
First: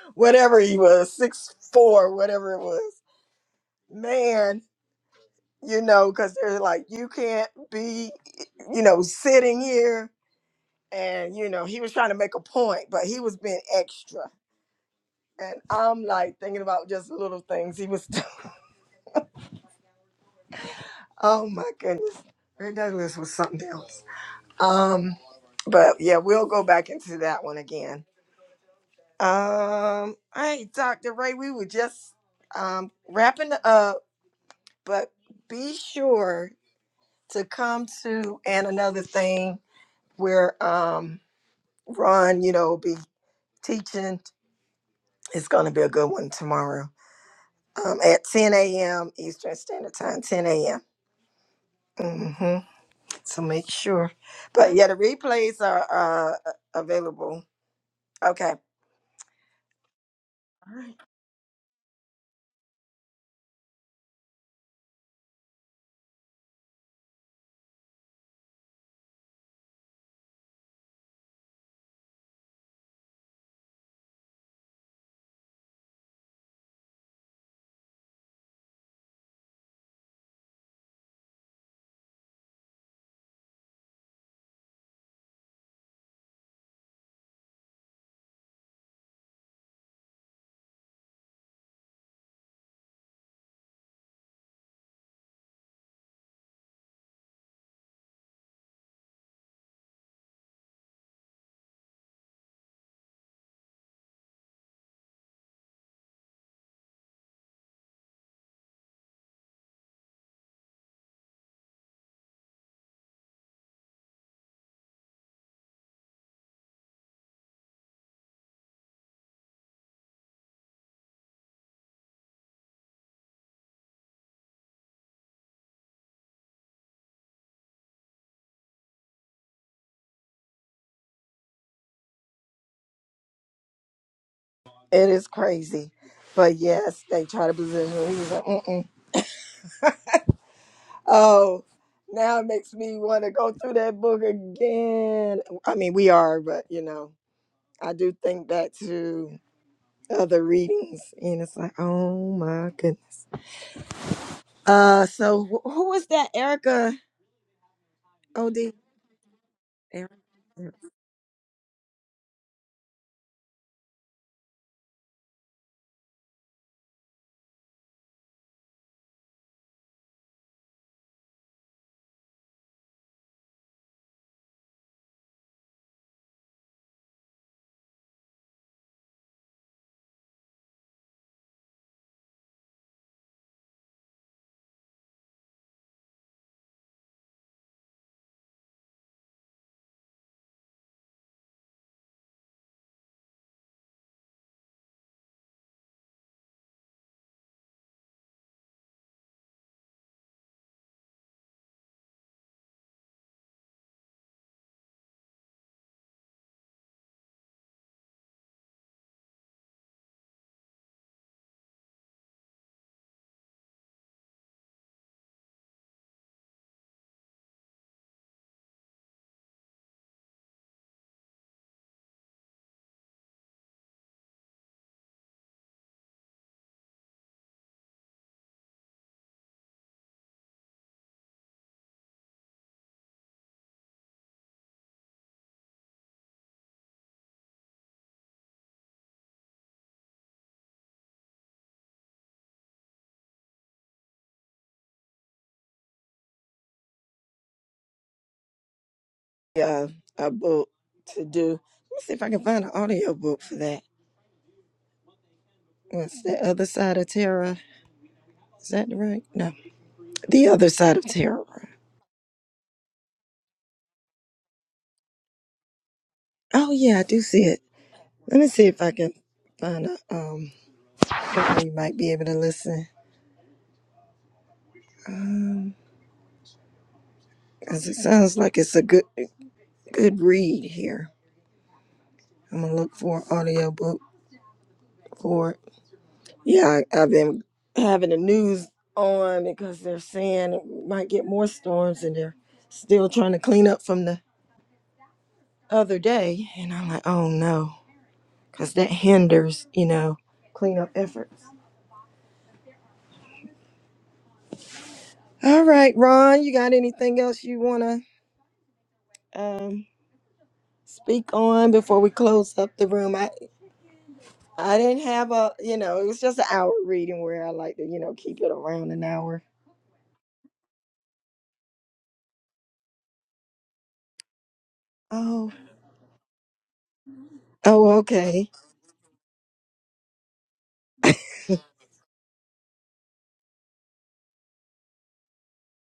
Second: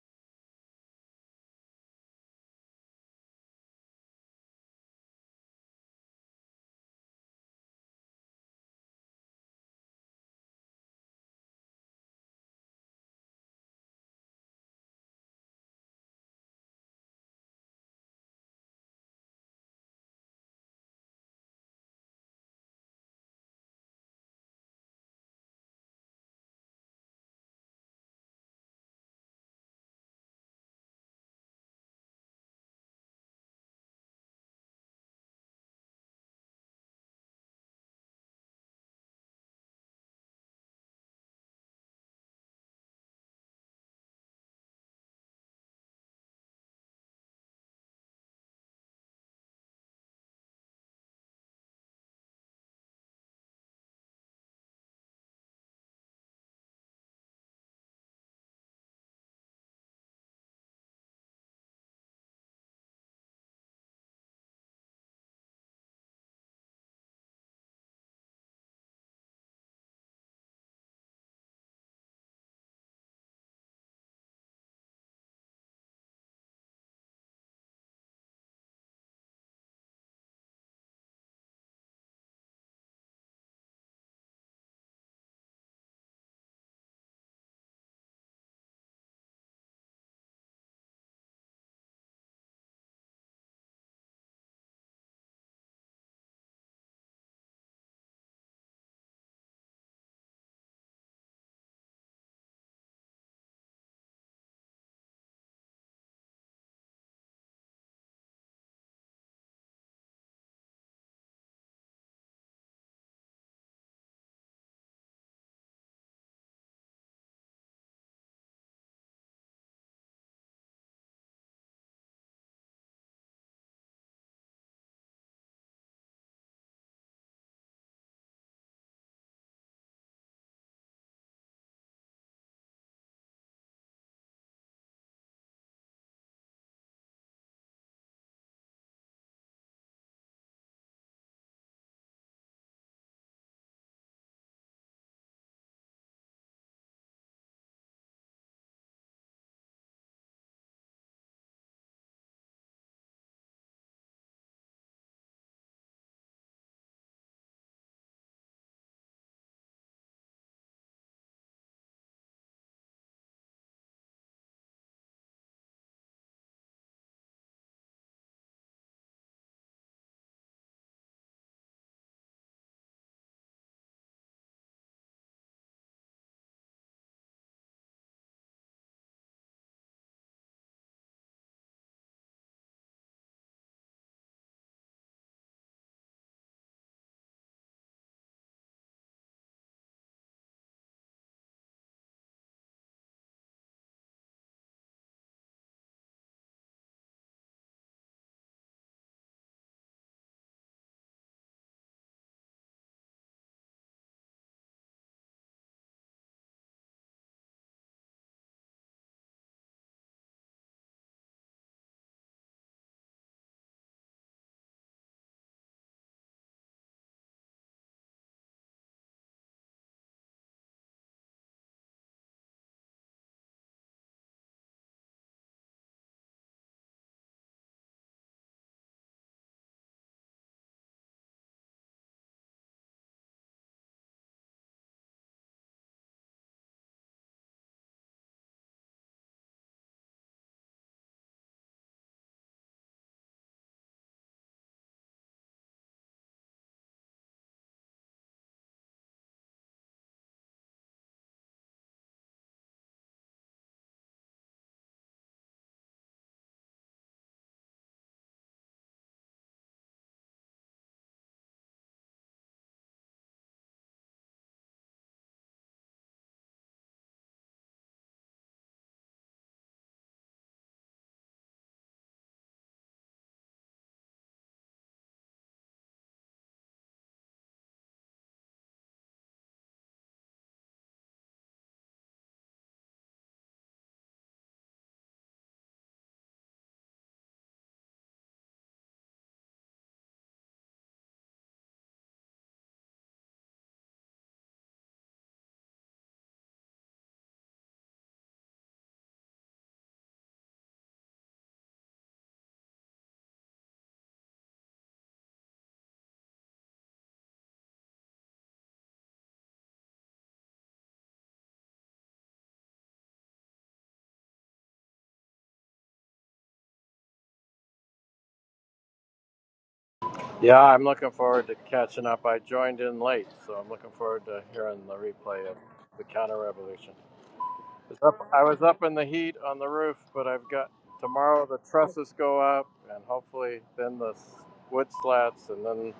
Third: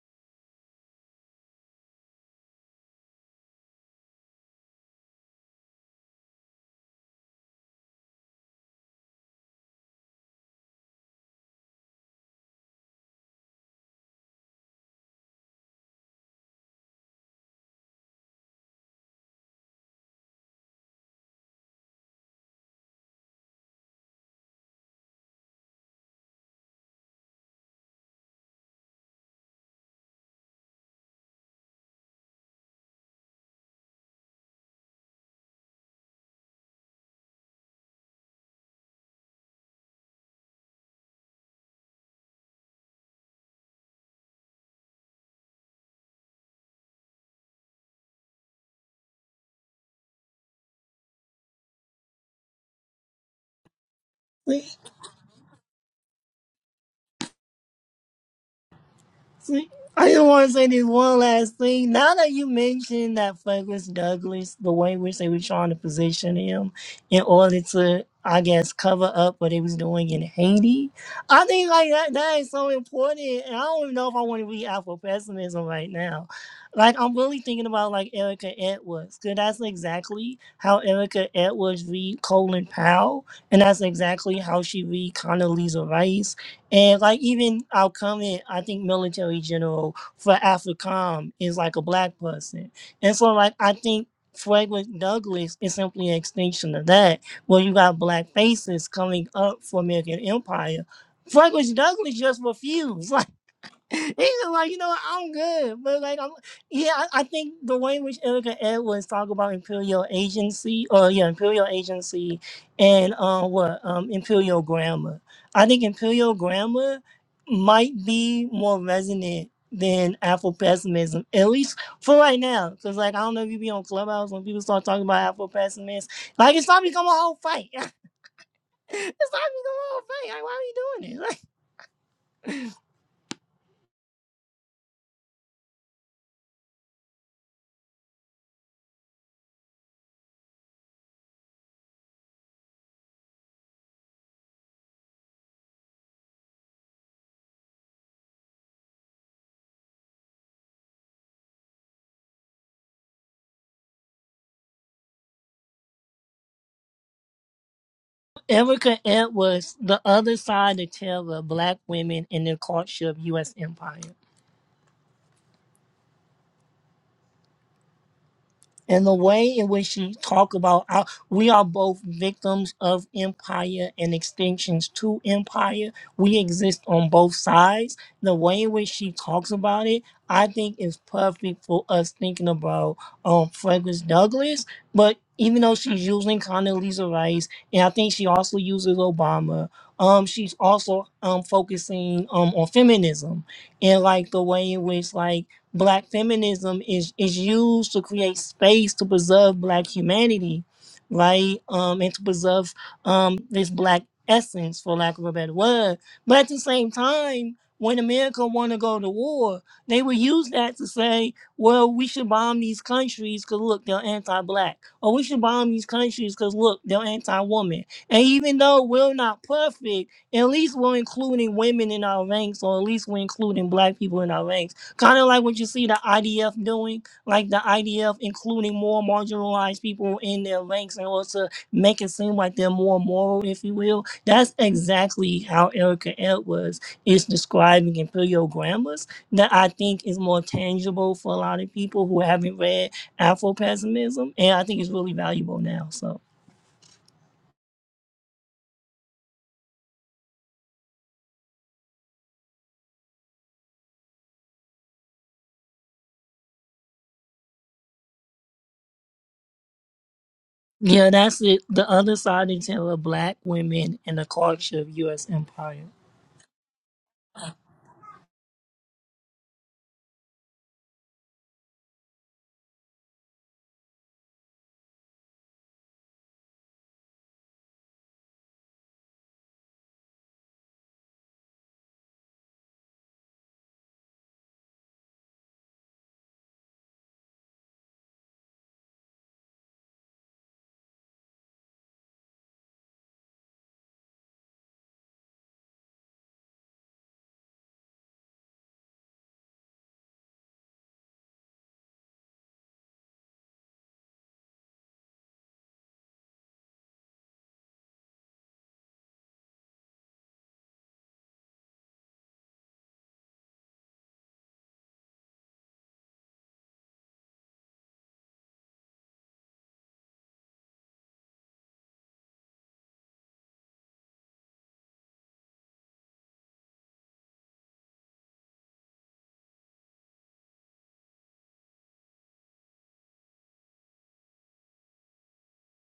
Speaker 1: whatever he was, six four, whatever it was, man." You know, because they're like, you can't be, you know, sitting here. And, you know, he was trying to make a point, but he was being extra. And I'm like thinking about just little things he was, oh my goodness. Ray Douglas was something else. Um, but yeah, we'll go back into that one again. Um, all right, Dr. Ray, we were just um wrapping up, but be sure to come to and another thing where um Ron, you know, be teaching. It's gonna be a good one tomorrow. Um, at 10 a.m. Eastern Standard Time, 10 a.m. Mm-hmm. So make sure. But yeah, the replays are uh available. Okay.
Speaker 2: I just want to say
Speaker 1: All
Speaker 2: this
Speaker 1: right.
Speaker 2: one last thing. Now that you mentioned that Douglas Douglas, the way in which they were trying to position him in order to, I guess, cover up what he was doing in Haiti, I think like that that is so important. And I don't even know if I want to read Afro pessimism right now. Like I'm really thinking about like Erica Edwards, because that's exactly how Erica Edwards read Colin Powell, and that's exactly how she read Condoleezza Rice and like even our comment, I think military general for AFRICOM is like a black person. And so like I think Frederick Douglass is simply an extension of that, where you got black faces coming up for American Empire. Frederick Douglass just refused. He's like, you know, what, I'm good, but like, I'm yeah. I, I think the way in which Erica Edwards talk about imperial agency, or yeah, imperial agency, and uh what um, imperial grammar. I think imperial grammar might be more resonant than Afro pessimism, at least for right now. Cause like, I don't know if you be on Clubhouse when people start talking about Afro pessimists, like it's starting to become a whole fight. it's starting to become a whole fight. Like, why are we doing it?
Speaker 1: It is crazy. But yes, they try to position me. He's like, Mm-mm. oh, now it makes me want to go through that book again. I mean, we are, but you know, I do think back to other readings and it's like, oh my goodness. Uh, so wh- who was that? Erica OD.
Speaker 2: Erica Ed was the
Speaker 1: Erica.
Speaker 2: other
Speaker 1: yeah.
Speaker 2: side of terror black women in the courtship U.S. empire. and the way in which she talk about our, we are both victims of empire and extensions to empire we exist on both sides the way in which she talks about it i think is perfect for us thinking about um Frederick douglass but even though she's using Condoleezza Rice, and I think she also uses Obama, um, she's also um focusing um on feminism and like the way in which like black feminism is is used to create space to preserve black humanity right um and to preserve um this black essence for lack of a better word but at the same time when america want to go to war they will use that to say well we should bomb these countries because look they're anti-black or we should bomb these countries because look they're anti-woman and even though we're not perfect at least we're including women in our ranks or at least we're including black people in our ranks Kind of like what you see the IDF doing, like the IDF including more marginalized people in their ranks in order to make it seem like they're more moral, if you will. That's exactly how Erica Edwards is describing Imperial Grammars, that I think is more tangible for a lot of people who haven't read Afro pessimism, and I think it's really valuable now. So,
Speaker 1: uh, a book to do. Let me see if I can find an audio book for that. What's the other side of terror? Is that right? No, the other side of
Speaker 2: yeah, that's
Speaker 1: terror.
Speaker 2: it. The other side of the tale of black women and the culture of U.S. empire.
Speaker 1: Oh yeah, I do see it. Let me see if I can find a um book where you might be able to listen. Um, cause it sounds like it's a good good read here. I'm gonna look for an audio book for it. Yeah, I, I've been having the news on because they're saying we might get more storms and they're still trying to clean up from the other day, and I'm like, oh no, because that hinders, you know, cleanup efforts. All right, Ron, you got anything else you wanna um, speak on before we close up the room? I I didn't have a, you know, it was just an hour reading where I like to, you know, keep it around an hour.
Speaker 3: Yeah, I'm looking forward to catching up. I joined in late, so I'm looking forward to hearing the replay
Speaker 1: Oh,
Speaker 3: of the counter revolution.
Speaker 1: oh,
Speaker 3: Was up, I
Speaker 1: okay,
Speaker 3: was up in the heat on the roof, but I've got tomorrow the trusses go up, and hopefully then the s- wood slats, and then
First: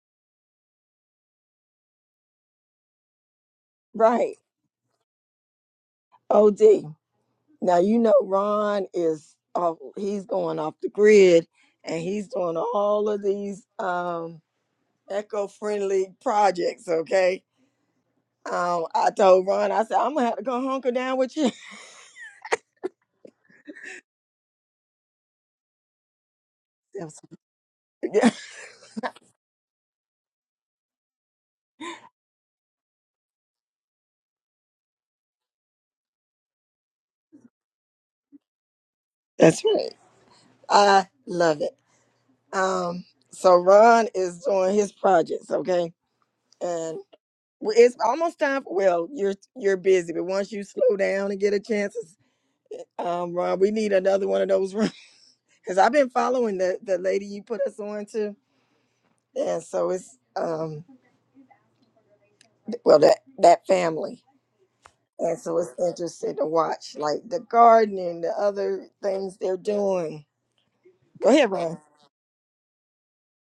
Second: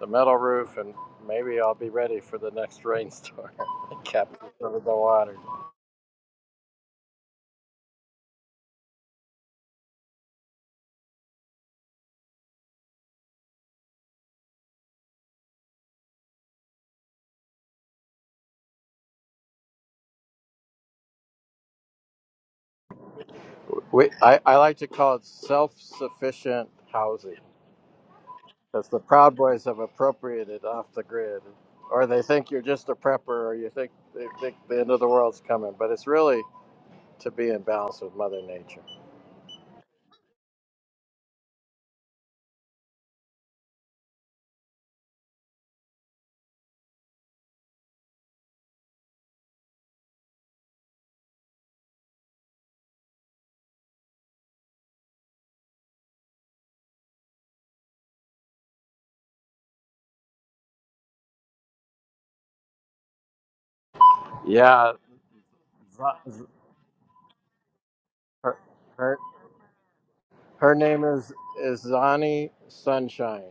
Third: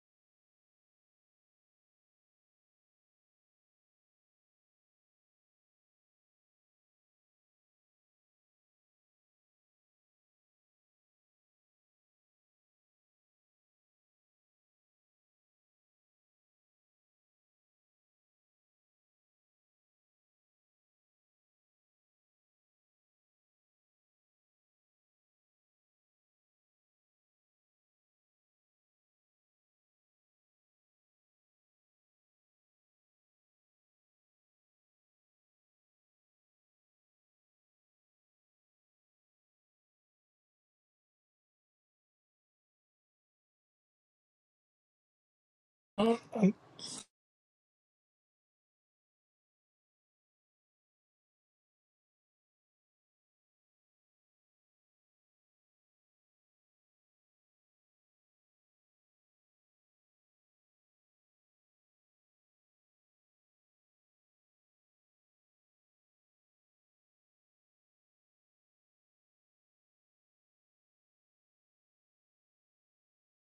Speaker 3: the metal roof, and maybe I'll be ready for the next rainstorm.
Speaker 1: right.
Speaker 3: Captured over the water.
Speaker 1: Od, now you know Ron is, off, he's going off the grid, and he's doing all of these. Um, eco-friendly projects. Okay. Um, I told Ron, I said, I'm gonna have to go hunker down with you.
Speaker 3: We, I, I like to call it self sufficient
Speaker 1: That was-
Speaker 3: housing
Speaker 1: yeah,
Speaker 3: because the Proud Boys have appropriated off the grid. Or they think you're just a prepper or you think they think the end of the world's coming, but it's really to be in balance with Mother Nature.
Speaker 1: that's right. I love it. Um, so Ron is doing his projects, okay,
Speaker 2: Uh,
Speaker 1: and we- it's almost time. For, well, you're you're busy, but once you slow down and get a chance, it's- um, Ron, we need another one of those rooms because I've been following the the lady you put us on to, and so it's um, well that that family.
Speaker 3: Yeah.
Speaker 1: and so it's interesting
Speaker 3: Z-
Speaker 1: to watch like the gardening the
Speaker 3: Her,
Speaker 1: other
Speaker 3: her,
Speaker 1: things they're doing
Speaker 3: her name
Speaker 1: go
Speaker 3: is,
Speaker 1: ahead ron
Speaker 3: is Zani Sunshine,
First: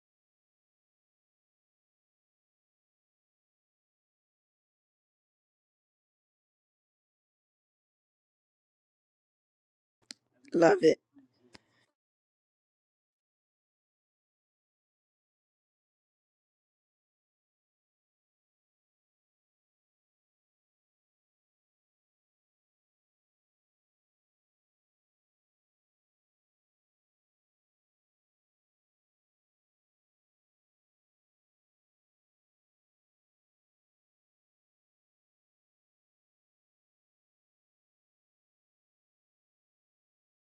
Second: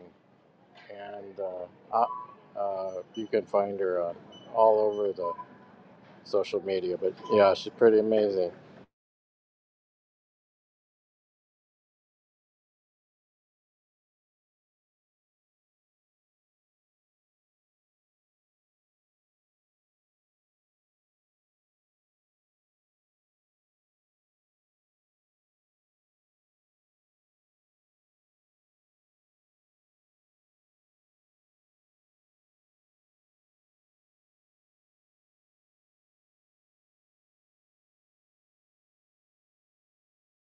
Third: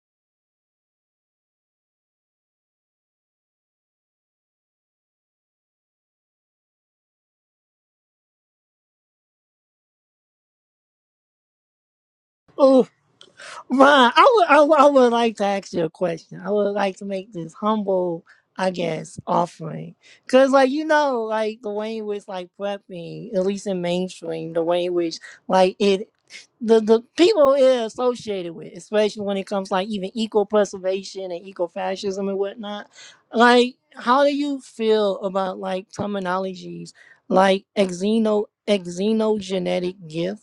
Speaker 3: and uh, uh, uh, you can find her on all over the social media. But yeah, she's pretty amazing.
Speaker 1: love it
Speaker 2: um, Ron, I would, I would, I would like to ask you a question. I would like to make this humble, I guess, offering. Cause like you know, like the way in which like prepping, at least in mainstream, the way in which like it, the the people it associated with, especially when it comes like even eco preservation and eco fascism and whatnot. Like, how do you feel about like terminologies like exeno exenogenetic gift?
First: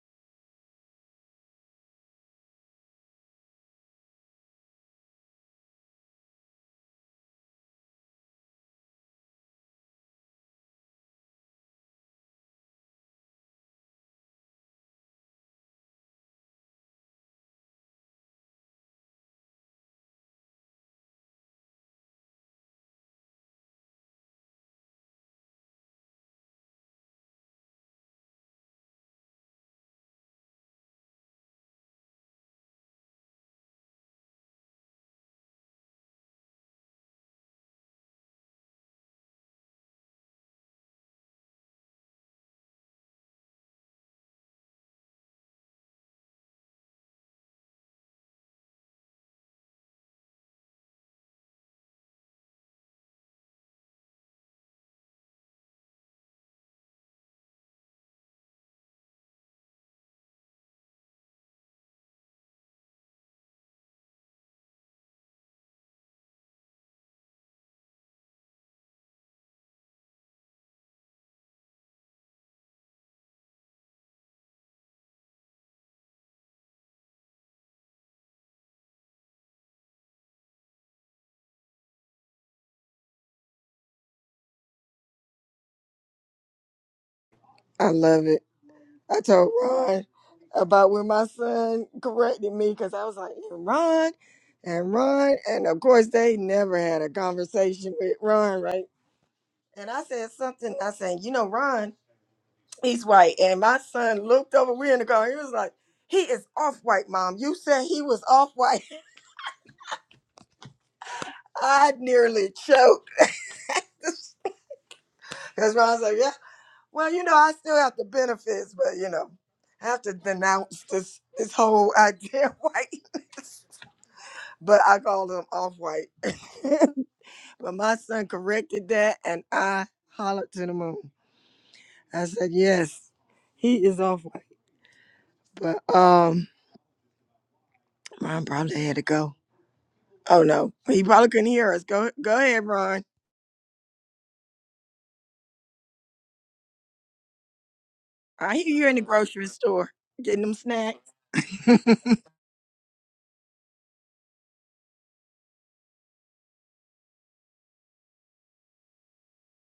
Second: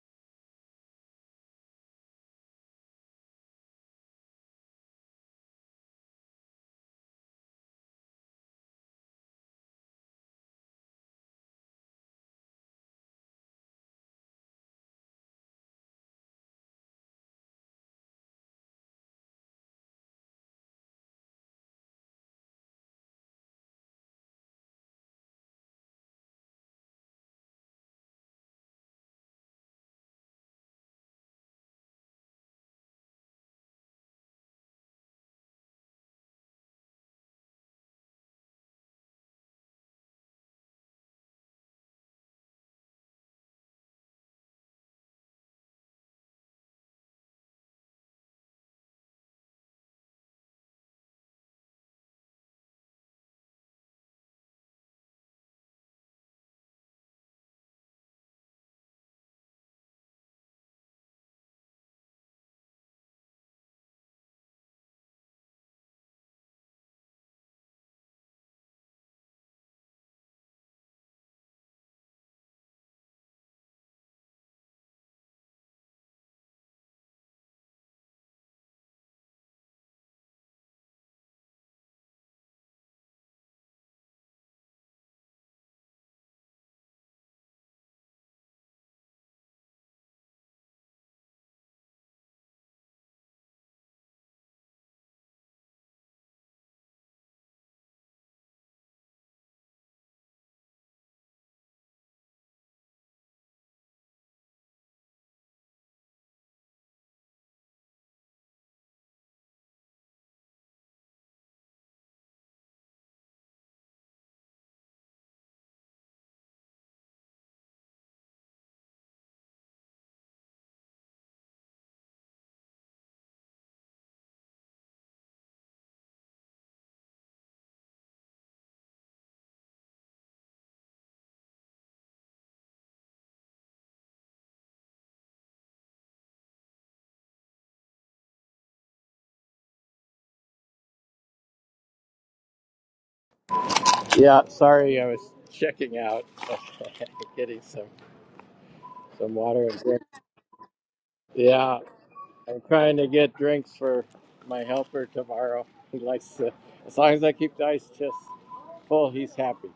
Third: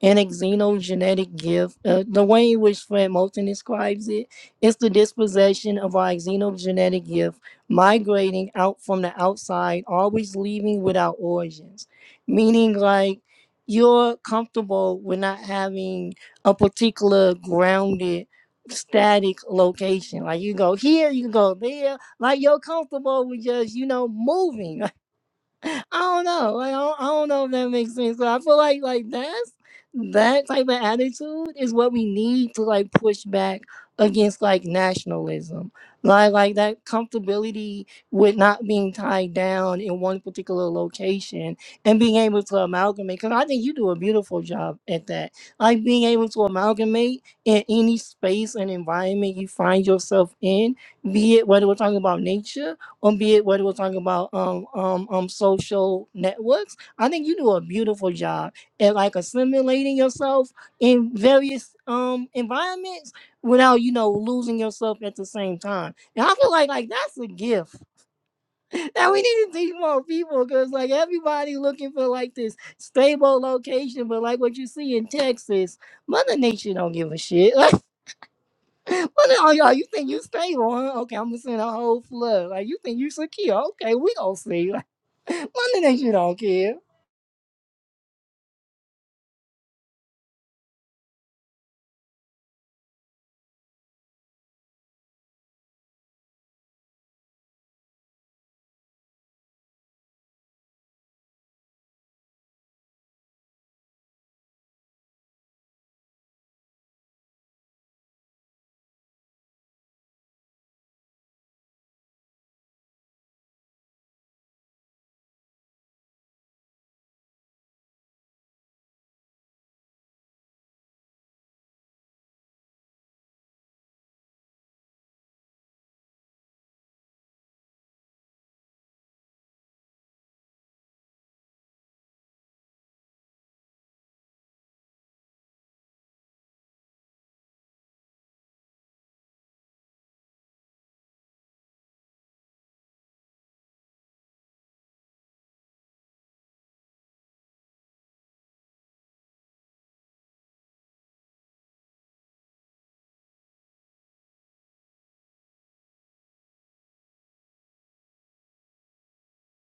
Speaker 2: An xenogenetic gift, uh, the way in which Fred Moulton describes it, is the dispossession of our xenogenetic gift, migrating out from the outside, always leaving without origins. Meaning, like, you're comfortable with not having a particular grounded, static location. Like, you go here, you go there. Like, you're comfortable with just, you know, moving. I don't know. Like, I don't, I don't know if that makes sense. But I feel like like that's that type of attitude is what we need to like push back against like nationalism. Like like that comfortability with not being tied down in one particular location and being able to amalgamate. Because I think you do a beautiful job at that. Like being able to amalgamate in any space and environment you find yourself in, be it whether we're talking about nature um, be it what we're talking about um um um social networks. I think you do a beautiful job at like assimilating yourself in various um environments without you know losing yourself at the same time. And I feel like like that's a gift that we need to teach more people because like everybody looking for like this stable location, but like what you see in Texas, Mother Nature don't give a shit. Well, now, y'all, you think you stable, huh? Okay, I'm gonna send a whole flood. Like, you think you secure? Okay, we gonna see. Like, my nigga, you don't care.
Speaker 1: i love it i told ron about when my son corrected me because i was like "And ron and ron and of course they never had a conversation with ron right and i said something i said you know ron he's white and my son looked over we are in the car he was like he is off white mom you said he was off white i nearly choked Because Ron's like, yeah, well, you know, I still have the benefits, but you know, I have to denounce this this whole idea of whiteness. But I call them off white. but my son corrected that and I hollered to the moon. I said, Yes, he is off white. But um Ron probably had to go. Oh no. He probably couldn't hear us. Go go ahead, Ron.
Speaker 3: Yeah, sorry, I was checking out, getting some
Speaker 1: I hear you in the
Speaker 3: some
Speaker 1: grocery
Speaker 3: water and
Speaker 1: store
Speaker 3: drink.
Speaker 1: getting them snacks.
Speaker 3: Yeah,
Speaker 1: I
Speaker 3: I'm trying to get drinks for my helper tomorrow. He likes to, as long as I keep the ice chest full, he's happy.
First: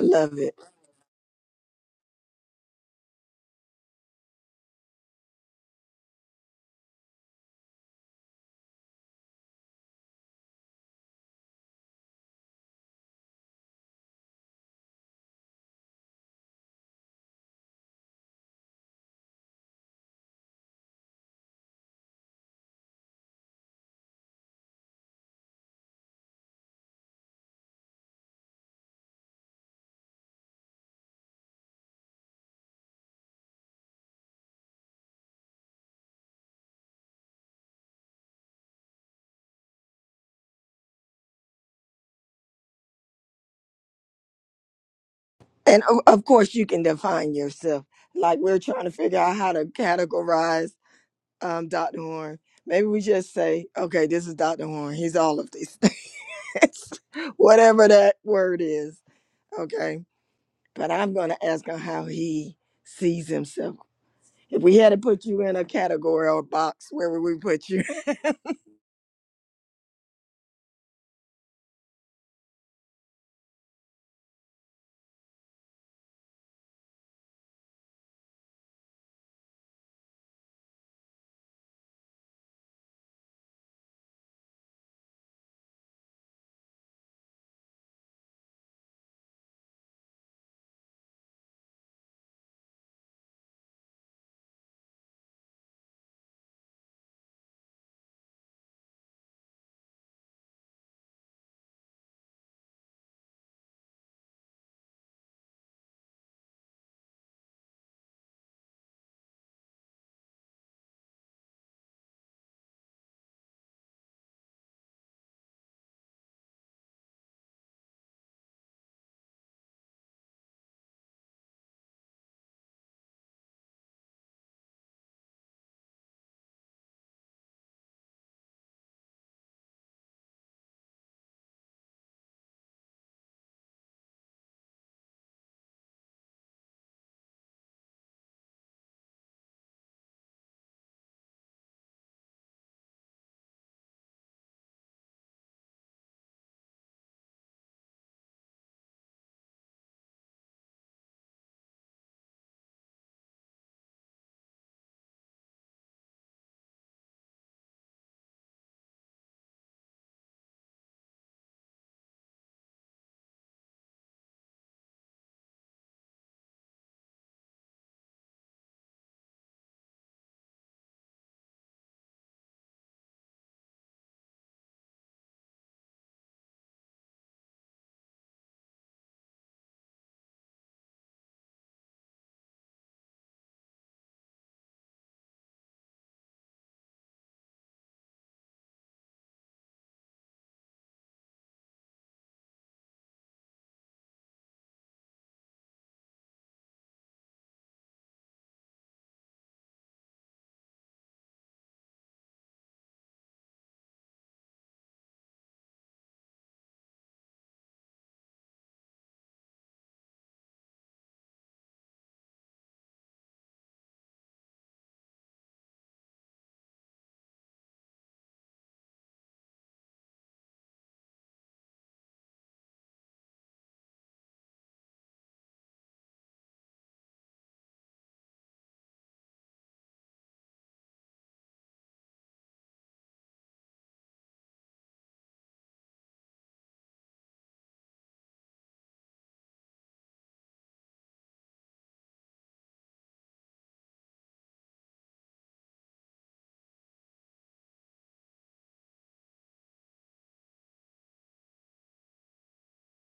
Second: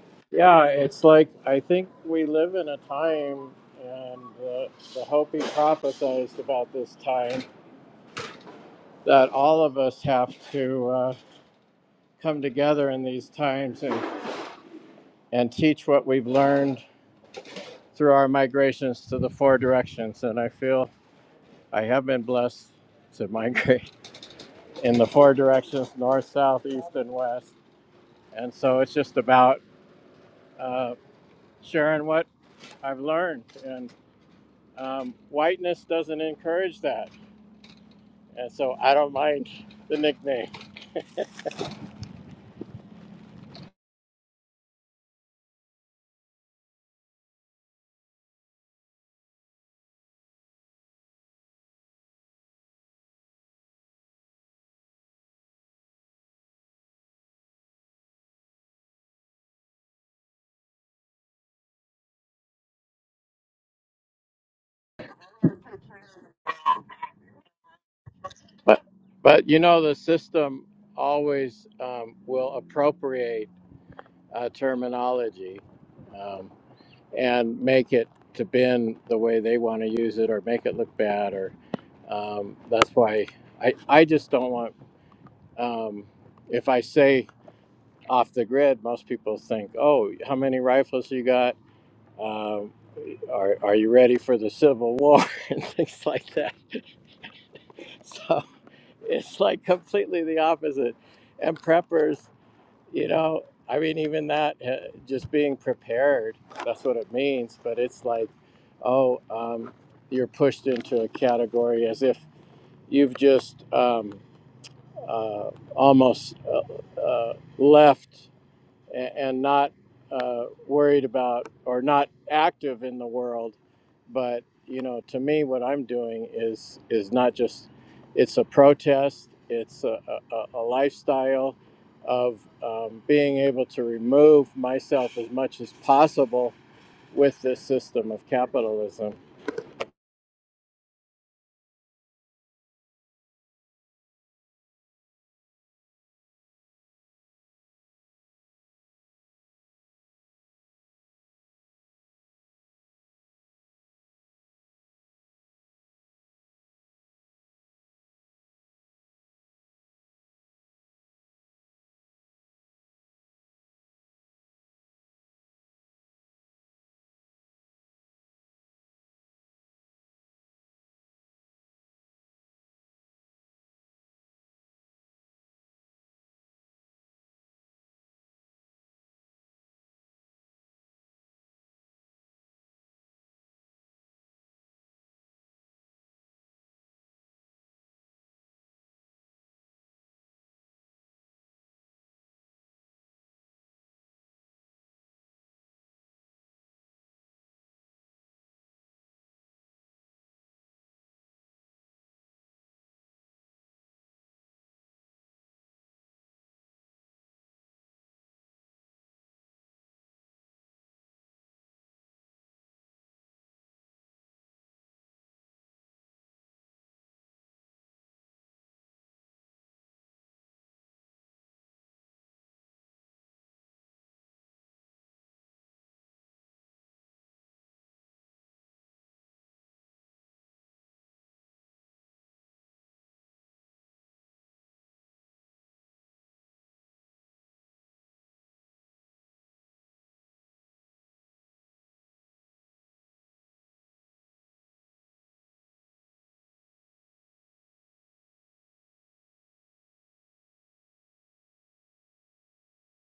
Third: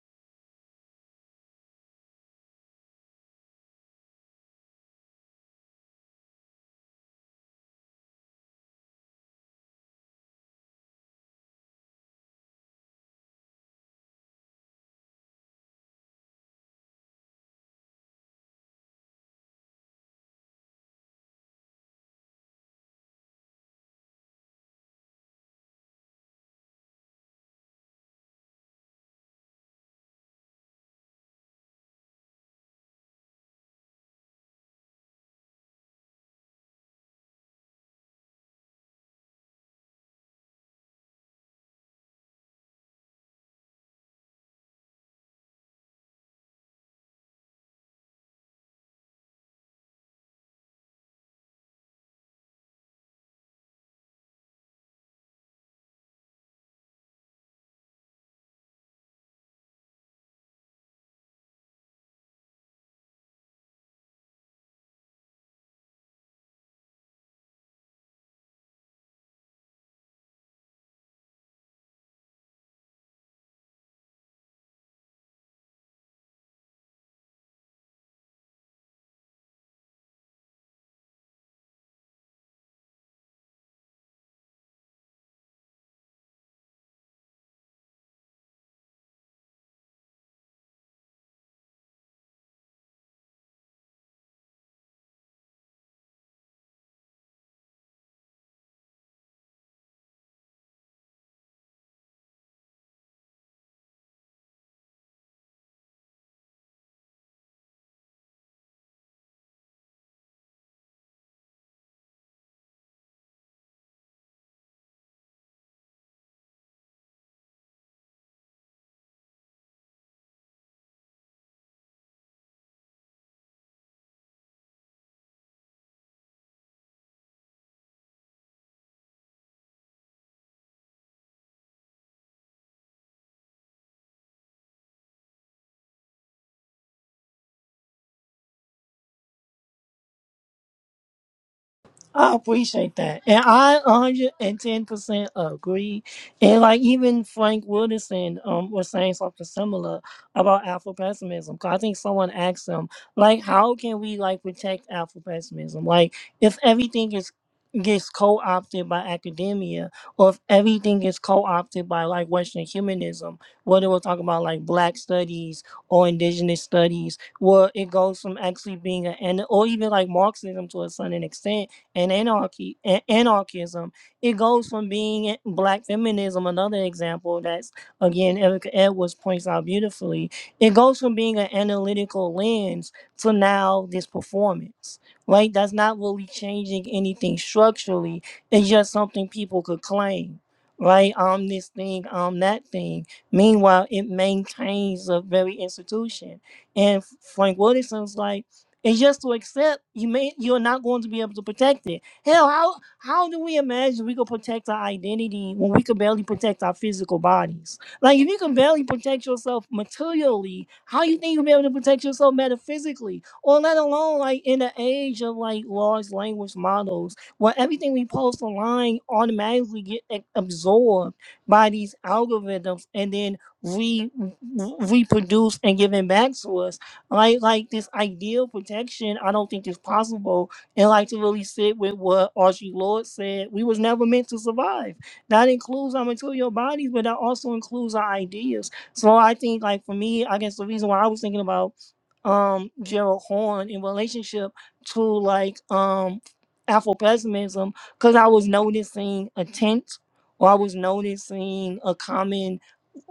Speaker 1: love it.
Speaker 3: Yeah, it's like I think we live in a time, and uh, the Hopi prophesized about this time that all of us have to uh, come together in these times and and teach what we've learned through our migrations to the four directions. And I feel I have been blessed to migrate in the four directions north, south, east, and west. And so it's just about uh, sharing what I've learned. And um, whiteness doesn't encourage that. And so I don't mind the nickname.
Speaker 1: And of, of course, you can define yourself. Like we're trying to figure out how to categorize um, Dr. Horn. Maybe we just say, okay, this is Dr. Horn. He's all of these things, whatever that word is. Okay. But I'm going to ask him how he sees himself. If we had to put you in a category or box, where would we put you?
Speaker 3: But, but you know, the system always um, will appropriate uh, terminology. Um, and make it to bend the way they want to use it or make it look bad or um, that's why I, I just don't want um, if i say off the grid most people think oh how many rifles you got um, are, are you ready for the civil war and things like that so it's like completely the opposite and preppers You know, I mean, even that, uh, just being prepared, that's what it means. But it's like, oh, um, you're pushed into a category as if you've just um, uh, almost uh, uh, left and, and not uh, worried about or not active in the world. But you know, to me, what I'm doing is is not just it's a protest. It's a, a, a lifestyle of um, being able to remove myself as much as possible with this system of capitalism
Speaker 2: I appreciate that. And I 110% agree. And like even Frank Wilderson um was saying something similar about Afro pessimism. I think someone asked him, like, how can we like protect Afro pessimism? Like if everything is gets co-opted by academia or if everything is co-opted by like Western humanism, whether we're talking about like black studies or indigenous studies, where it goes from actually being an and or even like Marxism to a certain extent and anarchy a- anarchism. It goes from being black feminism, another example that's again Erica Edwards points out beautifully. It goes from being an analytical lens to now this performance. Right? That's not really changing anything structurally. It's just something people could claim. Right, I'm this thing, I'm that thing. Meanwhile, it maintains the very institution. And Frank Wilson's like it's just to accept you may you're not going to be able to protect it. Hell, how how do we imagine we could protect our identity when we could barely protect our physical bodies? Like if you can barely protect yourself materially, how you think you'll be able to protect yourself metaphysically? Or let alone like in the age of like large language models where everything we post online automatically get a- absorbed by these algorithms and then re, re- reproduced and given back to us like like this ideal protection, I don't think is possible. And like to really sit with what Archie Lord said, we was never meant to survive. That includes our material bodies, but that also includes our ideas. So I think like for me, I guess the reason why I was thinking about um Gerald Horn in relationship to like um Afro pessimism, because I was noticing a tent or I was noticing a common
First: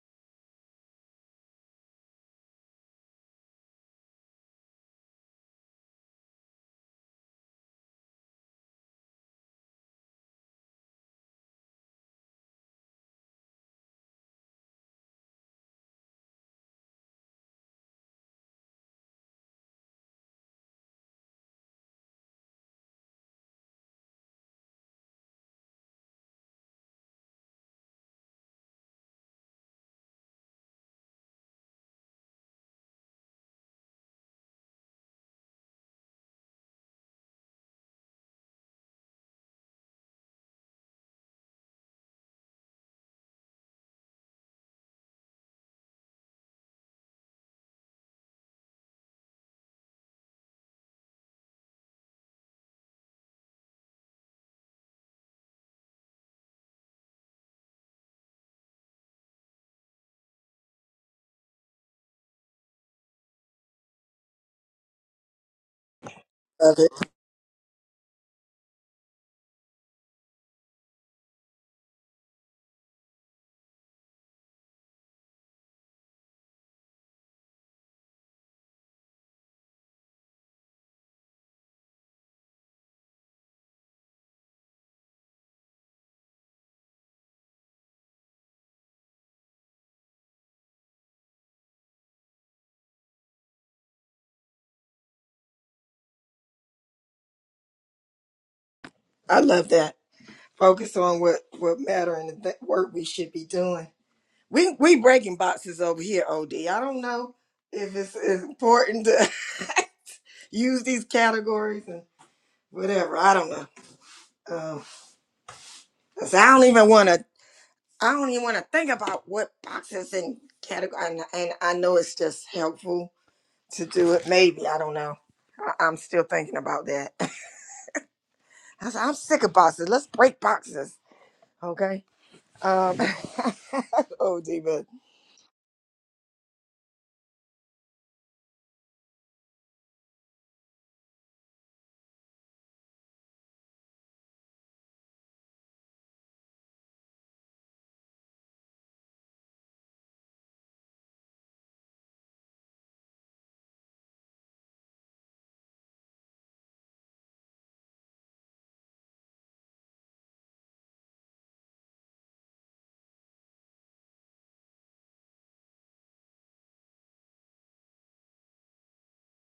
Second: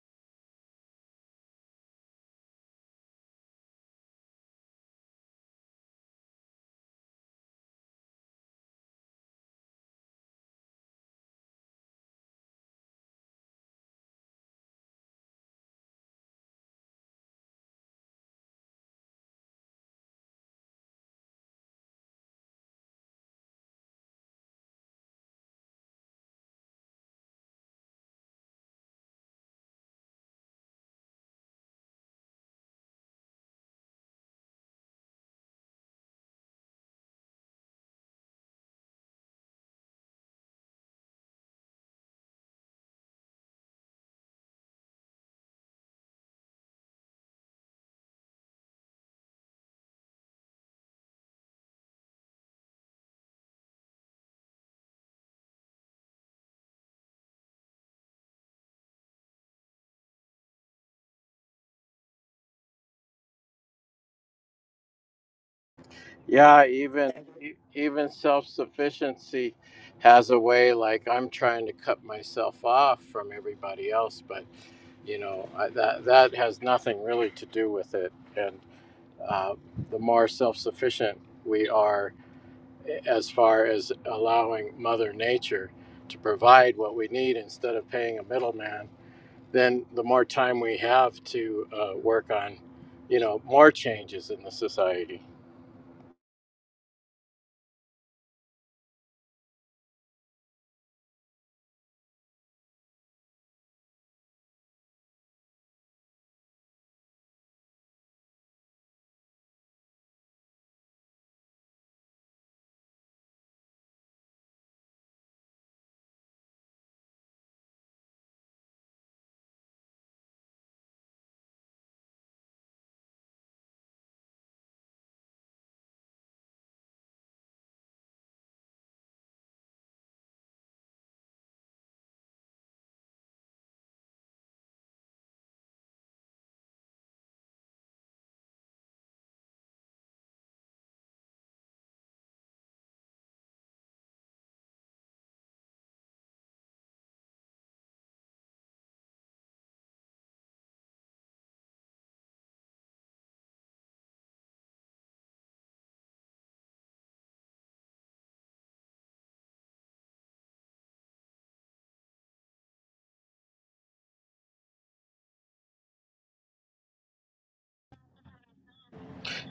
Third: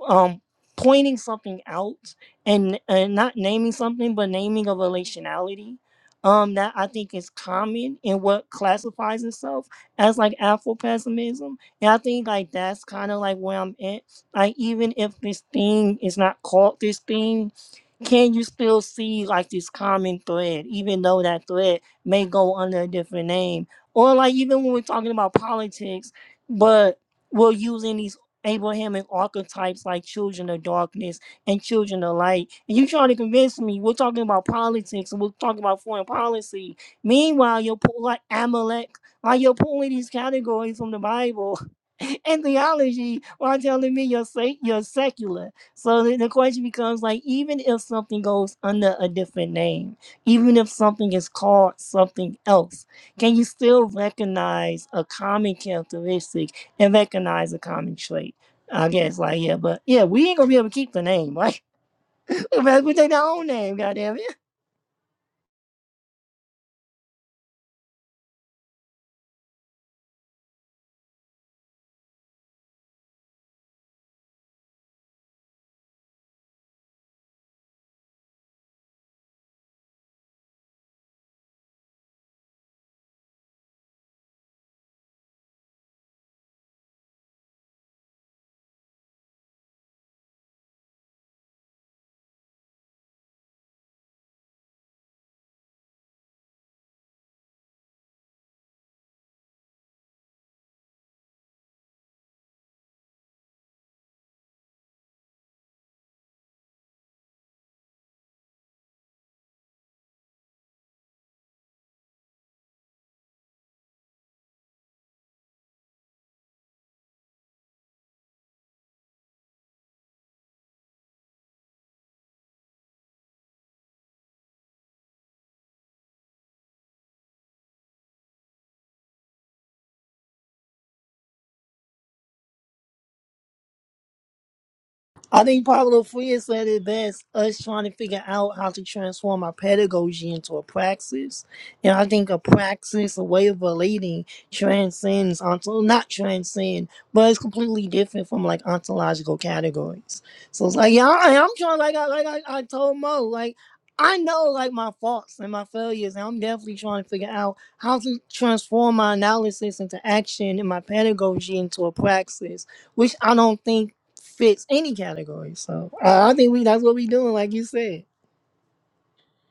Speaker 2: um pointing something out and and not naming something but naming a relationality um that i think is common in what classifies itself as like afro pessimism and i think like that's kind of like where i'm at like even if this thing is not called this thing can you still see like this common thread, even though that thread may go under a different name? Or like even when we're talking about politics, but we're using these Abrahamic archetypes like children of darkness and children of light. And you trying to convince me we're talking about politics and we're talking about foreign policy. Meanwhile, you're pulling like Amalek, like you're pulling these categories from the Bible and theology while telling me you're, sec- you're secular so the, the question becomes like, even if something goes under a different name, even if something is called something else, can you still recognize a common characteristic and recognize a common trait? I guess, like, yeah, but yeah, we ain't gonna be able to keep the name, right? we take our own name, goddamn
Speaker 3: Yeah,
Speaker 1: Love it.
Speaker 3: even e- even self-sufficiency has a way like I'm trying to cut myself off from everybody else, but you know, I, that that has nothing really to do with it. And uh, the more self-sufficient we are as far as allowing mother nature to provide what we need instead of paying a middleman, then the more time we have to uh, work on, you know, more changes in the society.
Speaker 1: I love that. Focus on what, what matter and the th- work we should be doing. We we breaking boxes over here, OD. I don't know if it's, it's important to use these categories and whatever. I don't know. Um, 'cause I don't even want to. I don't even want to think about what boxes and category. And, and I know it's just helpful to do it. Maybe I don't know. I, I'm still thinking about that. I said, I'm sick of boxes. Let's break boxes, okay? Um, OD, but
Speaker 2: I think Pablo Freire said it best us trying to figure out how to transform our pedagogy into a praxis. And I think a praxis, a way of relating, transcends onto not transcend, but it's completely different from like ontological categories. So it's like, yeah, I, I'm trying like I like I, I told Mo, like I know like my faults and my failures, and I'm definitely trying to figure out how to transform my analysis into action and my pedagogy into a praxis which I don't think fits any category. So I I think we that's what we doing, like you said.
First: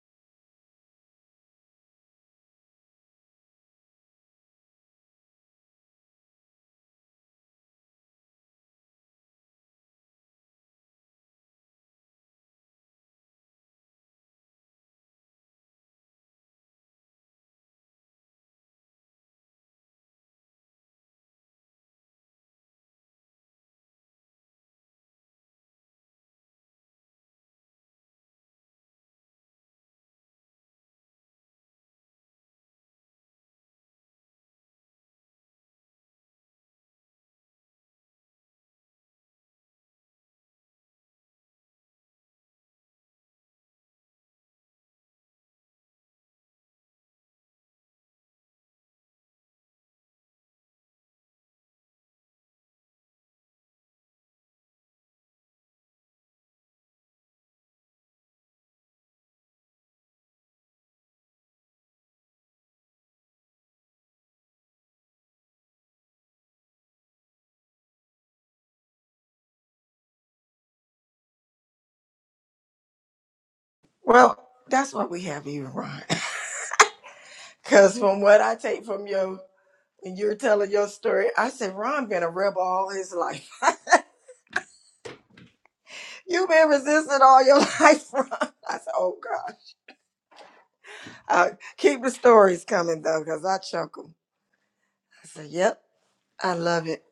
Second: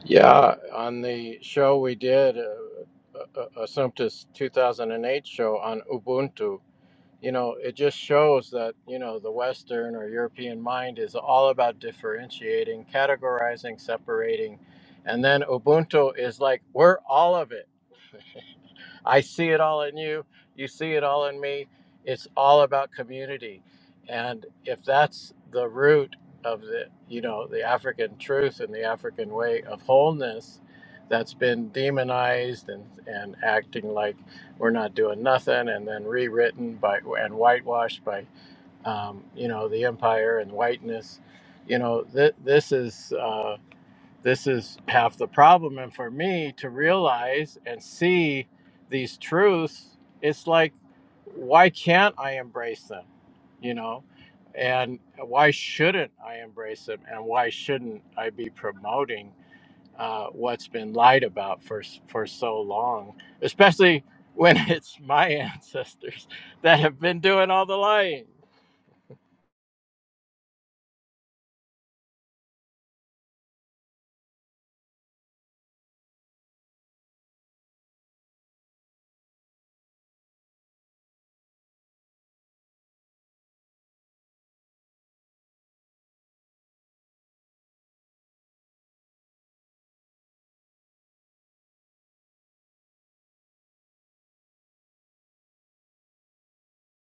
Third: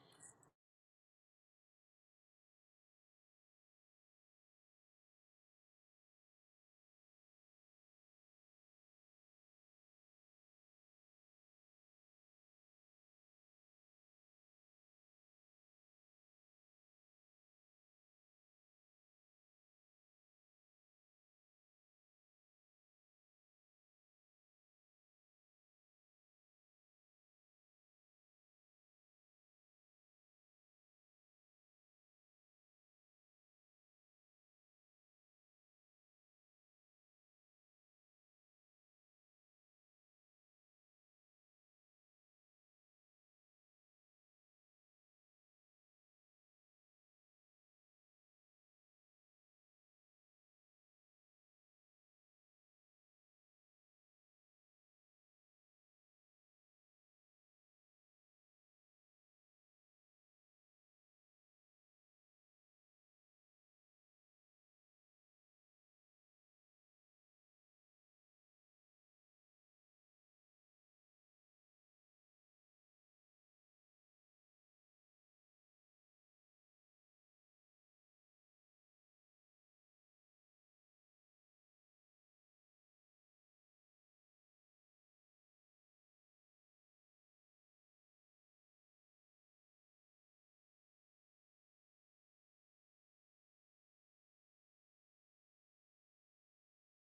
Speaker 3: Yeah, on the show we did, uh, uh, uh, Assumptus 2008 show on Ubuntu, you know, it just shows that, you know, the Western or European mind is all about differentiating, categorizing, separating. And then Ubuntu is like, we're all of it. I see it all in you. You see it all in me. It's all about community. And if that's the root of the, you know, the African truth and the African way of wholeness that's been demonized and, and acting like we're not doing nothing and then rewritten by and whitewashed by, um, you know, the empire and whiteness, you know, th- this is. Uh, this is half the problem. And for me to realize and see these truths, it's like, why can't I embrace them? You know? And why shouldn't I embrace them? And why shouldn't I be promoting? uh, what's been lied about for s- for so long, especially when it's my ancestors that have been doing all the lying.
Speaker 1: well, that's what we have you, Ron. Because from what I take from your, when you're telling your story, I said, Ron been a rebel all his life. you been resisting all your life, Ron. I said, oh God. Uh, keep the stories coming though, because I chuckle. I said, yep, I love it.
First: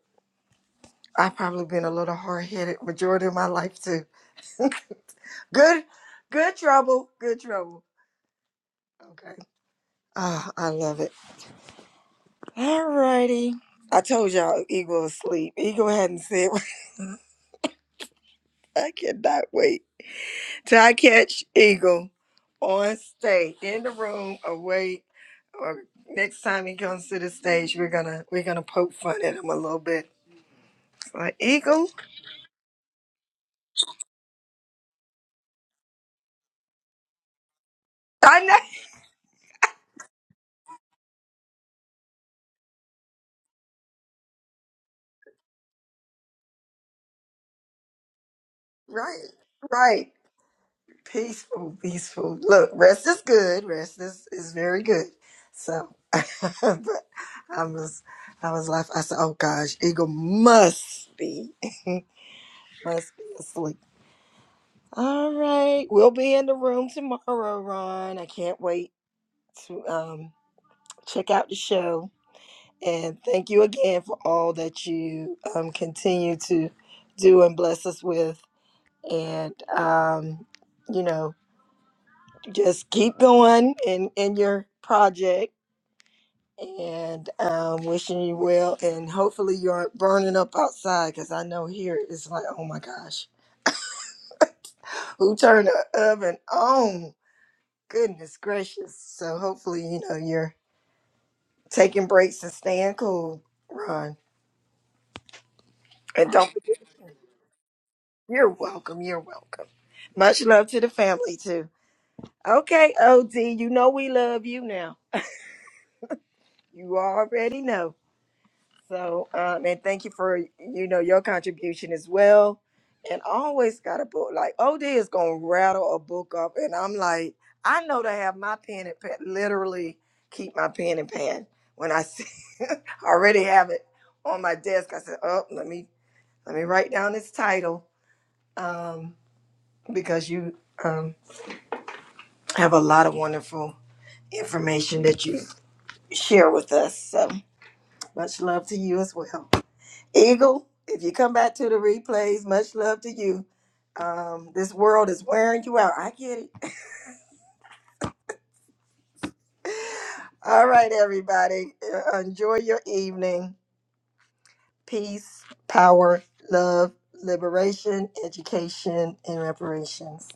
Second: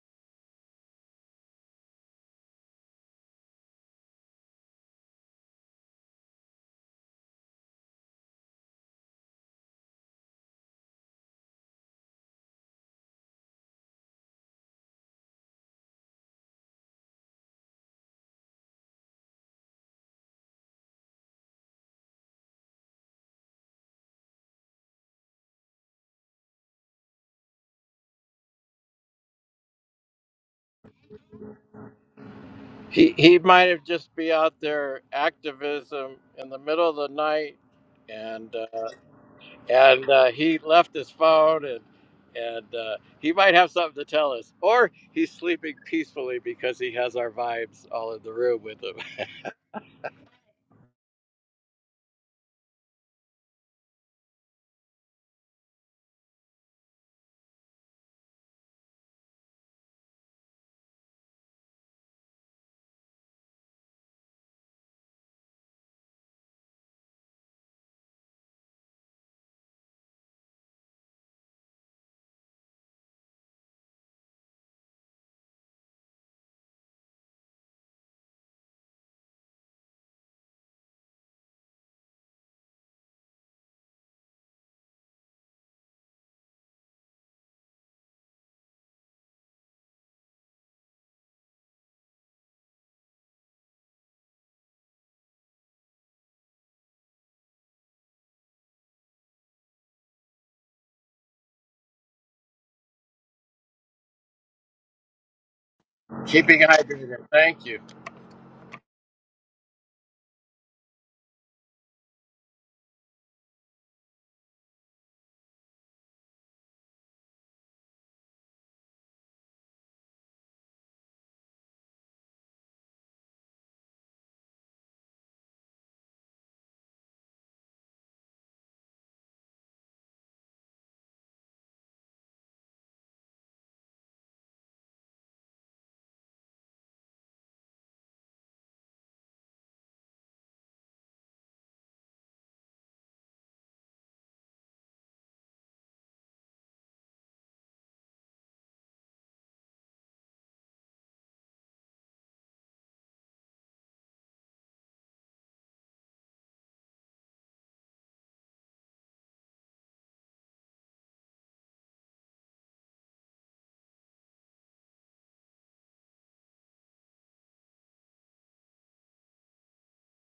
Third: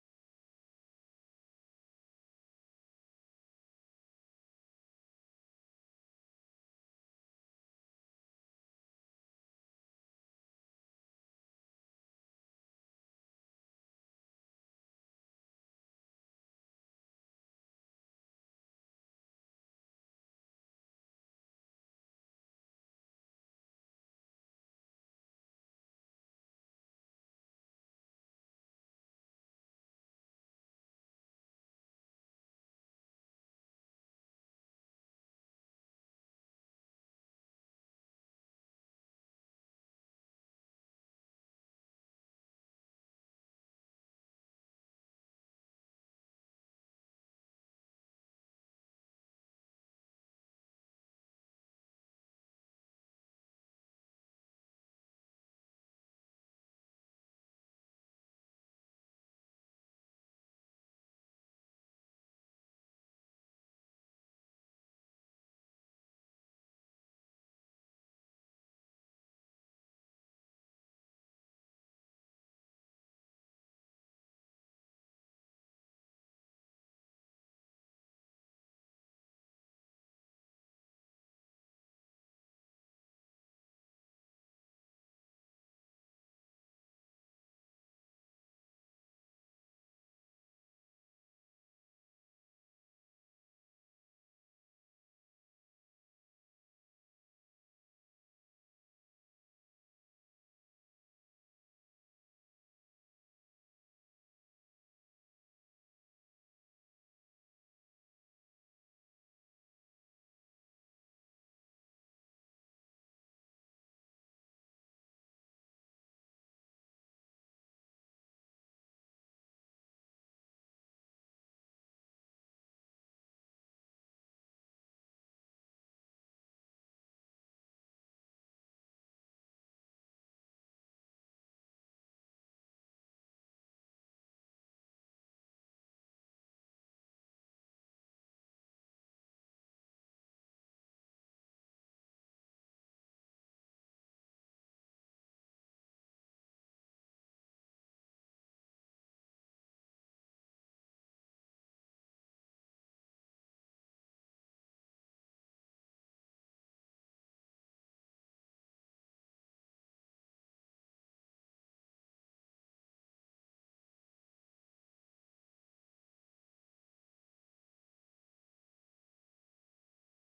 Speaker 1: I've probably been a little hard-headed majority of my life too. good, good trouble, good trouble. Okay. ah, I love it. All righty. I told y'all Eagle asleep. Eagle hadn't said, I cannot wait. Ty Catch Eagle on stage in the room away. Or next time he comes to the stage, we're gonna we're gonna poke fun at him a little bit. It's like Eagle,
Speaker 3: He he might have just be out there activism in the middle of the night,
Speaker 1: I
Speaker 3: and
Speaker 1: know,
Speaker 3: uh, and uh, he left his phone and and uh, he might have something to tell us or he's sleeping peacefully because he has our vibes all in the room with him
Speaker 1: right, right, peaceful, peaceful. Look, rest is good. Rest is is very good. So, but I was I was laughing. I said, oh gosh, Eagle must be must be asleep. All right, we'll be in the room tomorrow, Ron. I can't wait. to um, check out the show. And thank you again for all that you um, continue to do and bless us with. And, um, you know, just keep going in, in your project and um, wishing you well. And hopefully you aren't burning up outside because I know here it's like, oh my gosh, who turned the oven on? Goodness gracious. So hopefully, you know, you're taking breaks and staying cool, Ron. And don't
Speaker 3: keeping
Speaker 1: forget.
Speaker 3: hydrated thank you
Speaker 1: You're welcome. You're welcome. Much love to the family too. Okay, OD, you know we love you now. You already know. So, um, and thank you for you know your contribution as well. And I always got a book like OD is gonna rattle a book up, and I'm like, I know to have my pen and pen, literally keep my pen and pen when I see I already have it on my desk. I said, oh, let me let me write down this title um, because you. um, I have a lot of wonderful information that you share with us. So much love to you as well. Eagle, if you come back to the replays, much love to you. Um, this world is wearing you out. I get it. All right, everybody. Uh, Enjoy your evening. Peace, power, love, liberation, education, and reparations.